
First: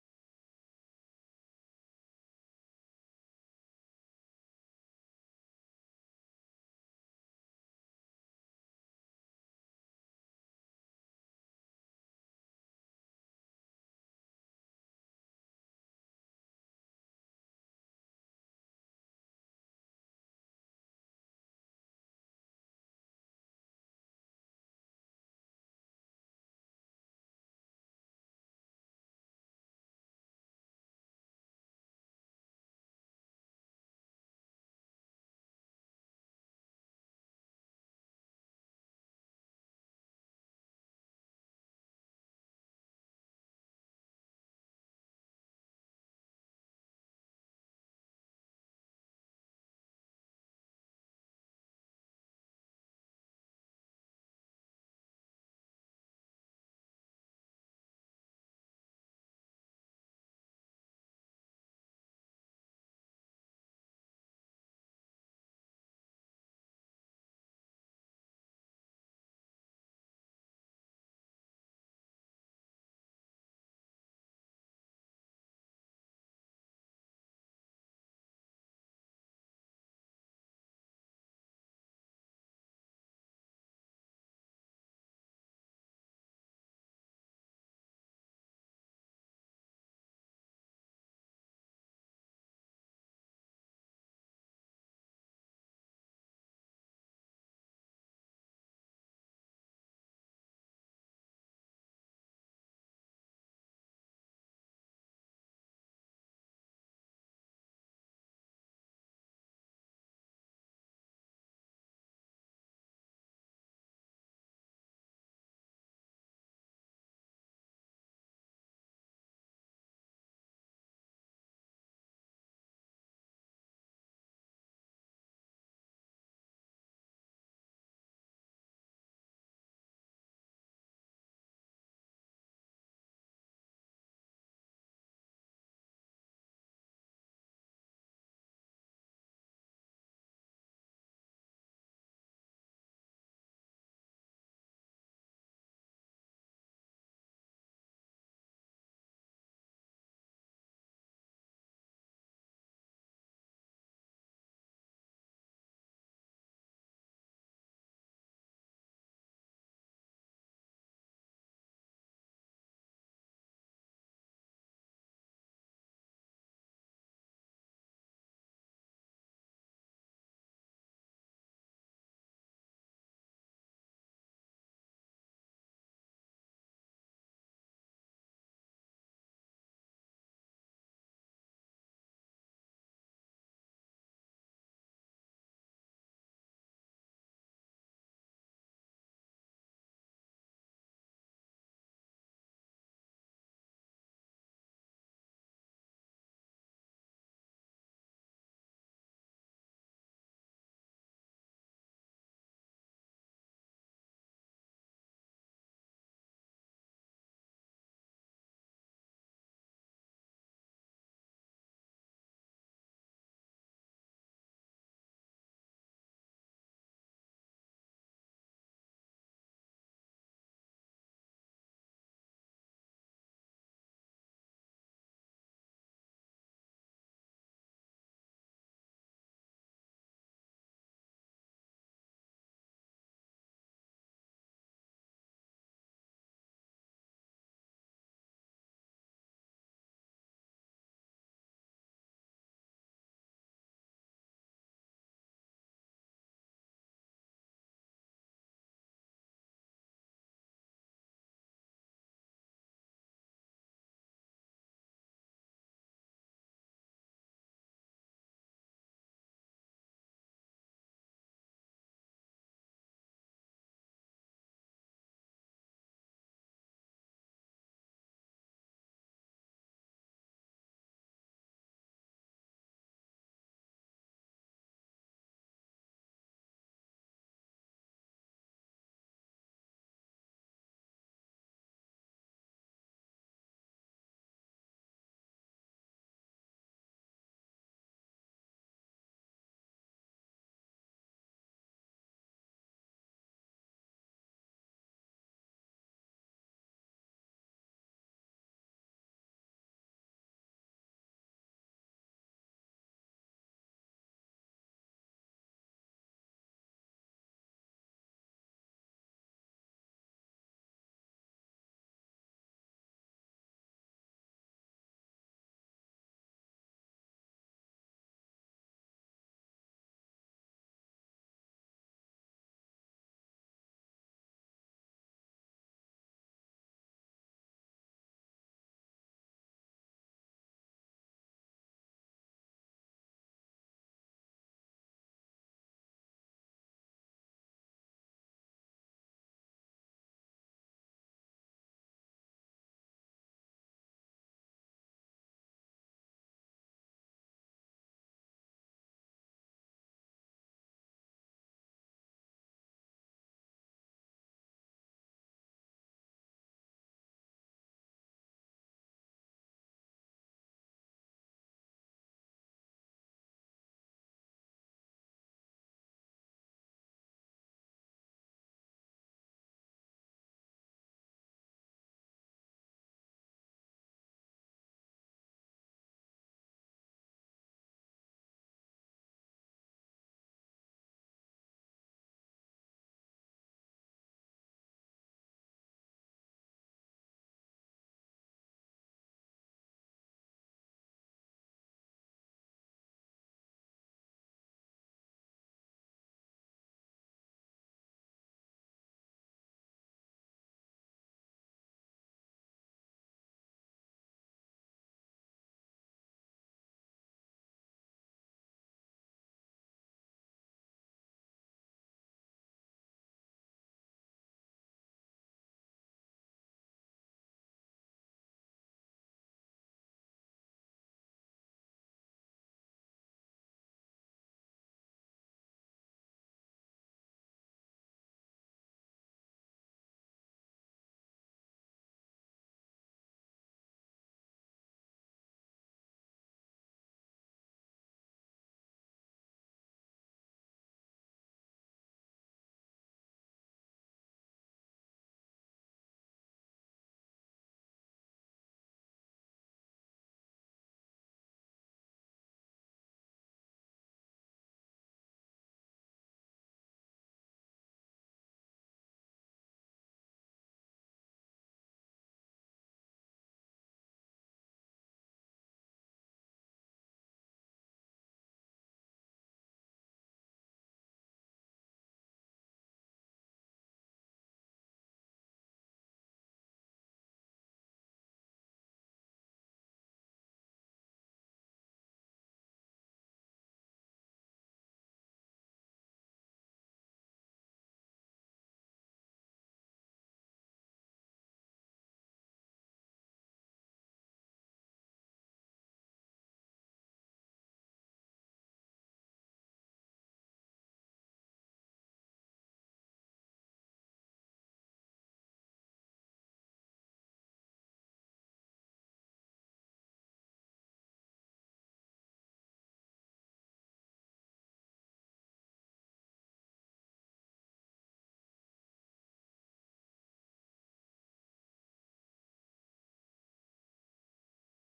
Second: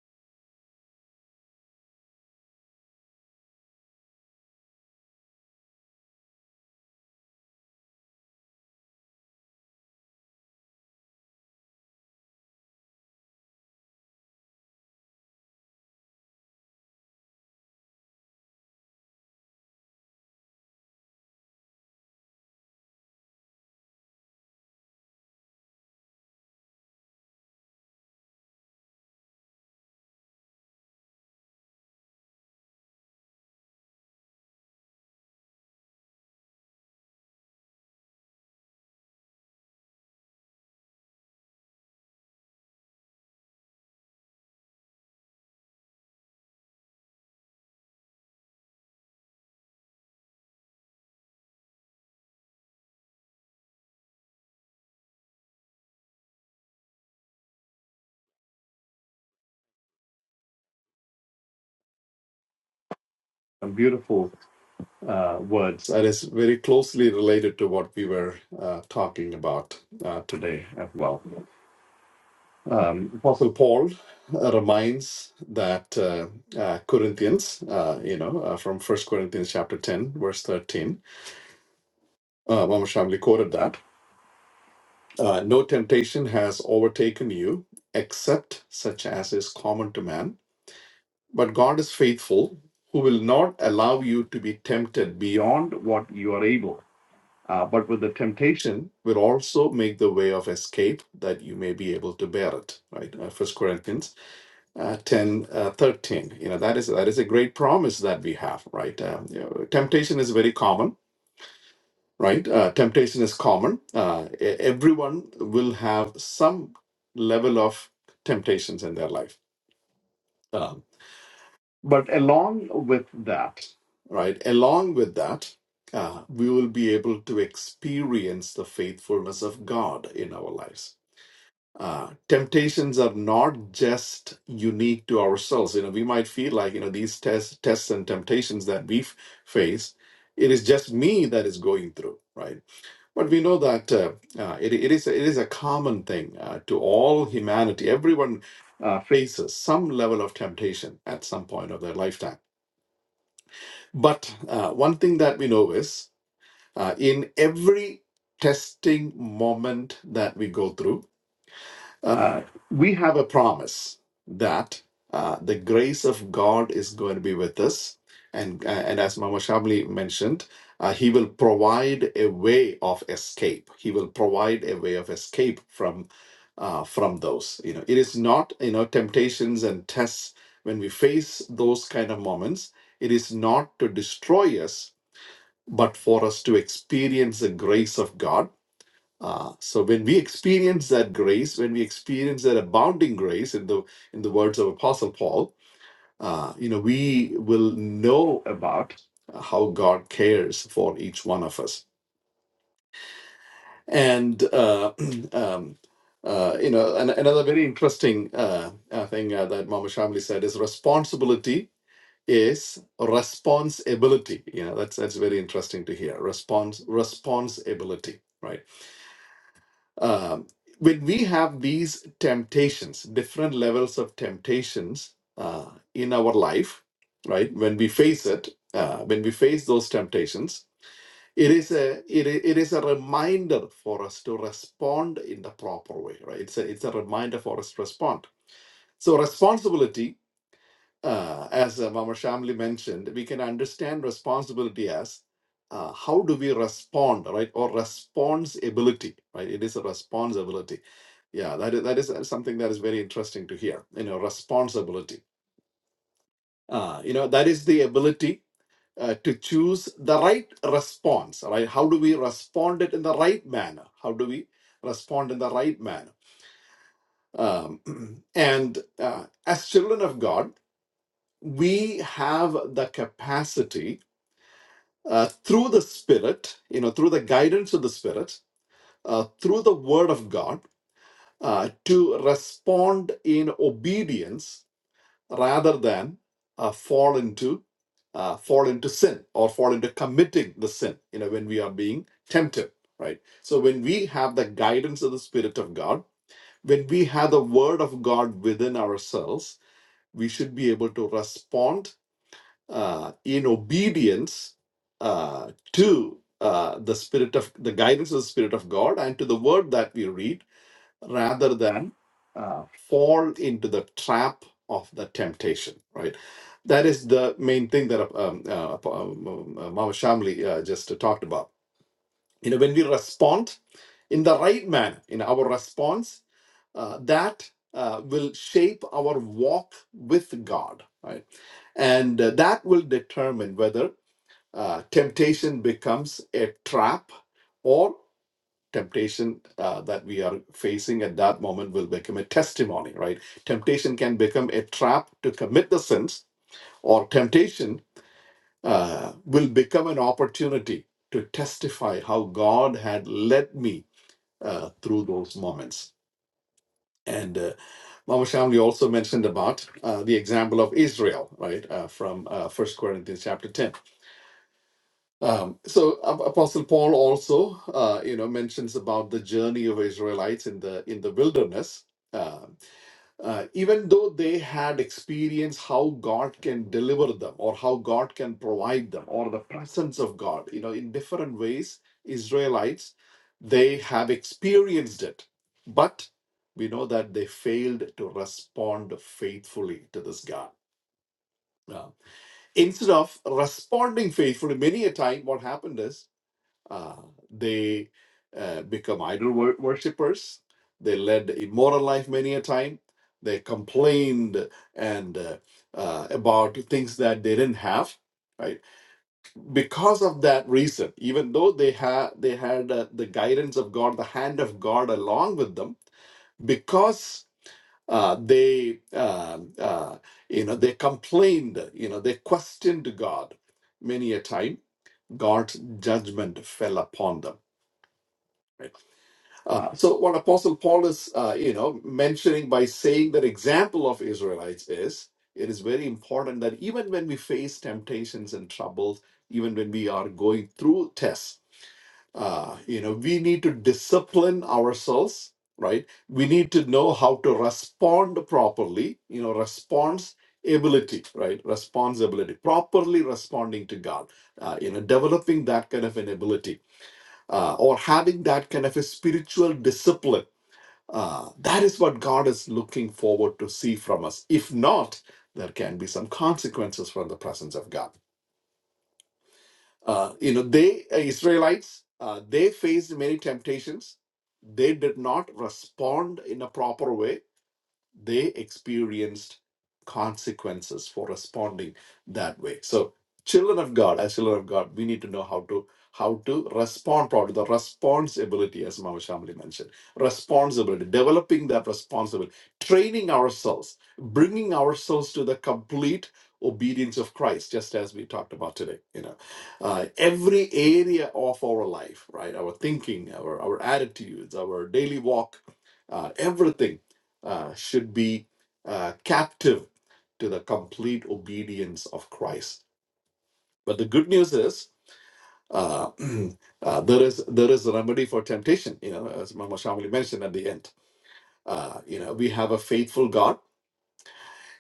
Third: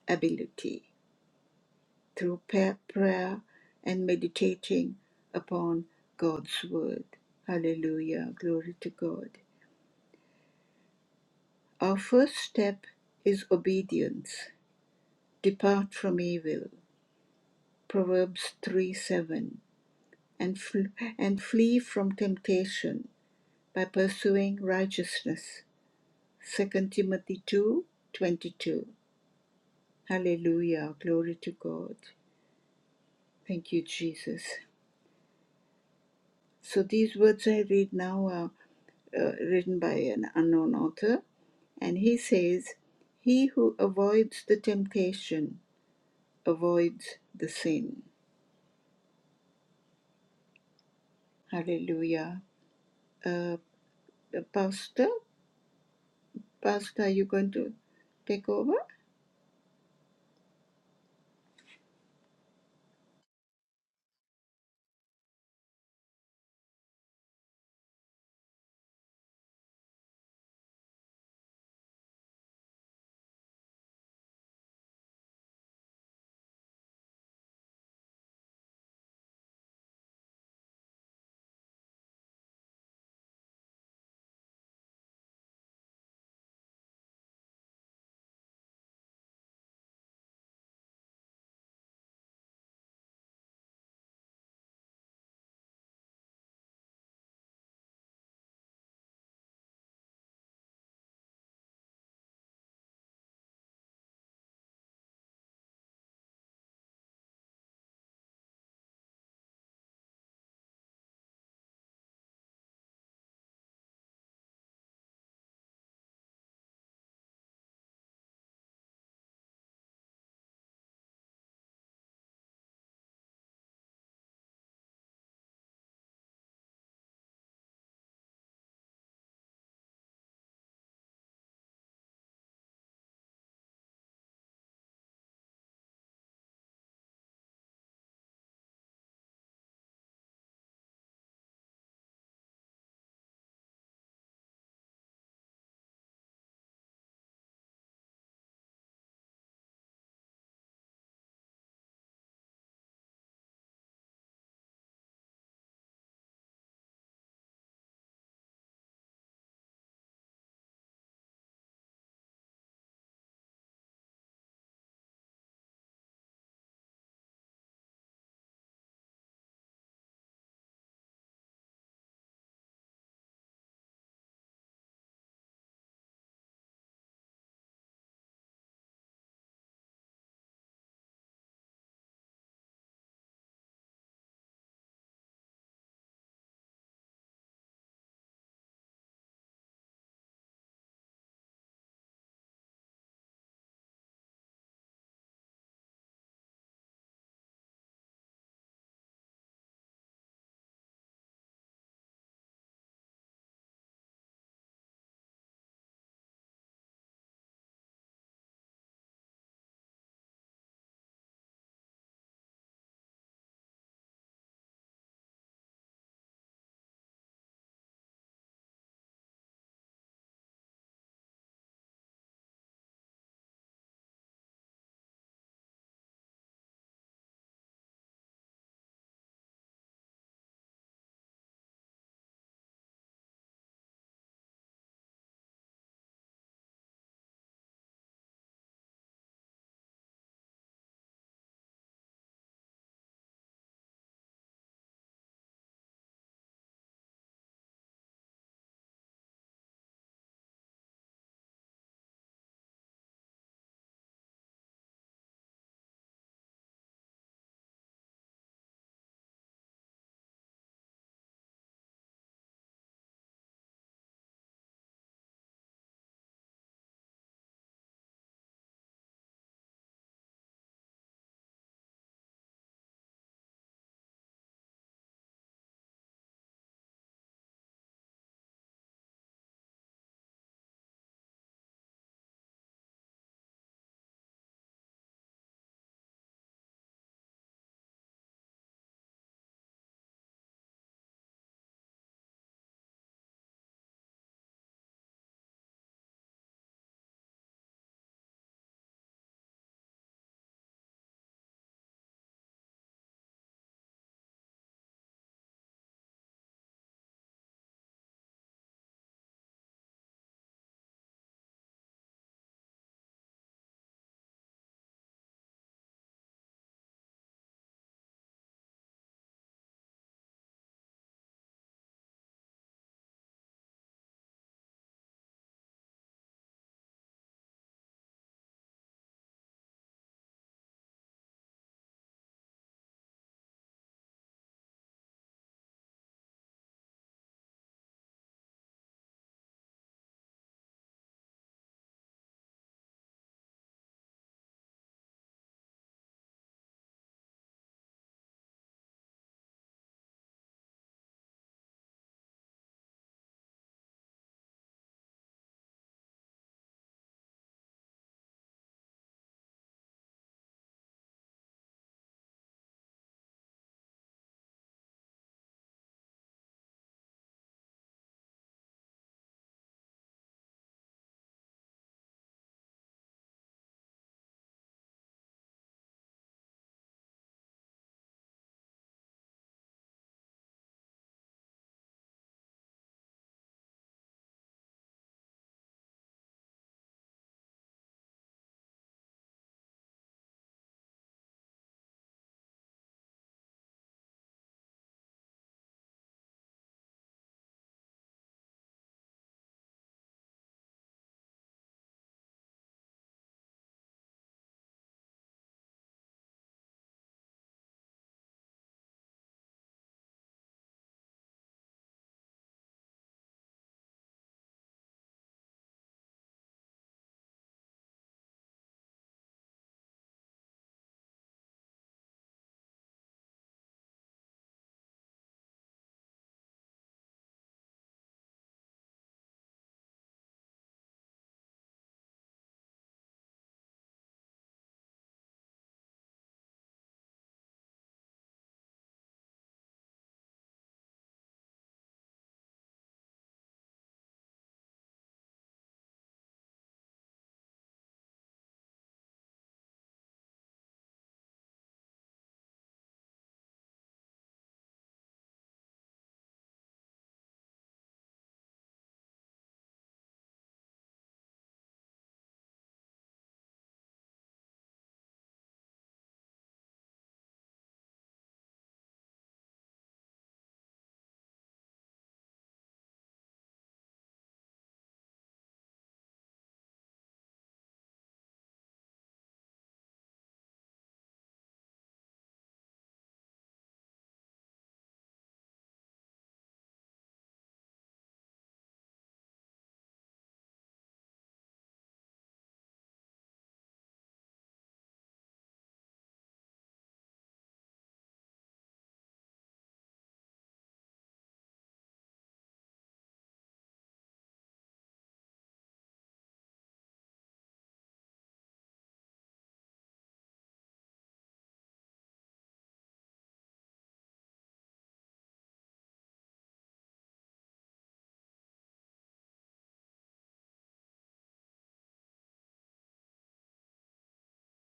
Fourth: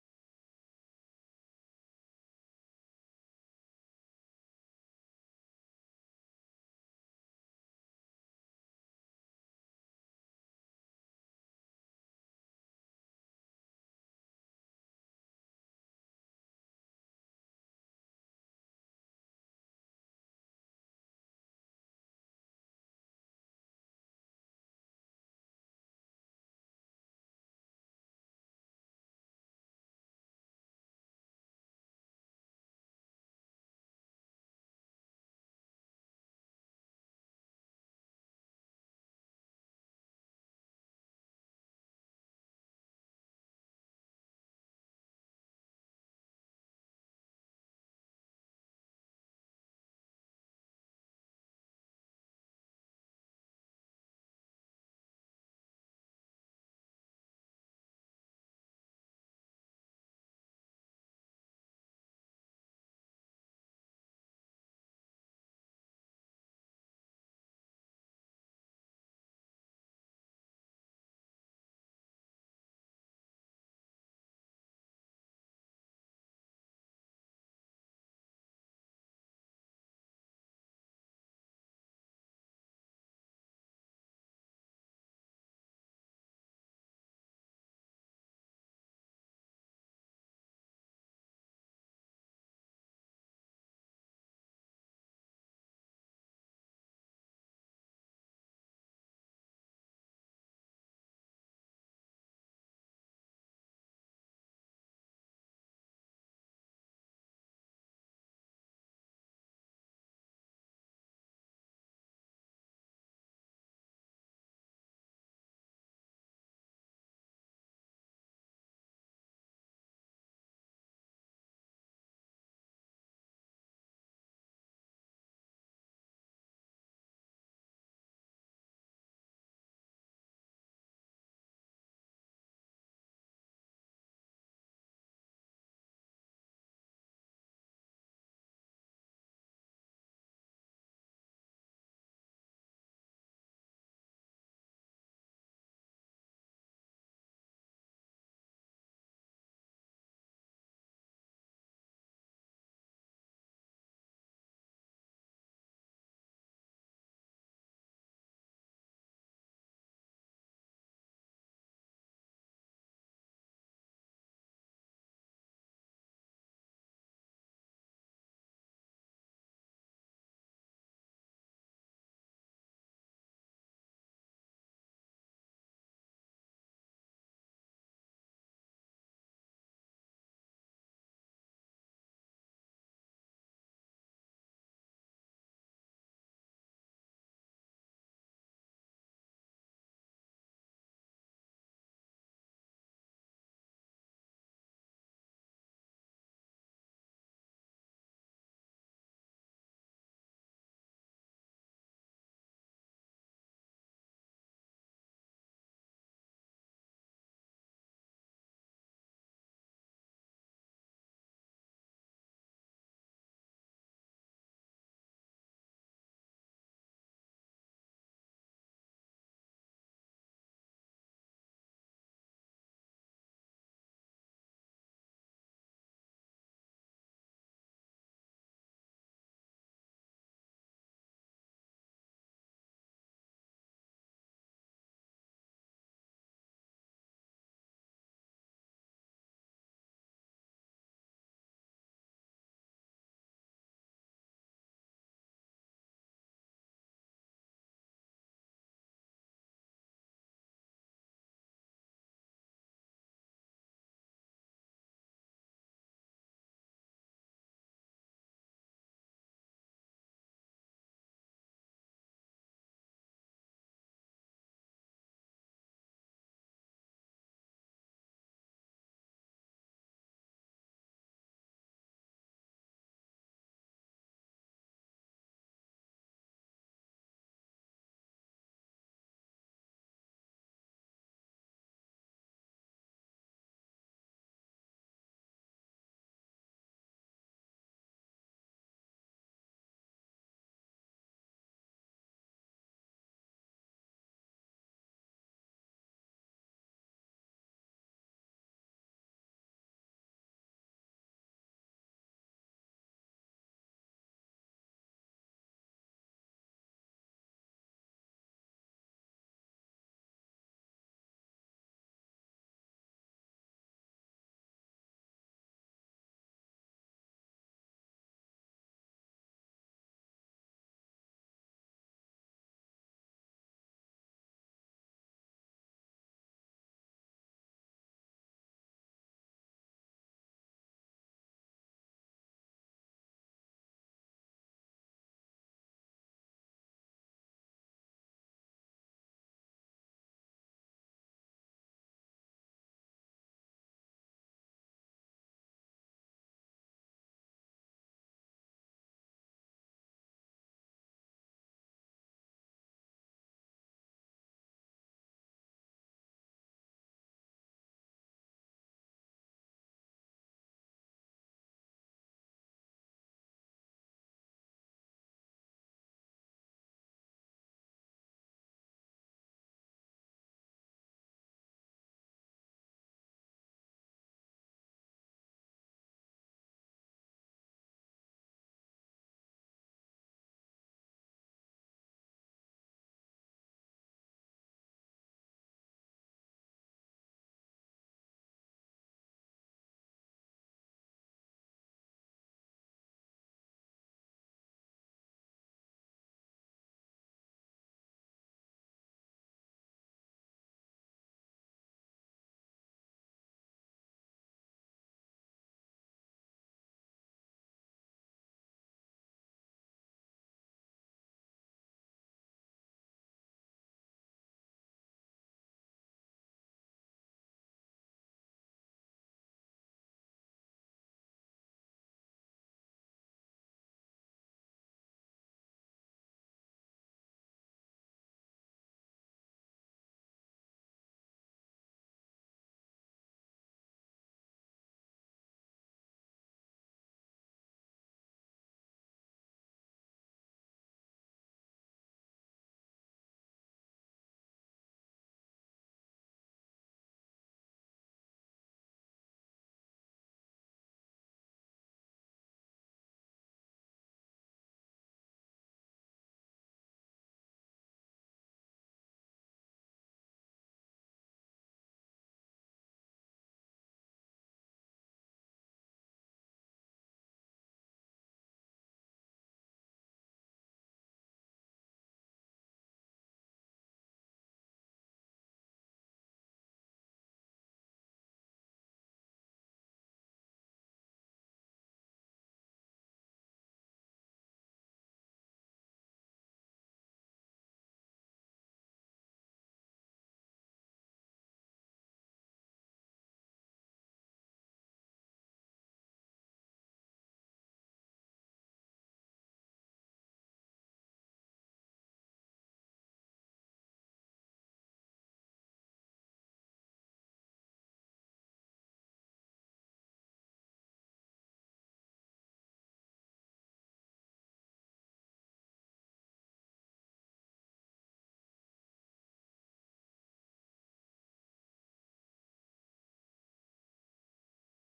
Speaker 2: ability through pa- prayer and meditating upon God's word. Hallelujah. Glory to God. Our first step is obedience. Depart from evil. Proverbs 3 7. And, fl- and flee from temptation by pursuing righteousness. Second Timothy two twenty two. Hallelujah. Glory to God. Thank you, Jesus. So these words I read now are uh, written by an unknown author. And he says, He who avoids the temptation avoids the sin. Hallelujah. Uh, Pastor, Pastor, are you going to take over?
Speaker 3: Some Beautiful uh, words. That is very closely related to what we were uh, talking about uh, today as well. Um, Apostle Paul uh, reminds that uh, uh, Corinthians, uh, you know, uh, from First Corinthians chapter 10, verse 13, uh, Mama Shamli quoted that, uh, no temptation has overtaken you except such as is common to man, but God is faithful, who will not allow you to be tempted beyond what you are able. Uh, but with the temptation will also make the way of escape that you may be able to bear it right uh, first corinthians uh, 10 uh, 13 you know that is that is a great promise that we have right um, you know, temptation is very common right uh, temptation is common uh, e- everyone will have some level of temptations in their life um, but along with that right along with that uh, we will be able to experience the faithfulness of god in our lives uh, temptations are not just unique to ourselves. You know, we might feel like you know these tests, tests and temptations that we f- face, it is just me that is going through, right? But we know that uh, uh, it, it is it is a common thing uh, to all humanity. Everyone uh, faces some level of temptation at some point of their lifetime. But uh, one thing that we know is uh, in every testing moment that we go through uh, we have a promise that uh, the grace of God is going to be with us. And, uh, and as Mama Shamli mentioned, uh, he will provide a way of escape. He will provide a way of escape from uh, from those. You know, it is not you know temptations and tests when we face those kind of moments. It is not to destroy us, but for us to experience the grace of God Ah, so when we experience that grace, when we experience that abounding grace, in the in the words of Apostle Paul, uh, you know, we will know about how God cares for each one of us. And uh, um, uh, you know, an, another very interesting uh, uh, thing uh, that Mama Shamli said is responsibility is responsibility. You know, that's that's very interesting to hear. Response responsibility, right? Um, when we have these temptations, different levels of temptations uh, in our life, right? When we face it, uh, when we face those temptations, it is a it, i- it is a reminder for us to respond in the proper way, right? It's a it's a reminder for us to respond. So responsibility uh, as uh, Mama Shamli mentioned, we can understand responsibility as uh, how do we respond, right? Or responsibility, right? It is a responsibility. Yeah, that is, that is uh, something that is very interesting to hear. You know, responsibility. Uh, you know, that is the ability uh, to choose the right response, right? How do we respond it in the right manner? How do we respond in the right manner? Um, and uh, as children of God, we have the capacity uh, through the Spirit, you know, through the guidance of the Spirit, uh, through the Word of God, uh, to respond in obedience rather than uh, fall into uh, fall into sin or fall into committing the sin. You know, when we are being tempted, right? So when we have the guidance of the Spirit of God, when we have the Word of God within ourselves, we should be able to respond uh, in obedience uh, to uh, the spirit of the guidance of the spirit of God and to the word that we read, rather than uh, fall into the trap of the temptation. Right. That is the main thing that uh, um, uh, um, um, uh, Mama Shamli uh, just talked about. You know, when we respond in the right manner, in our response, uh, that uh, will shape our walk with God. Right and uh, that will determine whether uh, temptation becomes a trap, or temptation uh, that we are facing at that moment will become a testimony, right? Temptation can become a trap to commit the sins, or temptation uh, will become an opportunity to testify how God had led me uh, through those moments. And uh, Mama Shamli also mentioned about uh, the example of Israel, right, uh, from uh, 1 Corinthians chapter 10 Um, so Ap- Apostle Paul also, uh, you know, mentions about the journey of Israelites in the in the wilderness. Uh, uh, even though they had experienced how God can deliver them, or how God can provide them, or the presence of God, you know, in different ways, Israelites they have experienced it, but we know that they failed to respond faithfully to this God. Uh, instead of responding faithfully, many a time what happened is uh, they uh, become idol wor- worshippers. They led immoral life many a time. They complained and uh, uh, about things that they didn't have. Right, because of that reason, even though they had they had uh, the guidance of God, the hand of God along with them, because uh, they uh, uh, you know they complained, you know they questioned God many a time. God's judgment fell upon them. right? Uh, so what Apostle Paul is, uh, you know, mentioning by saying that example of Israelites is, it is very important that even when we face temptations and troubles, even when we are going through tests, uh, you know, we need to discipline ourselves, right? We need to know how to respond properly, you know, response ability, right? Responsibility, properly responding to God, uh, you know, developing that kind of an ability uh, or having that kind of a spiritual discipline uh, that is what God is looking forward to see from us. If not, there can be some consequences from the presence of God. Uh, you know, they uh, Israelites uh, they faced many temptations. They did not respond in a proper way they experienced consequences for responding that way so children of god as children of god we need to know how to how to respond properly the responsibility as mama shamli mentioned responsibility developing that responsibility training ourselves bringing ourselves to the complete obedience of christ just as we talked about today you know uh, every area of our life right our thinking our our attitudes our daily walk uh, everything uh, should be uh, captive to the complete obedience of Christ. But the good news is uh, uh, there is there is a remedy for temptation. You know, as Mama Shamali mentioned at the end, uh, you know, we have a faithful God,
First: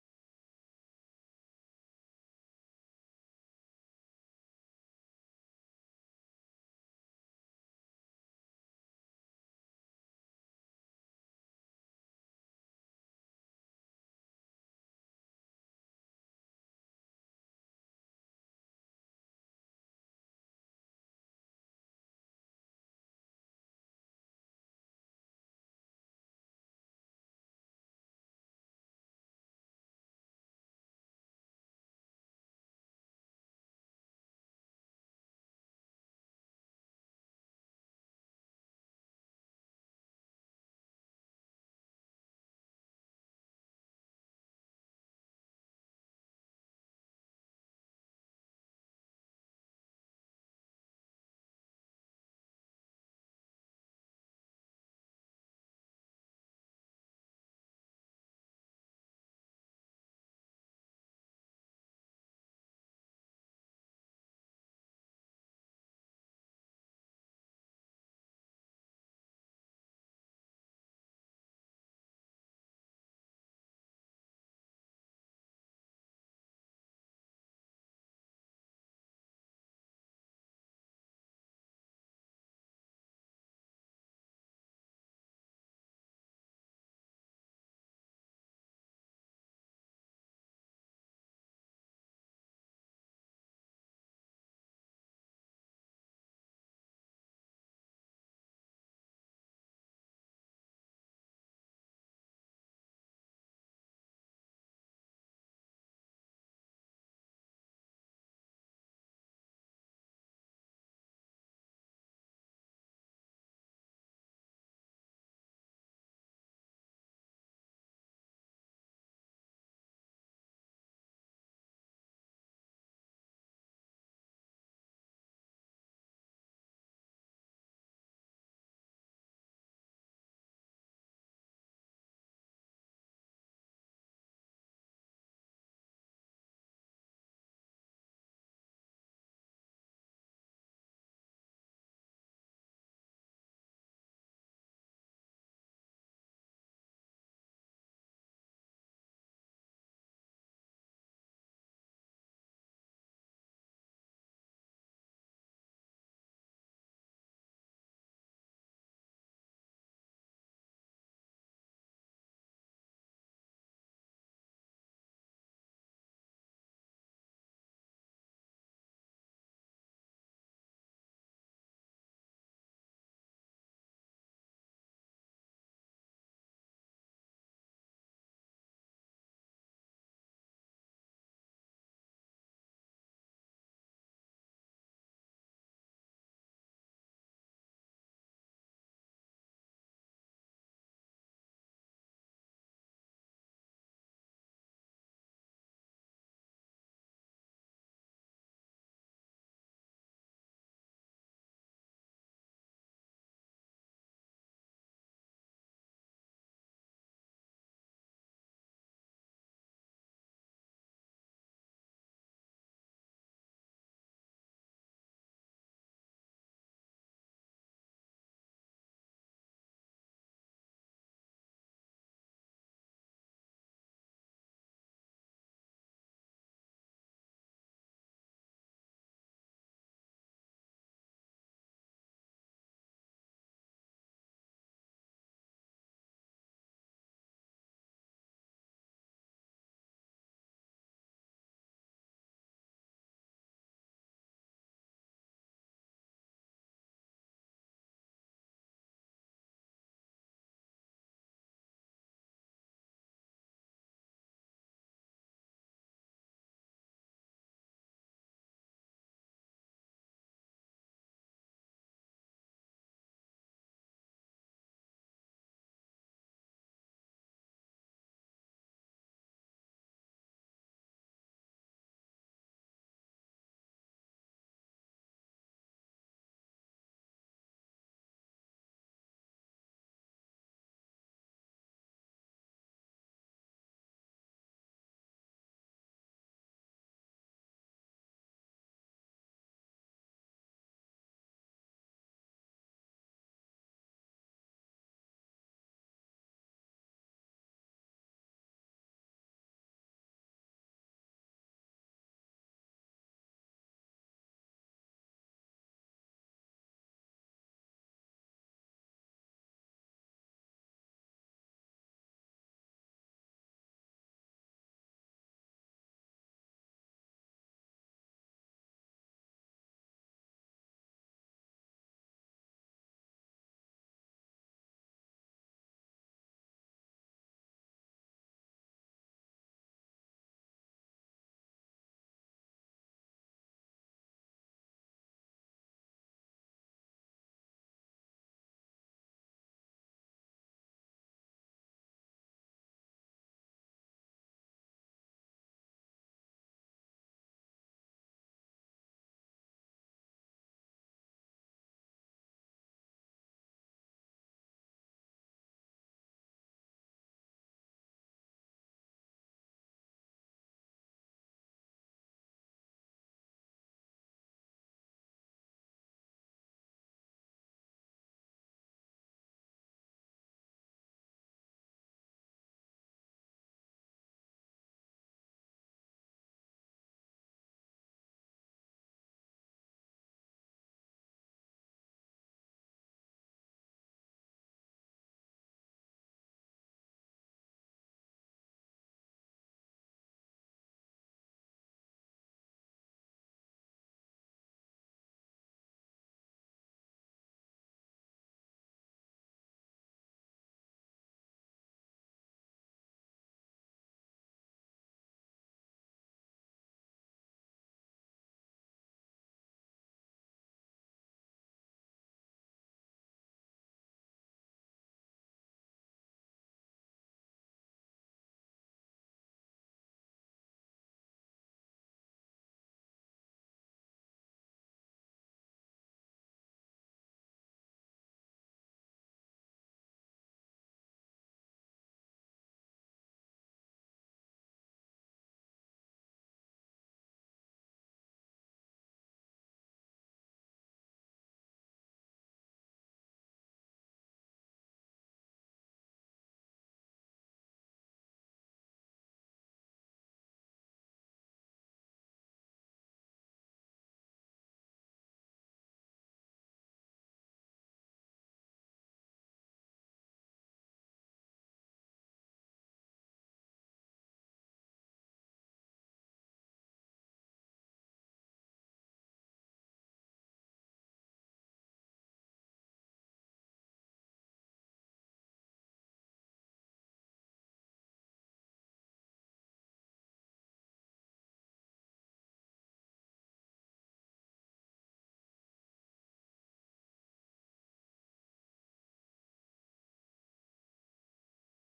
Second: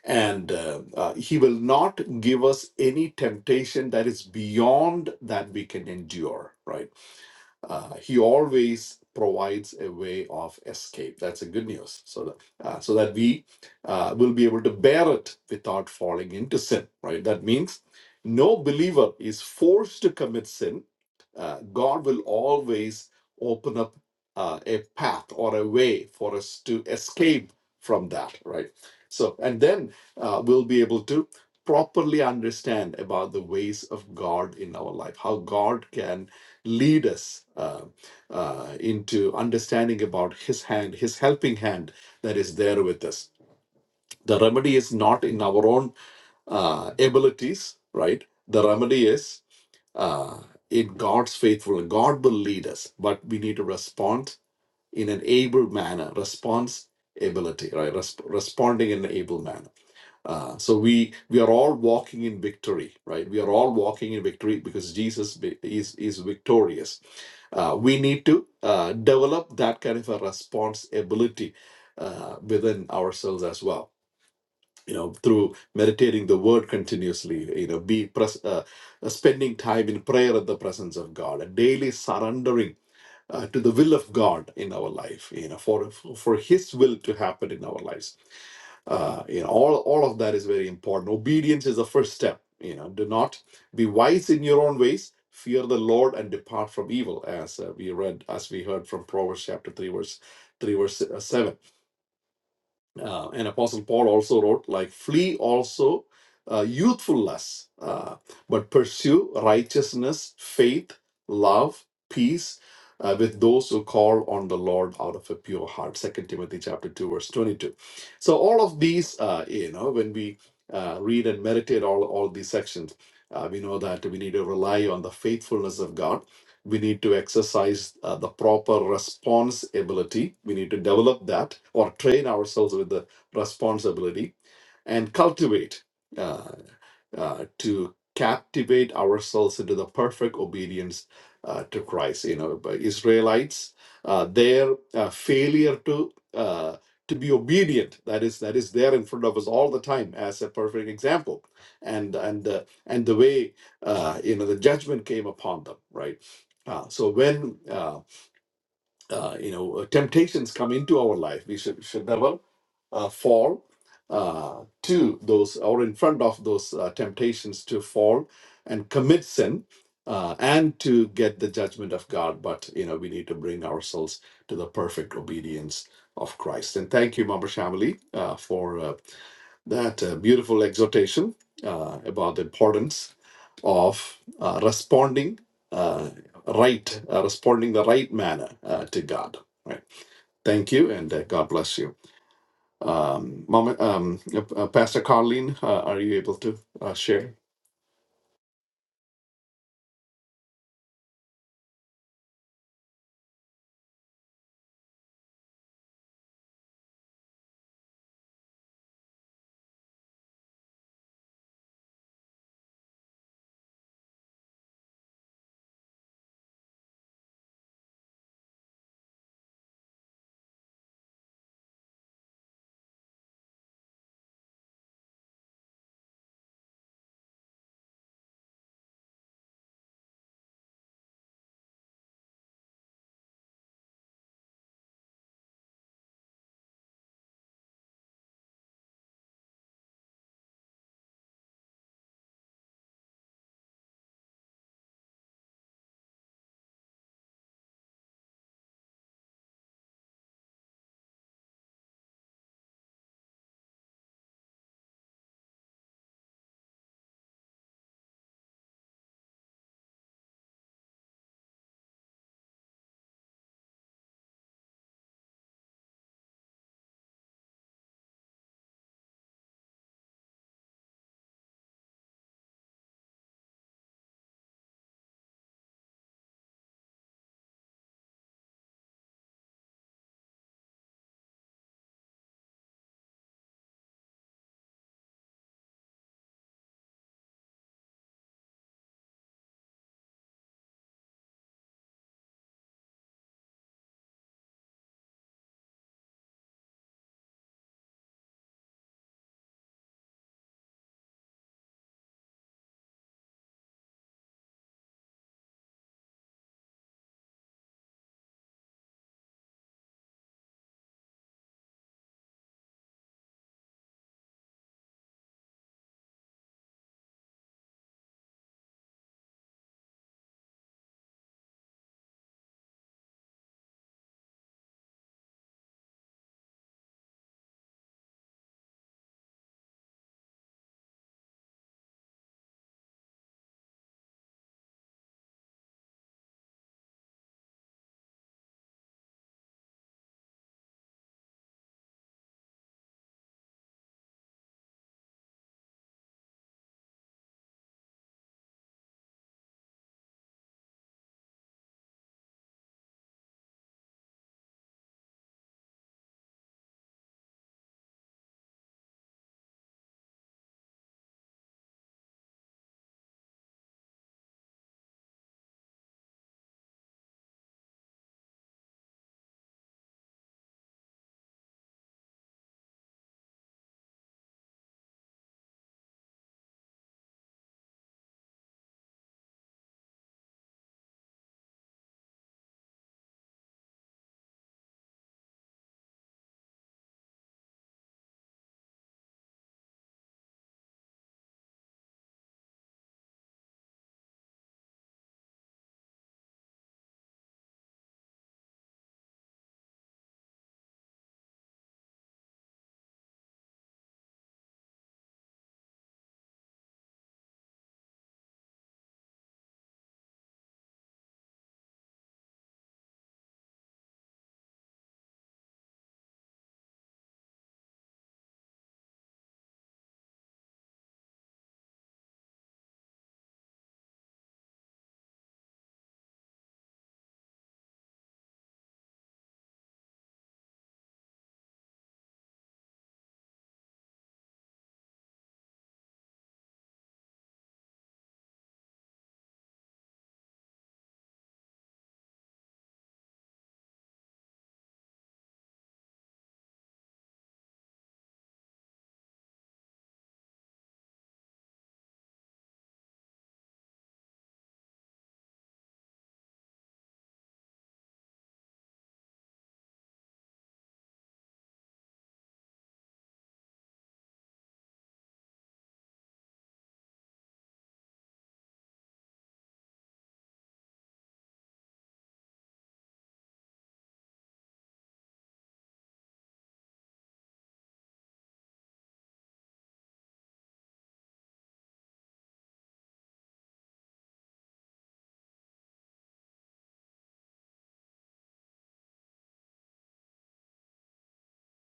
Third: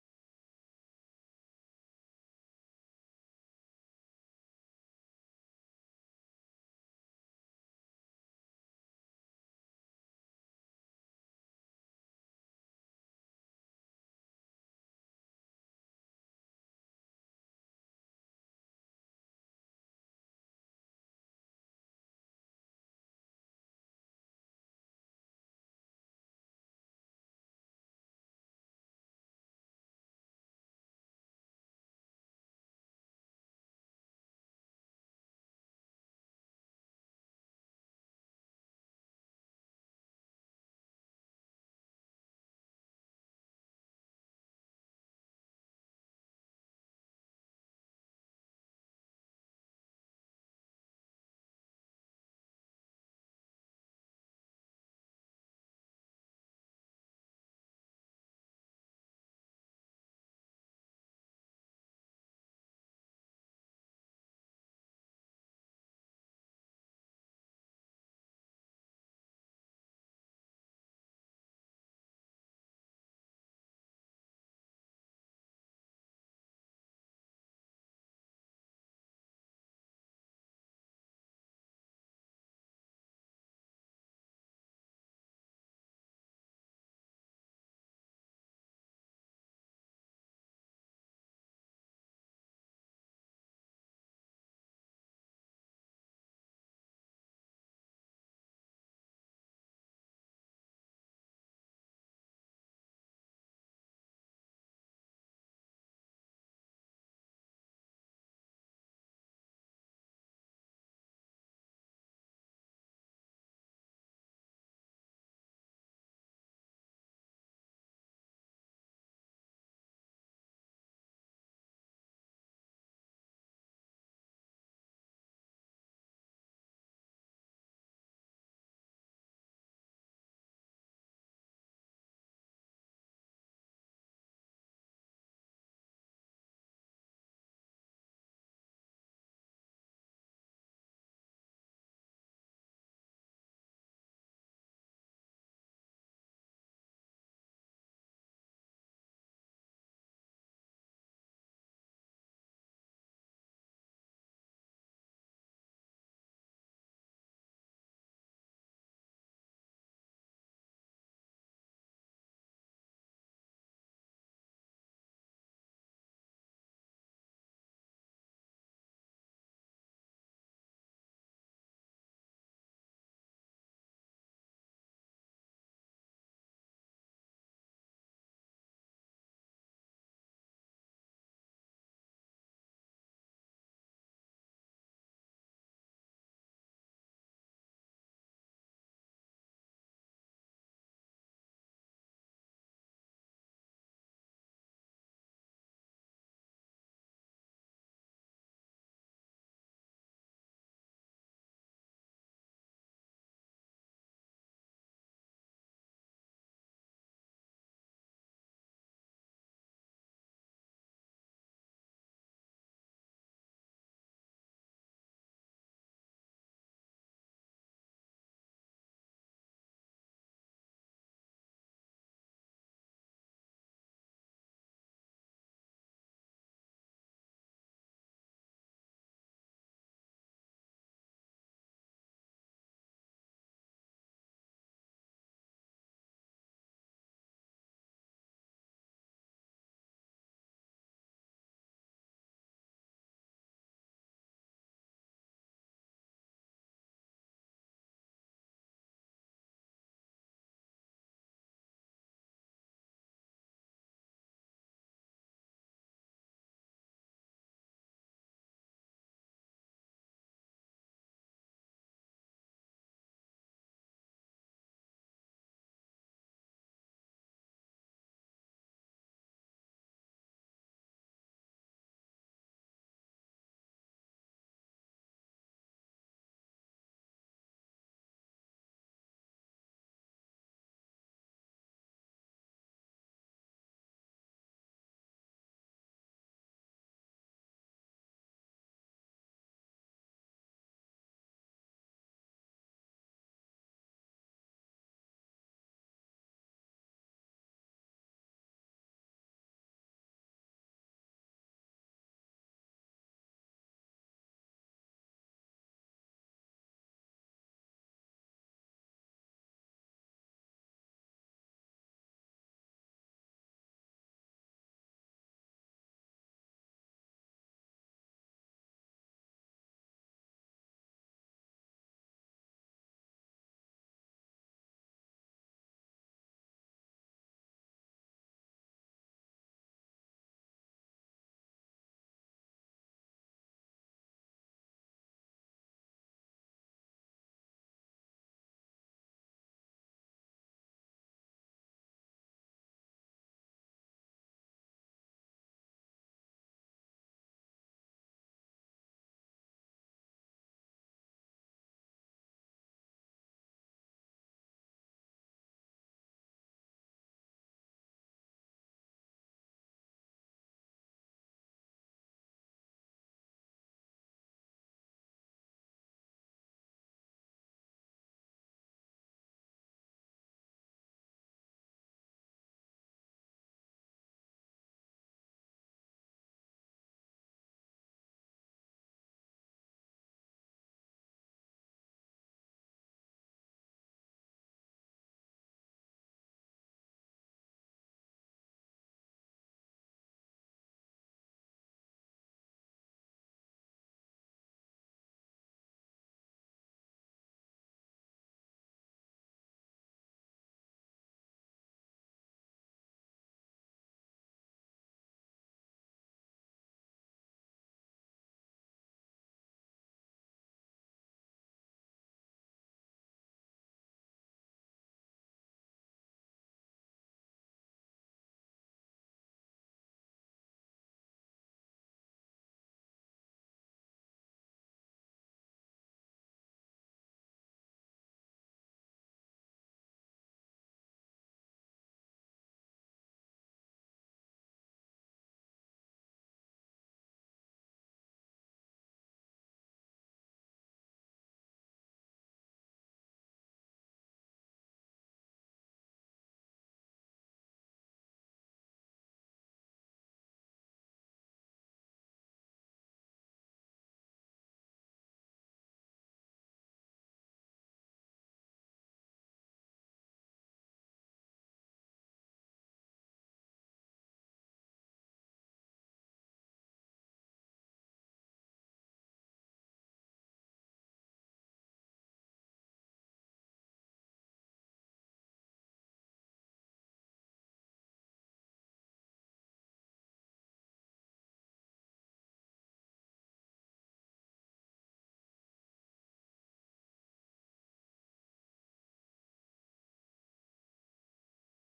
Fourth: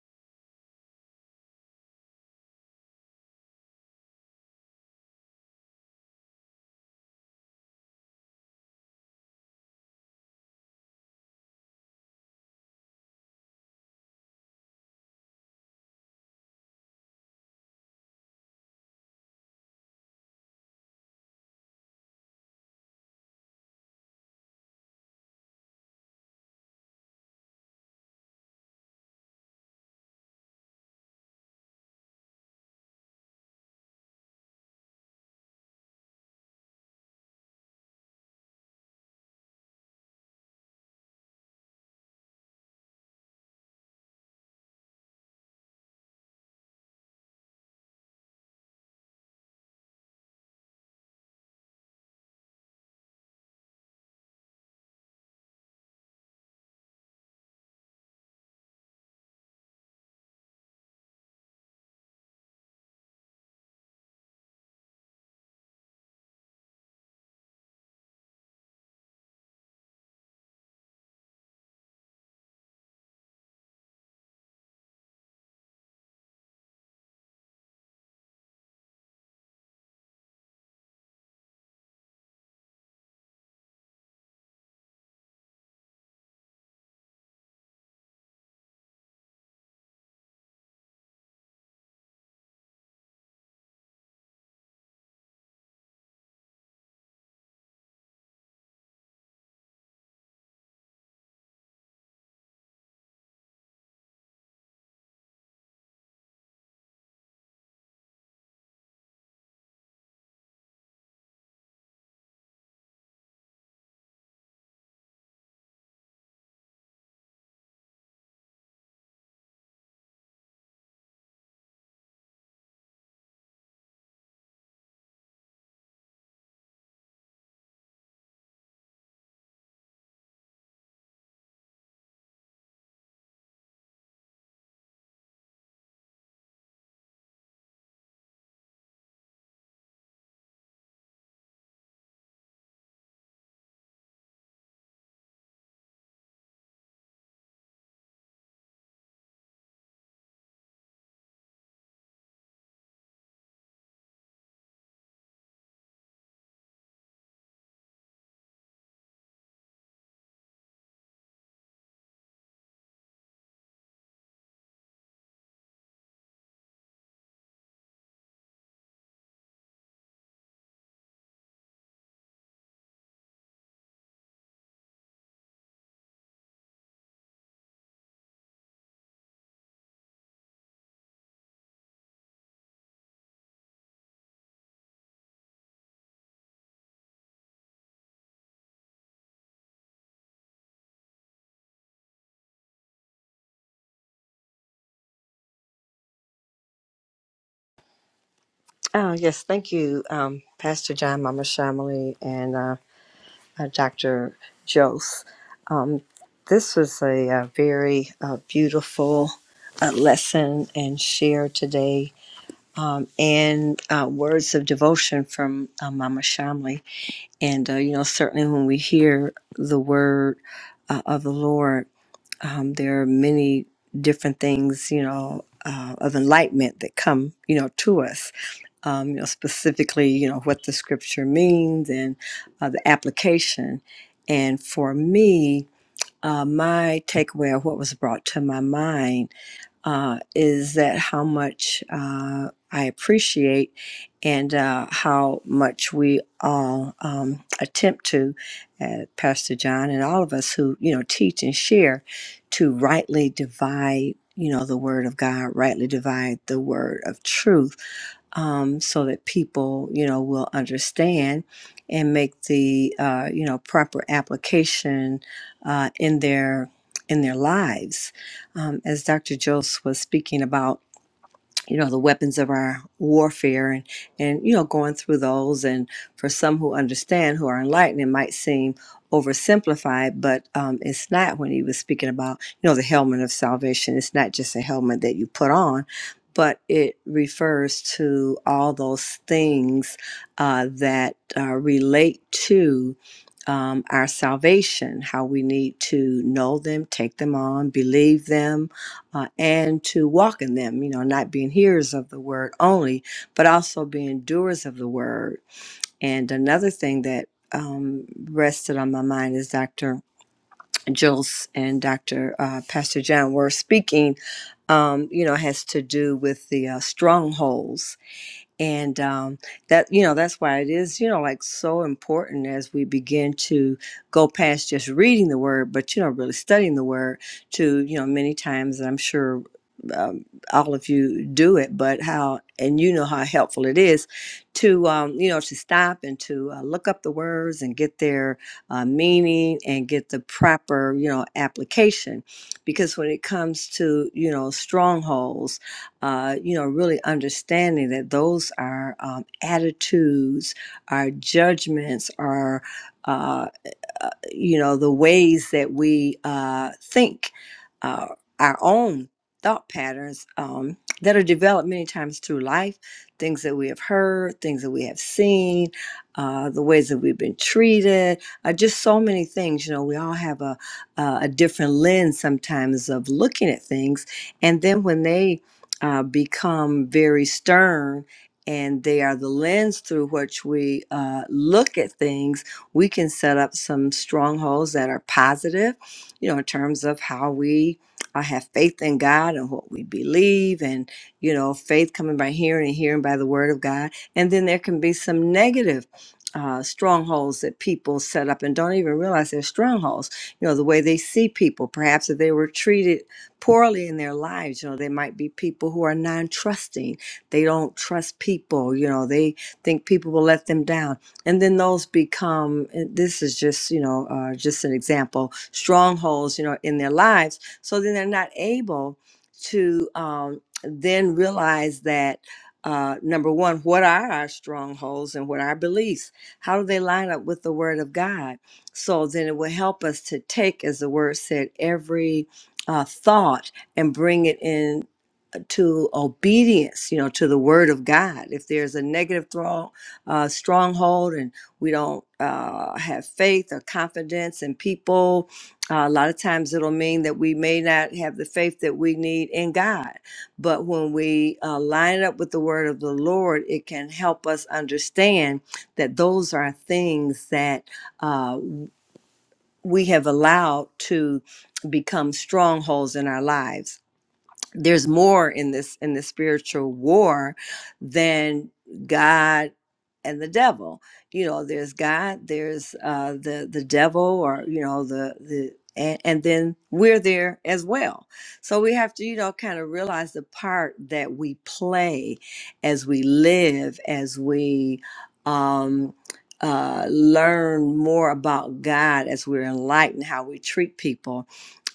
Speaker 3: and uh, uh, He will not give us any temptation that is beyond that we can endure. Right uh, he always provides a way of escape. That's a good news. So that, uh, so that we uh, will be able to bear it without falling into sin, right? That means no believer is forced to commit sin. Uh, God will always open up uh, a path or a way for us to escape from that, right? So, and then uh, we'll be able to properly understand about the ways of God in our life, how God can lead us uh, uh, into understanding about his hand his helping hand that is there with us the remedy is not in our own uh, abilities right the remedy is uh, in god's faithfulness god will lead us but we need to respond in an able manner response ability right Resp- responding in an able manner uh, so we we are all walking in victory, right? We are all walking in victory because Jesus vi- is is victorious. Uh, we need to uh, develop that kind of a response ability uh, within ourselves as well. You know, through meditating the Word continuously. You know, be pres- uh, uh, spending time in prayer at the presence of God, and daily surrendering. Uh, to the will of God in our life, you know, for for His will to happen in our lives uh, you know all all of that is very important obedience is the first step you know do not be wise in your own ways fear the lord and depart from evil as uh, we read as we heard from proverbs chapter 3 verse 3 verse uh, 7 uh, and apostle paul also wrote like flee also uh, youthful lusts uh, but pursue righteousness faith love peace uh, with those who call on the lord out of a pure heart second timothy chapter 2 verse 22 so all of these uh, you know when we uh, read and meditate all all these sections uh, we know that we need to rely on the faithfulness of god we need to exercise uh, the proper responsibility. We need to develop that or train ourselves with the responsibility and cultivate. uh, uh, to captivate ourselves into the perfect obedience uh, to Christ. You know, by Israelites, uh, their uh, failure to uh, to be obedient that is that is there in front of us all the time as a perfect example, and and uh, and the way uh, you know the judgment came upon them, right? Uh, so when uh, uh, you know, uh, temptations come into our life. We should should never uh, fall uh, to those or in front of those uh, temptations to fall and commit sin uh, and to get the judgment of God. But you know, we need to bring ourselves to the perfect obedience of Christ. And thank you, Mama Shamali, uh, for uh, that uh, beautiful exhortation uh, about the importance of uh, responding. uh, right, uh, responding the right manner uh, to God. Right. Thank you, and uh, God bless you. Um, Mama, um, uh, uh, Pastor Carlene, uh, are you able to uh, share?
Speaker 4: Oh, yes, thank you, um, Pastor John, Mama Shamali, and uh, uh, Dr. Jose. Um, this was a, uh very uh, beautiful uh, lesson and share today, um, and uh, words of devotion from uh, Mama Shamali. And, uh, you know, certainly when we hear the word uh, of the Lord, um, there are many different things, you know, uh, of enlightenment that come, you know, to us um, you know, specifically, you know, what the scripture means and uh, the application. And for me, uh, my takeaway of what was brought to my mind uh, is that how much uh, I appreciate and uh, how much we all um, attempt to, uh, Pastor John and all of us who, you know, teach and share to rightly divide, you know, the word of God, rightly divide the word of truth um, so that people, you know, will understand and make the, uh, you know, proper application uh, in their in their lives um, as Dr. Jose was speaking about, you know, the weapons of our warfare and, and, you know, going through those. And for some who understand, who are enlightened, it might seem oversimplified, but um, it's not when he was speaking about, you know, the helmet of salvation. It's not just a helmet that you put on, but it refers to all those things uh, that uh, relate to um, our salvation, how we need to know them, take them on, believe them, uh, and to walk in them, you know, not being hearers of the word only, but also being doers of the word. And another thing that um, rested on my mind is Dr. Jules and Dr. Uh, Pastor John were speaking, um, you know, has to do with the uh, strongholds and um, that you know that's why it is you know like so important as we begin to go past just reading the word but you know really studying the word to you know many times and i'm sure um, all of you do it but how and you know how helpful it is to um, you know to stop and to uh, look up the words and get their uh, meaning and get the proper you know application because when it comes to you know strongholds uh, you know, really understanding that those are um, attitudes, our judgments, our uh, uh, you know the ways that we uh, think uh, our own thought patterns um, that are developed many times through life things that we have heard things that we have seen uh, the ways that we've been treated uh, just so many things you know we all have a, a a different lens sometimes of looking at things and then when they uh, become very stern and they are the lens through which we uh, look at things we can set up some strongholds that are positive, you know, in terms of how we uh, have faith in God and what we believe, and, you know, faith coming by hearing and hearing by the word of God. And then there can be some negative. Uh, strongholds that people set up and don't even realize they're strongholds. You know, the way they see people, perhaps if they were treated poorly in their lives, you know, they might be people who are non trusting. They don't trust people, you know, they think people will let them down and then those become and this is just you know uh, just an example strongholds you know in their lives so then they're not able to um, then realize that uh, number one what are our strongholds and what are our beliefs how do they line up with the word of god so then it will help us to take as the word said every uh, thought and bring it in to obedience, you know, to the word of God. If there's a negative throng, uh, stronghold and we don't uh, have faith or confidence in people, uh, a lot of times it'll mean that we may not have the faith that we need in God. But when we uh, line it up with the word of the Lord, it can help us understand that those are things that uh, we have allowed to become strongholds in our lives there's more in this in the spiritual war than god and the devil you know there's god there's uh the the devil or you know the the and, and then we're there as well so we have to you know kind of realize the part that we play as we live as we um uh learn more about god as we're enlightened how we treat people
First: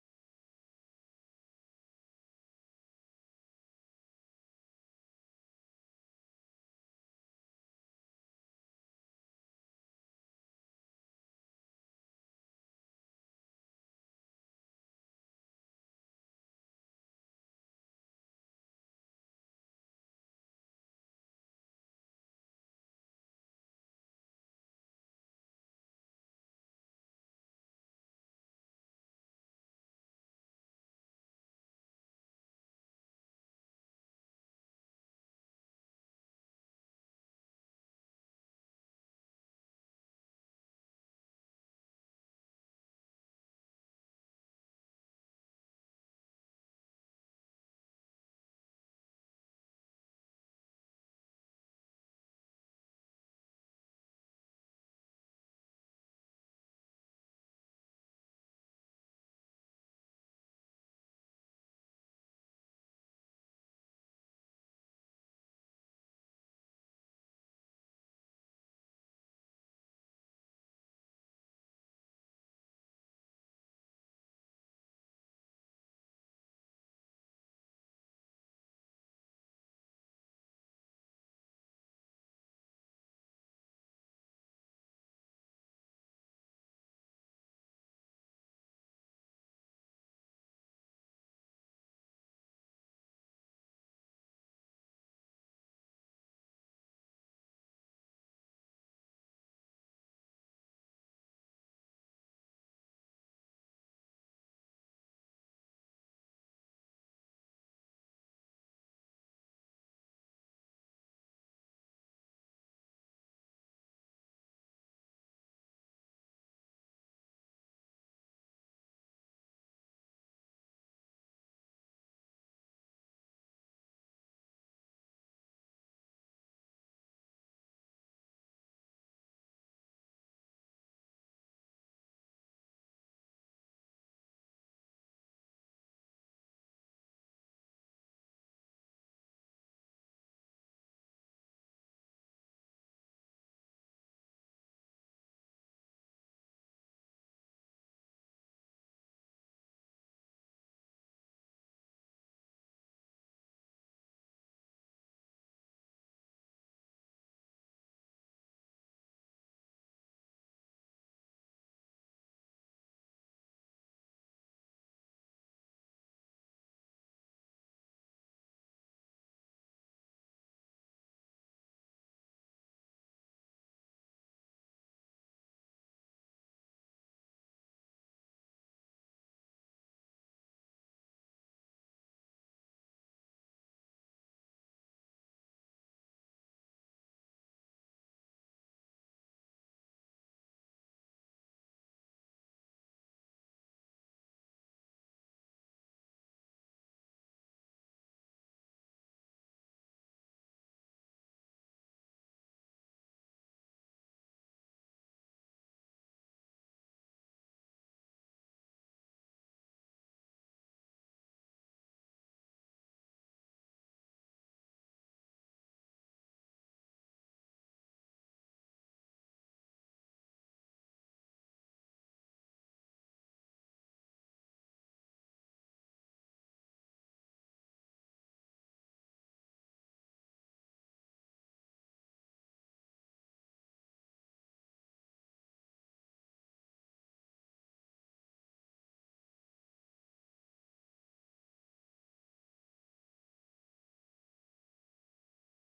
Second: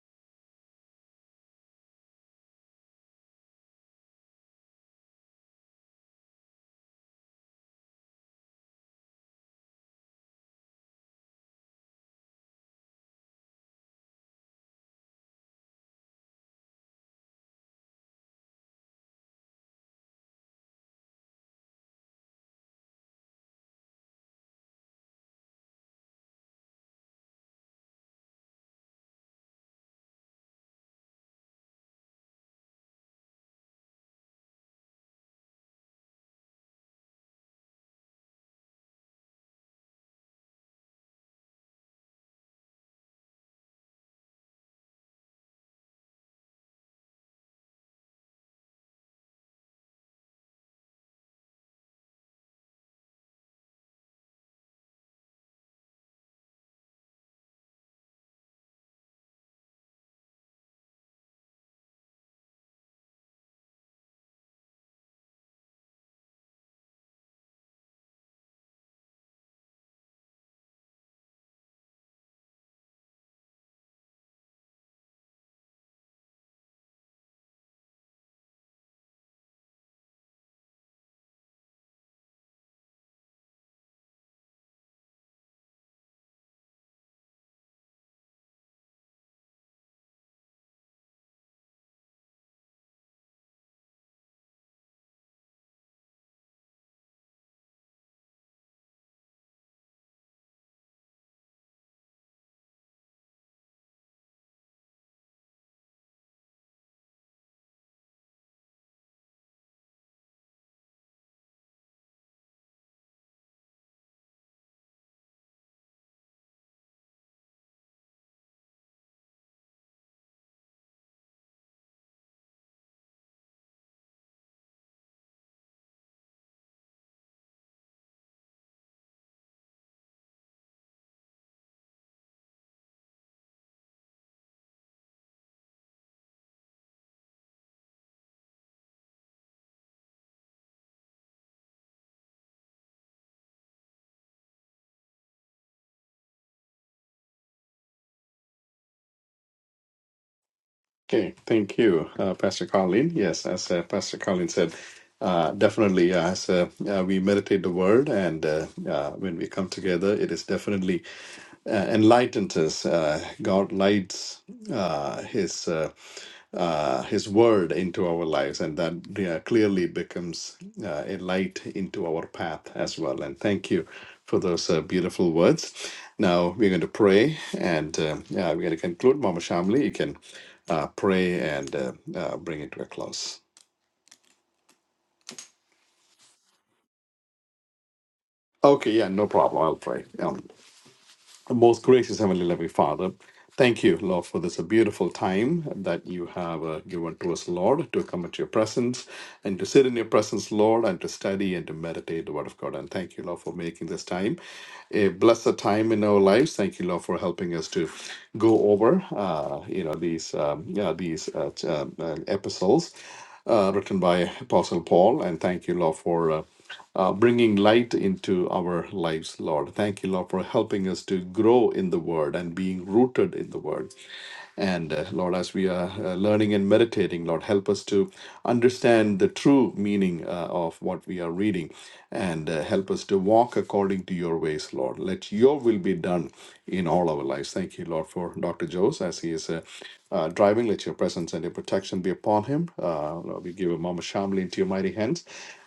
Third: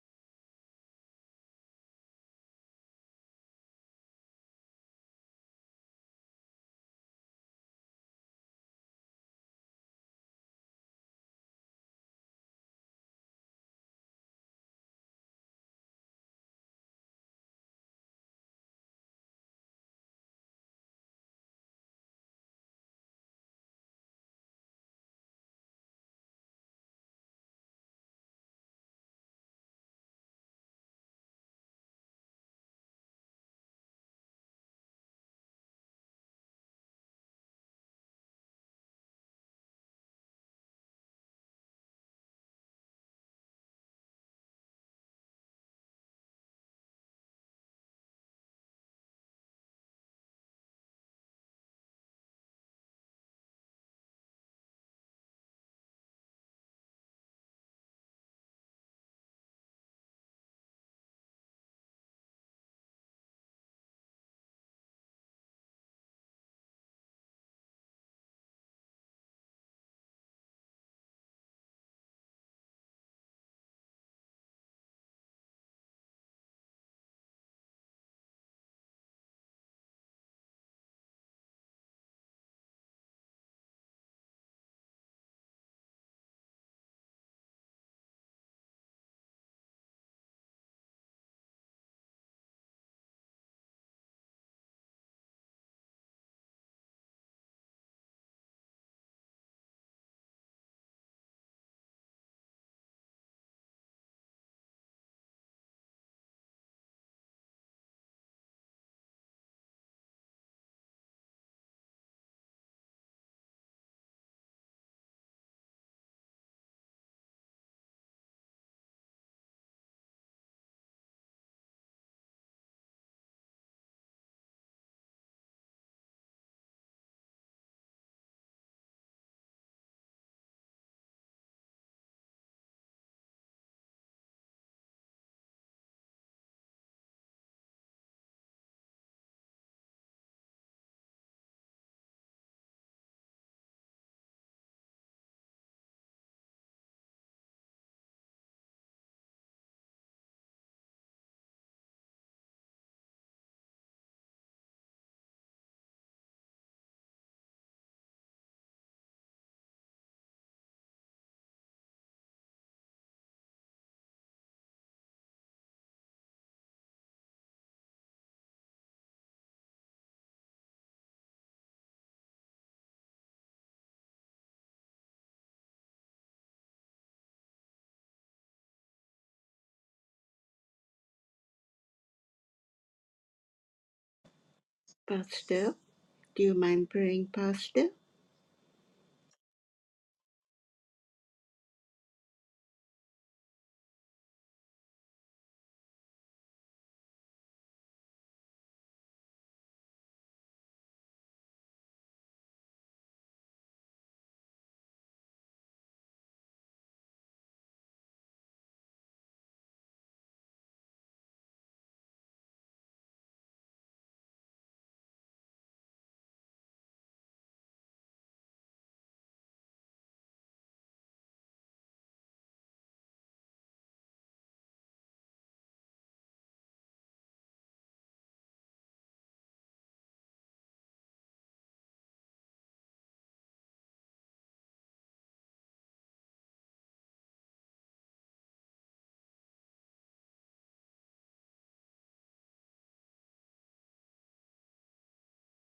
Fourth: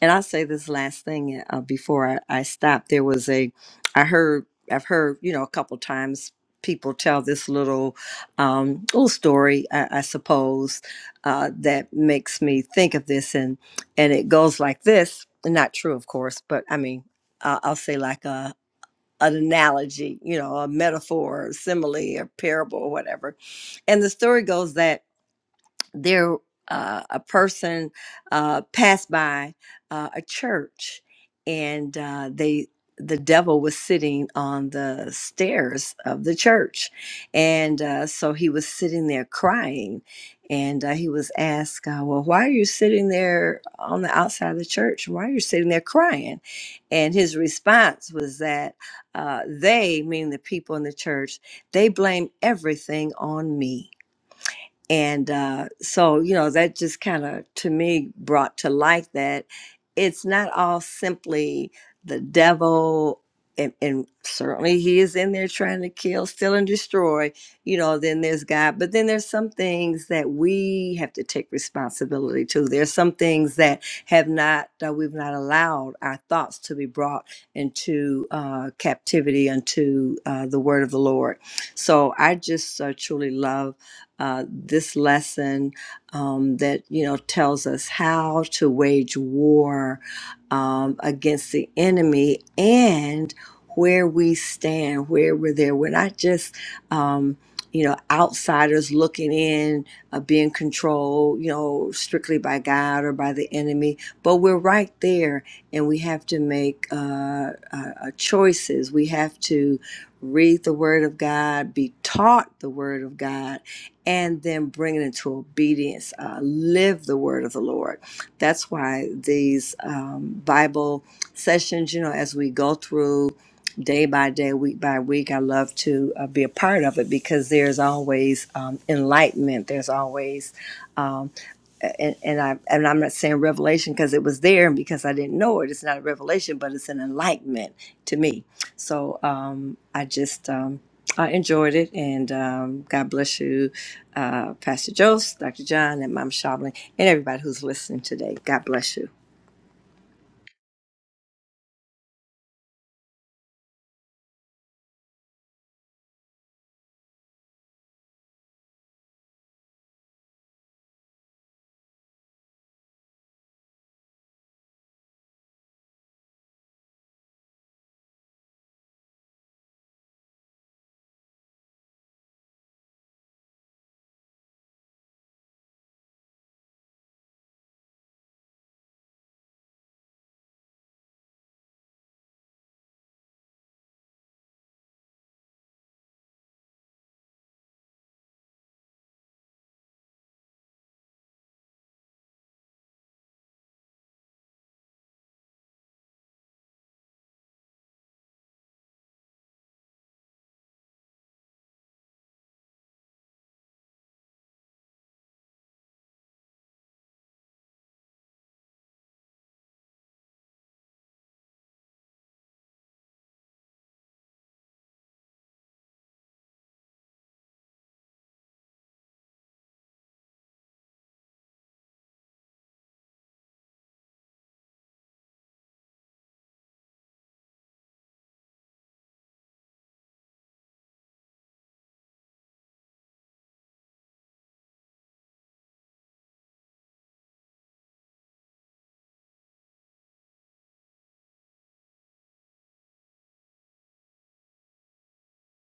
Speaker 4: and I'll say this last thing uh, uh, before I, I stop. There was a, I heard, I've heard, you know, a couple times people tell this little, um, little story, I, I suppose, uh, that makes me think of this, and and it goes like this. Not true, of course, but I mean, uh, I'll say like a an analogy, you know, a metaphor, or simile, or parable, or whatever. And the story goes that there uh, a person uh, passed by uh, a church and uh, they the devil was sitting on the stairs of the church and uh, so he was sitting there crying and uh, he was asked uh, well why are you sitting there on the outside of the church why are you sitting there crying and his response was that uh, they meaning the people in the church they blame everything on me and uh, so you know that just kind of to me brought to light that it's not all simply the devil and, and certainly he is in there trying to kill steal and destroy you know then there's god but then there's some things that we have to take responsibility to there's some things that have not that we've not allowed our thoughts to be brought into uh, captivity unto uh, the word of the lord so i just uh, truly love uh, this lesson um, that you know tells us how to wage war um, against the enemy and where we stand, where we're there. We're not just um, you know outsiders looking in, uh, being controlled, you know, strictly by God or by the enemy, but we're right there, and we have to make uh, uh, uh, choices. We have to read the Word of God, be taught the Word of God and then bring it into obedience. Uh, live the word of the Lord. That's why these um, Bible sessions, you know, as we go through day by day, week by week, I love to uh, be a part of it because there's always um, enlightenment. There's always um, and, and I and I'm not saying revelation because it was there and because I didn't know it. It's not a revelation, but it's an enlightenment to me. So um, I just um, I enjoyed it, and um, God bless you, uh, Pastor Jose, Dr. John, and Mom Shamlin, and everybody who's listening today. God bless you.
Speaker 3: Okay, thank you, uh, Pastor Colleen. Yes, as uh, Pastor Colleen said, uh, definitely uh, as uh, uh, we meditate the word and uh, uh, when we come together, it is definitely uh, enlightens us. Uh, God lights uh, His. uh, uh, His word into our lives, and that yeah, clearly becomes uh, a light into our path as well. And thank you for those uh, beautiful words. Now we're going to pray, and uh, yeah, we're going to conclude. Mama Shamli, you can uh, pray and uh, uh, bring it to a close.
Speaker 2: Pastor, do you mind praying, Pastor?
Speaker 3: Okay, yeah, no problem. I'll pray. Um, Most gracious Heavenly Loving Father, thank you, Lord, for this beautiful time that you have uh, given to us, Lord, to come at your presence and to sit in your presence, Lord, and to study and to meditate the Word of God. And thank you, Lord, for making this time a blessed time in our lives. Thank you, Lord, for helping us to go over, uh, you know, these um, yeah, these uh, t- uh, uh, epistles uh, written by Apostle Paul, and thank you, Lord, for. Uh, uh, bringing light into our lives, Lord. Thank you, Lord, for helping us to grow in the Word and being rooted in the Word. And uh, Lord, as we are uh, learning and meditating, Lord, help us to understand the true meaning uh, of what we are reading and uh, help us to walk according to your ways, Lord. Let your will be done in all our lives. Thank you, Lord, for Dr. Joes as he is uh, uh, driving. Let your presence and your protection be upon him. Uh, Lord, we give him Mama Shamli into your mighty hands.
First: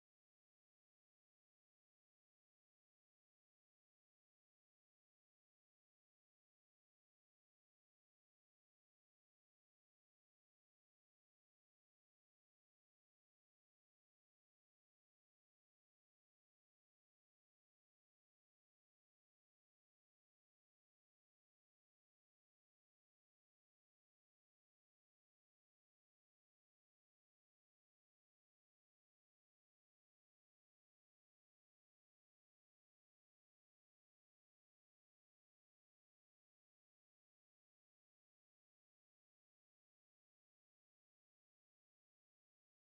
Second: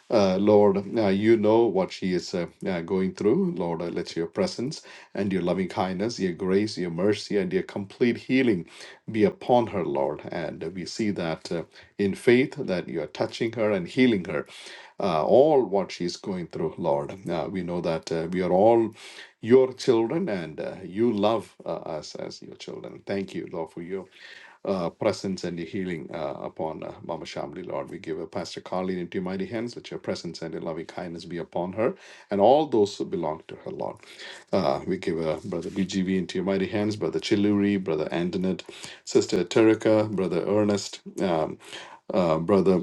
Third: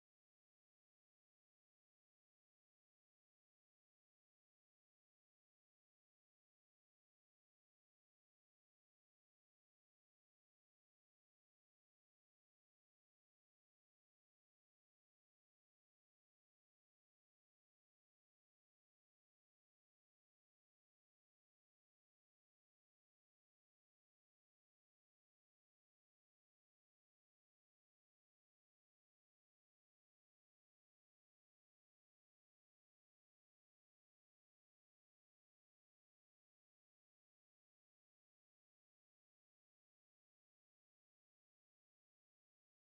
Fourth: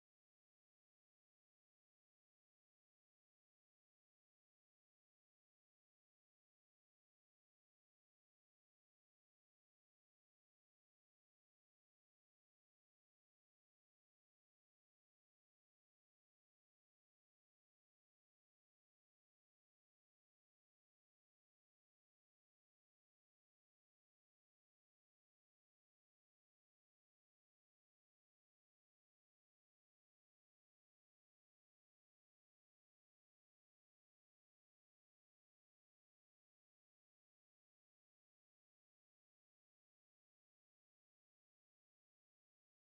Speaker 3: Uh, Lord, uh, you know what she is uh, uh, going through. Lord, uh, let your presence and your loving kindness, your grace, your mercy, and your complete healing be upon her, Lord. And we see that uh, in faith that you are touching her and healing her, uh, all what she's going through, Lord. Uh, we know that uh, we are all your children and uh, you love uh, us as your children. Thank you, Lord, for you uh, presence and your healing uh, upon uh, Mama Shamli, Lord. We give her Pastor Carlene into your mighty hands. Let your presence and your loving kindness be upon her and all those who belong to her, Lord. Uh, we give her Brother BGV into your mighty hands, Brother Chiluri, Brother Antoinette, Sister Terika, Brother Ernest, um, uh, Brother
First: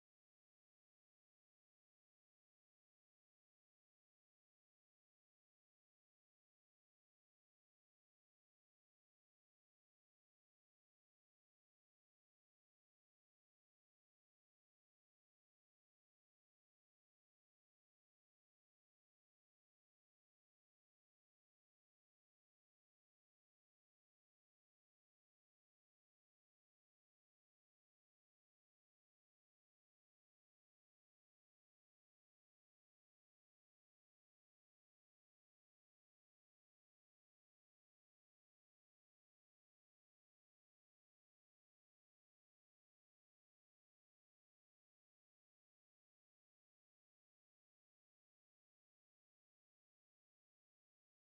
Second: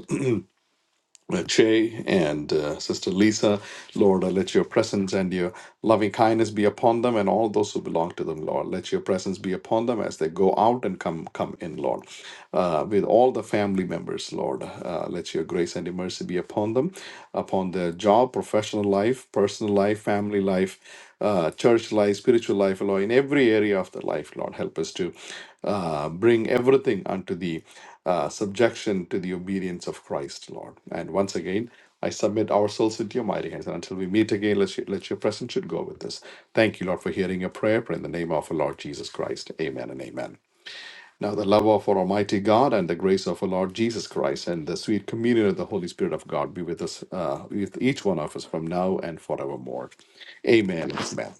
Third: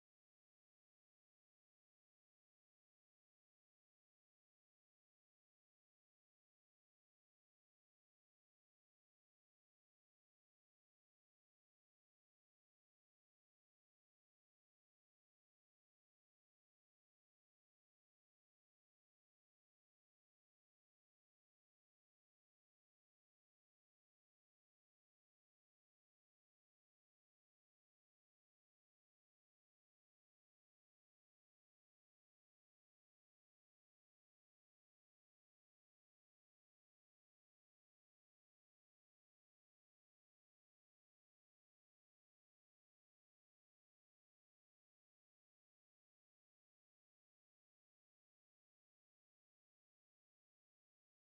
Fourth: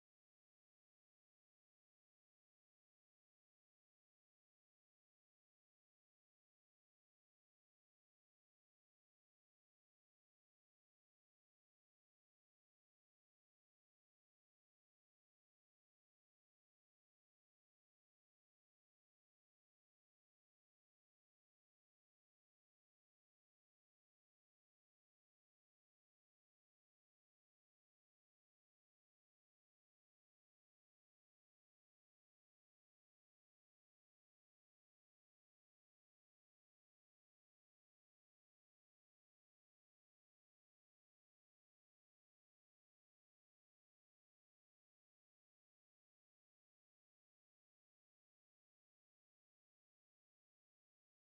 Speaker 3: uh, Che and uh, Sister Lisa. Lord, I let your presence and your loving kindness be upon them and all those who belong to them, Lord. Let your presence be upon them as they go out and come come in, Lord. Uh, with all the family members, Lord, uh, let your grace and your mercy be upon them, upon their job, professional life, personal life, family life, uh, church life, spiritual life, Lord, in every area of the life, Lord. Help us to uh, bring everything unto thee uh, subjection to the obedience of Christ, Lord. And once again, I submit our souls into your mighty hands. And until we meet again, let, you, let your presence should go with us. Thank you, Lord, for hearing your prayer. Pray in the name of our Lord Jesus Christ. Amen and amen. Now, the love of our Almighty God and the grace of our Lord Jesus Christ and the sweet communion of the Holy Spirit of God be with us, uh, with each one of us from now and forevermore. Amen. and Amen.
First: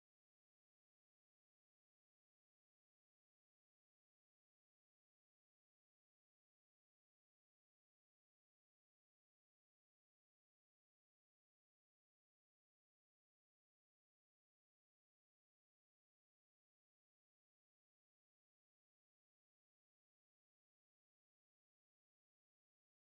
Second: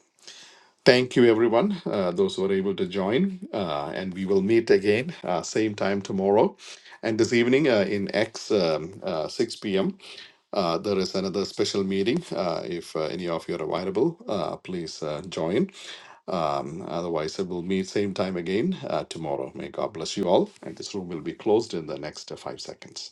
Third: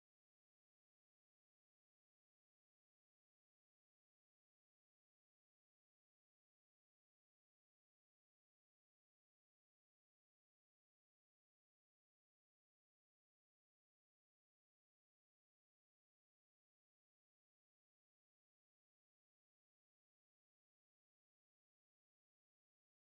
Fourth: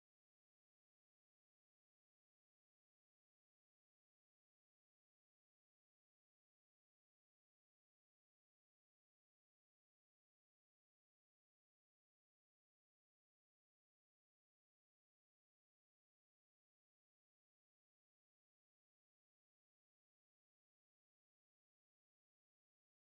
Speaker 3: Thank you, everyone, uh, those who are able to join. Uh, and we will meet again, uh, same time tomorrow. And this evening uh, in X, um, uh, 6 p.m., uh, there is another special meeting. Uh, if uh, any of you are available, uh, please uh, join. Um, otherwise, uh, we'll meet same time again uh, tomorrow. May God bless you all. And this room will be closed in the next uh, five seconds.